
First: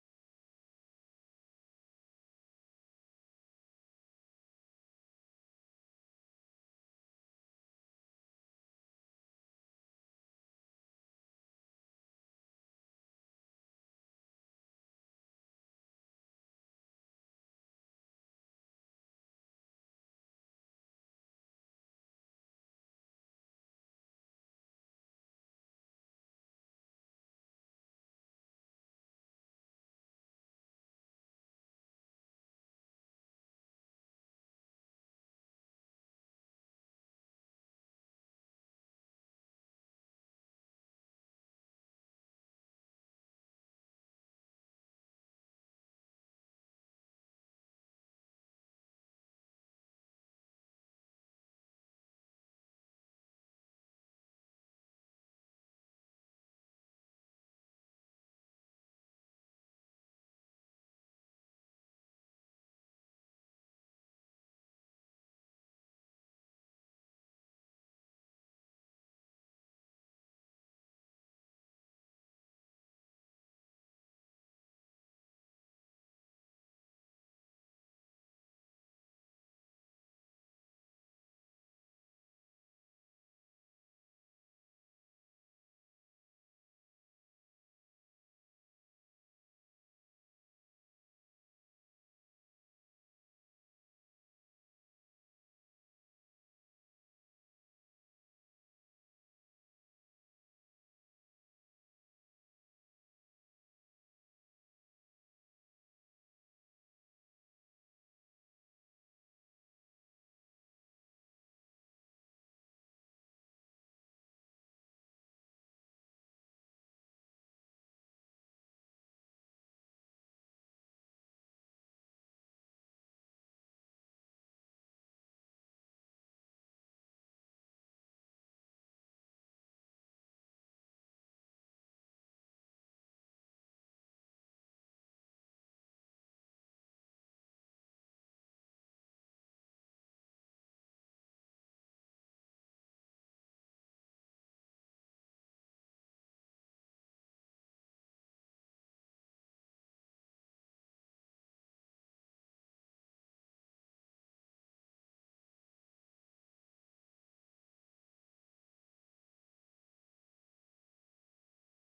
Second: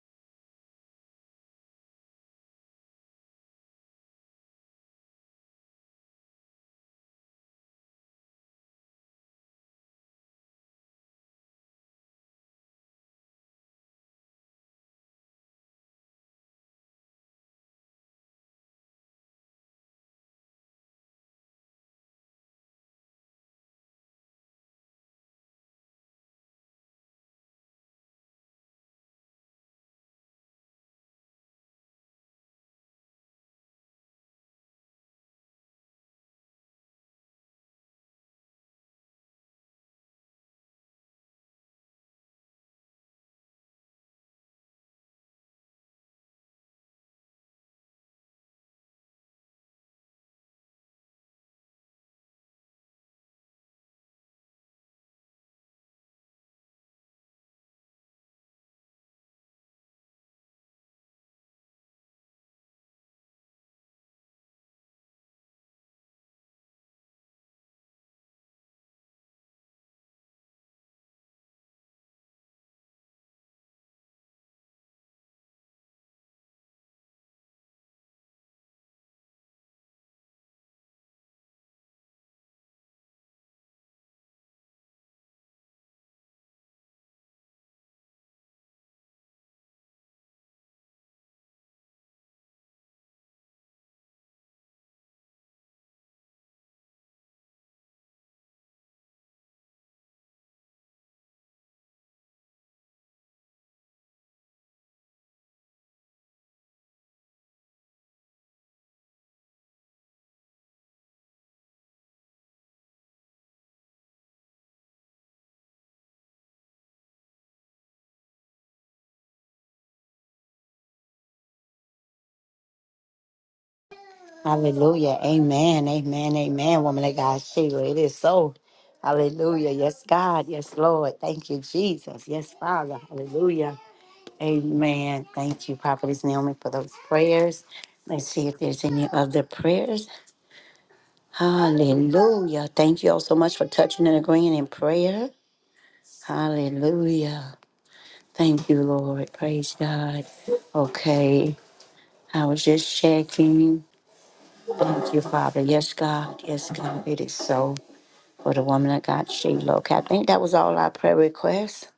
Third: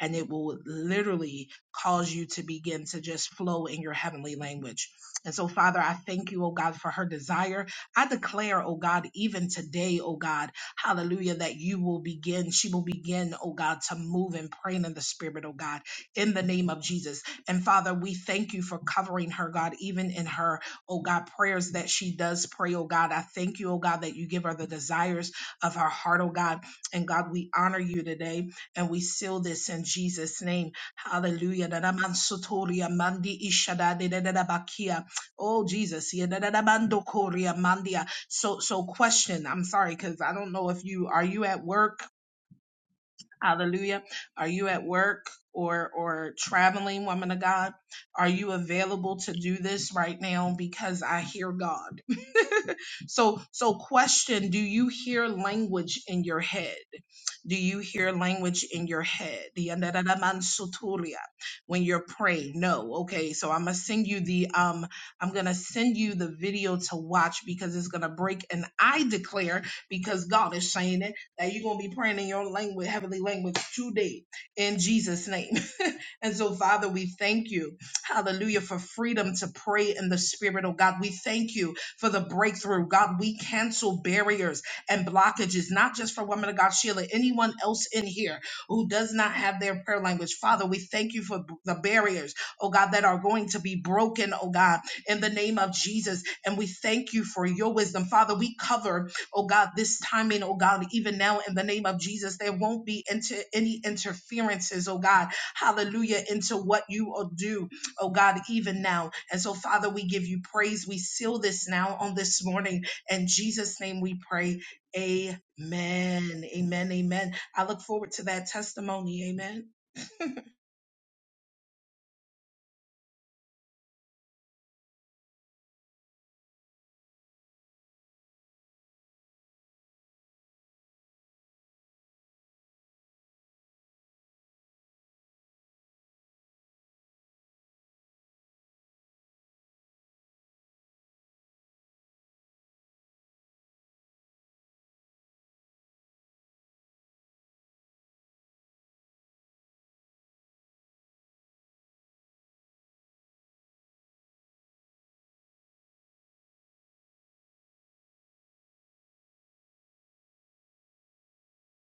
C: and it will literally cause you to begin to just flow in your heavenly language. And so Father, I thank you, oh God, for her desire. I declare, oh God, even today, oh God, Hallelujah. That you will begin, she will begin, oh God, to move and pray in the spirit, oh God, in the name of Jesus. And Father, we thank you for covering her, God, even in her, oh God, prayers that she does pray, oh God. I thank you, oh God, that you give her the desires of her heart, oh God. And God, we honor you today and we seal this in Jesus' name. Hallelujah. Dadamansotoria mandi ishadadidadabakia. Oh Jesus. Yadadabandokoria mandia. So so question, I'm sorry cuz I don't know if you are you at work Hallelujah. Are you at work or or traveling, woman of God? Are you available to do this right now because I hear God? so so question, do you hear language in your head? Do you hear language in your head? Yandadadamansutulia. When you're praying. No. Okay, so I'm going to send you the um I'm going to send you the video to watch because it's going to break and I declare because God is saying it that you're gonna be praying in your language, heavenly language today in Jesus' name. and so, Father, we thank you, hallelujah, for freedom to pray in the spirit, oh God. We thank you for the breakthrough. God, we cancel barriers and blockages, not just for women of God, Sheila, anyone else in here who does not have their prayer language. Father, we thank you for b- the barriers, oh God, that are going to be broken, oh God, in the name of Jesus. And we thank you for your wisdom. Father, we cover oh God, this timing, oh God, even now in the name of Jesus, there won't be into any interferences, oh God, hallelujah, into what you will do, oh God, even now. And so, Father, we give you praise. We seal this now on this morning. In Jesus' name we pray. Amen. Amen. Amen. I look forward to that testimony. Amen.
A: Hallelujah. Amen. Amen. Amen. Woman of God, Sheila, it is so. Hallelujah. Yes, God. Yes, Lord. Thank you, Jesus. Yes, Father. Hallelujah. Amen. Thank you, Prophetess Naomi, for those prayers. Let's see if there's any other prayers. Hallelujah. Thank you all so much for touching and agreeing in prayer. Hallelujah. Thank you, Lord. Praise God. Okay. I was just checking. Thank you, Father. Yes, God. Yes, God. It is so. for the woman of God, Sheila. Okay, I think that was all our prayer requests.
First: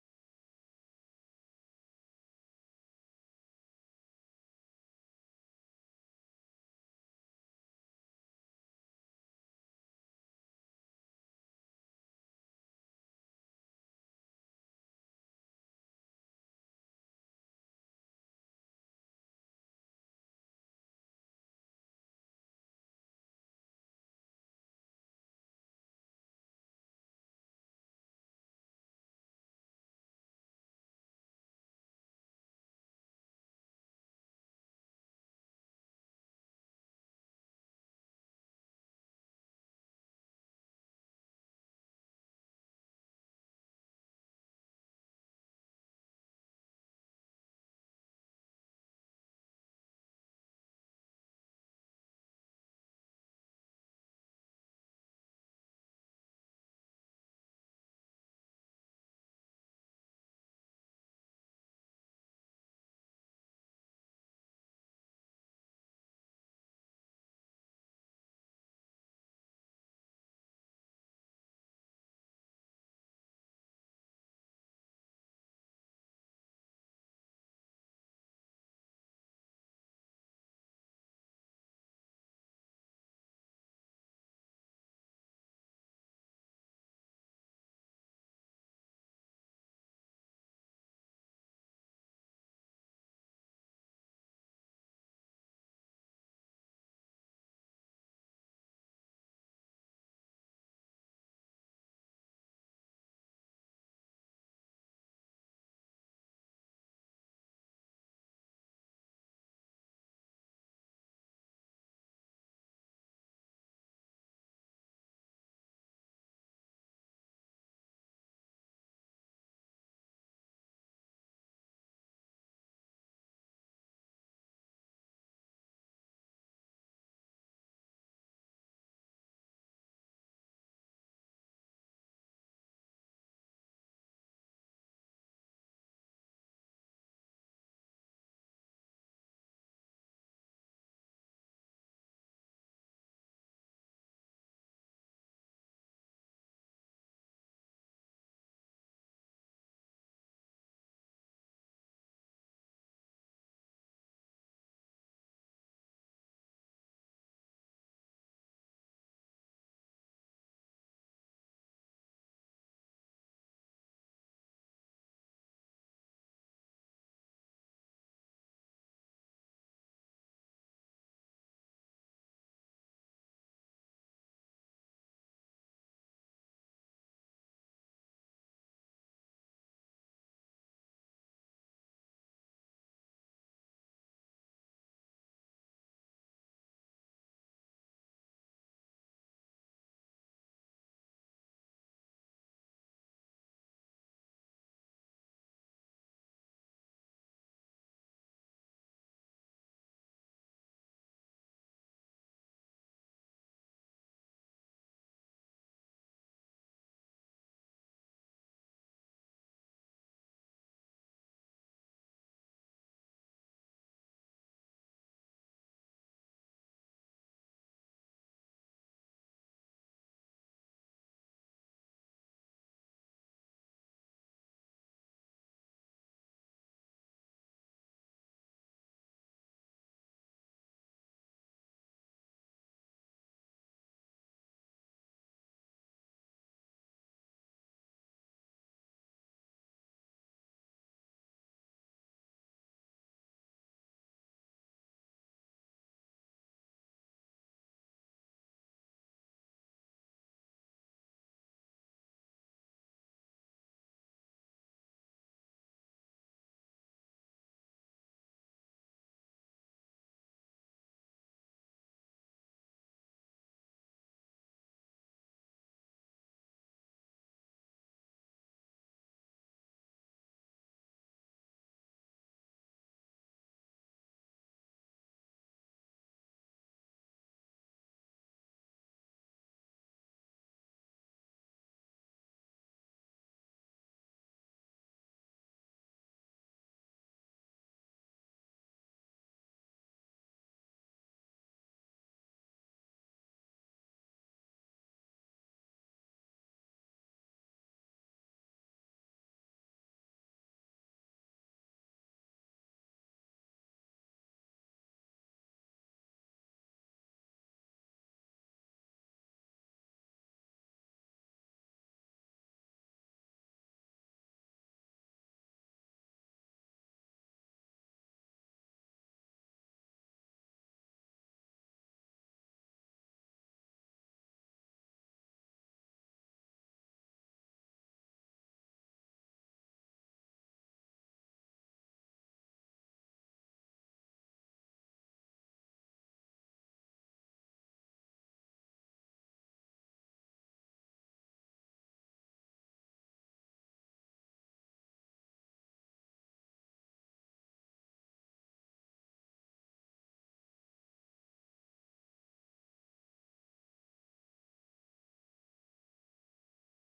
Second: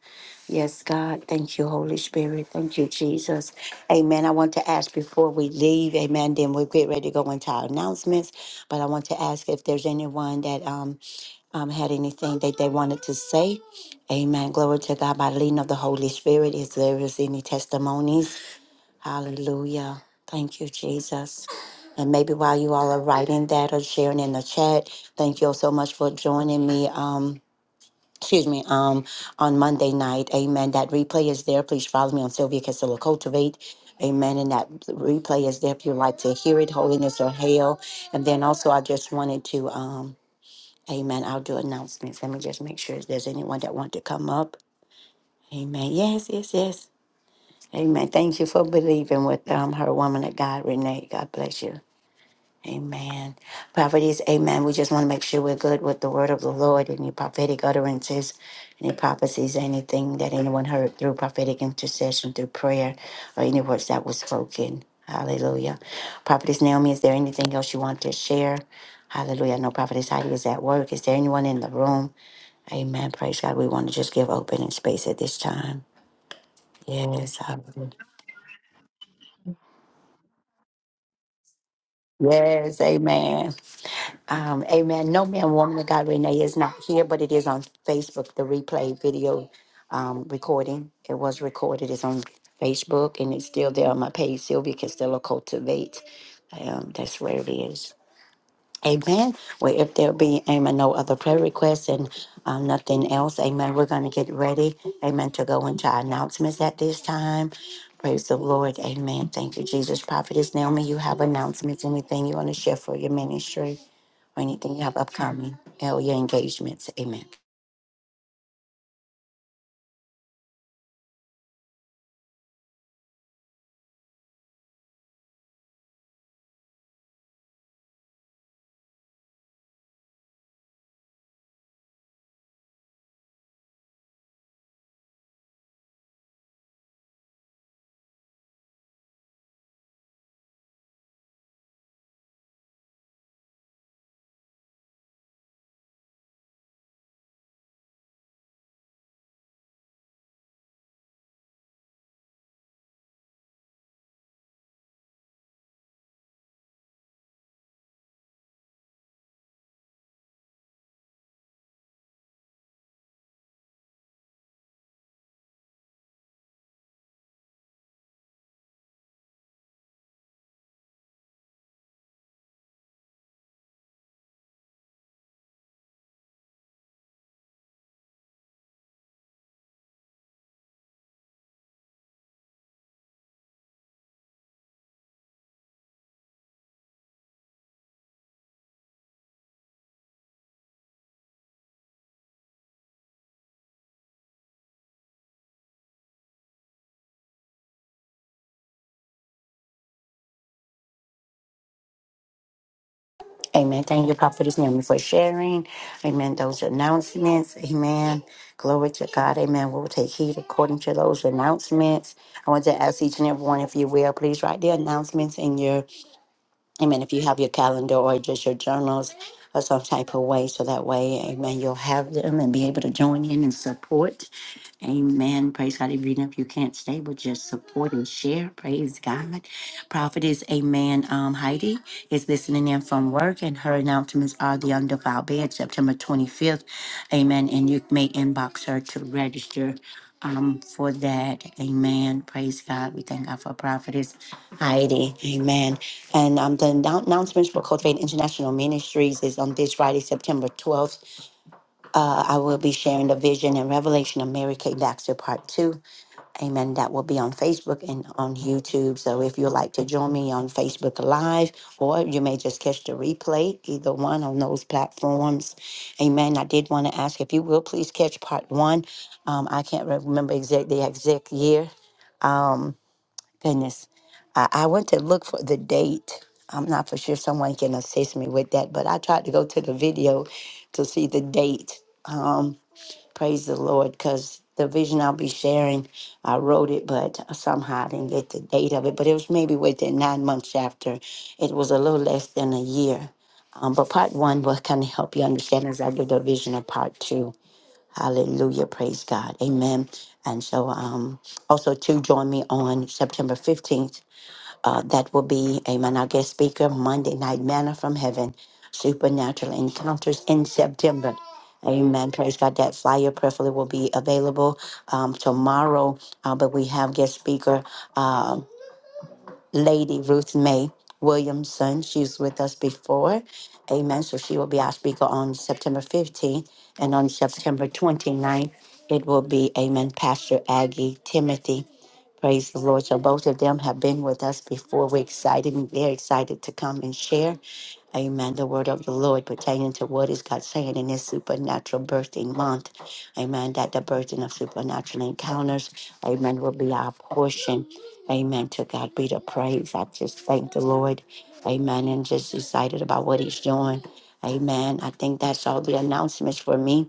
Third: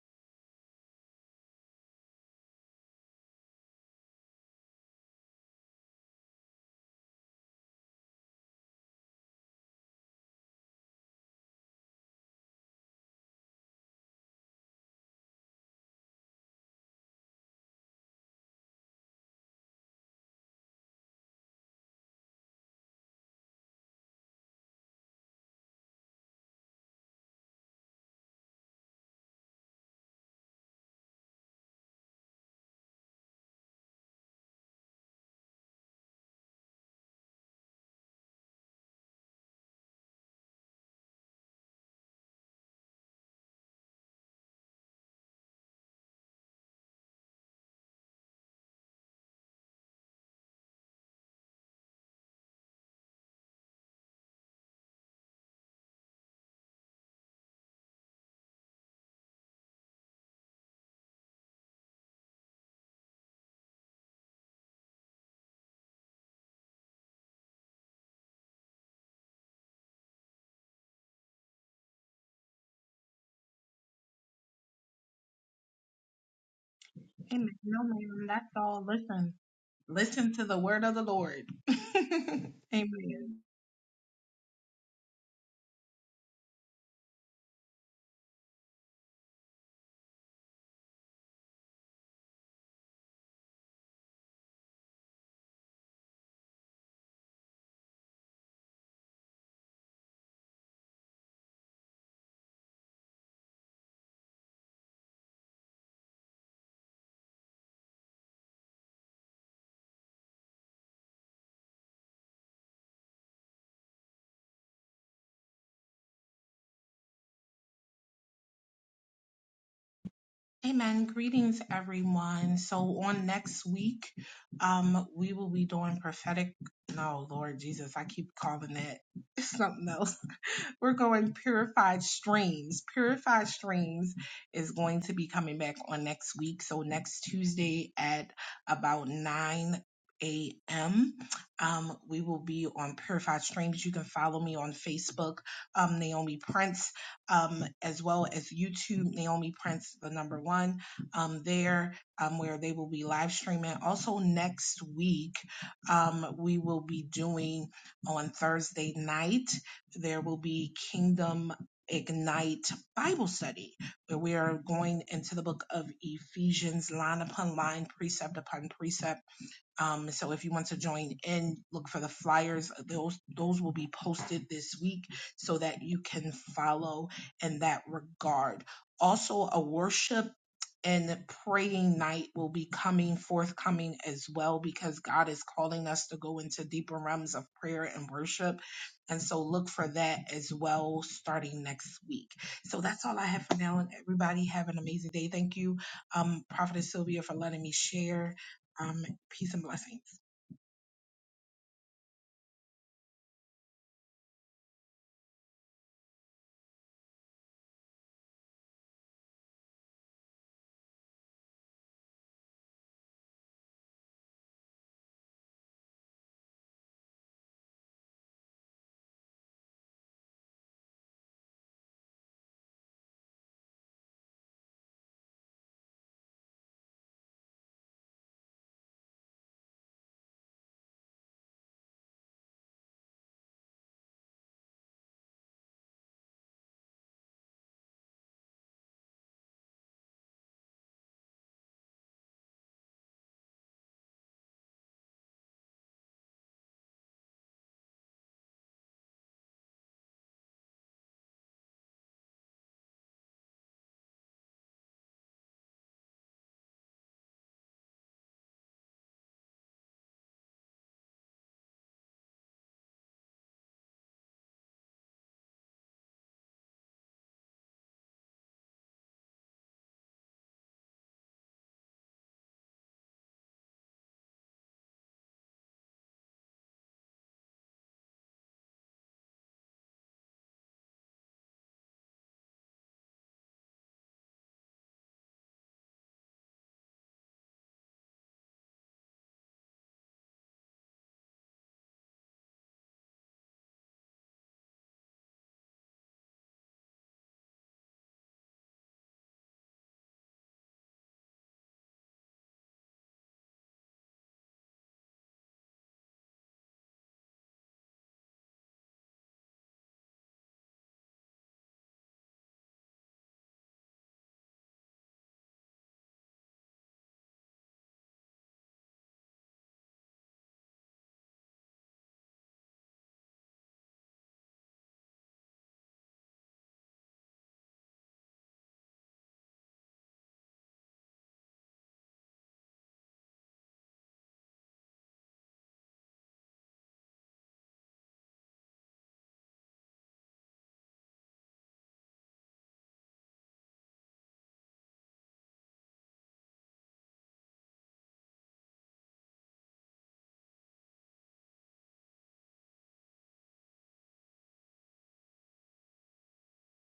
A: Yes, God. Thank you, Holy Spirit. Thank you, Jesus. Amen. I want to ask before we leave, amen, then we'll get ready to go into our announcements. But I want to ask if there's anyone that um, um had anything that they wanted to say. Amen. Glory to God by the leading of the Holy Spirit. If there is any testimonies Hallelujah. Thank you, Jesus. And maybe while you all are writing that or sharing in the chat, thank you all so much for joining me. Um, excuse me, um, on Monday night. Amen. That replay is there. Please follow me on Sylvia Castillo Cultivate. Amen. And that replay is there if you'd like to hear it, holiness or hell. And then also I just wanted to um Amen. I'll do announcements. Let me just make sure if there's anyone that want to come up. Amen. Yes, yes, yes. Amen. Thank you for believing with um, her woman of God, Renee. God bless you. Amen. Prophecies, amen. We just want to make sure we're good with the word of the Lord, any prophetic utterances, any prophecies, anything that anyone heard through prophetic intercession, through prayer, or any words that was spoken. Hallelujah. Prophetess Naomi, is there anything else you want to share? Hallelujah. I know Prophetess Heidi is at work. Is there anyone in the room? Amen. Praise God. We want to just give opening space at this time. Yes.
C: Amen. No,
A: Hallelujah.
C: ma'am. That's all. Listen. Listen to the word of the Lord.
A: Yes,
C: Amen.
A: amen. Um, amen. No man, woman of God, Renee is not here, but it is on Facebook, the replay video um, recording. It was recorded. It's on Facebook, and it's still there on my page. Sylvia Costello Cultivate. Um, that's where it is. Amen. Well, if there be, amen, no other prayer requests and um, nothing else, amen, we're going to get ready, amen, to go into our announcements at this time. Praise the Lord. Amen. Thank you, Jesus. Prophetess Naomi, you have announcements, anything you want to share for your ministry or anything you have upcoming or your engagements. Amen.
C: Amen. Greetings, everyone. So on next week, um, we will be doing prophetic. No, Lord Jesus, I keep calling it something else. We're going purified streams. Purified streams is going to be coming back on next week. So next Tuesday at about nine. A.M. Um, we will be on Purified Streams. You can follow me on Facebook, um, Naomi Prince um, as well as YouTube, Naomi Prince, the number one, um, there, um, where they will be live streaming. Also, next week, um, we will be doing on Thursday night, there will be Kingdom Ignite Bible study, where we are going into the book of Ephesians, line upon line, precept upon precept um, so if you want to join in, look for the flyers. Those those will be posted this week so that you can follow in that regard. Also, a worship and praying night will be coming forthcoming as well because God is calling us to go into deeper realms of prayer and worship. And so look for that as well starting next week. So that's all I have for now. And everybody have an amazing day. Thank you, um, Prophetess Sylvia, for letting me share. Um, peace and blessings.
A: Amen. Thank you, Prophetess Naomi, for sharing. Amen. Those announcements. Amen. Glory to God. Amen. We'll take heed according to those announcements. I want to ask each and every one, if you will, please write the announcements in your Amen. If you have your calendar or just your journals or some type of way, so that way, amen, you'll have them and be able to join in and support. Amen. Praise God. Even if you can't stay, but just support and share. Praise God. Prophet is amen. Um, Heidi is listening in from work, and her announcements are the undefiled bed, September 25th. Amen. And you may inbox her to register um for that. Amen. Praise God. We thank God for prophetess. Heidi, amen. And um, the annou- announcements for Cultivate International Ministries is on this Friday, September 12th. Uh, I will be sharing the vision and revelation of Mary Kay Baxter Part 2. Amen. That will be on Facebook and on YouTube. So if you'd like to join me on Facebook Live, or you may just catch the replay, either one on those platforms. Amen. I did want to ask if you will please catch Part 1. Um, I can't remember exact the exact year. Um, Goodness. I, I went to look for the date. I'm not for sure someone can assist me with that, but I tried to go to the video to see the date. Um, praise the Lord, because the vision I'll be sharing, I wrote it, but somehow I didn't get the date of it. But it was maybe within nine months after. It was a little less than a year. Um, but part one will kind of help you understand as I give the vision of part two. Hallelujah. Praise God. Amen. And so um also to join me on September 15th. Uh, that will be, amen, our guest speaker, Monday Night Manna from Heaven, Supernatural Encounters in September. Amen. Praise God. That flyer prayerfully will be available um, tomorrow. Uh, but we have guest speaker. um, Lady Ruth Mae Williamson. She's with us before. Amen. So she will be our speaker on September 15th. And on September 29th, it will be, Amen, Pastor Aggie Timothy. Praise the Lord. So both of them have been with us before. We're excited and they're excited to come and share. Amen. The word of the Lord pertaining to what is God saying in this supernatural birthing month. Amen. That the birthing of supernatural encounters, amen, will be our portion. Amen. To God be the praise. I just thank the Lord. Amen. And just excited about what He's doing. Amen. I think that's all the announcements for me.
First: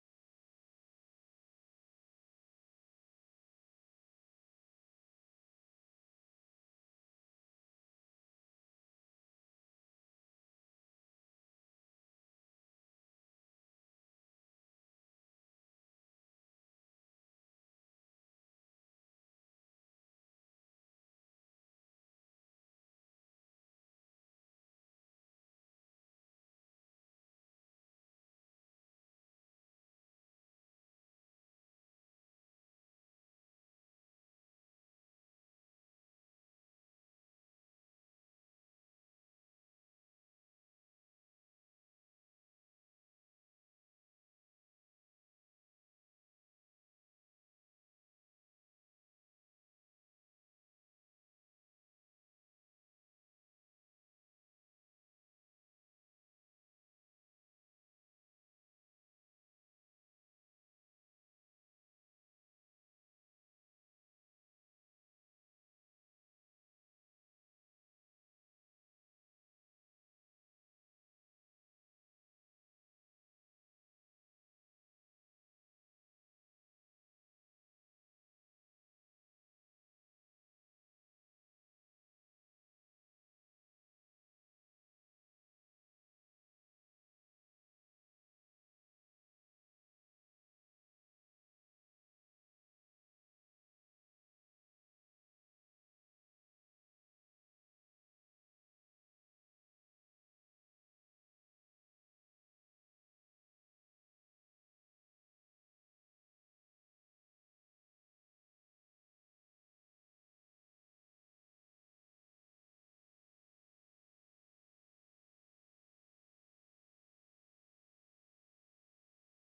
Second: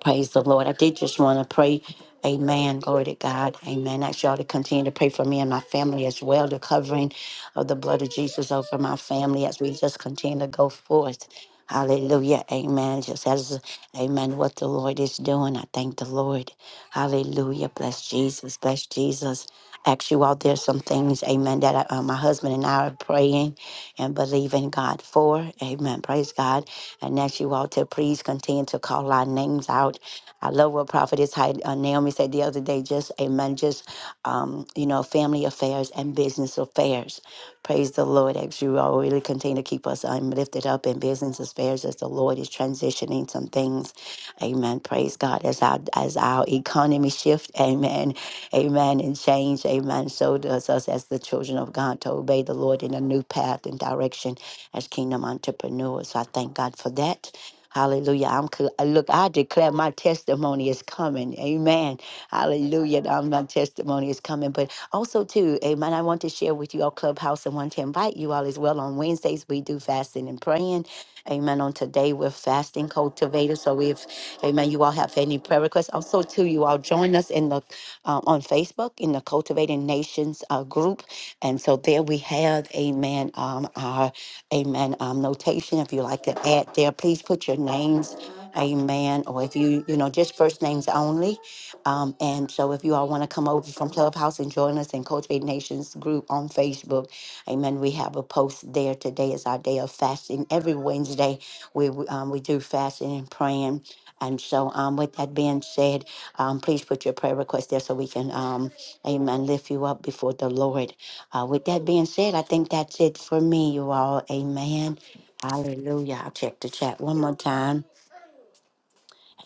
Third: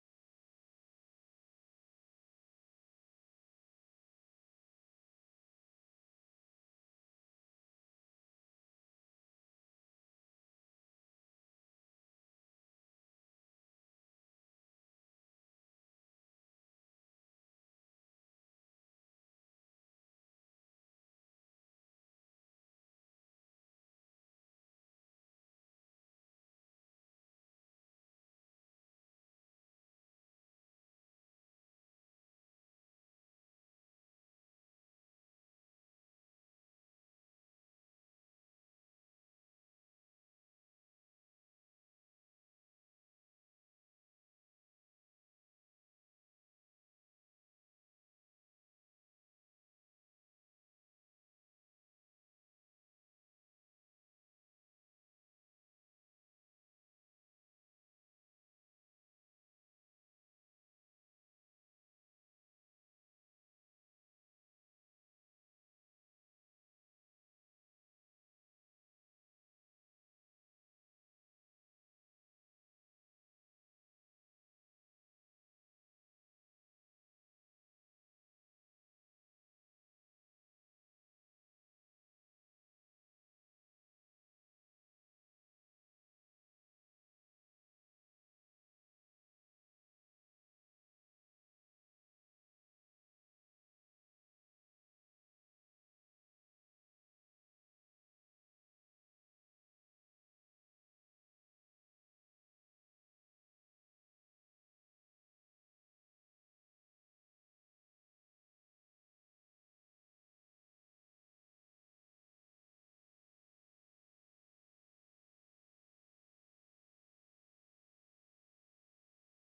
A: Praise the Lord. I did just want to pray. Amen. Glory to God. Amen. Ask y'all to continue to pray for me and my family as well. The covering of the blood of Jesus over my family as we just continue to go forth. Hallelujah. Amen. Just as, amen, what the Lord is doing. I thank the Lord. Hallelujah. Bless Jesus. Bless Jesus. Ask you all, there's some things, amen, that I, uh, my husband and I are praying and believing God for. Amen. Praise God and ask you all to please continue to call our names out. I love what Prophetess Hy- uh, Naomi said the other day, just amen, just, um, you know, family affairs and business affairs. Praise the Lord as you all really continue to keep us um, lifted up in business affairs as the Lord is transitioning some things. Amen. Praise God. As our, as our economy shift, amen, amen, and change, amen, so does us as the children of God to obey the Lord in a new path and direction as kingdom entrepreneurs. So I thank God for that. Hallelujah. I'm cl- uh, look, I declare my testimony is coming. Amen. Hallelujah. Um, My testimony is coming. But also too, amen. I want to share with you all Clubhouse and want to invite you all as well. On Wednesdays, we do fasting and praying. Amen. On today, we're fasting cultivators. So if amen, you all have any prayer requests. Also, too, you all join us in the uh, on Facebook in the Cultivating Nations uh, group. And so there we have, amen, um, our amen, um, notation. If you like to add there, please put your names, amen, or if you, you know, just first names only. Um, and so if you all want to come over from Clubhouse and join us in Cultivate Nations group on Facebook, amen, we have a post there. Today is our day of fasting. Every Wednesday, we, we, um, we do fasting and praying. And so, um, with that being said, um, please put your prayer request there so we can, um, amen, lift you up before the Lord. Uh, with that being said, I think that's it for me, you all. Amen. Hallelujah. I'll check the chat one more time.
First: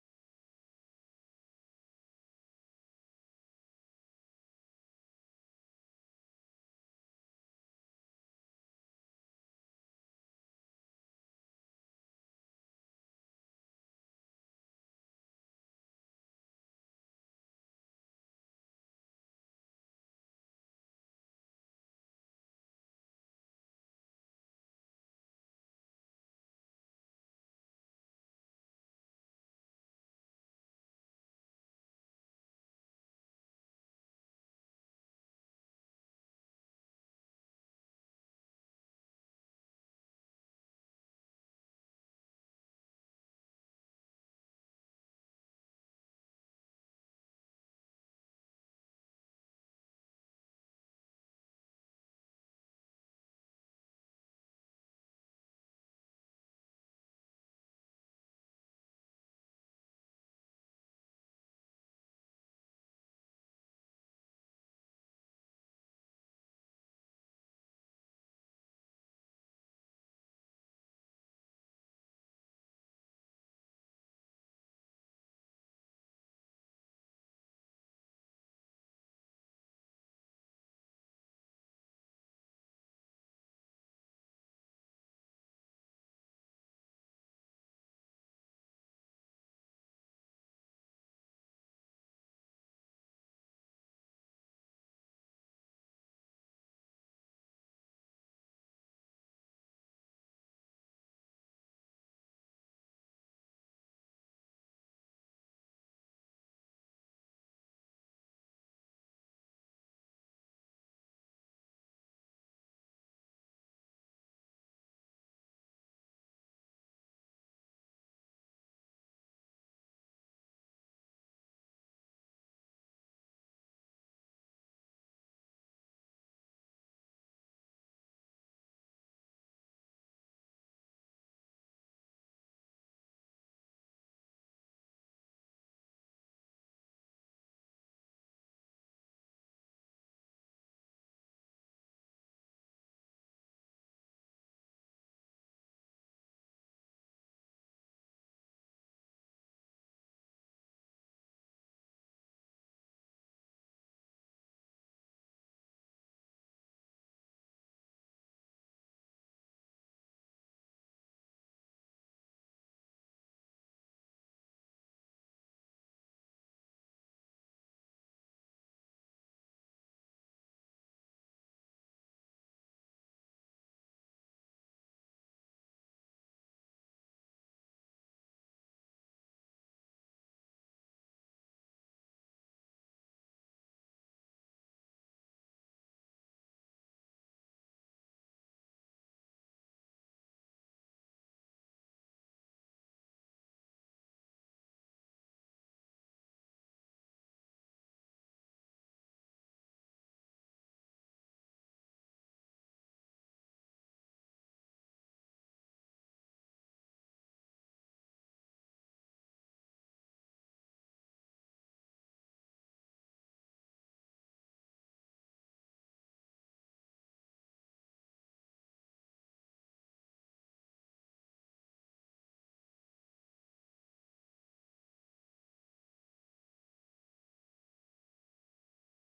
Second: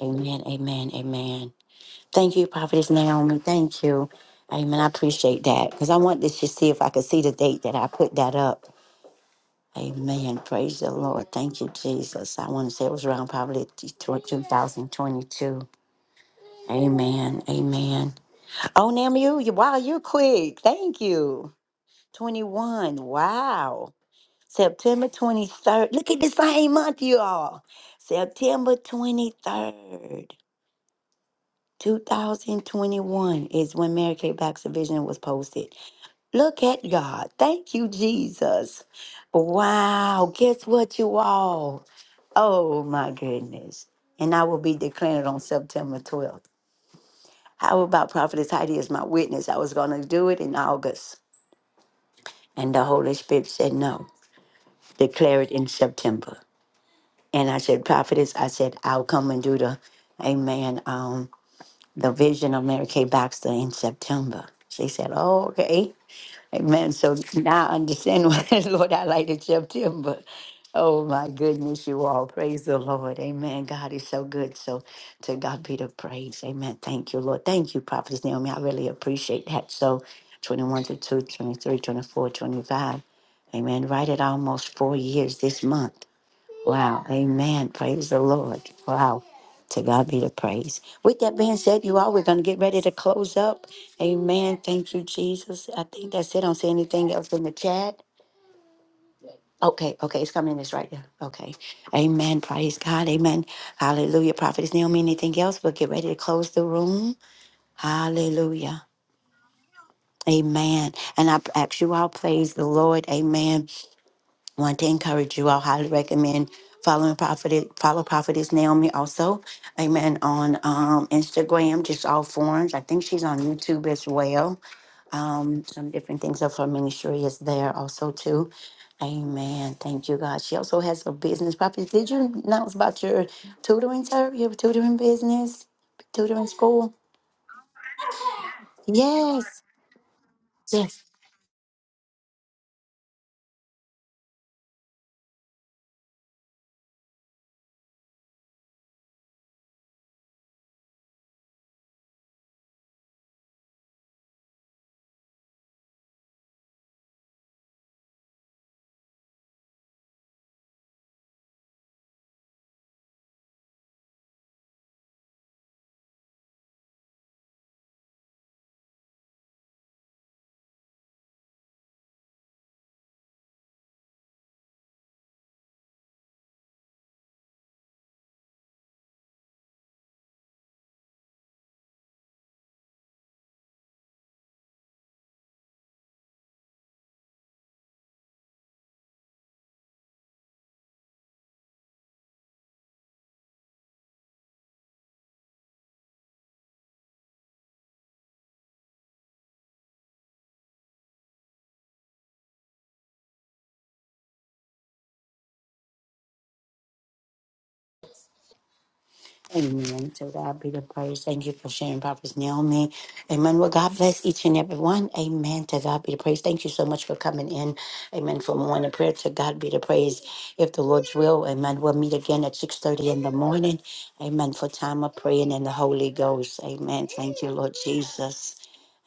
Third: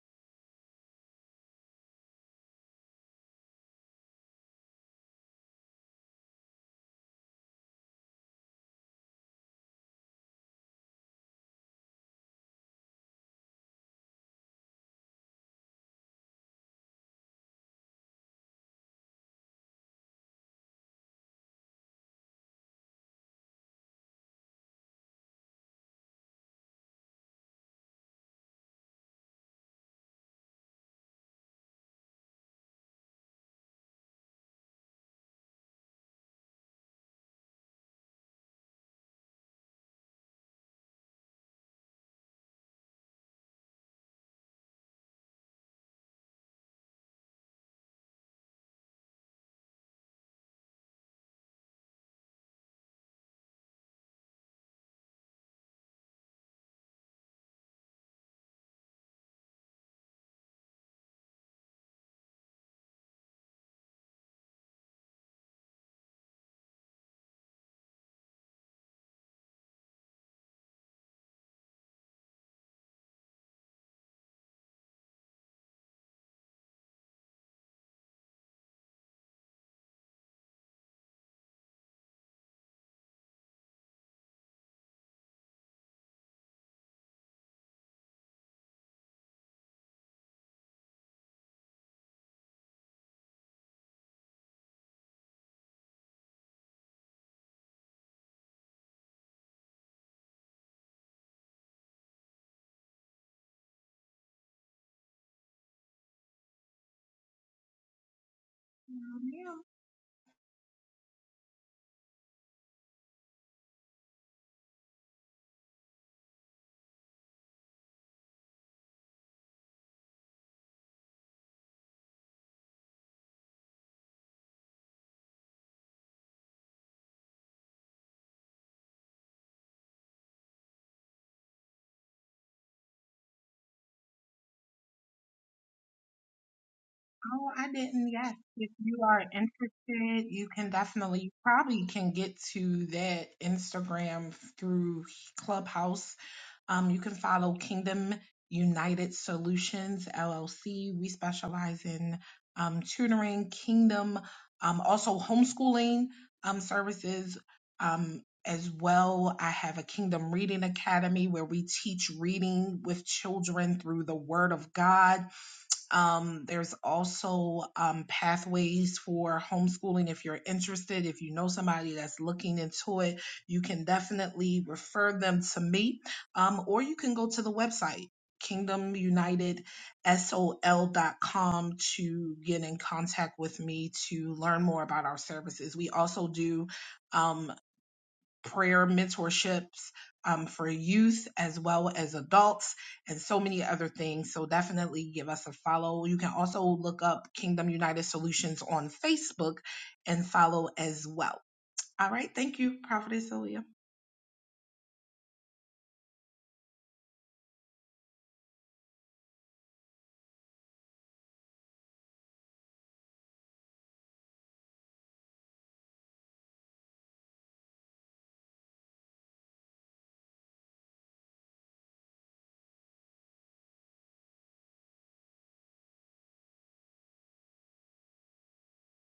A: Amen, amen, amen. Thank you, Prophetess Naomi. Thank you. Amen. I appreciate that because I wanted to see if I could see the date that I put that up. Amen. Praise the Lord. Thank you, Jesus. I want to say it was around probably t- 2022. Amen. Amen. Oh, Naomi, you, you, wow, you're quick. Thank you. 21. Wow. September 23rd. Look at the same month, you all. September 23rd, 2021 is when Mary Kay Baxter Vision was posted. Look at God. Thank you, Jesus. Wow. Guess what, you all? Oh, my goodness. And I will be declared on September 12th. How about Prophetess Heidi is my witness? I was going to do it in August. And the Holy Spirit said, no, declare it in September. And I said, Prophetess, I said, I'll come and do the, amen, um, the vision of Mary Kay Baxter in September. She said, oh, okay. Amen. So now I understand why the Lord highlighted September. Oh, my goodness, you all. Praise the Lord. Amen. God is so good. So to God be the praise. Amen. Thank you, Lord. Thank you, Prophetess Naomi. I really appreciate that. So 21 to 2, twenty-three, twenty-four, twenty-five. Amen. Right at almost four years this month. Wow. Amen. Praise the Lord. Wow. To God be the praise. With that being said, you all, we're going to get ready to close up. Amen. Thank you, Jesus. I think that's it. I don't see anything else in the chat. Okay, okay, it's coming in this right there. Okay. Amen. Praise God. Amen. Hallelujah. Prophetess Naomi, anything else? We'll get ready to close the room. Hallelujah.
C: Ma'am,
A: Amen. And I ask you all, praise the Lord. Amen want to encourage you. I'll highly recommend following Prophet, follow Prophetess Naomi also. Amen. On um, Instagram, just all forms. I think she's on YouTube as well. Um, some different things of her ministry is there also too. Amen. Thank you, God. She also has a business. Prophet, did you announce about your tutoring, sir? Your tutoring business, tutoring school?
C: Oh, I didn't. Yes, if you are
A: Yes.
C: interested, you can
A: Yes.
C: definitely you probably can get to that Instagram through Clubhouse Um, you can follow Kingdom United Solutions LLC. We specialize in um, tutoring, kingdom, um, also homeschooling um, services. Um, as well, I have a Kingdom Reading Academy where we teach reading with children through the Word of God um, there's also um, pathways for homeschooling if you're interested. If you know somebody that's looking into it, you can definitely refer them to me, um, or you can go to the website kingdomunitedsol.com to get in contact with me to learn more about our services. We also do um, prayer mentorships um, for youth as well as adults and so many other things. So definitely give us a follow. You can also look up Kingdom United Solutions on Facebook and follow as well. All right. Thank you, Prophetess Ilya.
A: Amen. To God be the praise. Thank you for sharing, Prophet Naomi. Amen. Well, God bless each and every one. Amen. To God be the praise. Thank you so much for coming in. Amen. For morning prayer. To God be the praise. If the Lord's will, Amen. We'll meet again at 6.30 in the morning. Amen. For time of praying in the Holy Ghost. Amen. Thank you, Lord Jesus.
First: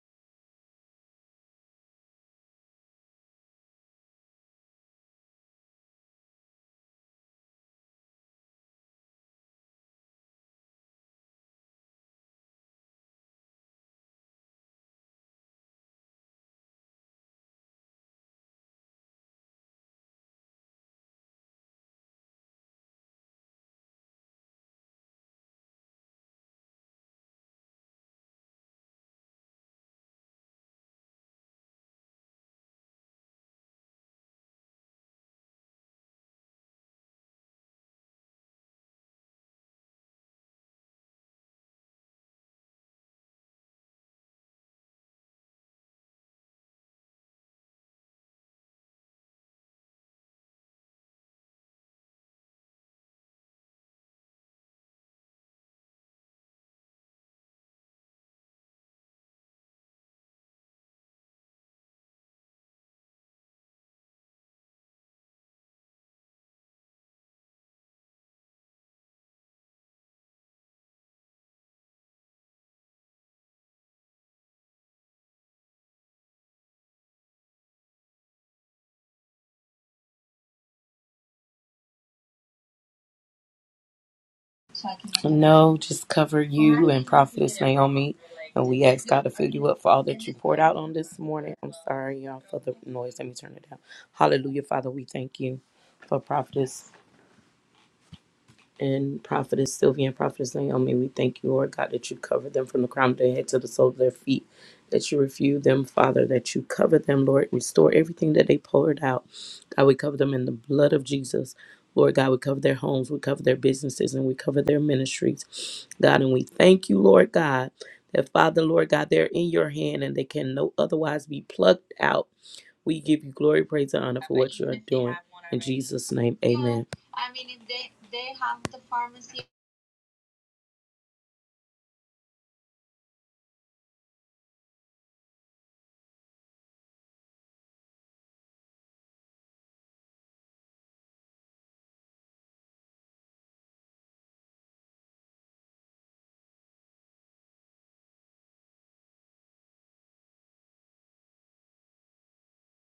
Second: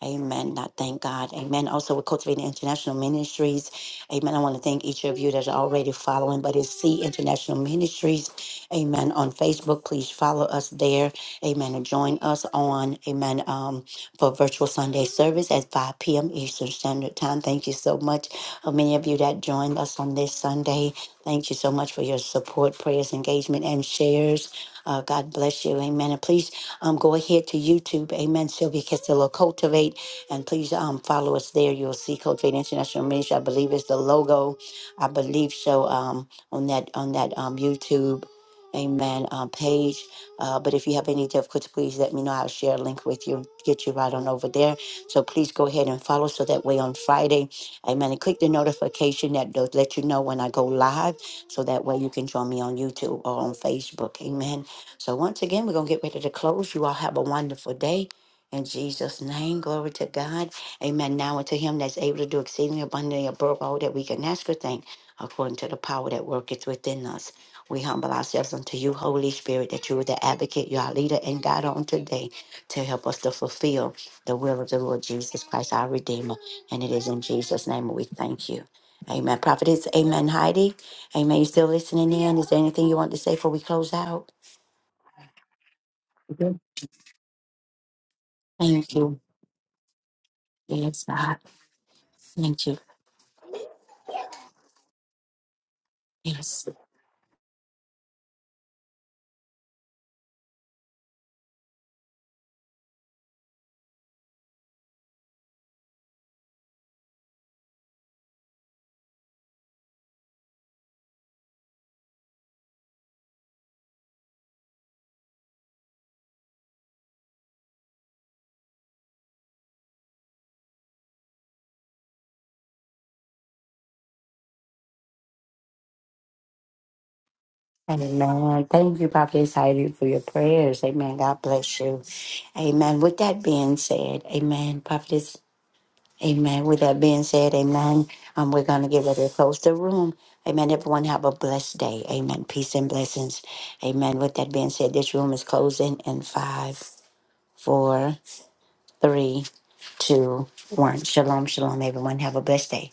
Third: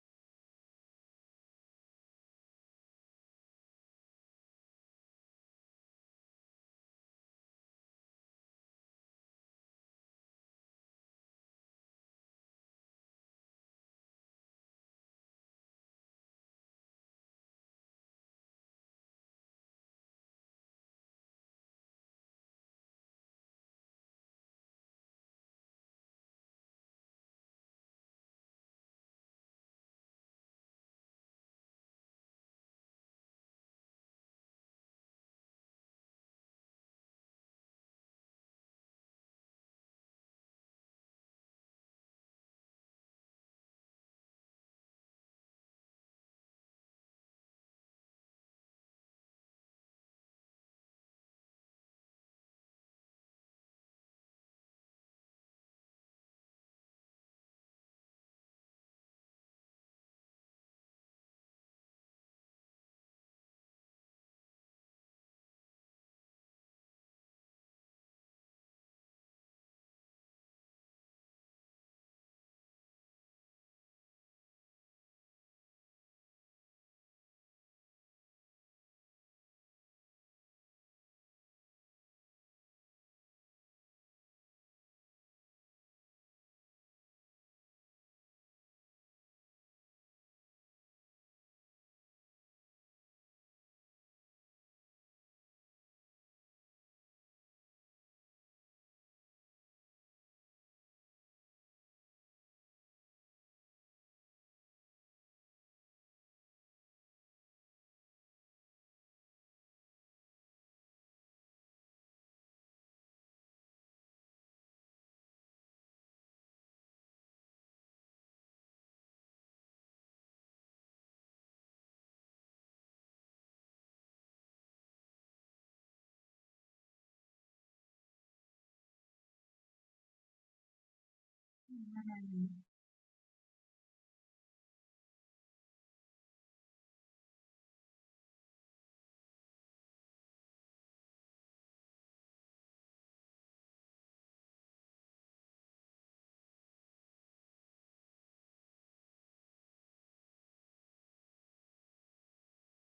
A: Amen. I thank God. Amen. Also, we're cultivating international ministries. Amen. I want to thank each of you that are already following, but it's C International Ministries. Amen. On Facebook, please follow us there. Amen. And join us on, amen, um, for virtual Sunday service at 5 p.m. Eastern Standard Time. Thank you so much. Uh, many of you that joined us on this Sunday, thank you so much for your support, prayers, engagement, and shares. Uh, God bless you. Amen. And please um, go ahead to YouTube. Amen. Sylvia Castillo Cultivate. And please um, follow us there. You'll see Cultivate International Ministry. I believe it's the logo. I believe so um, on that on that um, YouTube. Amen. Um, page. Uh, but if you have any difficulty, please let me know. I'll share a link with you, get you right on over there. So please go ahead and follow. So that way on Friday, amen. And click the notification that does let you know when I go live. So that way you can join me on YouTube or on Facebook. Amen. So once again, we're going to get ready to close. You all have a wonderful day. In Jesus' name, glory to God. Amen. Now unto him that's able to do exceedingly abundantly above all that we can ask or think, according to the power that worketh within us. We humble ourselves unto you, Holy Spirit, that you are the advocate, you are our leader and guide on today to help us to fulfill the will of the Lord Jesus Christ, our Redeemer. And it is in Jesus' name we thank you. Amen. Prophetess, amen. Heidi, amen. You still listening in? Is there anything you want to say before we close out?
B: No, just cover
A: Mhm.
B: you and Prophetess Naomi. And we
A: Thank
B: ask
A: you.
B: God to fill you up for all that you poured out on
A: Yes,
B: this
A: God.
B: morning. I'm sorry, y'all, for
A: Thank
B: the
A: you.
B: noise. Let me turn it down. Hallelujah, Father. We thank you for
A: Yes.
B: Prophetess and Prophetess Sylvia and Prophetess Naomi, we thank you, Lord God, that you cover them from the crown of their head to the sole of their feet, that you refuse them, Father, that you cover them, Lord, restore everything that they poured out. God, we cover them in the blood of Jesus. Lord God, we cover their homes, we cover their businesses, and we cover their ministries. God, and we thank you, Lord God, that Father, Lord God, they're in your hand and they can no otherwise be plucked out. We give you glory, praise, and honor for what you are doing. In Jesus' name, amen.
A: Amen. Thank you, Prophetess Heidi, for your prayers. Amen. God bless you. Amen. With that being said, amen. Prophetess Amen. With that being said, amen. Um, we're going to get ready to close the room. Amen. Everyone have a blessed day. Amen. Peace and blessings. Amen. With that being said, this room is closing in five, four, three, two, one. Shalom, shalom, everyone. Have a blessed day.